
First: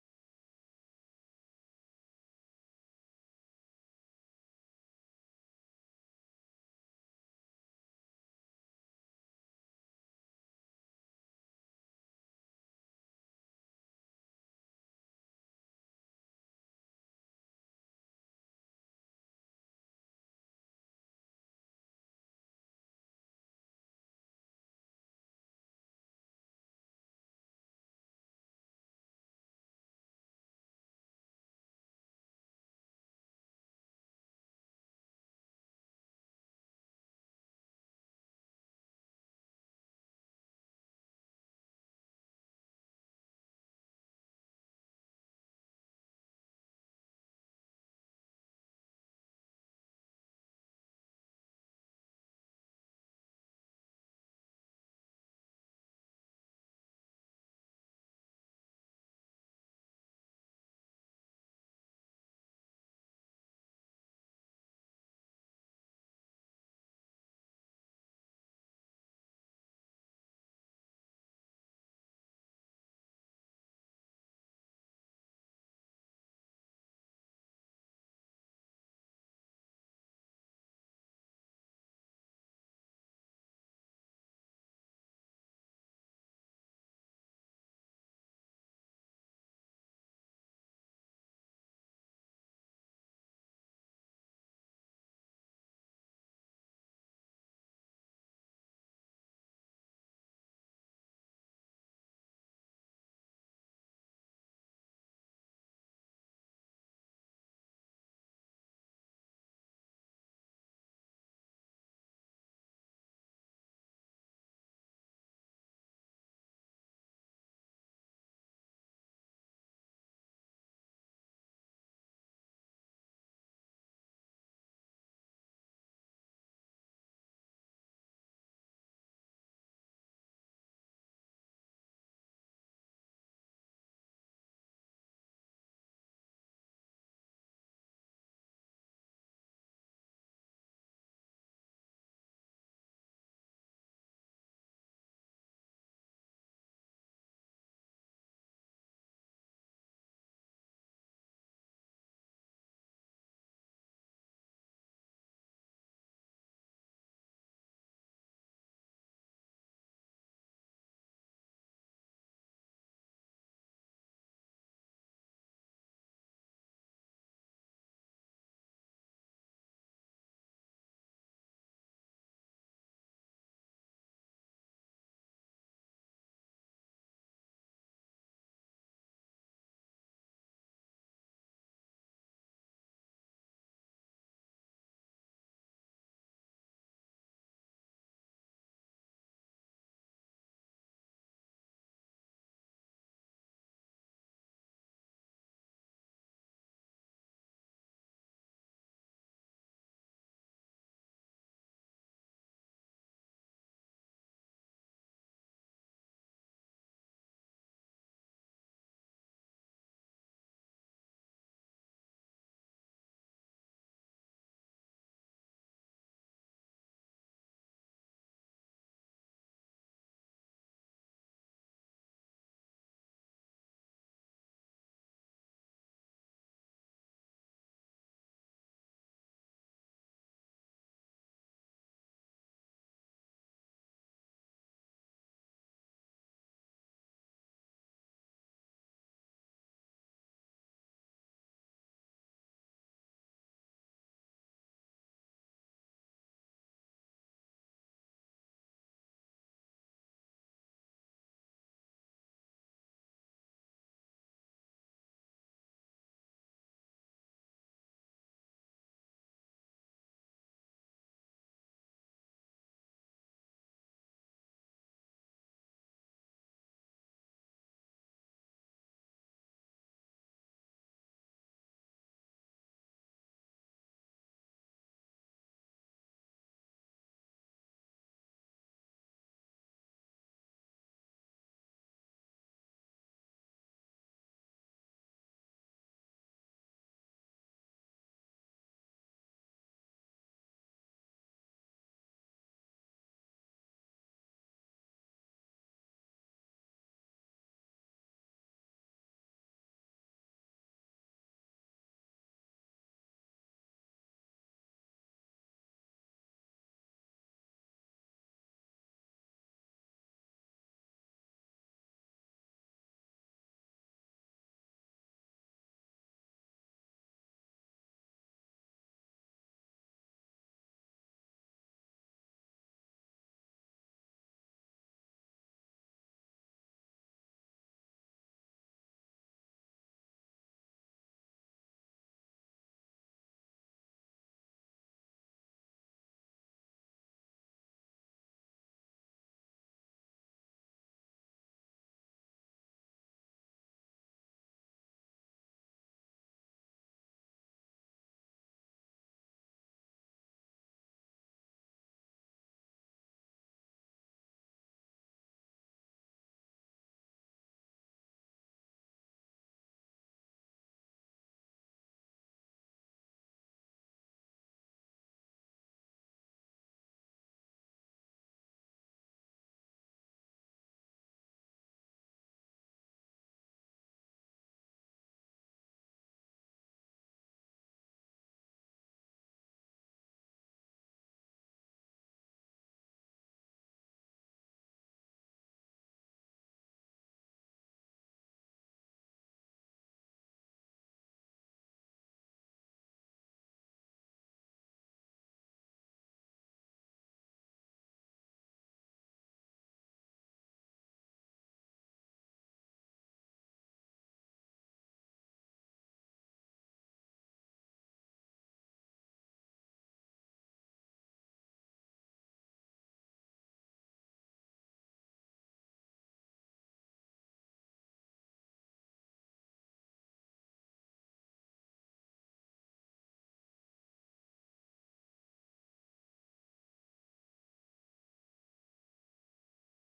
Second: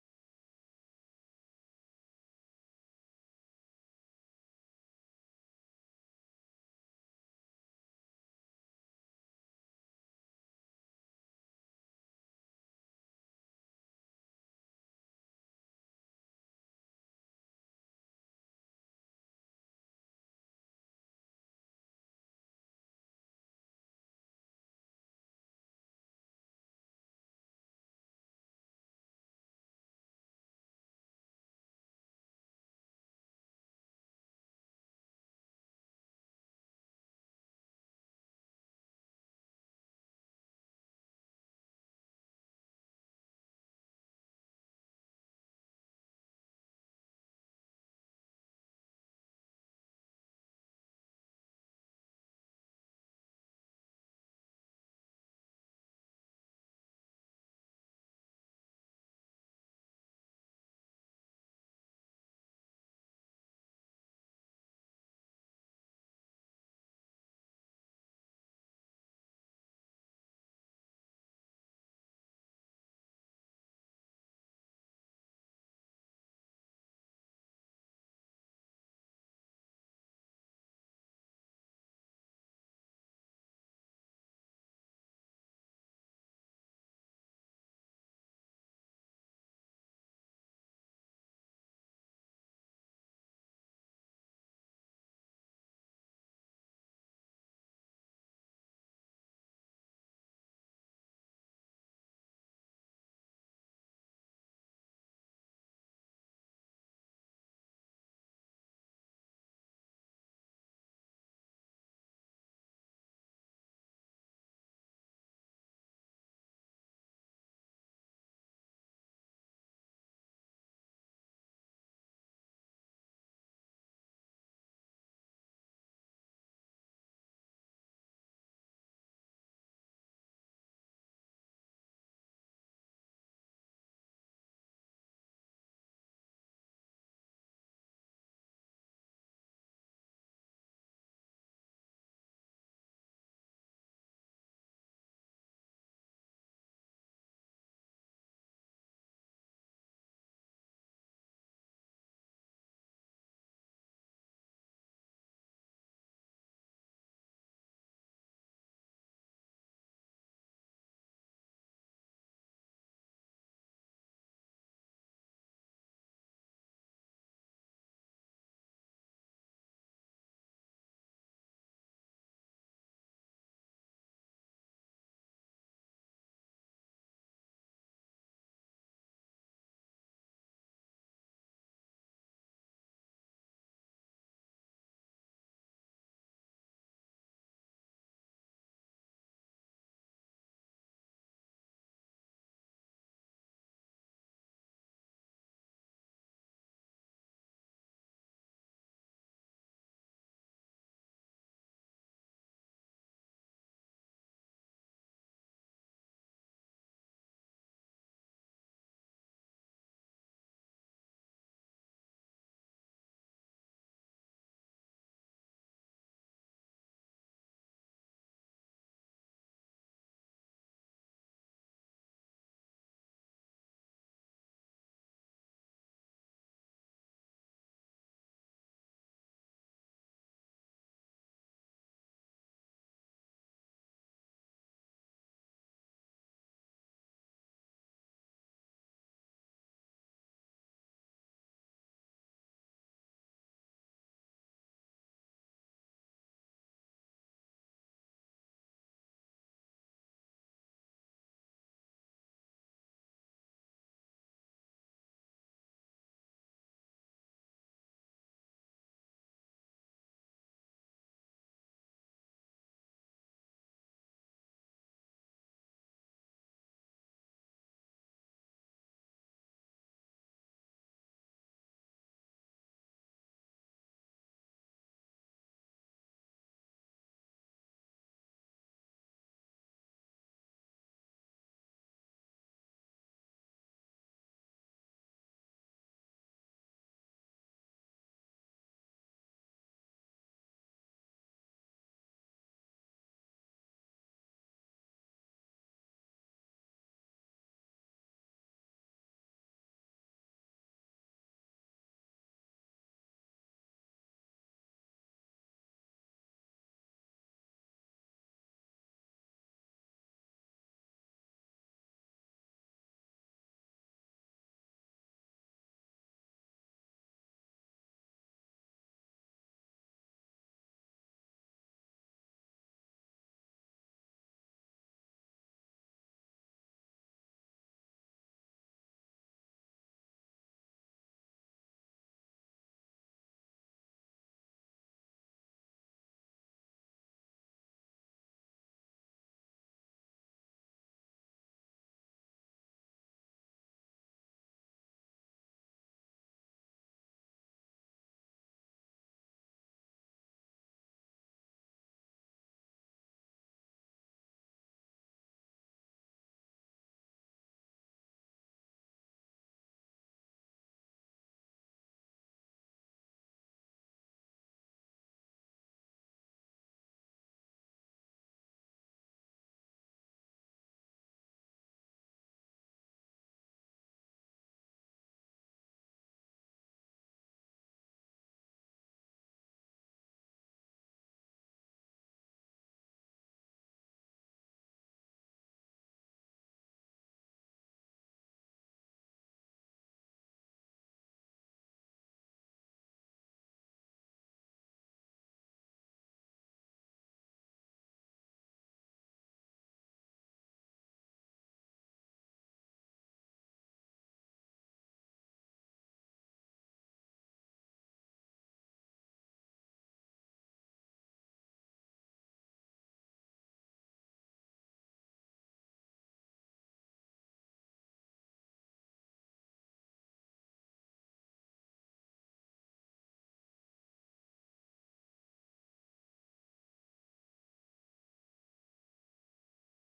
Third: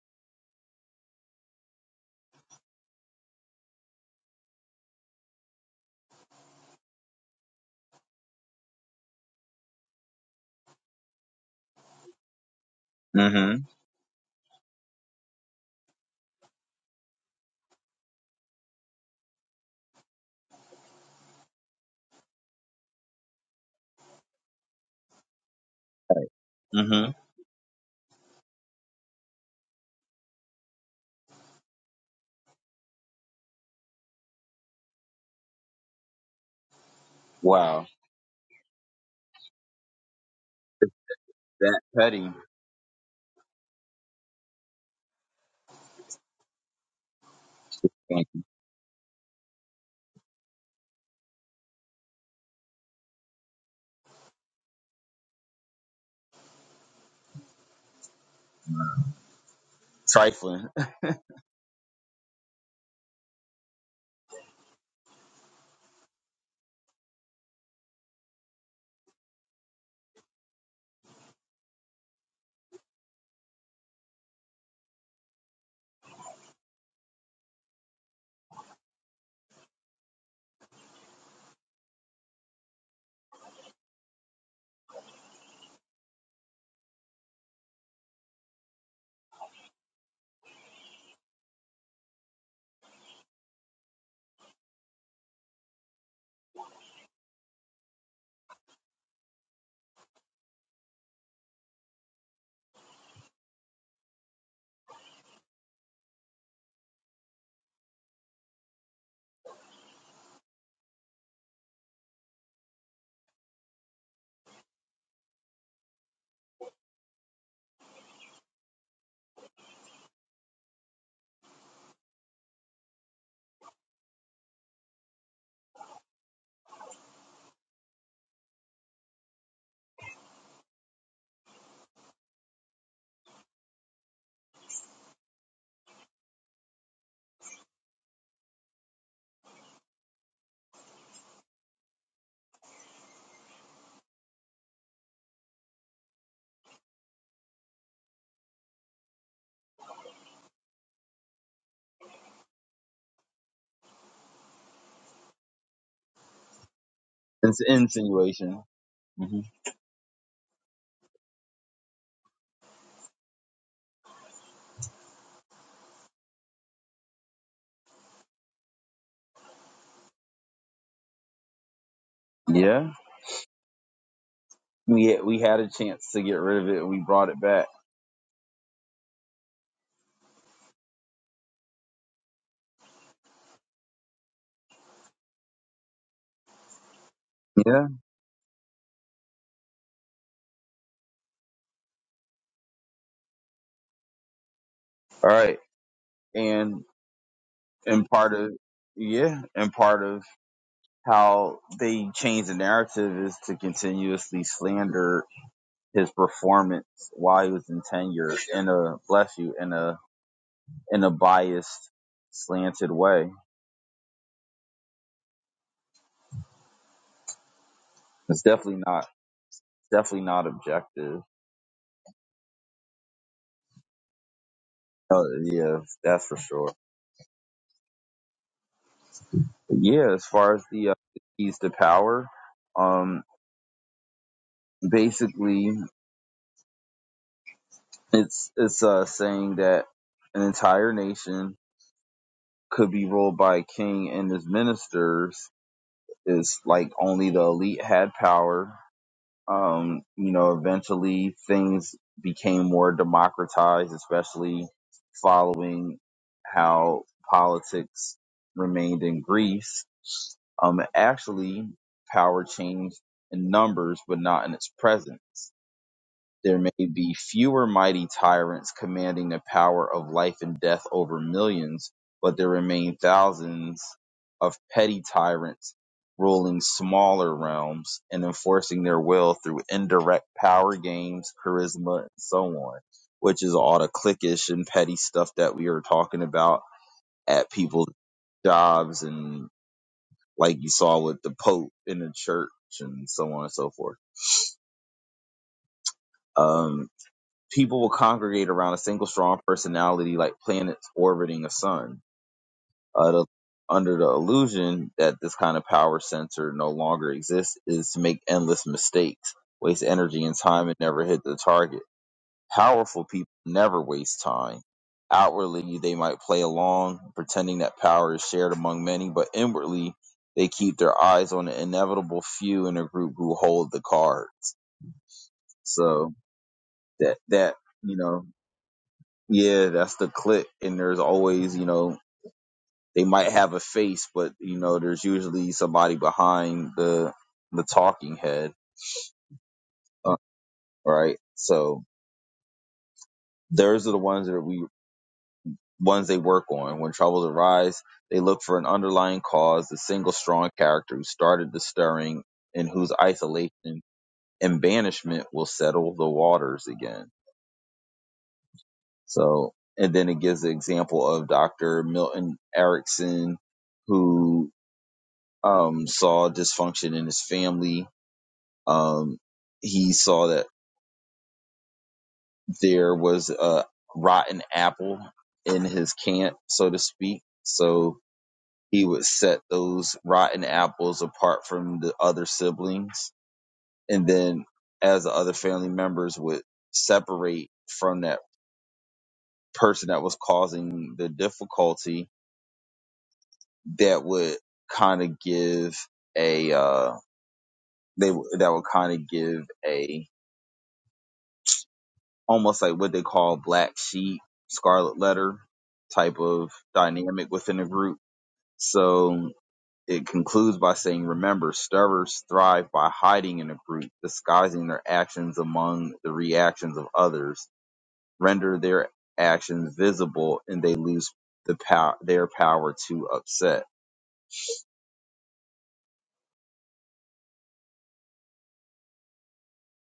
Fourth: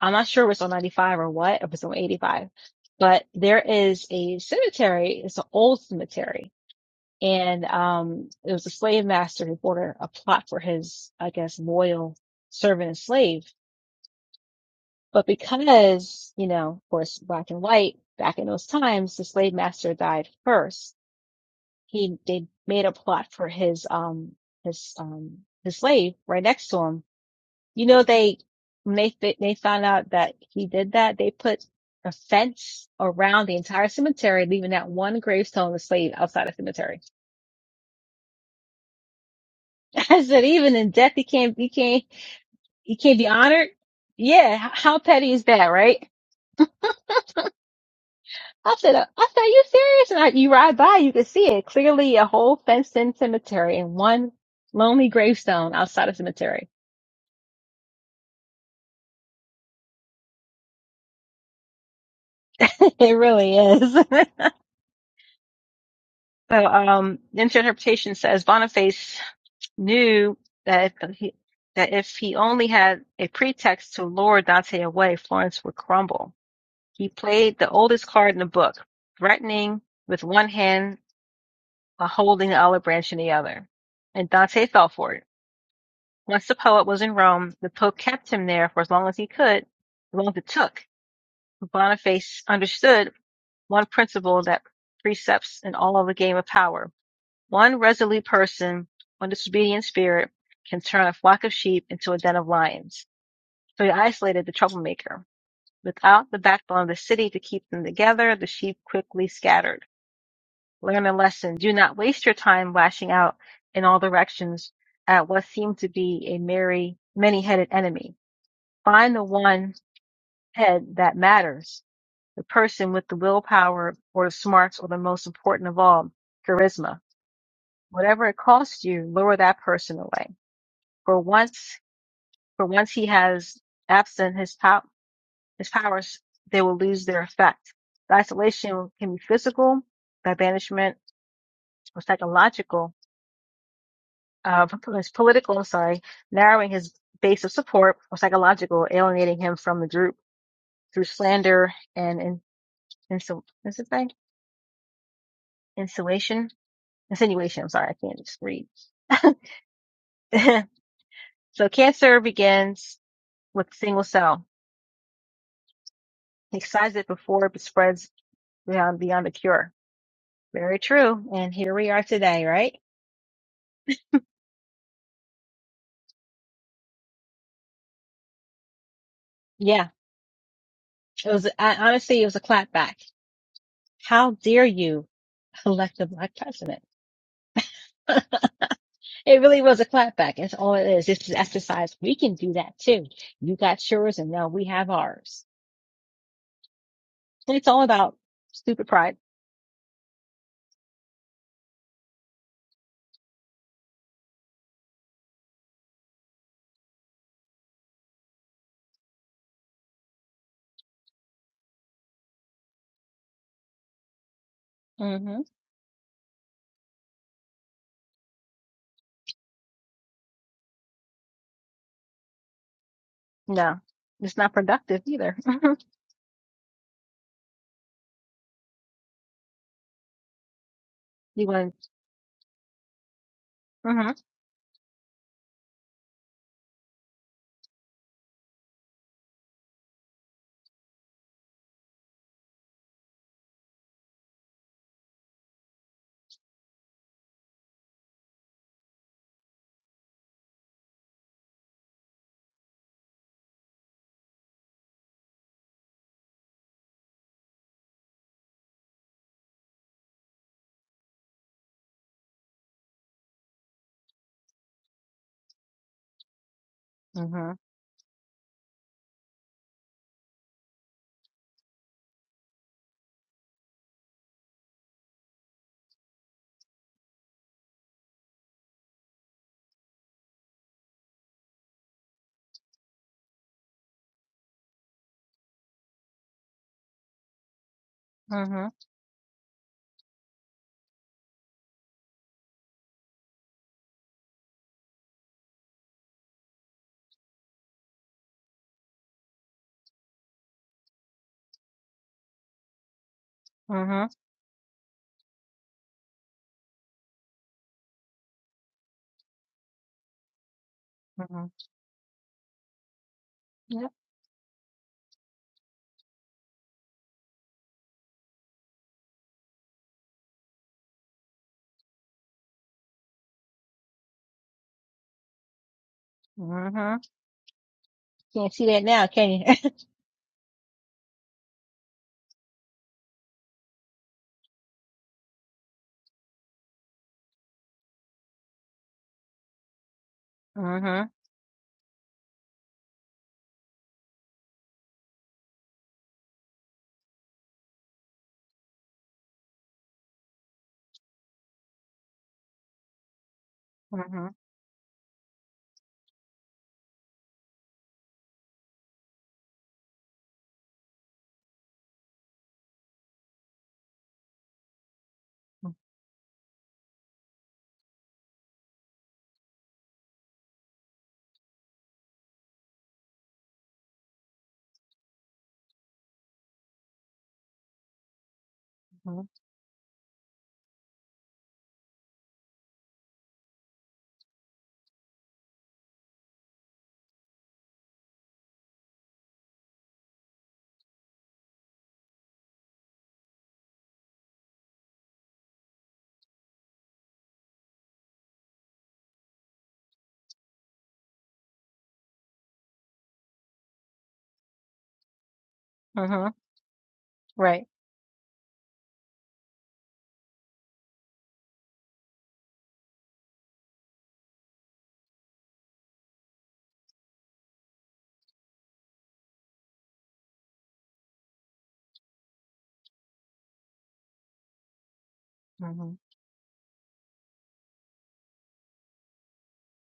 A: I'm not sure if it's on 95 or what, if it's on 85, but there is a cemetery. It's an old cemetery. And, um, it was a slave master who ordered a plot for his, I guess, loyal servant and slave.
B: Mm-hmm.
A: But because, you know, of course, black and white back in those times, the slave master died first. he they made a plot for his um his um his slave right next to him.
B: Mm-hmm.
A: You know they when they they found out that he did that, they put a fence around the entire cemetery, leaving that one gravestone of the slave outside the cemetery.
B: Wow.
A: I said, even in
B: It's
A: death, he can't he
B: that
A: can't
B: petty.
A: he can't be honored. Yeah, h- how petty is that, right?
B: Thank you.
A: I said, uh, I said, are you serious? And I, you ride by, you can see it clearly, a whole fenced-in cemetery and one lonely gravestone outside a cemetery.
B: Trifling.
A: It really is. so, um, into interpretation says Boniface knew that if he, that if he only had a pretext to lure Dante away, Florence would crumble. He played the oldest card in the book, threatening with one hand while holding the olive branch in the other. And Dante fell for it. Once the poet was in Rome, the Pope kept him there for as long as he could, as long as it took. Boniface understood one principle that precepts in all of the game of power. One resolute person, one disobedient spirit, can turn a flock of sheep into a den of lions. So he isolated the troublemaker. Without the backbone of the city to keep them together, the sheep quickly scattered. Learn a lesson. Do not waste your time lashing out in all directions at what seemed to be a merry, many-headed enemy. Find the one head that matters, the person with the willpower or the smarts or the most important of all, charisma. Whatever it costs you, lure that person away. For once, for once he has absent his pow- his powers, they will lose their effect. The isolation can be physical, by banishment, or psychological. Uh, it's political. I'm sorry, narrowing his base of support, or psychological, alienating him from the group through slander and in, insu- is it thing Insulation,
B: It's
A: insinuation. I'm
B: an
A: sorry, I can't just
B: insinuation.
A: read.
B: hmm
A: so cancer begins with single cell. He excises it before it spreads beyond beyond the cure. Very true. And here we are today, right?
B: Yeah. We we had a chance to get rid of it and we brought it back.
A: Yeah. It was, I, honestly, it was a clapback. How dare you elect a black president?
B: Yeah.
A: It really was a clapback. That's all it is. This is exercise. We can do that too. You got yours and now we have
B: All
A: ours.
B: right. And
A: And it's all
B: and
A: about
B: part of
A: stupid pride.
B: yeah, and part of how they change the narrative is to continuously slander his performance while he was in tenure in a bless you in a in a biased slanted way.
A: hmm
B: It's definitely not definitely not objective.
A: No, it's not productive
B: Uh,
A: either.
B: yeah, that's for sure. But yeah, as far as the uh,
A: you
B: keys to
A: want,
B: power, um,
A: mhm.
B: basically it's it's uh, saying that an entire nation could be ruled by a king and his ministers is like only the elite had power. Um, you know, eventually things became more democratized, especially following how politics remained in Greece Um, actually, power changed in numbers, but not in its presence. There may be
A: Mhm.
B: fewer mighty tyrants commanding the power of life and death over millions, but there remain thousands of petty tyrants ruling smaller realms and enforcing their will through indirect power games, charisma, and so on, which is all the cliquish and petty stuff that we are talking about at people's
A: Mhm.
B: jobs and like you saw with the Pope in the church and so on and so forth. Um, people will congregate around a single strong personality like planets orbiting a sun. Uh, the, under the
A: Mhm.
B: illusion that this kind of power center no longer exists is to make endless mistakes, waste energy and time, and never hit the
A: Mhm.
B: target. Powerful people never
A: Yep.
B: waste time. Outwardly, they might play along, pretending that power is shared among many, but inwardly, they keep their eyes on the inevitable few in a group who hold the card. So
A: Mhm.
B: that that you know,
A: Can't see that now, can you?
B: yeah, that's the clique. And there's always you know they might have a face, but you know there's usually somebody behind the the talking head, uh,
A: Mhm.
B: right? So those are the ones that we ones they work on. When troubles arise, they look for an underlying cause, the single strong character who started the stirring and whose isolation
A: Mhm.
B: and banishment will settle the waters again. So, and then it gives the example of Dr. Milton Erickson, who um, saw dysfunction in his family. Um, he saw that there was a rotten apple in his camp, so to speak. So, he would
A: Mhm.
B: set those rotten apples apart from the other siblings and then as the other family members would separate from that person that was causing the difficulty that would kind of give a uh they w- that would kind of give a almost like what they call black sheep scarlet letter type
A: Mhm.
B: of dynamic within the
A: Right.
B: group so It concludes by saying, Remember, stirrers thrive by hiding in a group, disguising their actions among the reactions of others, render their actions visible, and they lose the pow- their power to upset.
A: Mhm.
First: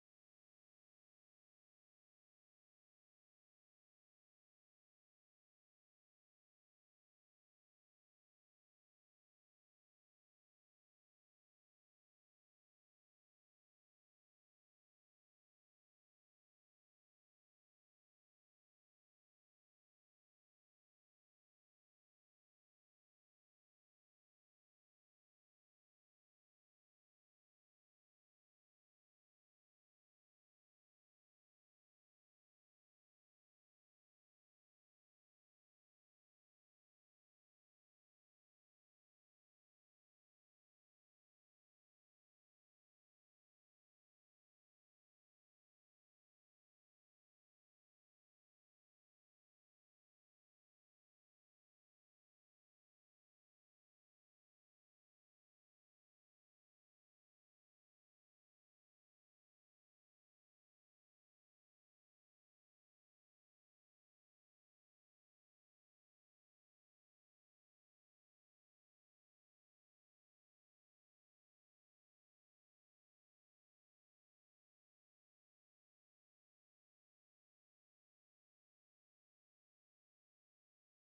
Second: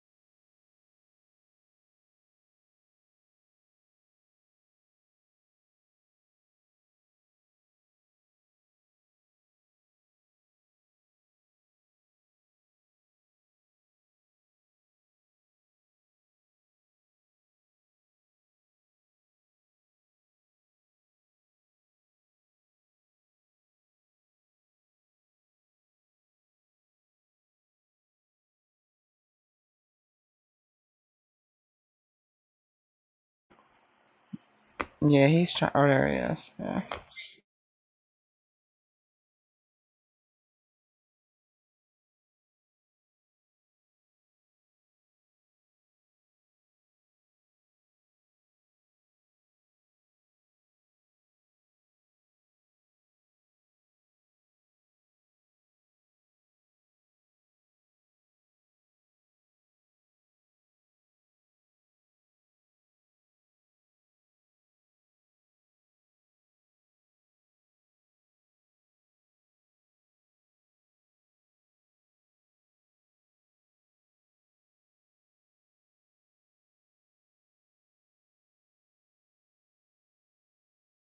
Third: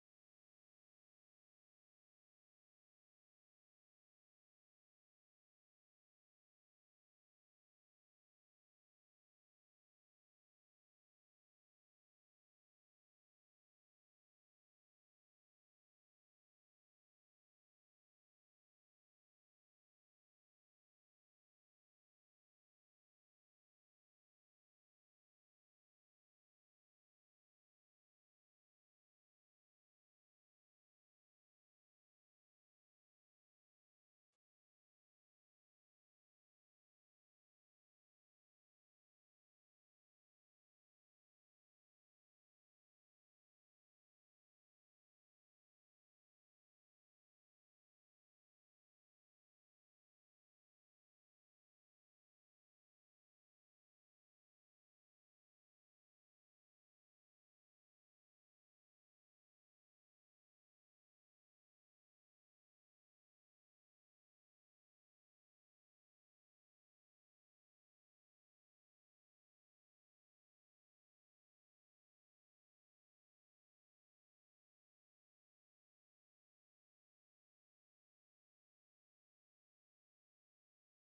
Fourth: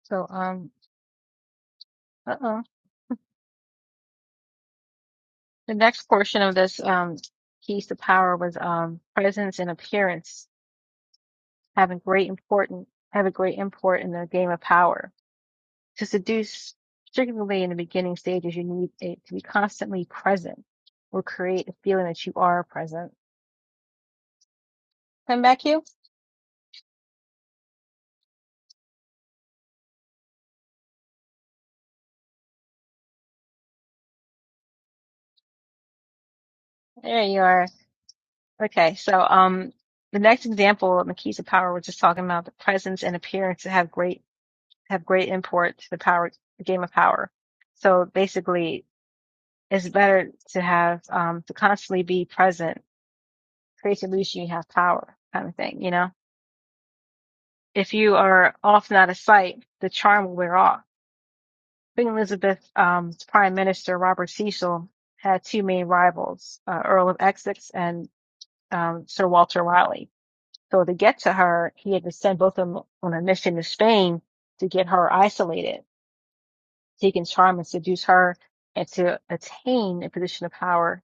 A: So, um, uh-oh. The next portion of this, um, keys to power was, um, presence and appearance having great important, have a great import in the game of power. To seduce, particularly in the beginning stages, you need it to be constantly present or create a feeling that you are present. Come back you.
C: yeah, he's trying. Oh, there he is. Yeah.
A: There you are. Okay, so um, the next example of the keys of power, we're just talking about the presence and appearance that have great have great import to the power the game of power. So basically, it's better to have um, to constantly be present, creates the illusion you have power, kind of thing. You know, if you are often out of sight, the charm will wear off. Queen Elizabeth's um, Prime Minister Robert Cecil had two main rivals, uh, Earl of Essex and um, Sir Walter Raleigh So to get to her, he had to send both of them on a mission to Spain to get her isolated, so he can charm and seduce her and to attain a position of power.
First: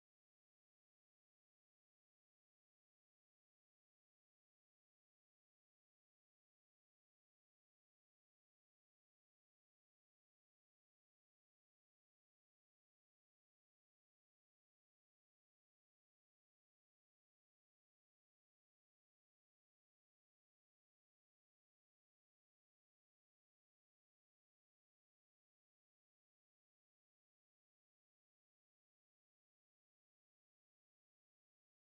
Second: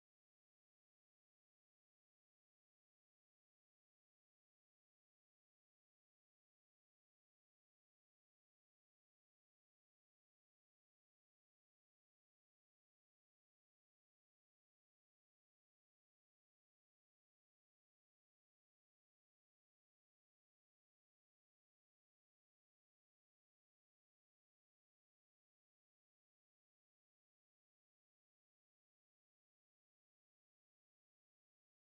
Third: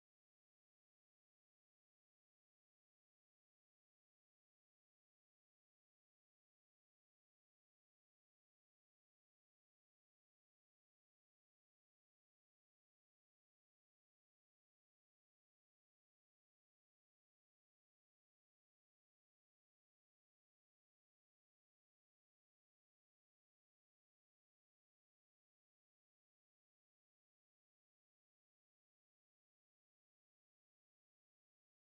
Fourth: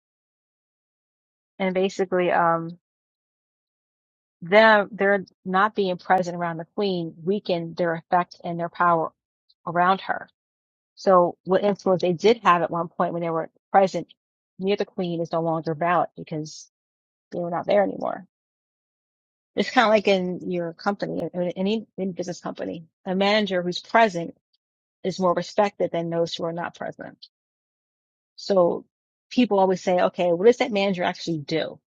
A: And basically, um, them they're not being present around the queen weakened their effect and their power around her. So what influence they did have at one point when they were present near the queen is no longer valid because they were not there anymore. It's kind of like in your company, in any in business company, a manager who's present is more respected than those who are not present. So people always say, okay, what does that manager actually do?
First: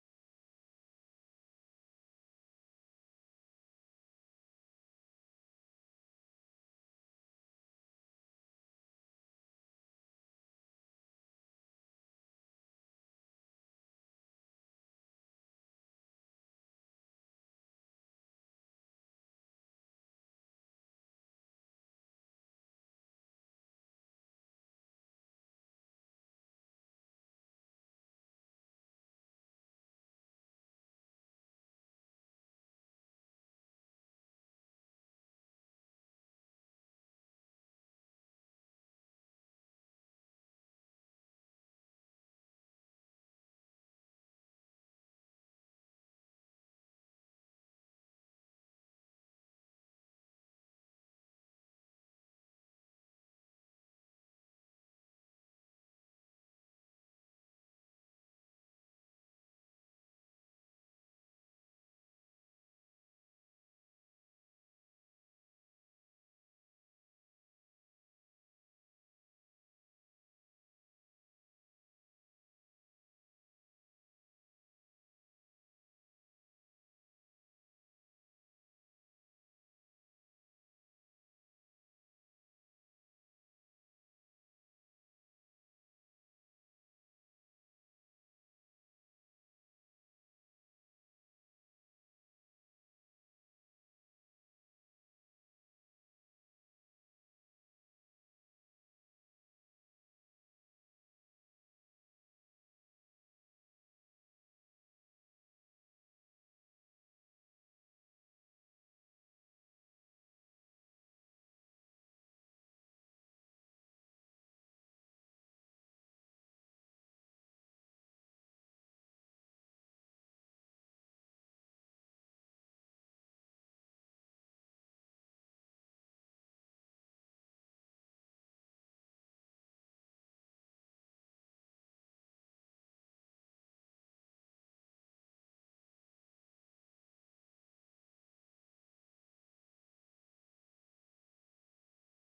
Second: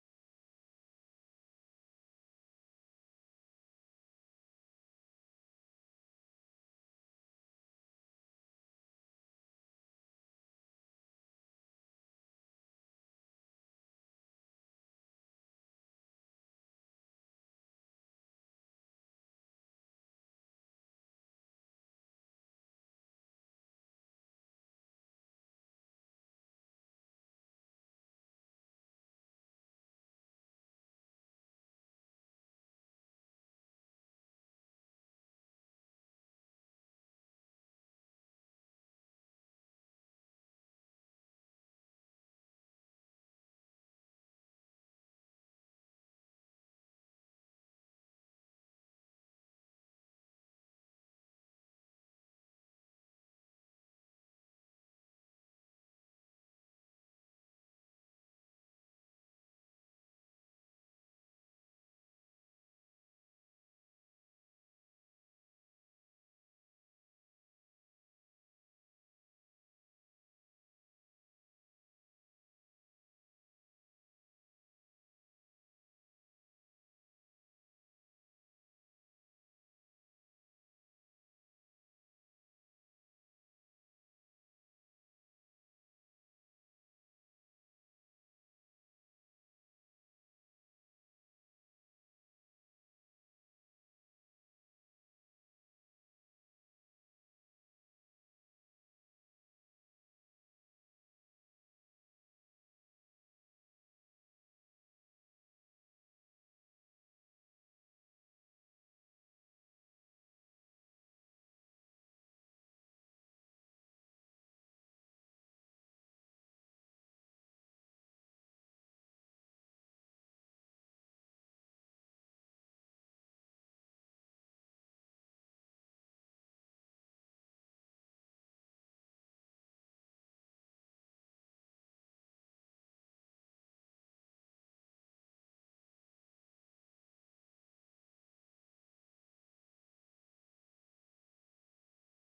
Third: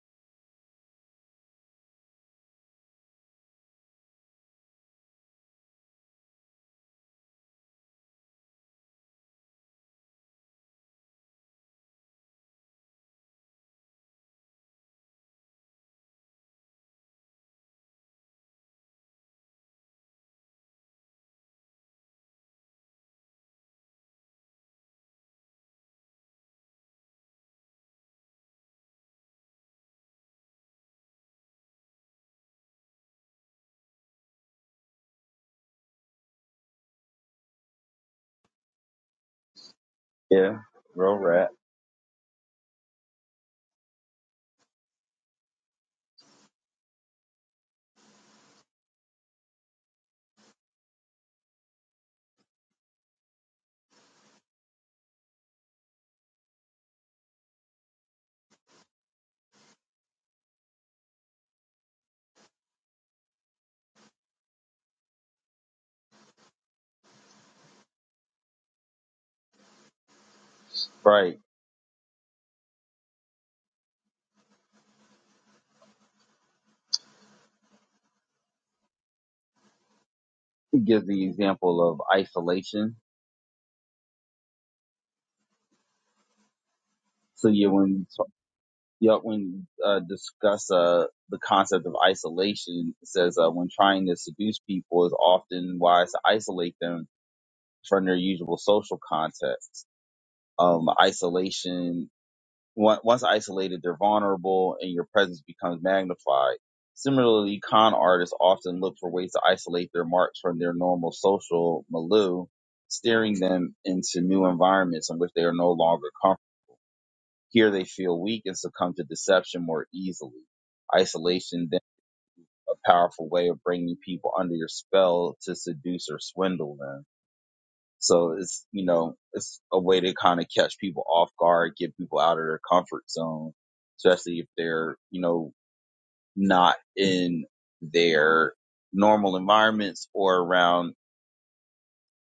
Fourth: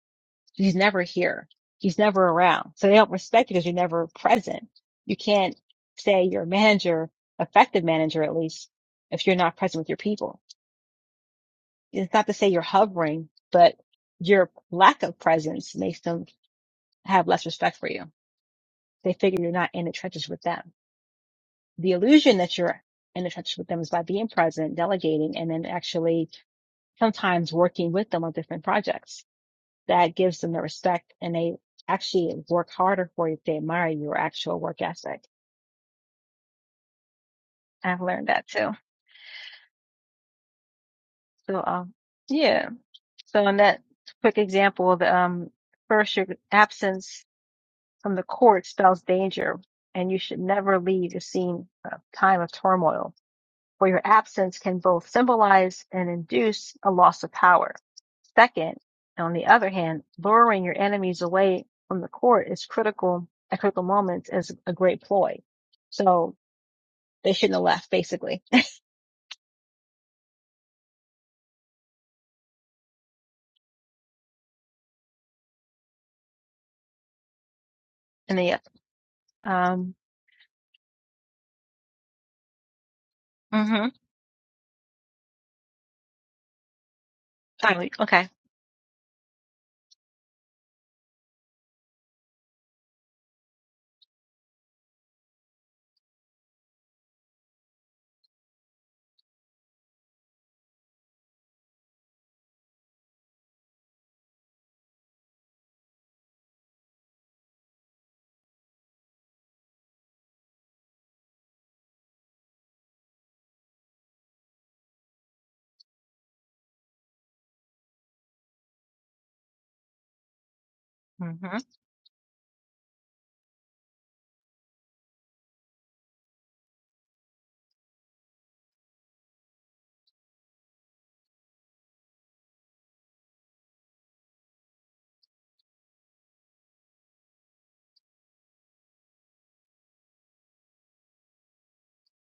A: He's never here. He's never around. So they don't respect you because you're never present. You can't say you're a manager, effective manager at least, if you're not present with your people. It's not to say you're hovering, but your lack of presence makes them have less respect for you. They figure you're not in the trenches with them. The illusion that you're in the trenches with them is by being present, delegating, and then actually sometimes working with them on different projects. That gives them the respect and they actually work harder for you if they admire your actual work ethic. I've learned that too.
B: Yeah, real rap.
A: So, um, yeah. So in that quick example, the, um, first your absence from the court spells danger and you should never leave a scene of time of turmoil For your absence can both symbolize and induce a loss of power Second, on the other hand, luring your enemies away from the court is critical at critical moments is a great ploy. So they shouldn't have left basically.
B: Right.
A: And they, um,
B: It gives the example of isolation.
A: hmm
B: So yeah, when
A: finally, okay.
B: yeah, when uh, discuss uh, the concept of isolation, it says uh, when trying to seduce people is often wise to isolate them from their usual social context um, isolation. Once isolated, they're vulnerable and your presence becomes magnified. Similarly, con artists often look for ways to isolate their marks from their normal social milieu, steering them into new environments in which they are no longer comfortable. Here they feel weak and succumb to deception more easily.
A: hmm
B: Isolation then a powerful way of bringing people under your spell to seduce or swindle them so it's, you know, it's a way to kind of catch people off guard, get people out of their comfort zone, especially if they're, you know, not in their normal environments or around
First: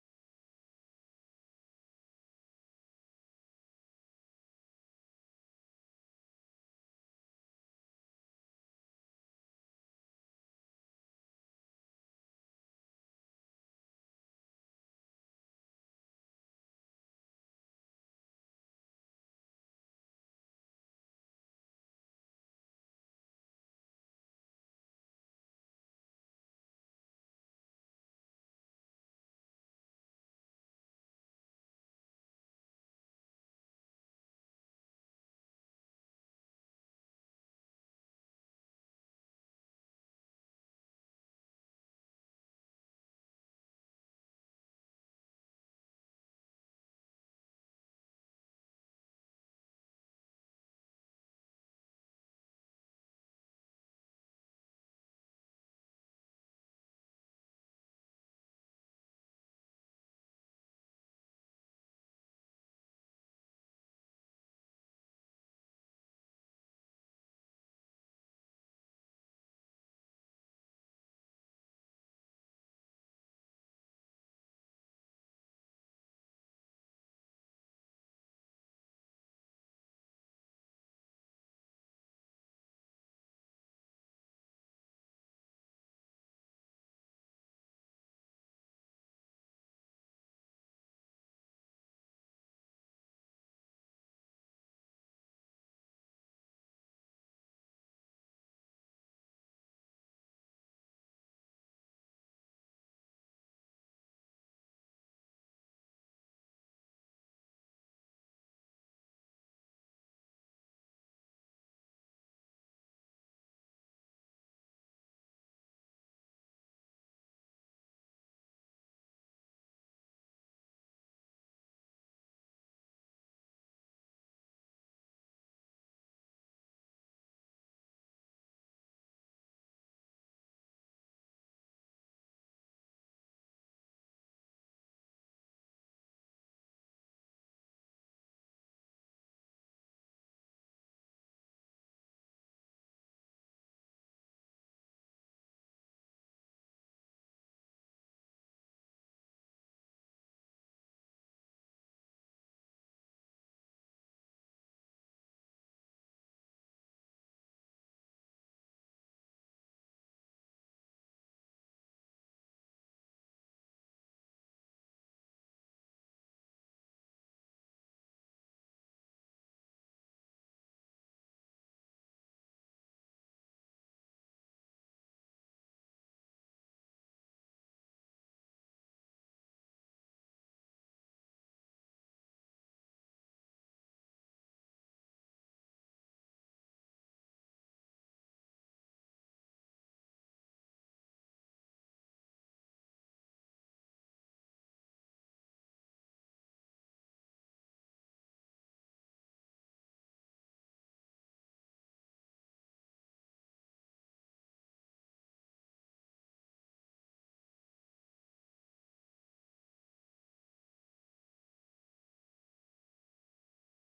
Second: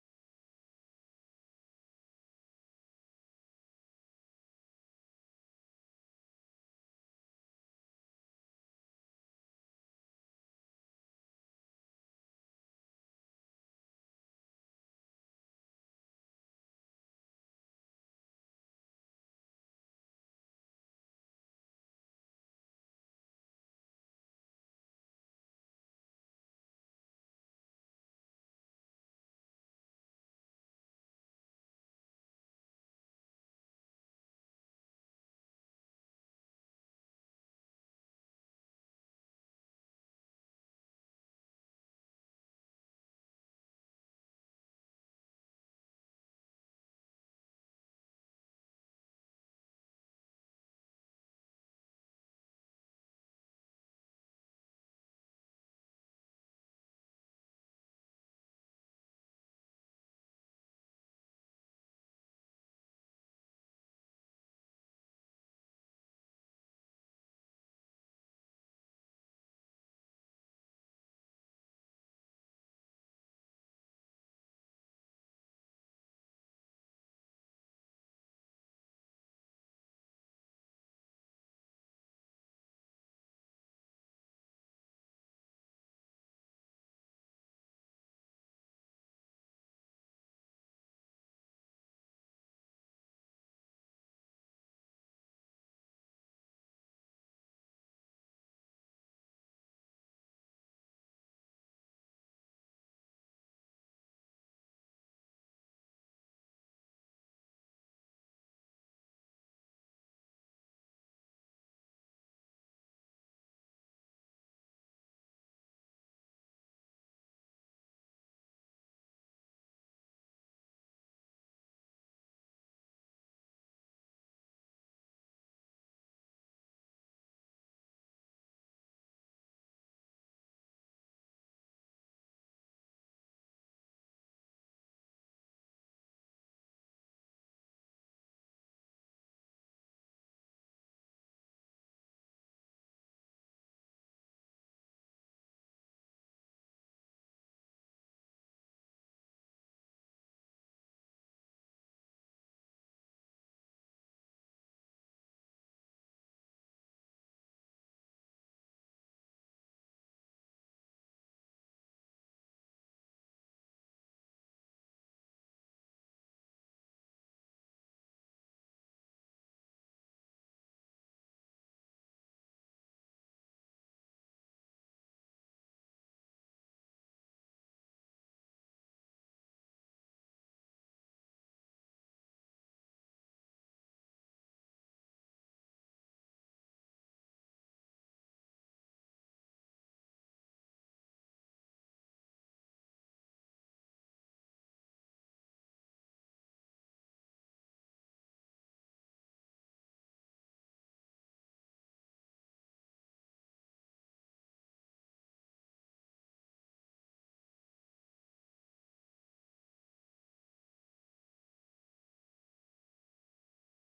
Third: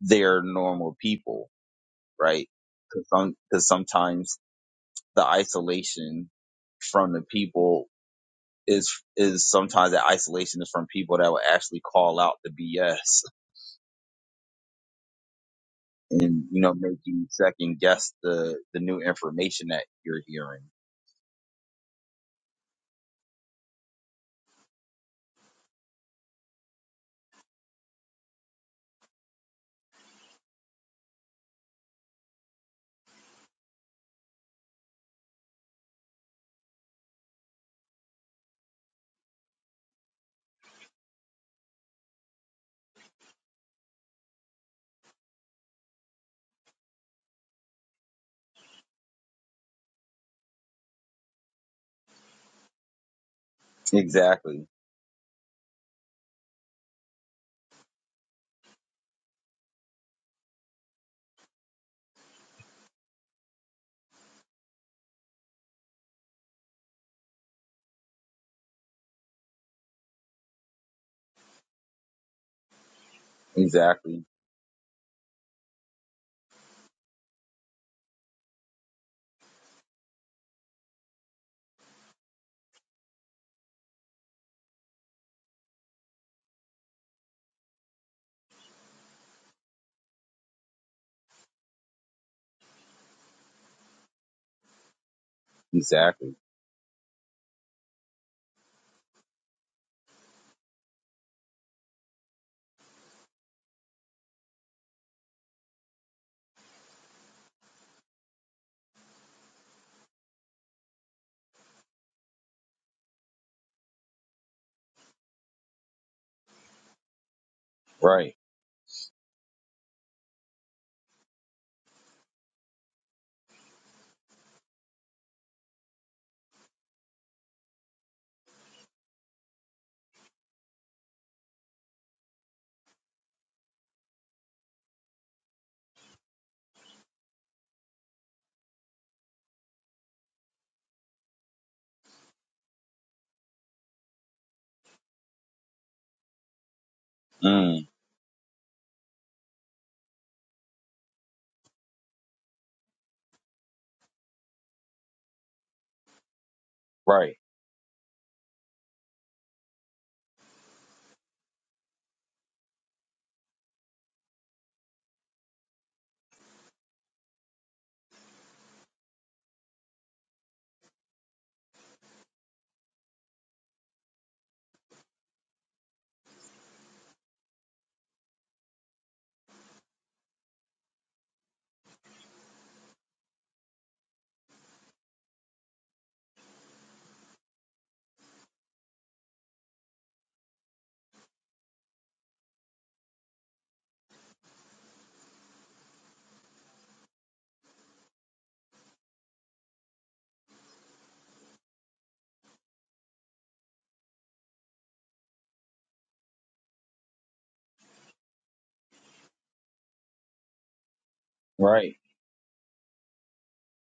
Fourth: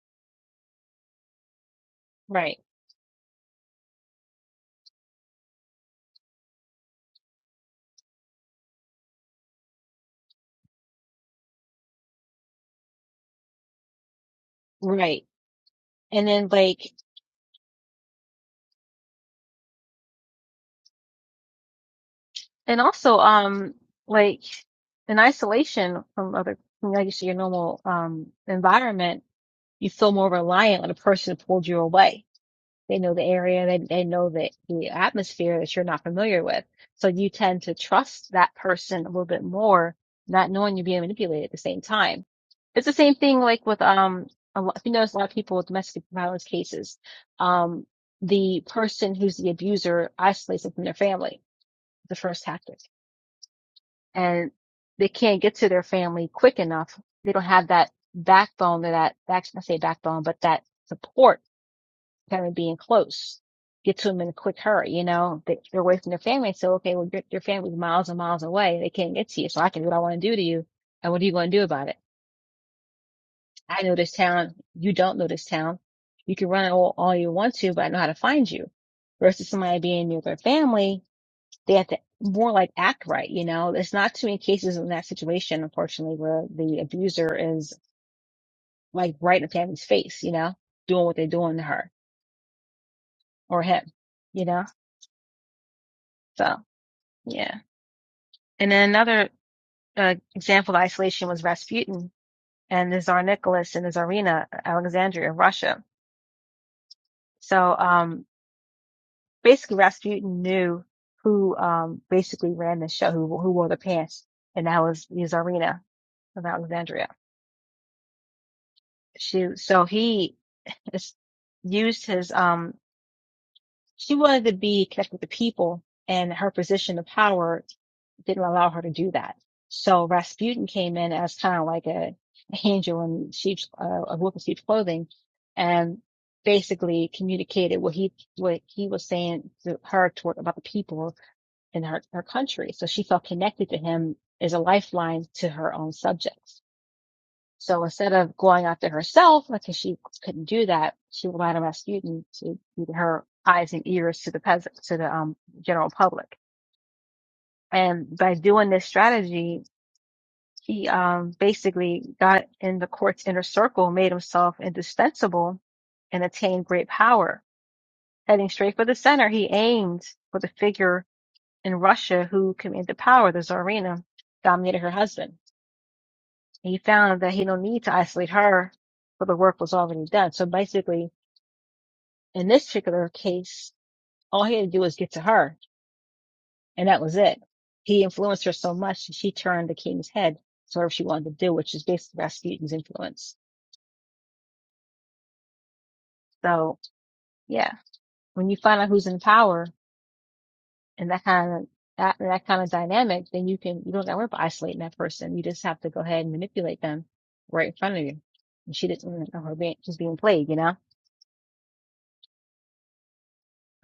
B: their normal people, right?
A: Right.
B: Cause, some, cause sometimes the isolation from the people is, is sometimes that isolation is from people that will actually call out the BS
A: Right. And
B: and,
A: then
B: you know,
A: like,
B: make you second guess the, the new information that you're hearing.
A: and also, um, like in isolation from other, like you say, your normal, um, environment, you feel more reliant on the person who pulled you away They know the area. They they know the the atmosphere that you're not familiar with. So you tend to trust that person a little bit more, not knowing you're being manipulated at the same time. It's the same thing like with um a lot, you notice a lot of people with domestic violence cases, um the person who's the abuser isolates them from their family, the first tactic, and
B: Exactly.
A: they can't get to their family quick enough. They don't have that backbone or that, actually I say backbone, but that support kind of being close, get to them in a quick hurry. You know, they, they're away from their family. So, okay, well, your, your family's miles and miles away. They can't get to you. So I can do what I want to do to you. And what are you going to do about it? I know this
B: Exactly.
A: town. You don't know this town. You can run all, all you want to, but I know how to find you versus somebody being near their family. They have to more like act right. You know, there's not too many cases in that situation, unfortunately, where the abuser is like right in the family's face, you know, doing what they're doing to her or him, you know?
B: Exactly.
A: So yeah. And then another uh, example of isolation was Rasputin and the Tsar Nicholas and the Tsarina, Alexandria, Russia. So um, basically, Rasputin knew who um, basically ran the show, who, who wore the pants, and that was the Tsarina of Alexandria.
B: Right.
A: She, so he used his um, She wanted to be connected with the people, and her position of power didn't allow her to do that. So Rasputin came in as kind of like a, a angel in sheep's, uh, a wolf in sheep's clothing, and basically communicated what he what he was saying to her toward about the people in her her country. So she felt connected to him as a lifeline to her own subjects. So
B: Mm,
A: instead of going after herself, because she couldn't do that, she relied on Rasputin to be her eyes and ears to the peasant, to the um, general public.
B: right.
A: And by doing this strategy, he um, basically got in the court's inner circle, made himself indispensable, and attained great power. Heading straight for the center, he aimed for the figure in Russia who commanded the power, the Tsarina, dominated her husband. He found that he no need to isolate her, for the work was already done. So basically, in this particular case, all he had to do was get to her, and that was it. He influenced her so much that she turned the king's head to whatever she wanted to do, which is basically Rasputin's influence. So yeah, when you find out who's in power and that kind of that, that kind of dynamic, then you can you don't got to worry about isolating that person. You just have to go ahead and manipulate them right in front of you. And she didn't even know her being she's being played, you know.
B: Right.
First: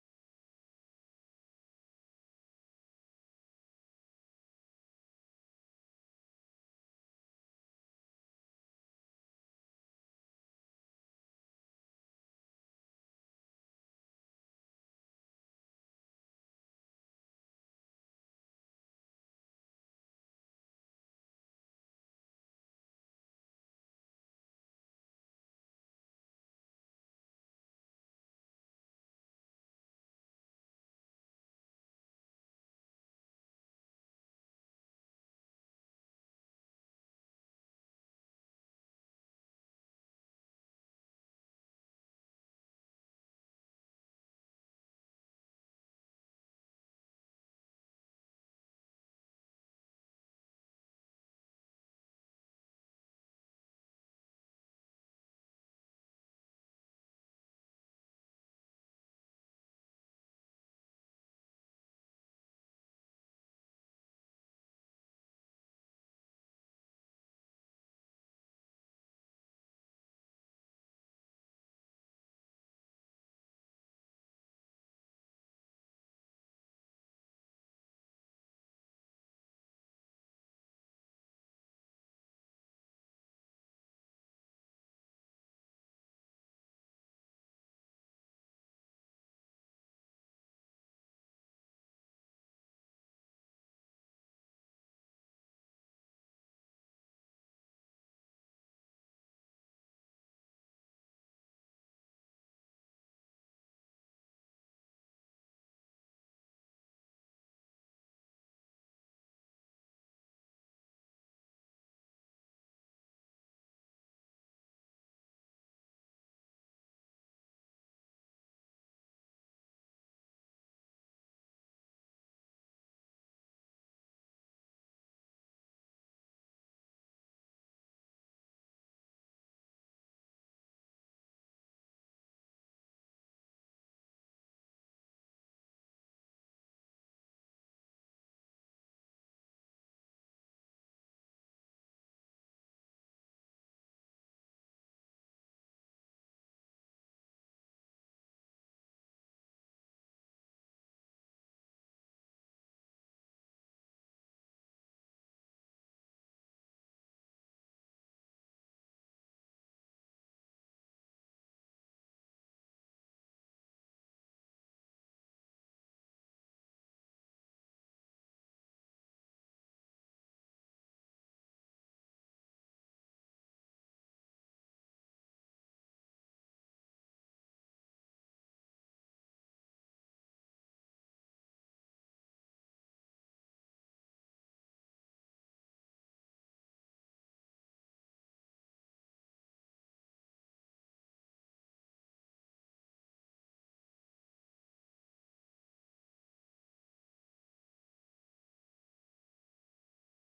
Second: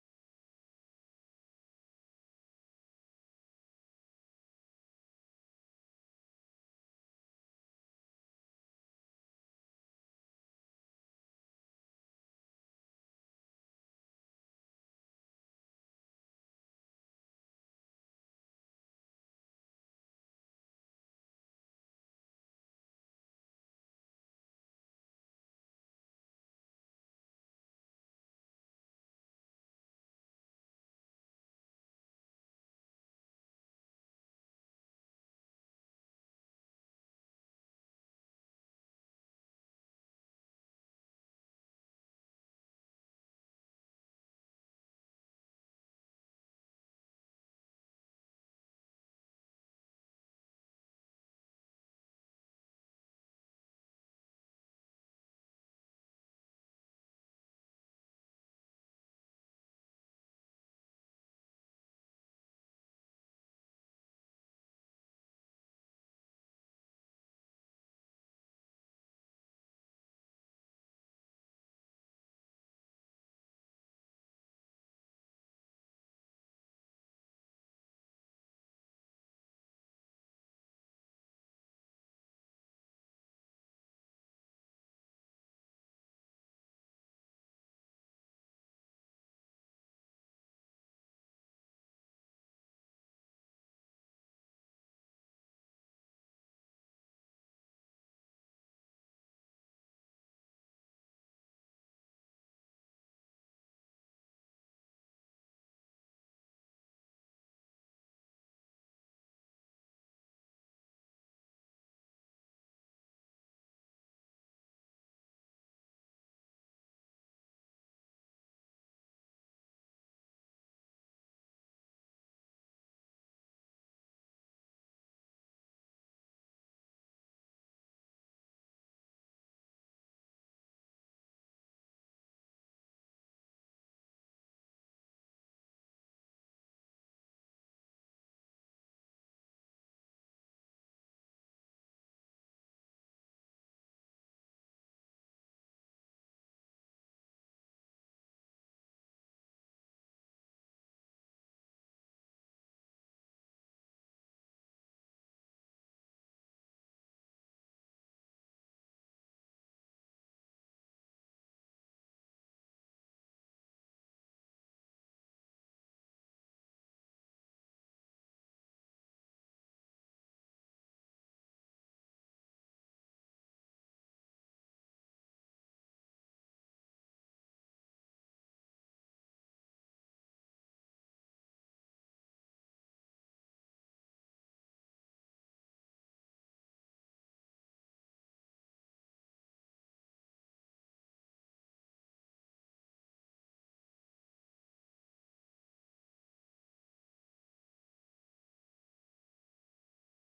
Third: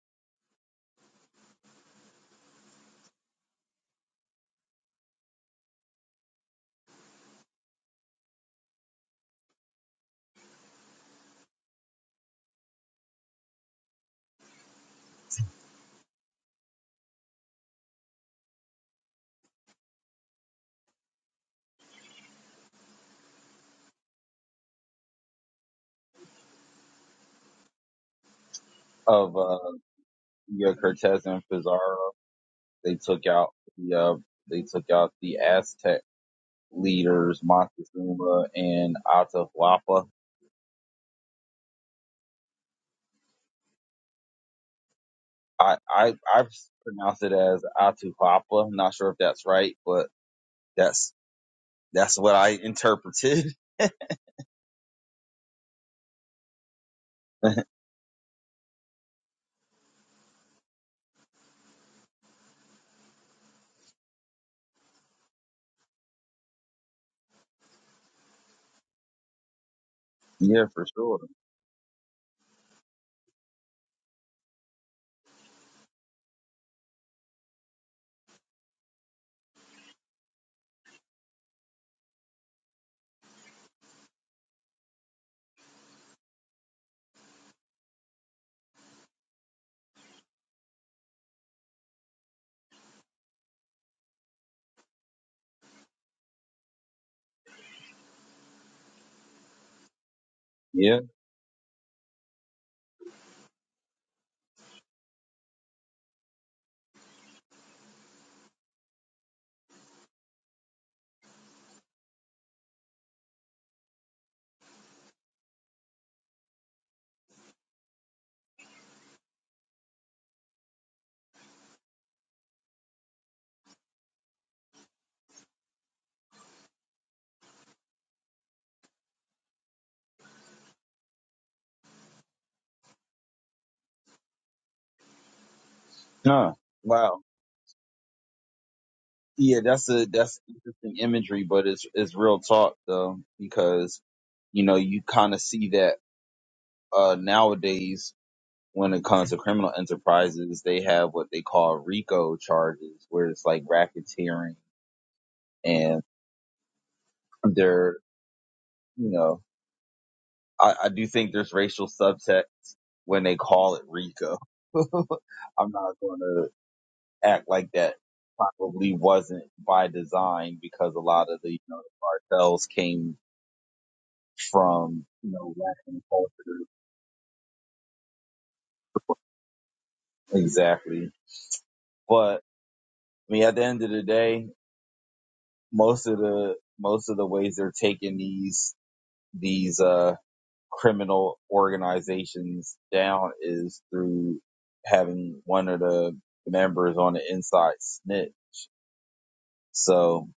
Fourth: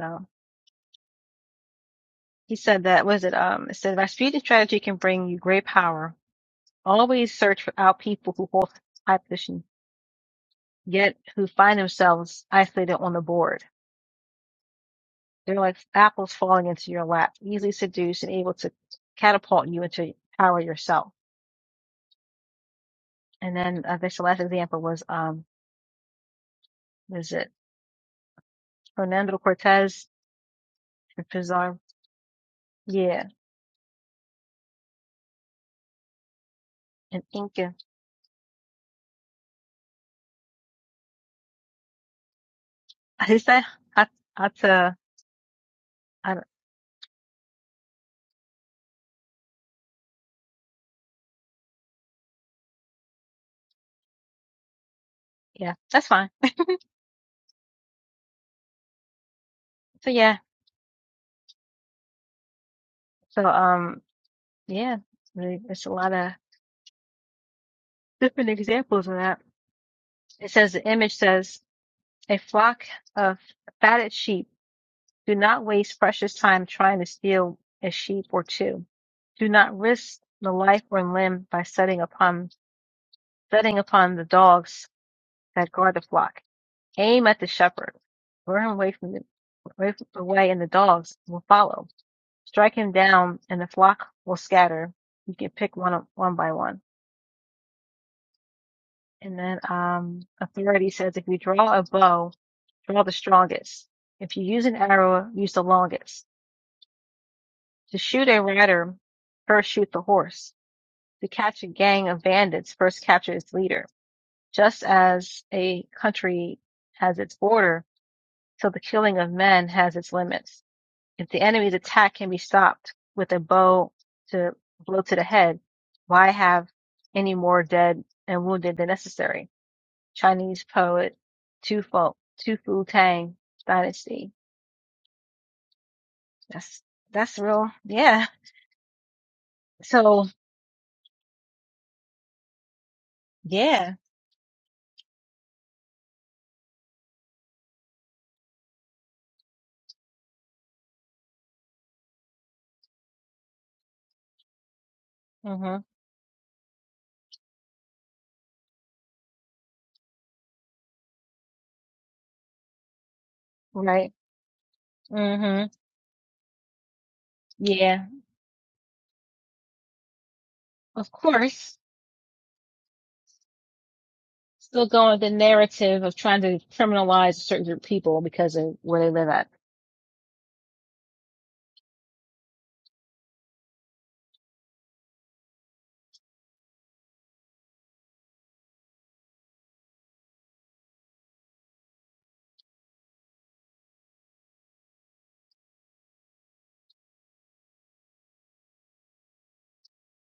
A: So he said that was it. Um, it said Rasputin's strategy can bring you great power Always search for- out people who hold high position, yet who find themselves isolated on the board. They're like apples falling into your lap, easily seduced and able to catapult you into power yourself. And then I think the last example was um was it
B: Of
A: Fernando
B: uh
A: Cortez
B: yeah, Cortez
A: and
B: and
A: Pizarro?
B: Pizarro, they
A: Yeah,
B: took out the uh they took out the Aztec
A: and
B: leaders
A: Inca.
B: Montezuma and Atahualpa.
A: Is that I that's uh
B: I I
A: I
B: I
A: don't
B: pronounce it as Atahualpa. Not sure if that's right, but that's that's what I interpreted.
A: yeah, that's fine. So yeah. So um yeah, really, there's a lot of different examples of that. It
B: yeah,
A: says the
B: for
A: image
B: sure.
A: says A flock of fatted sheep. Do not waste precious time trying to steal a sheep or two. Do not risk the life or limb by setting upon setting upon the dogs that guard the flock. Aim at the shepherd. Lure him away from the away away and the dogs will follow. Strike him down and the flock will scatter. You can pick one up- one by one. And then um authority
B: Yeah.
A: says if you draw a bow, draw the strongest. If you use an arrow, use the longest. To shoot a rider, first shoot the horse. To catch a gang of bandits, first capture its leader. Just as a country has its border, so the killing of men has its limits. If the enemy's attack can be stopped with a bow to blow to the head, why have any more dead and wounded than necessary? Chinese poet Tu Fu, Tu Fu Tang Dynasty.
B: Huh.
A: That's
B: Wow.
A: that's real. Yeah.
B: Yeah, that's a
A: So
B: that's interesting imagery, but it's it's real talk though,
A: yeah.
B: because you know you kind of see that uh, nowadays when it comes to criminal enterprises, they have what they call RICO charges, where it's like racketeering,
A: hmm
B: and they're you know I, I do think there's racial subtext when they call it
A: Right.
B: RICO.
A: hmm
B: I'm not going to act like that
A: Yeah,
B: probably wasn't by design because a
A: of
B: lot of the you
A: course.
B: know the cartels came
A: Still
B: from
A: going with the
B: you know Western
A: narrative of trying to
B: culture.
A: criminalize a certain group of people because of where they live at.
B: Exactly, but I mean, at the end of the day, most of the most of the ways they're taking these these uh criminal organizations down is through having one of the members on the inside snitch. So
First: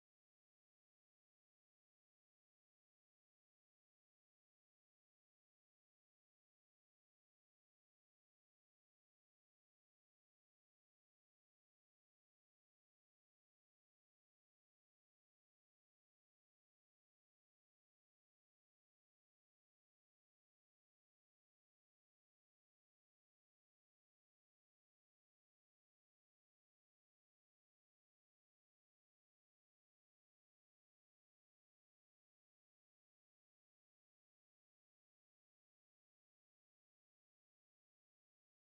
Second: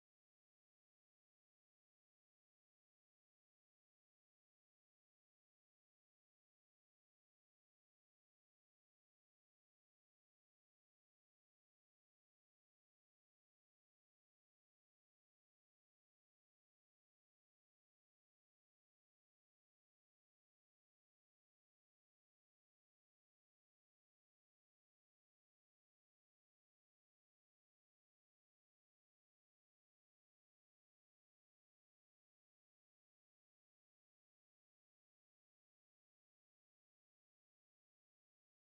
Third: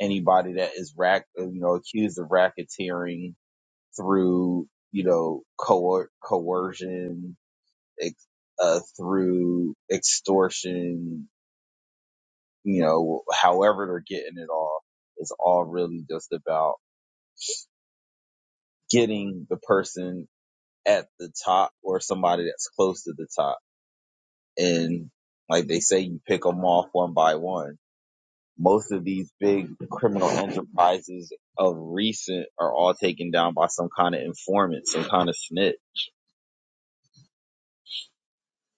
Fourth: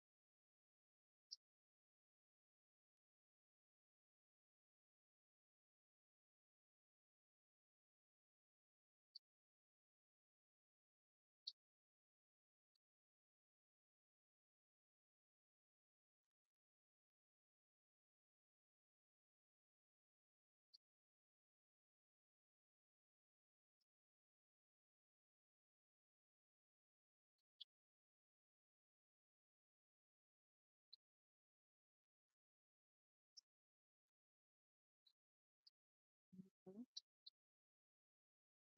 B: anybody that is rack, you know, accused of racketeering through you know coer- coercion, ex- uh, through extortion, you know, however they're getting it all, it's all really just about getting the person at the top or somebody that's close to the top. And like they say, you pick them off one by one. Most of these big criminal enterprises of recent are all taken down by some kind of informant, some kind of snitch.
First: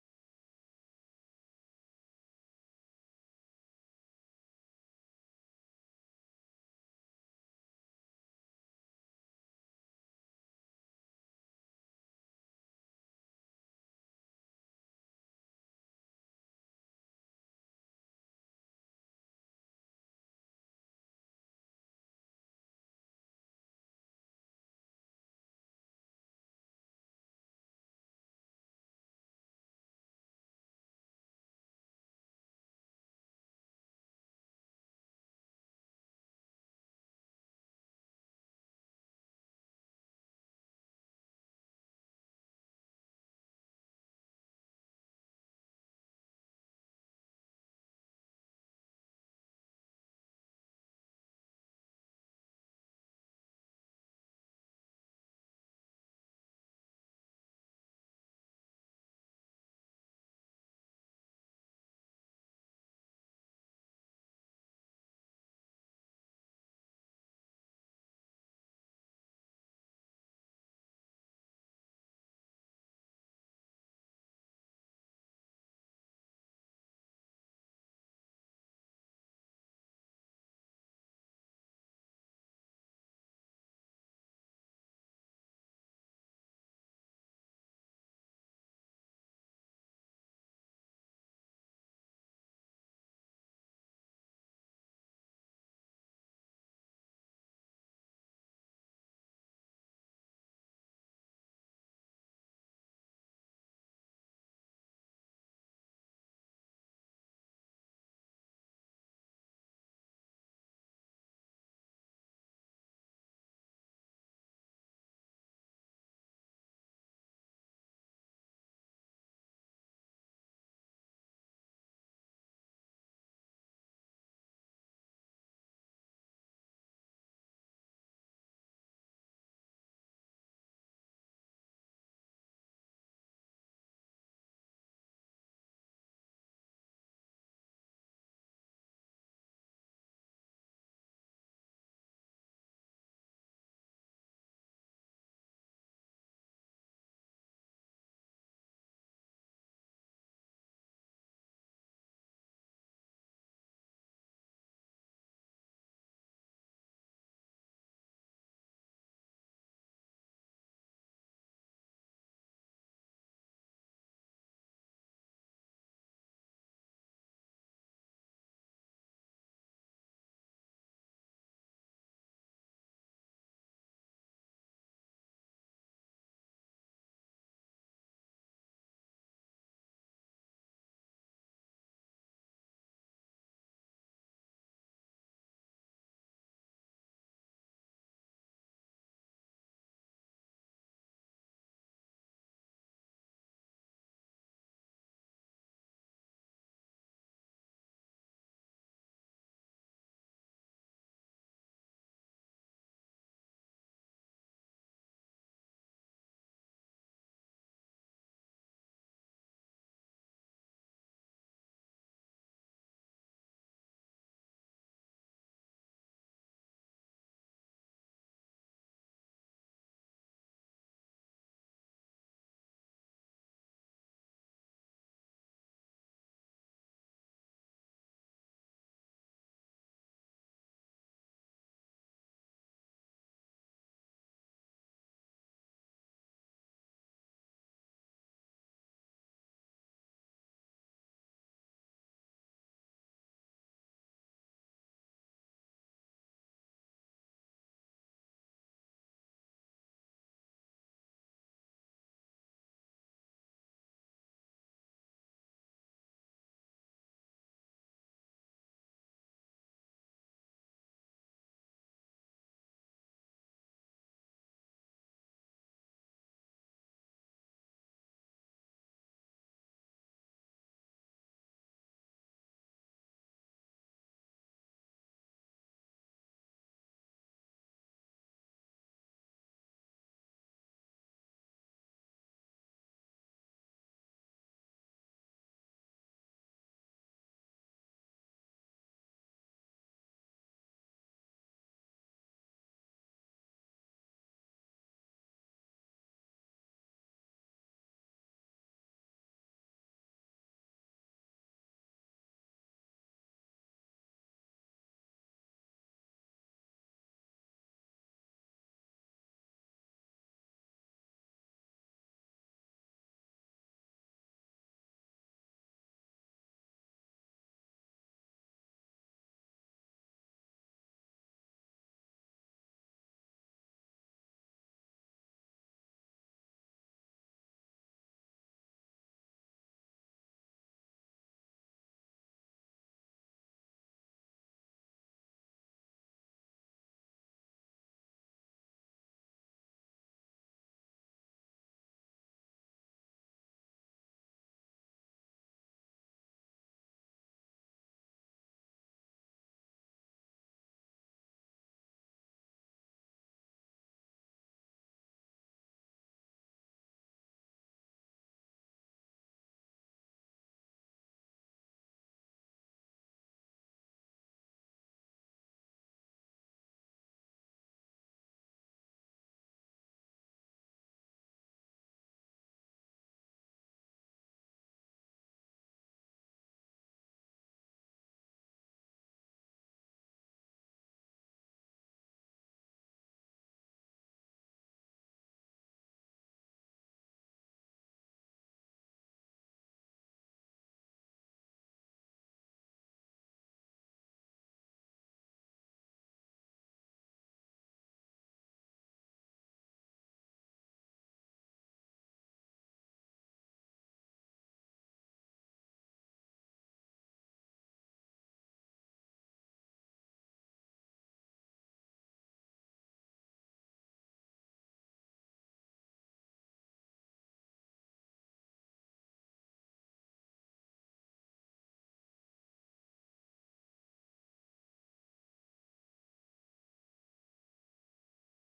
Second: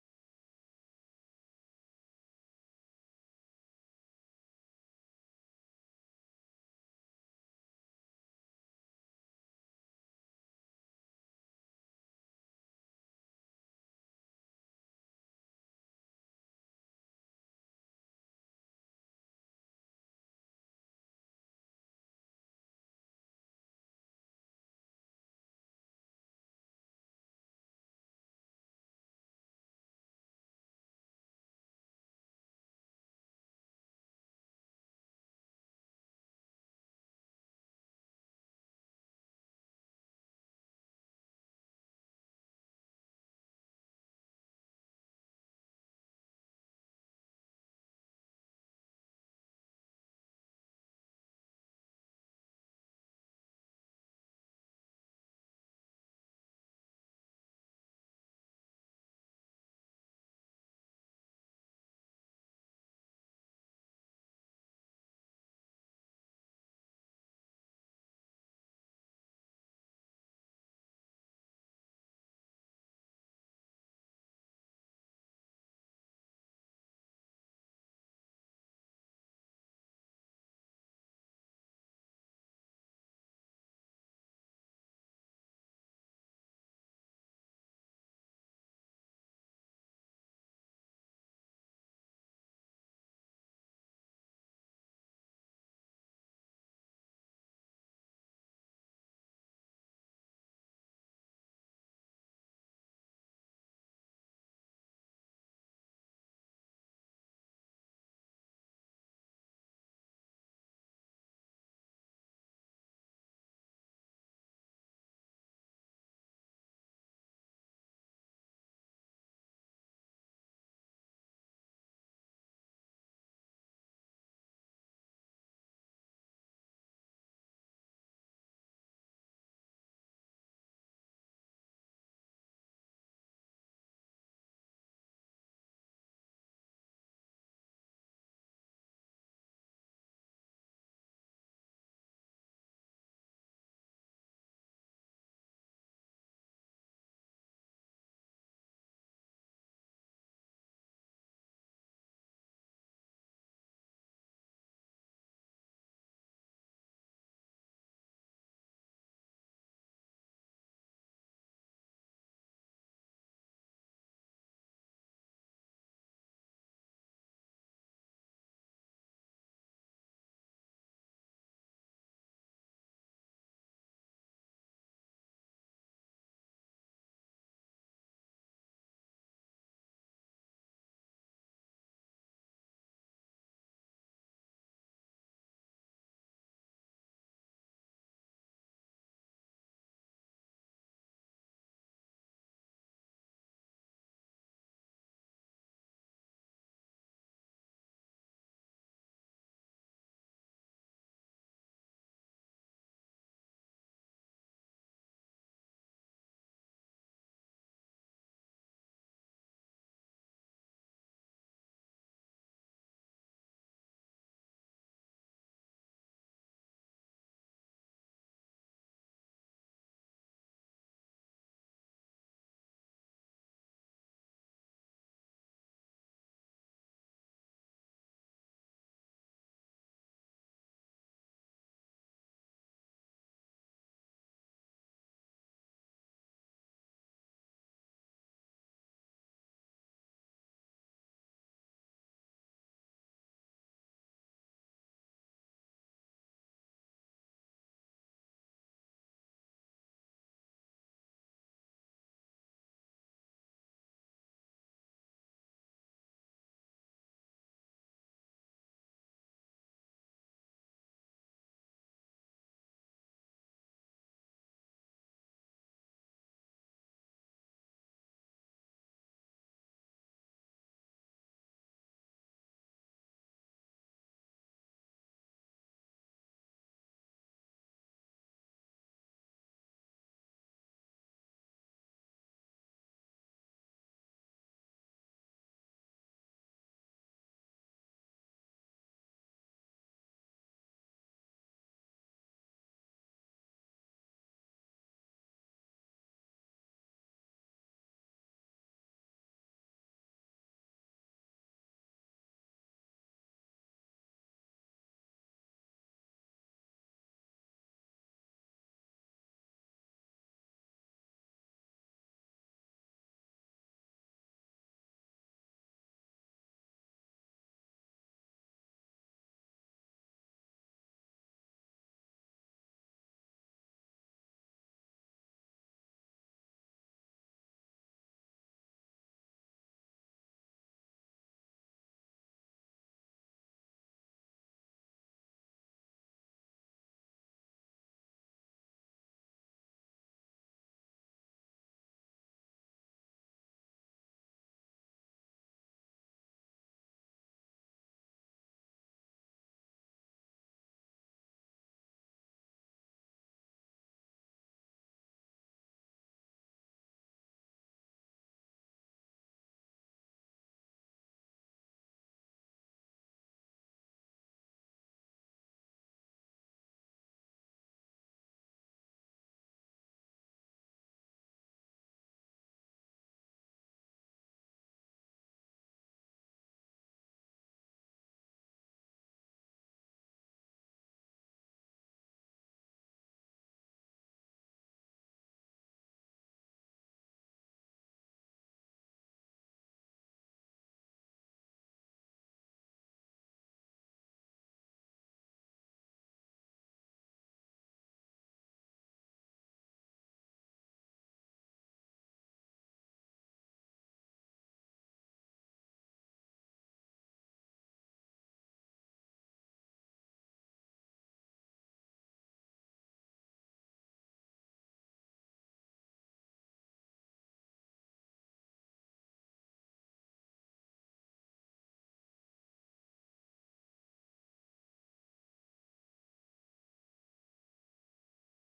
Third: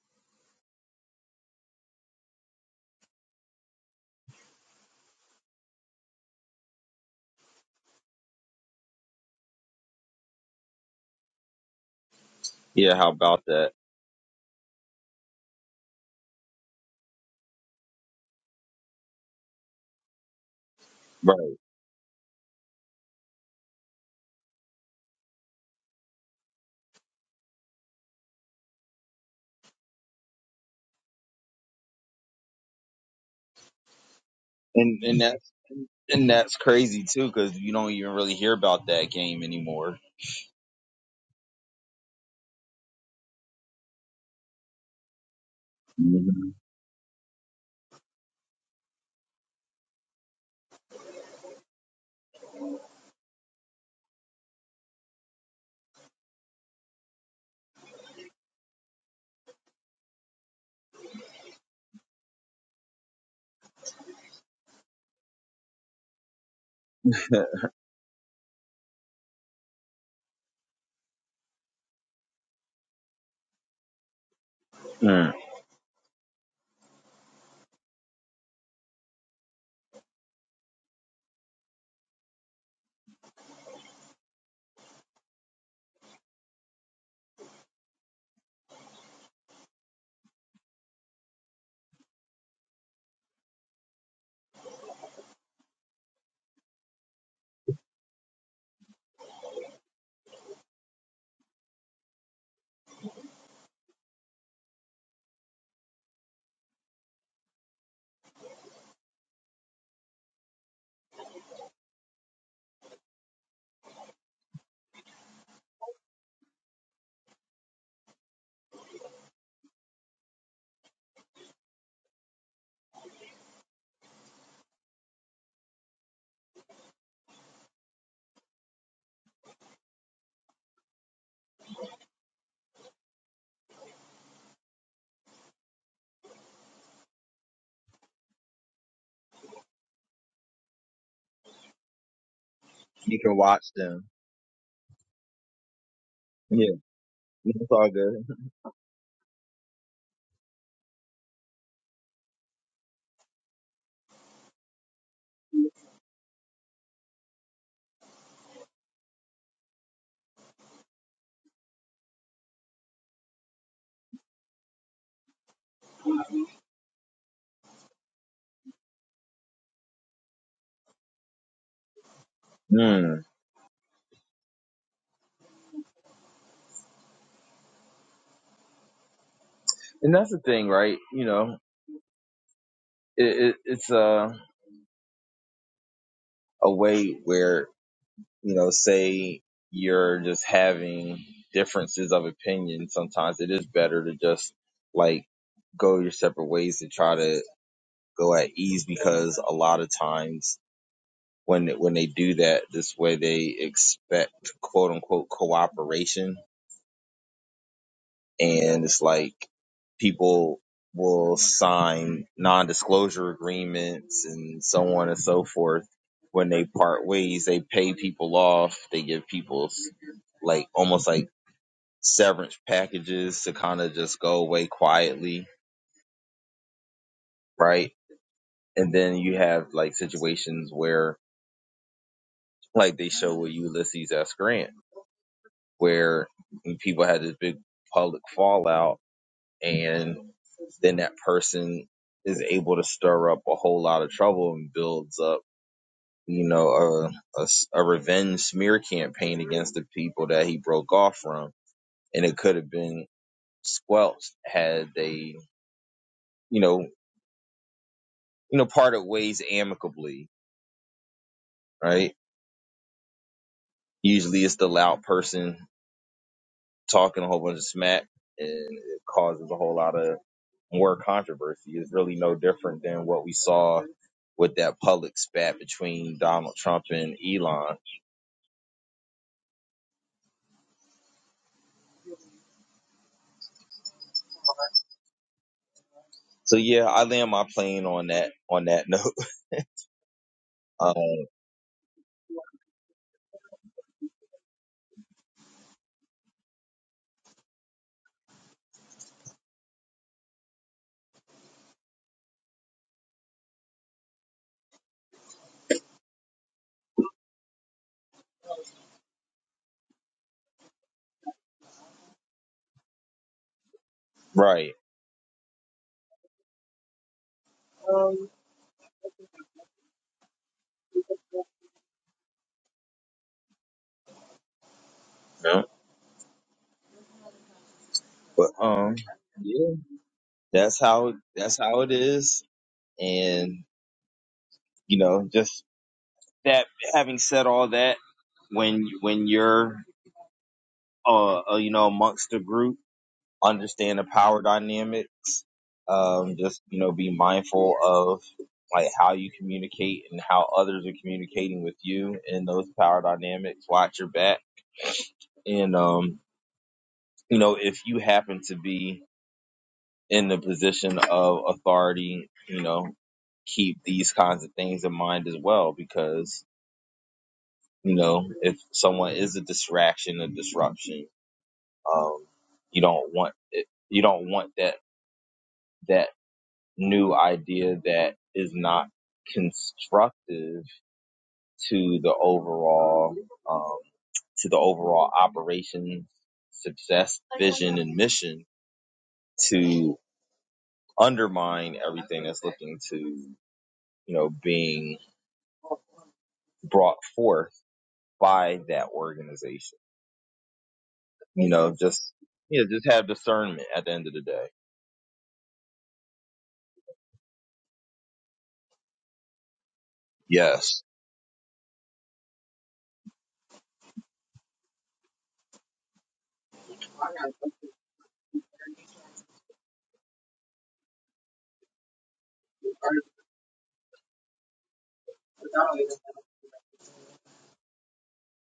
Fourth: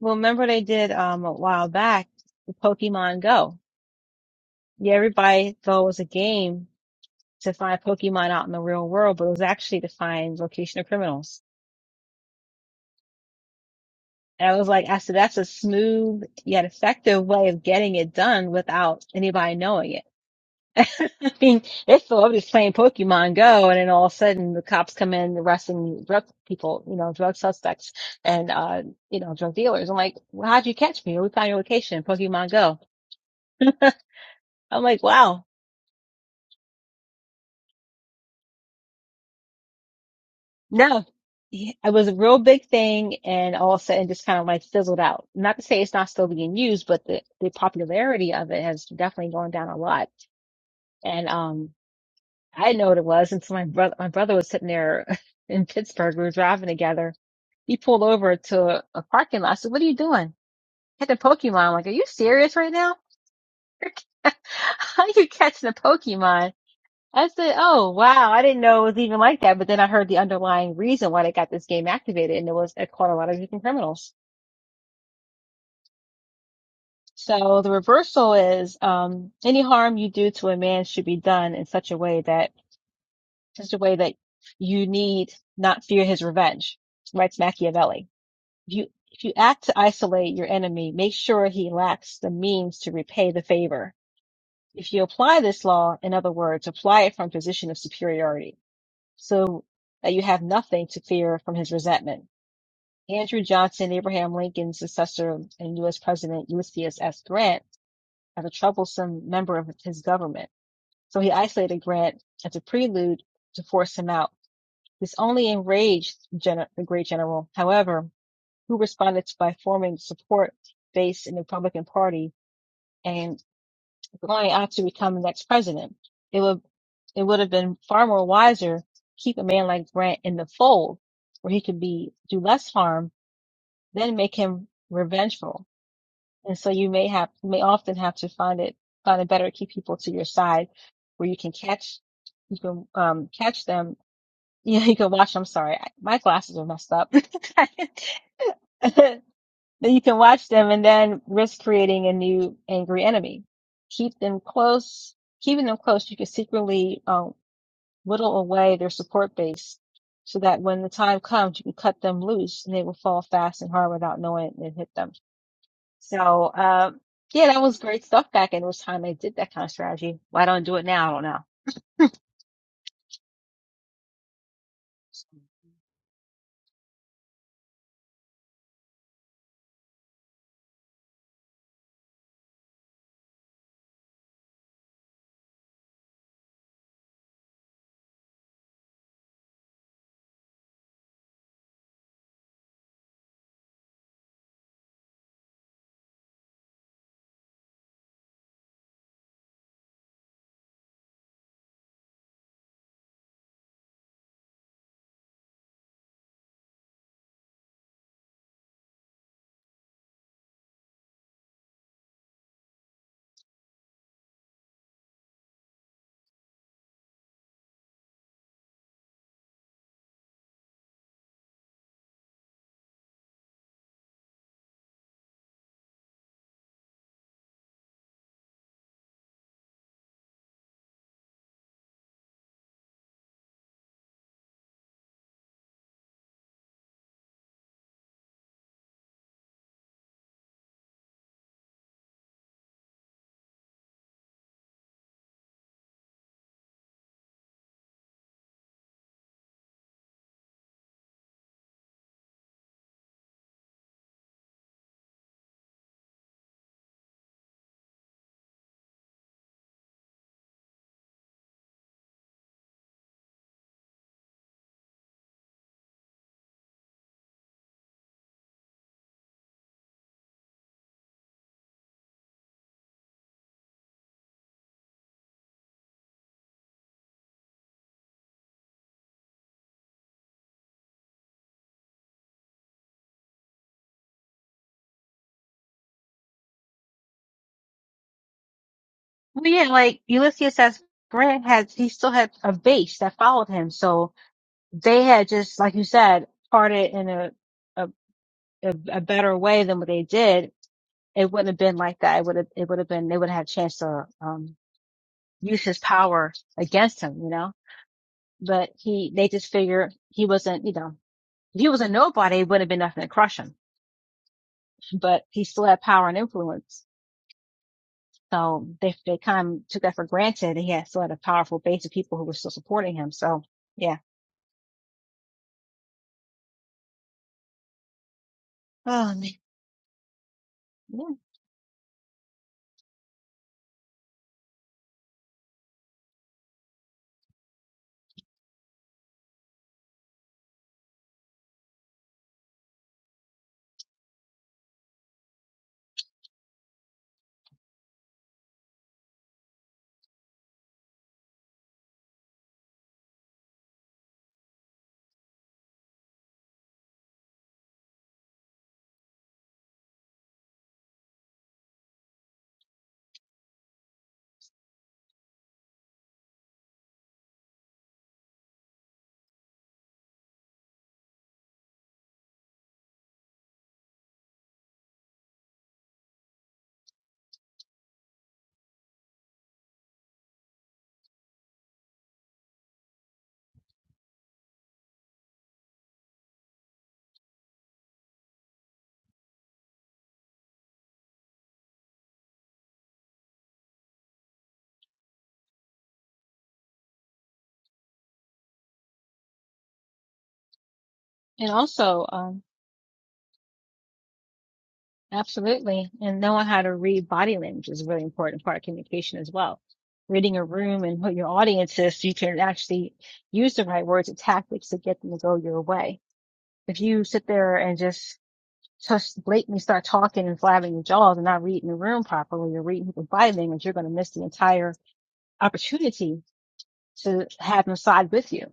A: Well, remember they did um a while back the Pokemon Go. Yeah, everybody thought it was a game to find Pokemon out in the real world, but it was actually to find location of criminals.
B: Yeah, how about that?
A: And I was like, I said, that's a smooth yet effective way of getting it done without anybody knowing it. I
B: Right.
A: mean, it's the i was just playing Pokemon Go, and then all of a sudden the cops come in arresting drug people, you know, drug suspects and uh, you know, drug dealers. I'm like, well, how'd you catch me? We found your location, Pokemon Go. I'm like,
B: And and
A: wow,
B: that's and that's crazy too, because you don't even really hear about that game anymore.
A: no, Yeah, it was a real big thing, and all of a sudden just kind of like fizzled out. Not to say it's not still
B: Mhm.
A: being used, but the the popularity of it has definitely gone down a lot. And um, I didn't know what it was, until my brother my brother was sitting there in Pittsburgh. We were driving together. He pulled over to a, parking lot. I said, What are you doing? I Had Catching Pokemon. I'm like, are you serious right now? How are you catching a Pokemon? I said, Oh wow, I didn't know it was even like that. But then I heard the underlying reason why they got this game activated and it was it caught a lot of different criminals.
B: Mm.
A: So the reversal is um any harm you do to a man should be done in such a way that such a way that you need not fear his revenge. Writes Machiavelli. If you, if you act to isolate your enemy, make sure he lacks the means to repay the favor. If you apply this law, in other words, apply it from a position of superiority so that you have nothing to fear from his resentment. Andrew Johnson, Abraham Lincoln's successor and U.S. President Ulysses S. Grant, as a troublesome member of his government. So he isolated Grant as a prelude to force him out. This only enraged the great general. However, who responded by forming support base in the Republican Party and going on to become the next president. It would it would have been far more wiser keep a man like Grant in the fold where he could be do less harm than make him revengeful. And so you may have you may often have to find it find it better to keep people to your side where you can catch you can
B: You
A: um
B: can watch
A: catch them
B: them.
A: yeah, you can watch. I'm sorry. My glasses
B: Yeah.
A: are messed up.
B: It's all good.
A: Then you can watch them and then risk creating a new angry enemy. Keep them close. Keeping them close, you can secretly um, whittle away their support base so that when the time comes, you can cut them loose and they will fall fast and hard without knowing it and hit them. So, um, yeah, that was great stuff back in those time. I did that kind of strategy. Why don't I do it now? I don't know.
B: Mm. And that's the thing, right? You know, it, it, it's a a way where you know, say you're just having differences of opinion. Sometimes it is better to just like go your separate ways and try to go at ease because a lot of times when when they do that this way, they expect quote unquote cooperation and it's like people will sign non-disclosure agreements and so on and so forth when they part ways they pay people off they give people s- like almost like severance packages to kind of just go away quietly right and then you have like situations where like they show with ulysses s grant where people had this big public fallout and then that person is able to stir up a whole lot of trouble and builds up, you know, a a a revenge smear campaign against the people that he broke off from. And it could have been squelched had they, you know, you know, parted ways amicably, right? Usually it's the loud person talking a whole bunch of smack and it causes a whole lot of more controversy. It's really no different than what we saw with that public spat between Donald Trump and Elon. So yeah, I land my plane on that on that note.
A: Well, yeah, like Ulysses S.
B: Um,
A: Grant had, he still had a base that followed him. So they had just, like you said, parted in a a, a, a better way than what they did, it wouldn't have been like that. It would have, it would have been, they would have had a chance to, um, use his power against him, you know, but he, they just figured he wasn't, you know, if he was a nobody, it wouldn't have been nothing to crush him,
B: right.
A: but he still had power and influence. So they, they kind of took that for granted. He had still had a powerful base of people who were still supporting him. So yeah.
B: Yeah. But um
A: Oh, man.
B: yeah, that's
A: Yeah.
B: how that's how it is. And you know, just that having said all that, when when you're uh, uh you know amongst a group understand the power dynamics. Um, just you know, be mindful of like how you communicate and how others are communicating with you in those power dynamics. Watch your back, and um, you know, if you happen to be in the position of authority, you know, keep these kinds of things in mind as well because you know if someone is a distraction a disruption um you don't want it, you don't want that that new idea that is not constructive to the overall um, to the overall operations success vision and mission to undermine everything that's looking to you know being brought forth by that organization
A: And
B: you know
A: also,
B: just
A: um,
B: yeah, you know just have discernment at the end of the day
A: Absolutely. And knowing how to read body language is a really important part of communication as well. Reading a
B: yes
A: room and who your audience is, so you can actually use the right words and tactics to get them to go your way. If you sit there and just just blatantly start talking and flapping your jaws and not reading the room properly or reading people's body language, you're going to miss the entire opportunity to have them side with you.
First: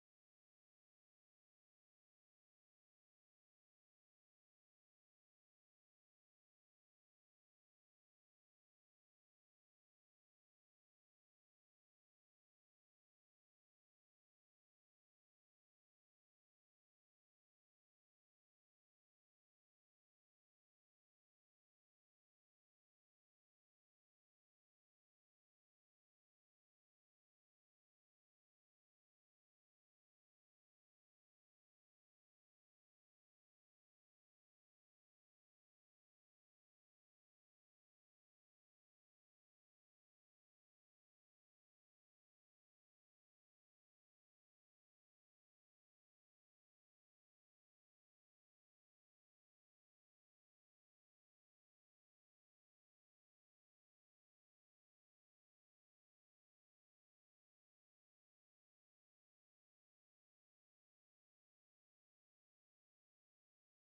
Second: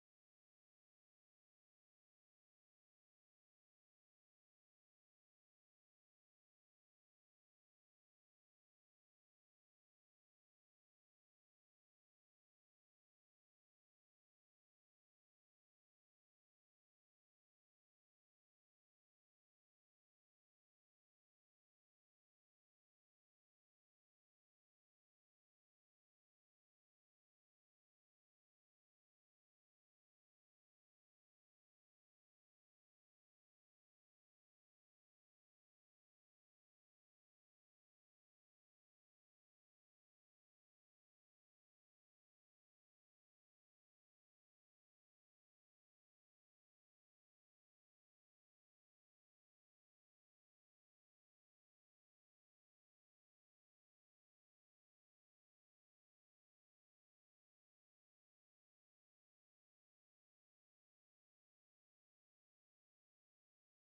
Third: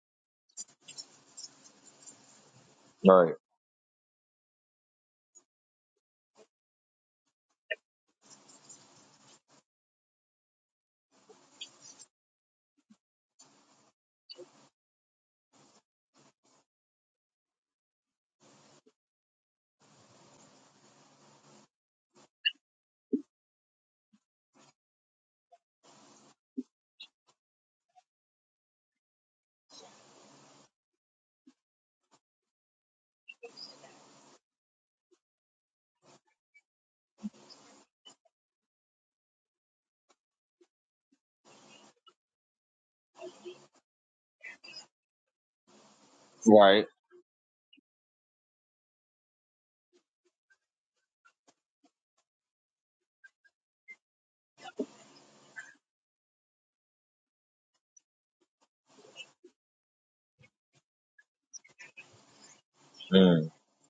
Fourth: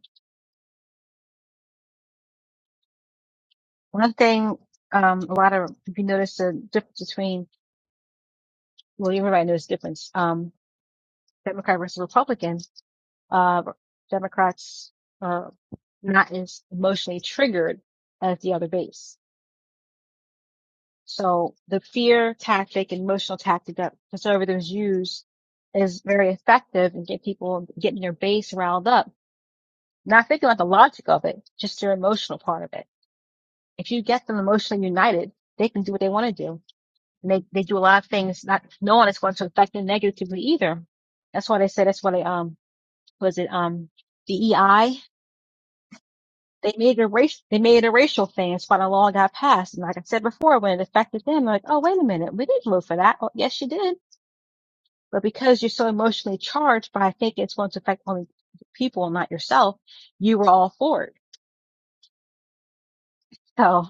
B: right
A: One thing, um, a lot of, if you notice the difference between, well, everybody knows the difference, um, Democrat versus Republican, uh, Democrats uh, not as emotionally triggered as the other base. So the fear tactic and emotional tactic that conservatives use is very effective in get people getting their base riled up. Not thinking about the logic of it, just their emotional part of it. If you get them emotionally united, they can do what they want to do. And they, they do a lot of things not knowing it's going to affect them negatively either. That's why they say that's why they um was it um DEI They
B: right
A: made it a race. They made it a racial thing. It's quite a long got passed. And like I said before, when it affected them, like, oh wait a minute, we didn't vote for that. Oh, yes, you did. But because you're so emotionally charged, but I think it's going to affect only people and not yourself, you were all for it.
B: mm.
A: So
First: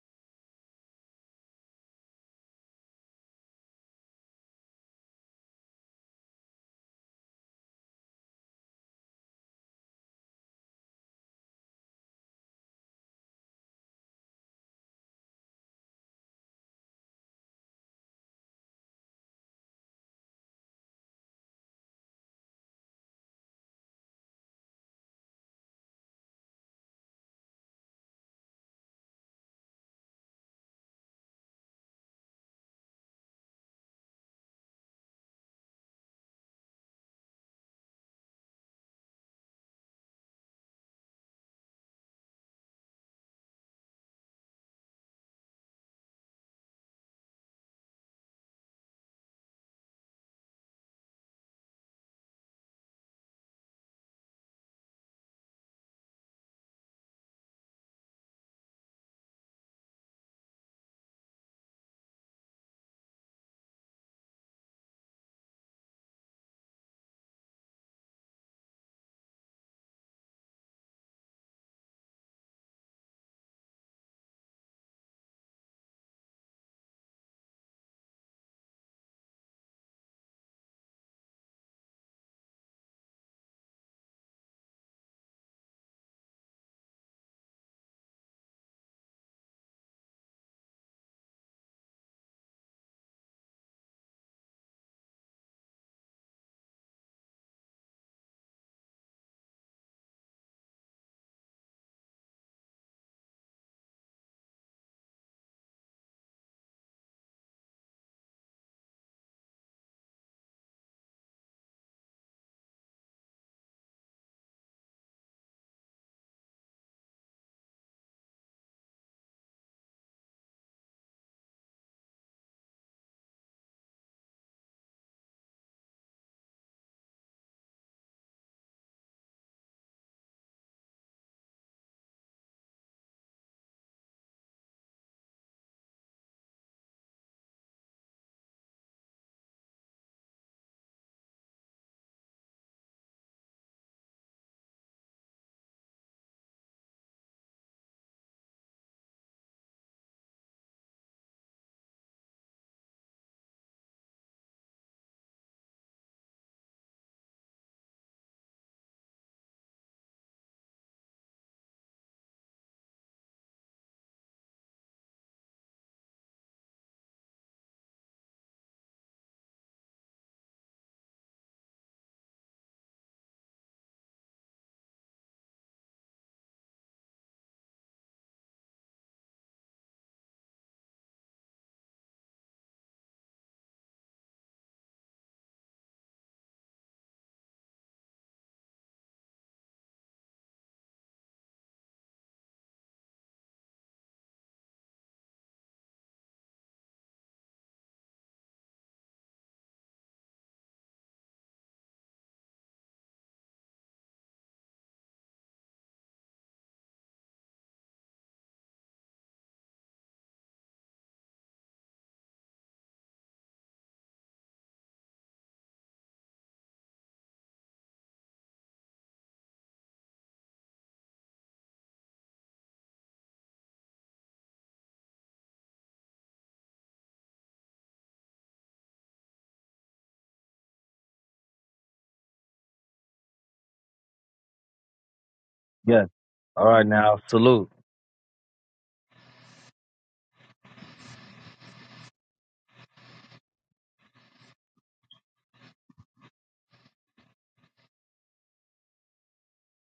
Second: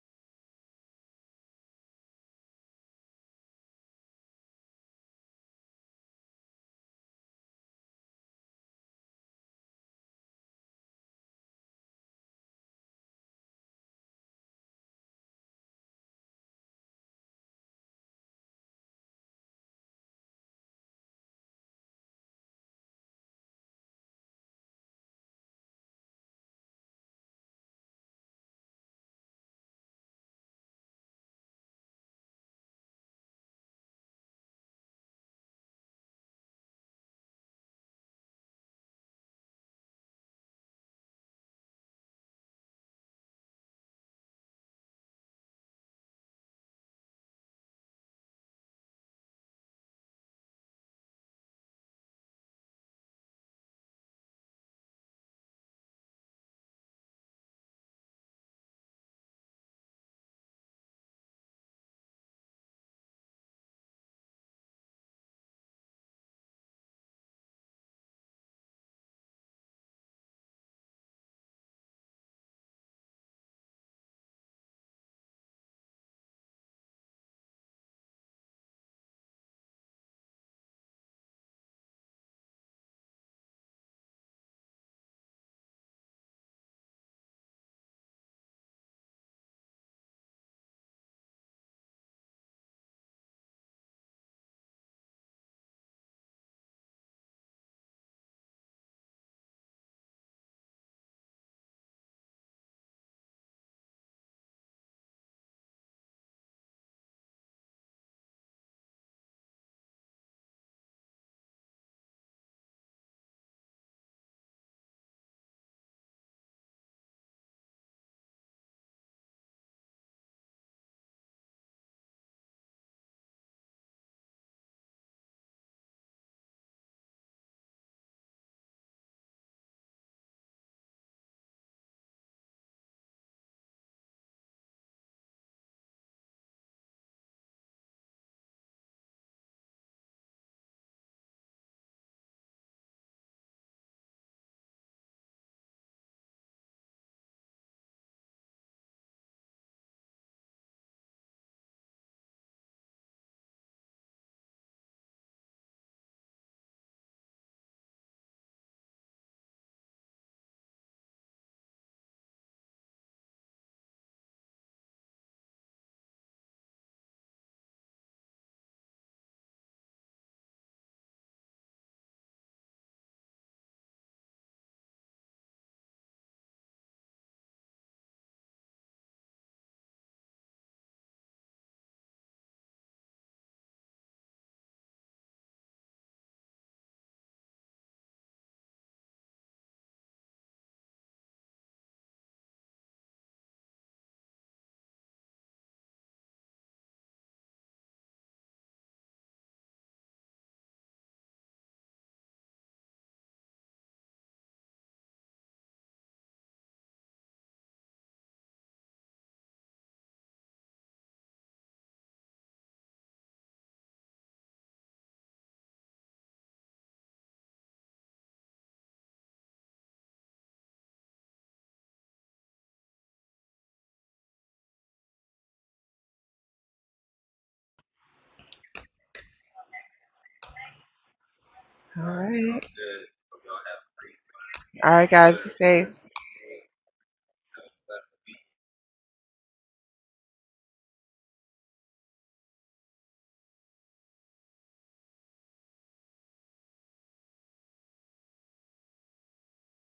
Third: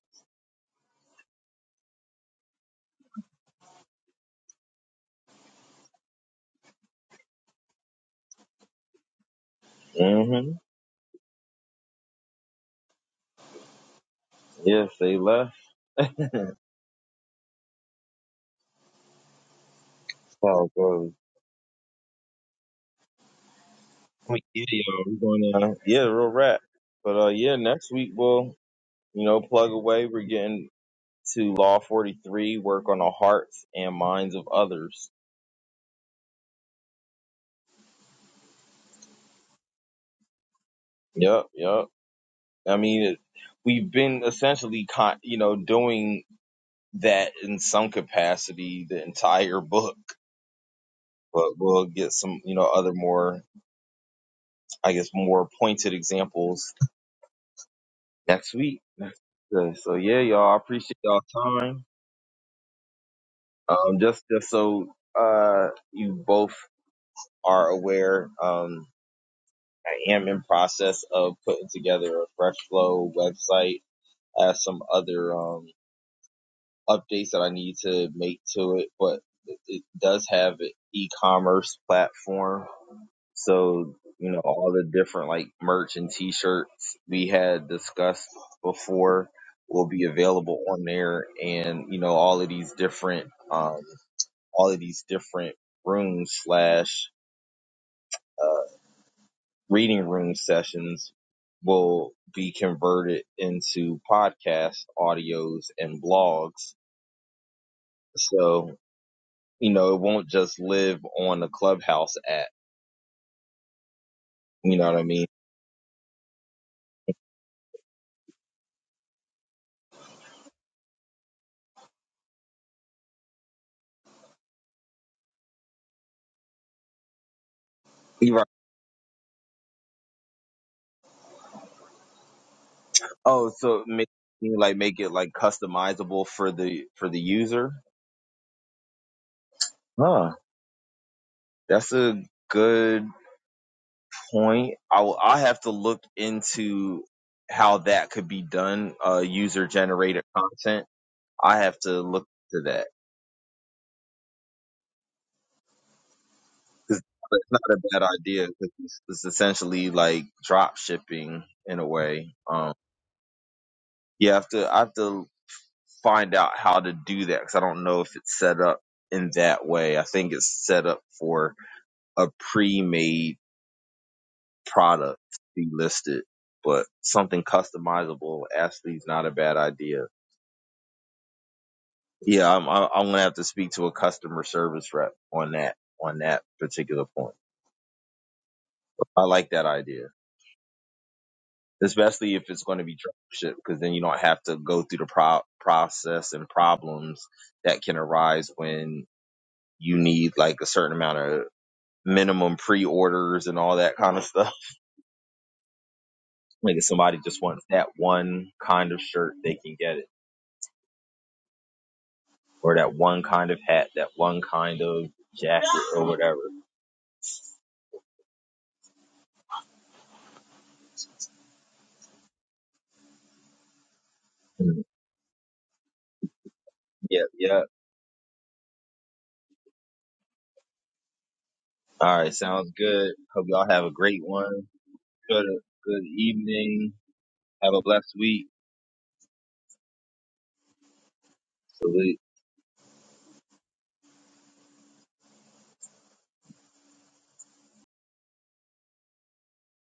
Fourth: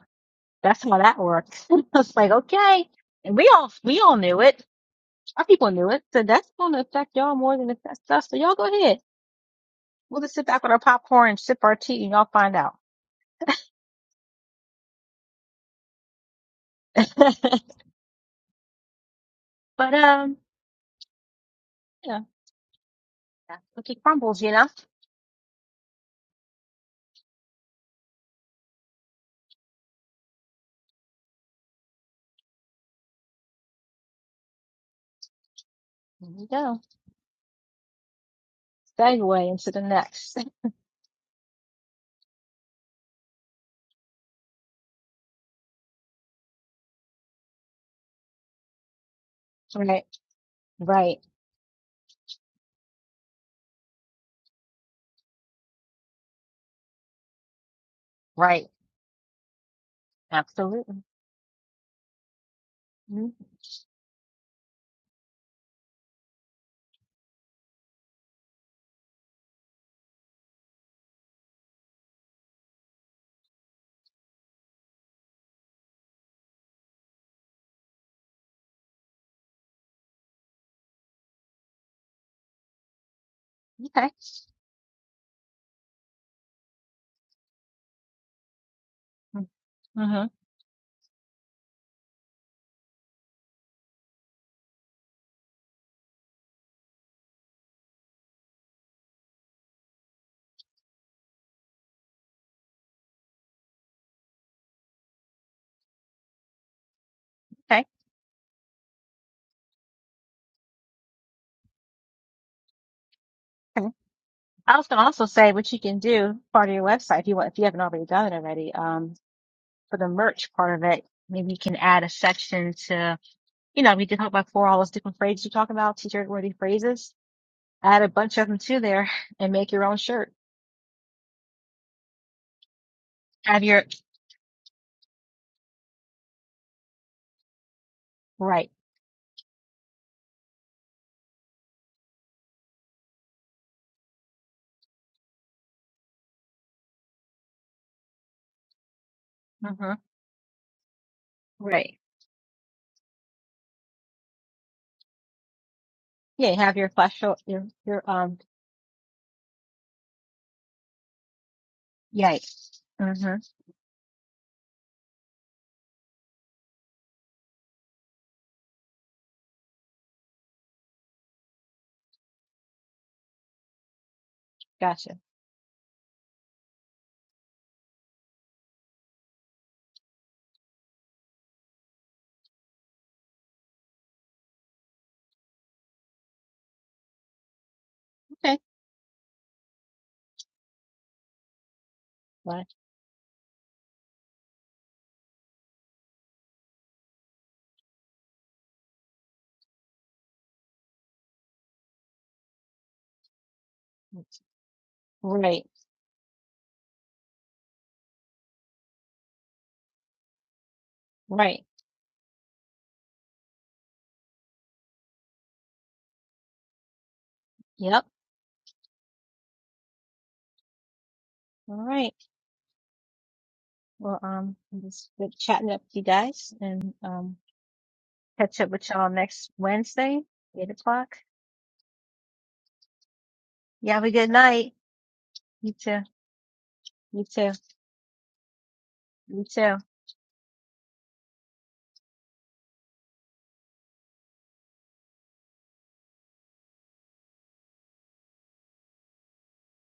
A: that's how that works. I was like, okay, and we all we all knew it. Our people knew it. So that's going to affect y'all more than it affects us. So y'all go ahead. We'll
B: Mm.
A: just sit back
B: hmm
A: with our popcorn and sip our tea, and y'all find out.
B: yes they left
A: but um,
B: how
A: yeah, that's cookie
B: We-
A: crumbles, you
B: Yeah,
A: know.
B: yo, we're going to yeah, real rap. But uh, yeah, next week we'll you know plug away. We're getting to Law Forty Three, work on the hearts and minds of others.
A: There you go. segue into the next.
B: Yep, yep. I mean, it, we've been essentially con- you know doing that in some capacity the entire book,
A: Right, right,
B: but we'll get some you know other more I guess more pointed examples next
A: right.
B: week. Next- uh, So yeah, y'all, I
A: Absolutely.
B: appreciate y'all time.
A: Mhm.
B: Um, just just so uh, you both are aware, um, I am in process of putting together a fresh flow website, as some other um, updates that I need to make to it, but it it does have an e-commerce platform, so
A: Okay.
B: you know all the different like merch and t-shirts we had discussed before will
A: Mm-hmm.
B: be available on there and you know all of these different um, all of these different rooms slash reading room sessions will be converted into podcast audios and blogs.
A: Okay.
B: So, you know, it won't just live on the clubhouse app.
A: Okay. I
B: You
A: was
B: know what
A: gonna
B: I mean?
A: also say what you can do part of your website if you want if you haven't already done it already. Um, for the merch part of it, maybe you can add a section to you know we did talk about four all those different phrases you talk about t-shirt worthy phrases. Add a
B: You're
A: bunch
B: right.
A: of them to there and make your own shirt.
B: Oh,
A: Have your
B: so make you like make it like customizable for the for the user?
A: right.
B: Huh. That's a good point. I will I have to look into how that could be done, uh user
A: Mm-hmm.
B: generated content I have
A: Right.
B: to look to that.
A: Yeah. Have your
B: 'Cause
A: flash
B: It's not
A: your
B: a
A: your
B: bad
A: um.
B: idea because it's, it's essentially like drop shipping in a way. Um,
A: Yikes. Mm-hmm.
B: you have to I have to find out how to do that because I don't know if it's set up in that way. I think it's set up for a pre-made
A: Gotcha.
B: product to be listed, but something customizable actually is not a bad idea. Yeah, I'm I'm I'm gonna have to speak to a customer service rep on that on that particular point.
A: Okay.
B: I like that idea. especially if it's going to be dropship, because then you don't have to go through the pro- process and problems that can arise when you need like a certain amount of minimum pre-orders and all that kind of stuff.
A: Right,
B: Like if somebody just wants that one kind of shirt, they can get it,
A: right.
B: or that one kind of hat, that one kind of jacket, or whatever.
A: Yep. All right. Well, um,
B: Mhm.
A: it was good chatting up with you guys and
B: Yep,
A: um
B: yep.
A: catch up with y'all next Wednesday, eight o'clock.
C: All
B: All right,
C: right.
B: sounds good. Hope y'all have
A: You
B: a
A: have a
B: great
A: good
B: one.
A: night.
C: All right, guys.
B: Good,
C: Be
A: You
C: safe.
A: too.
B: good evening.
A: You too.
B: Have a blessed week.
A: You too.
B: Salute.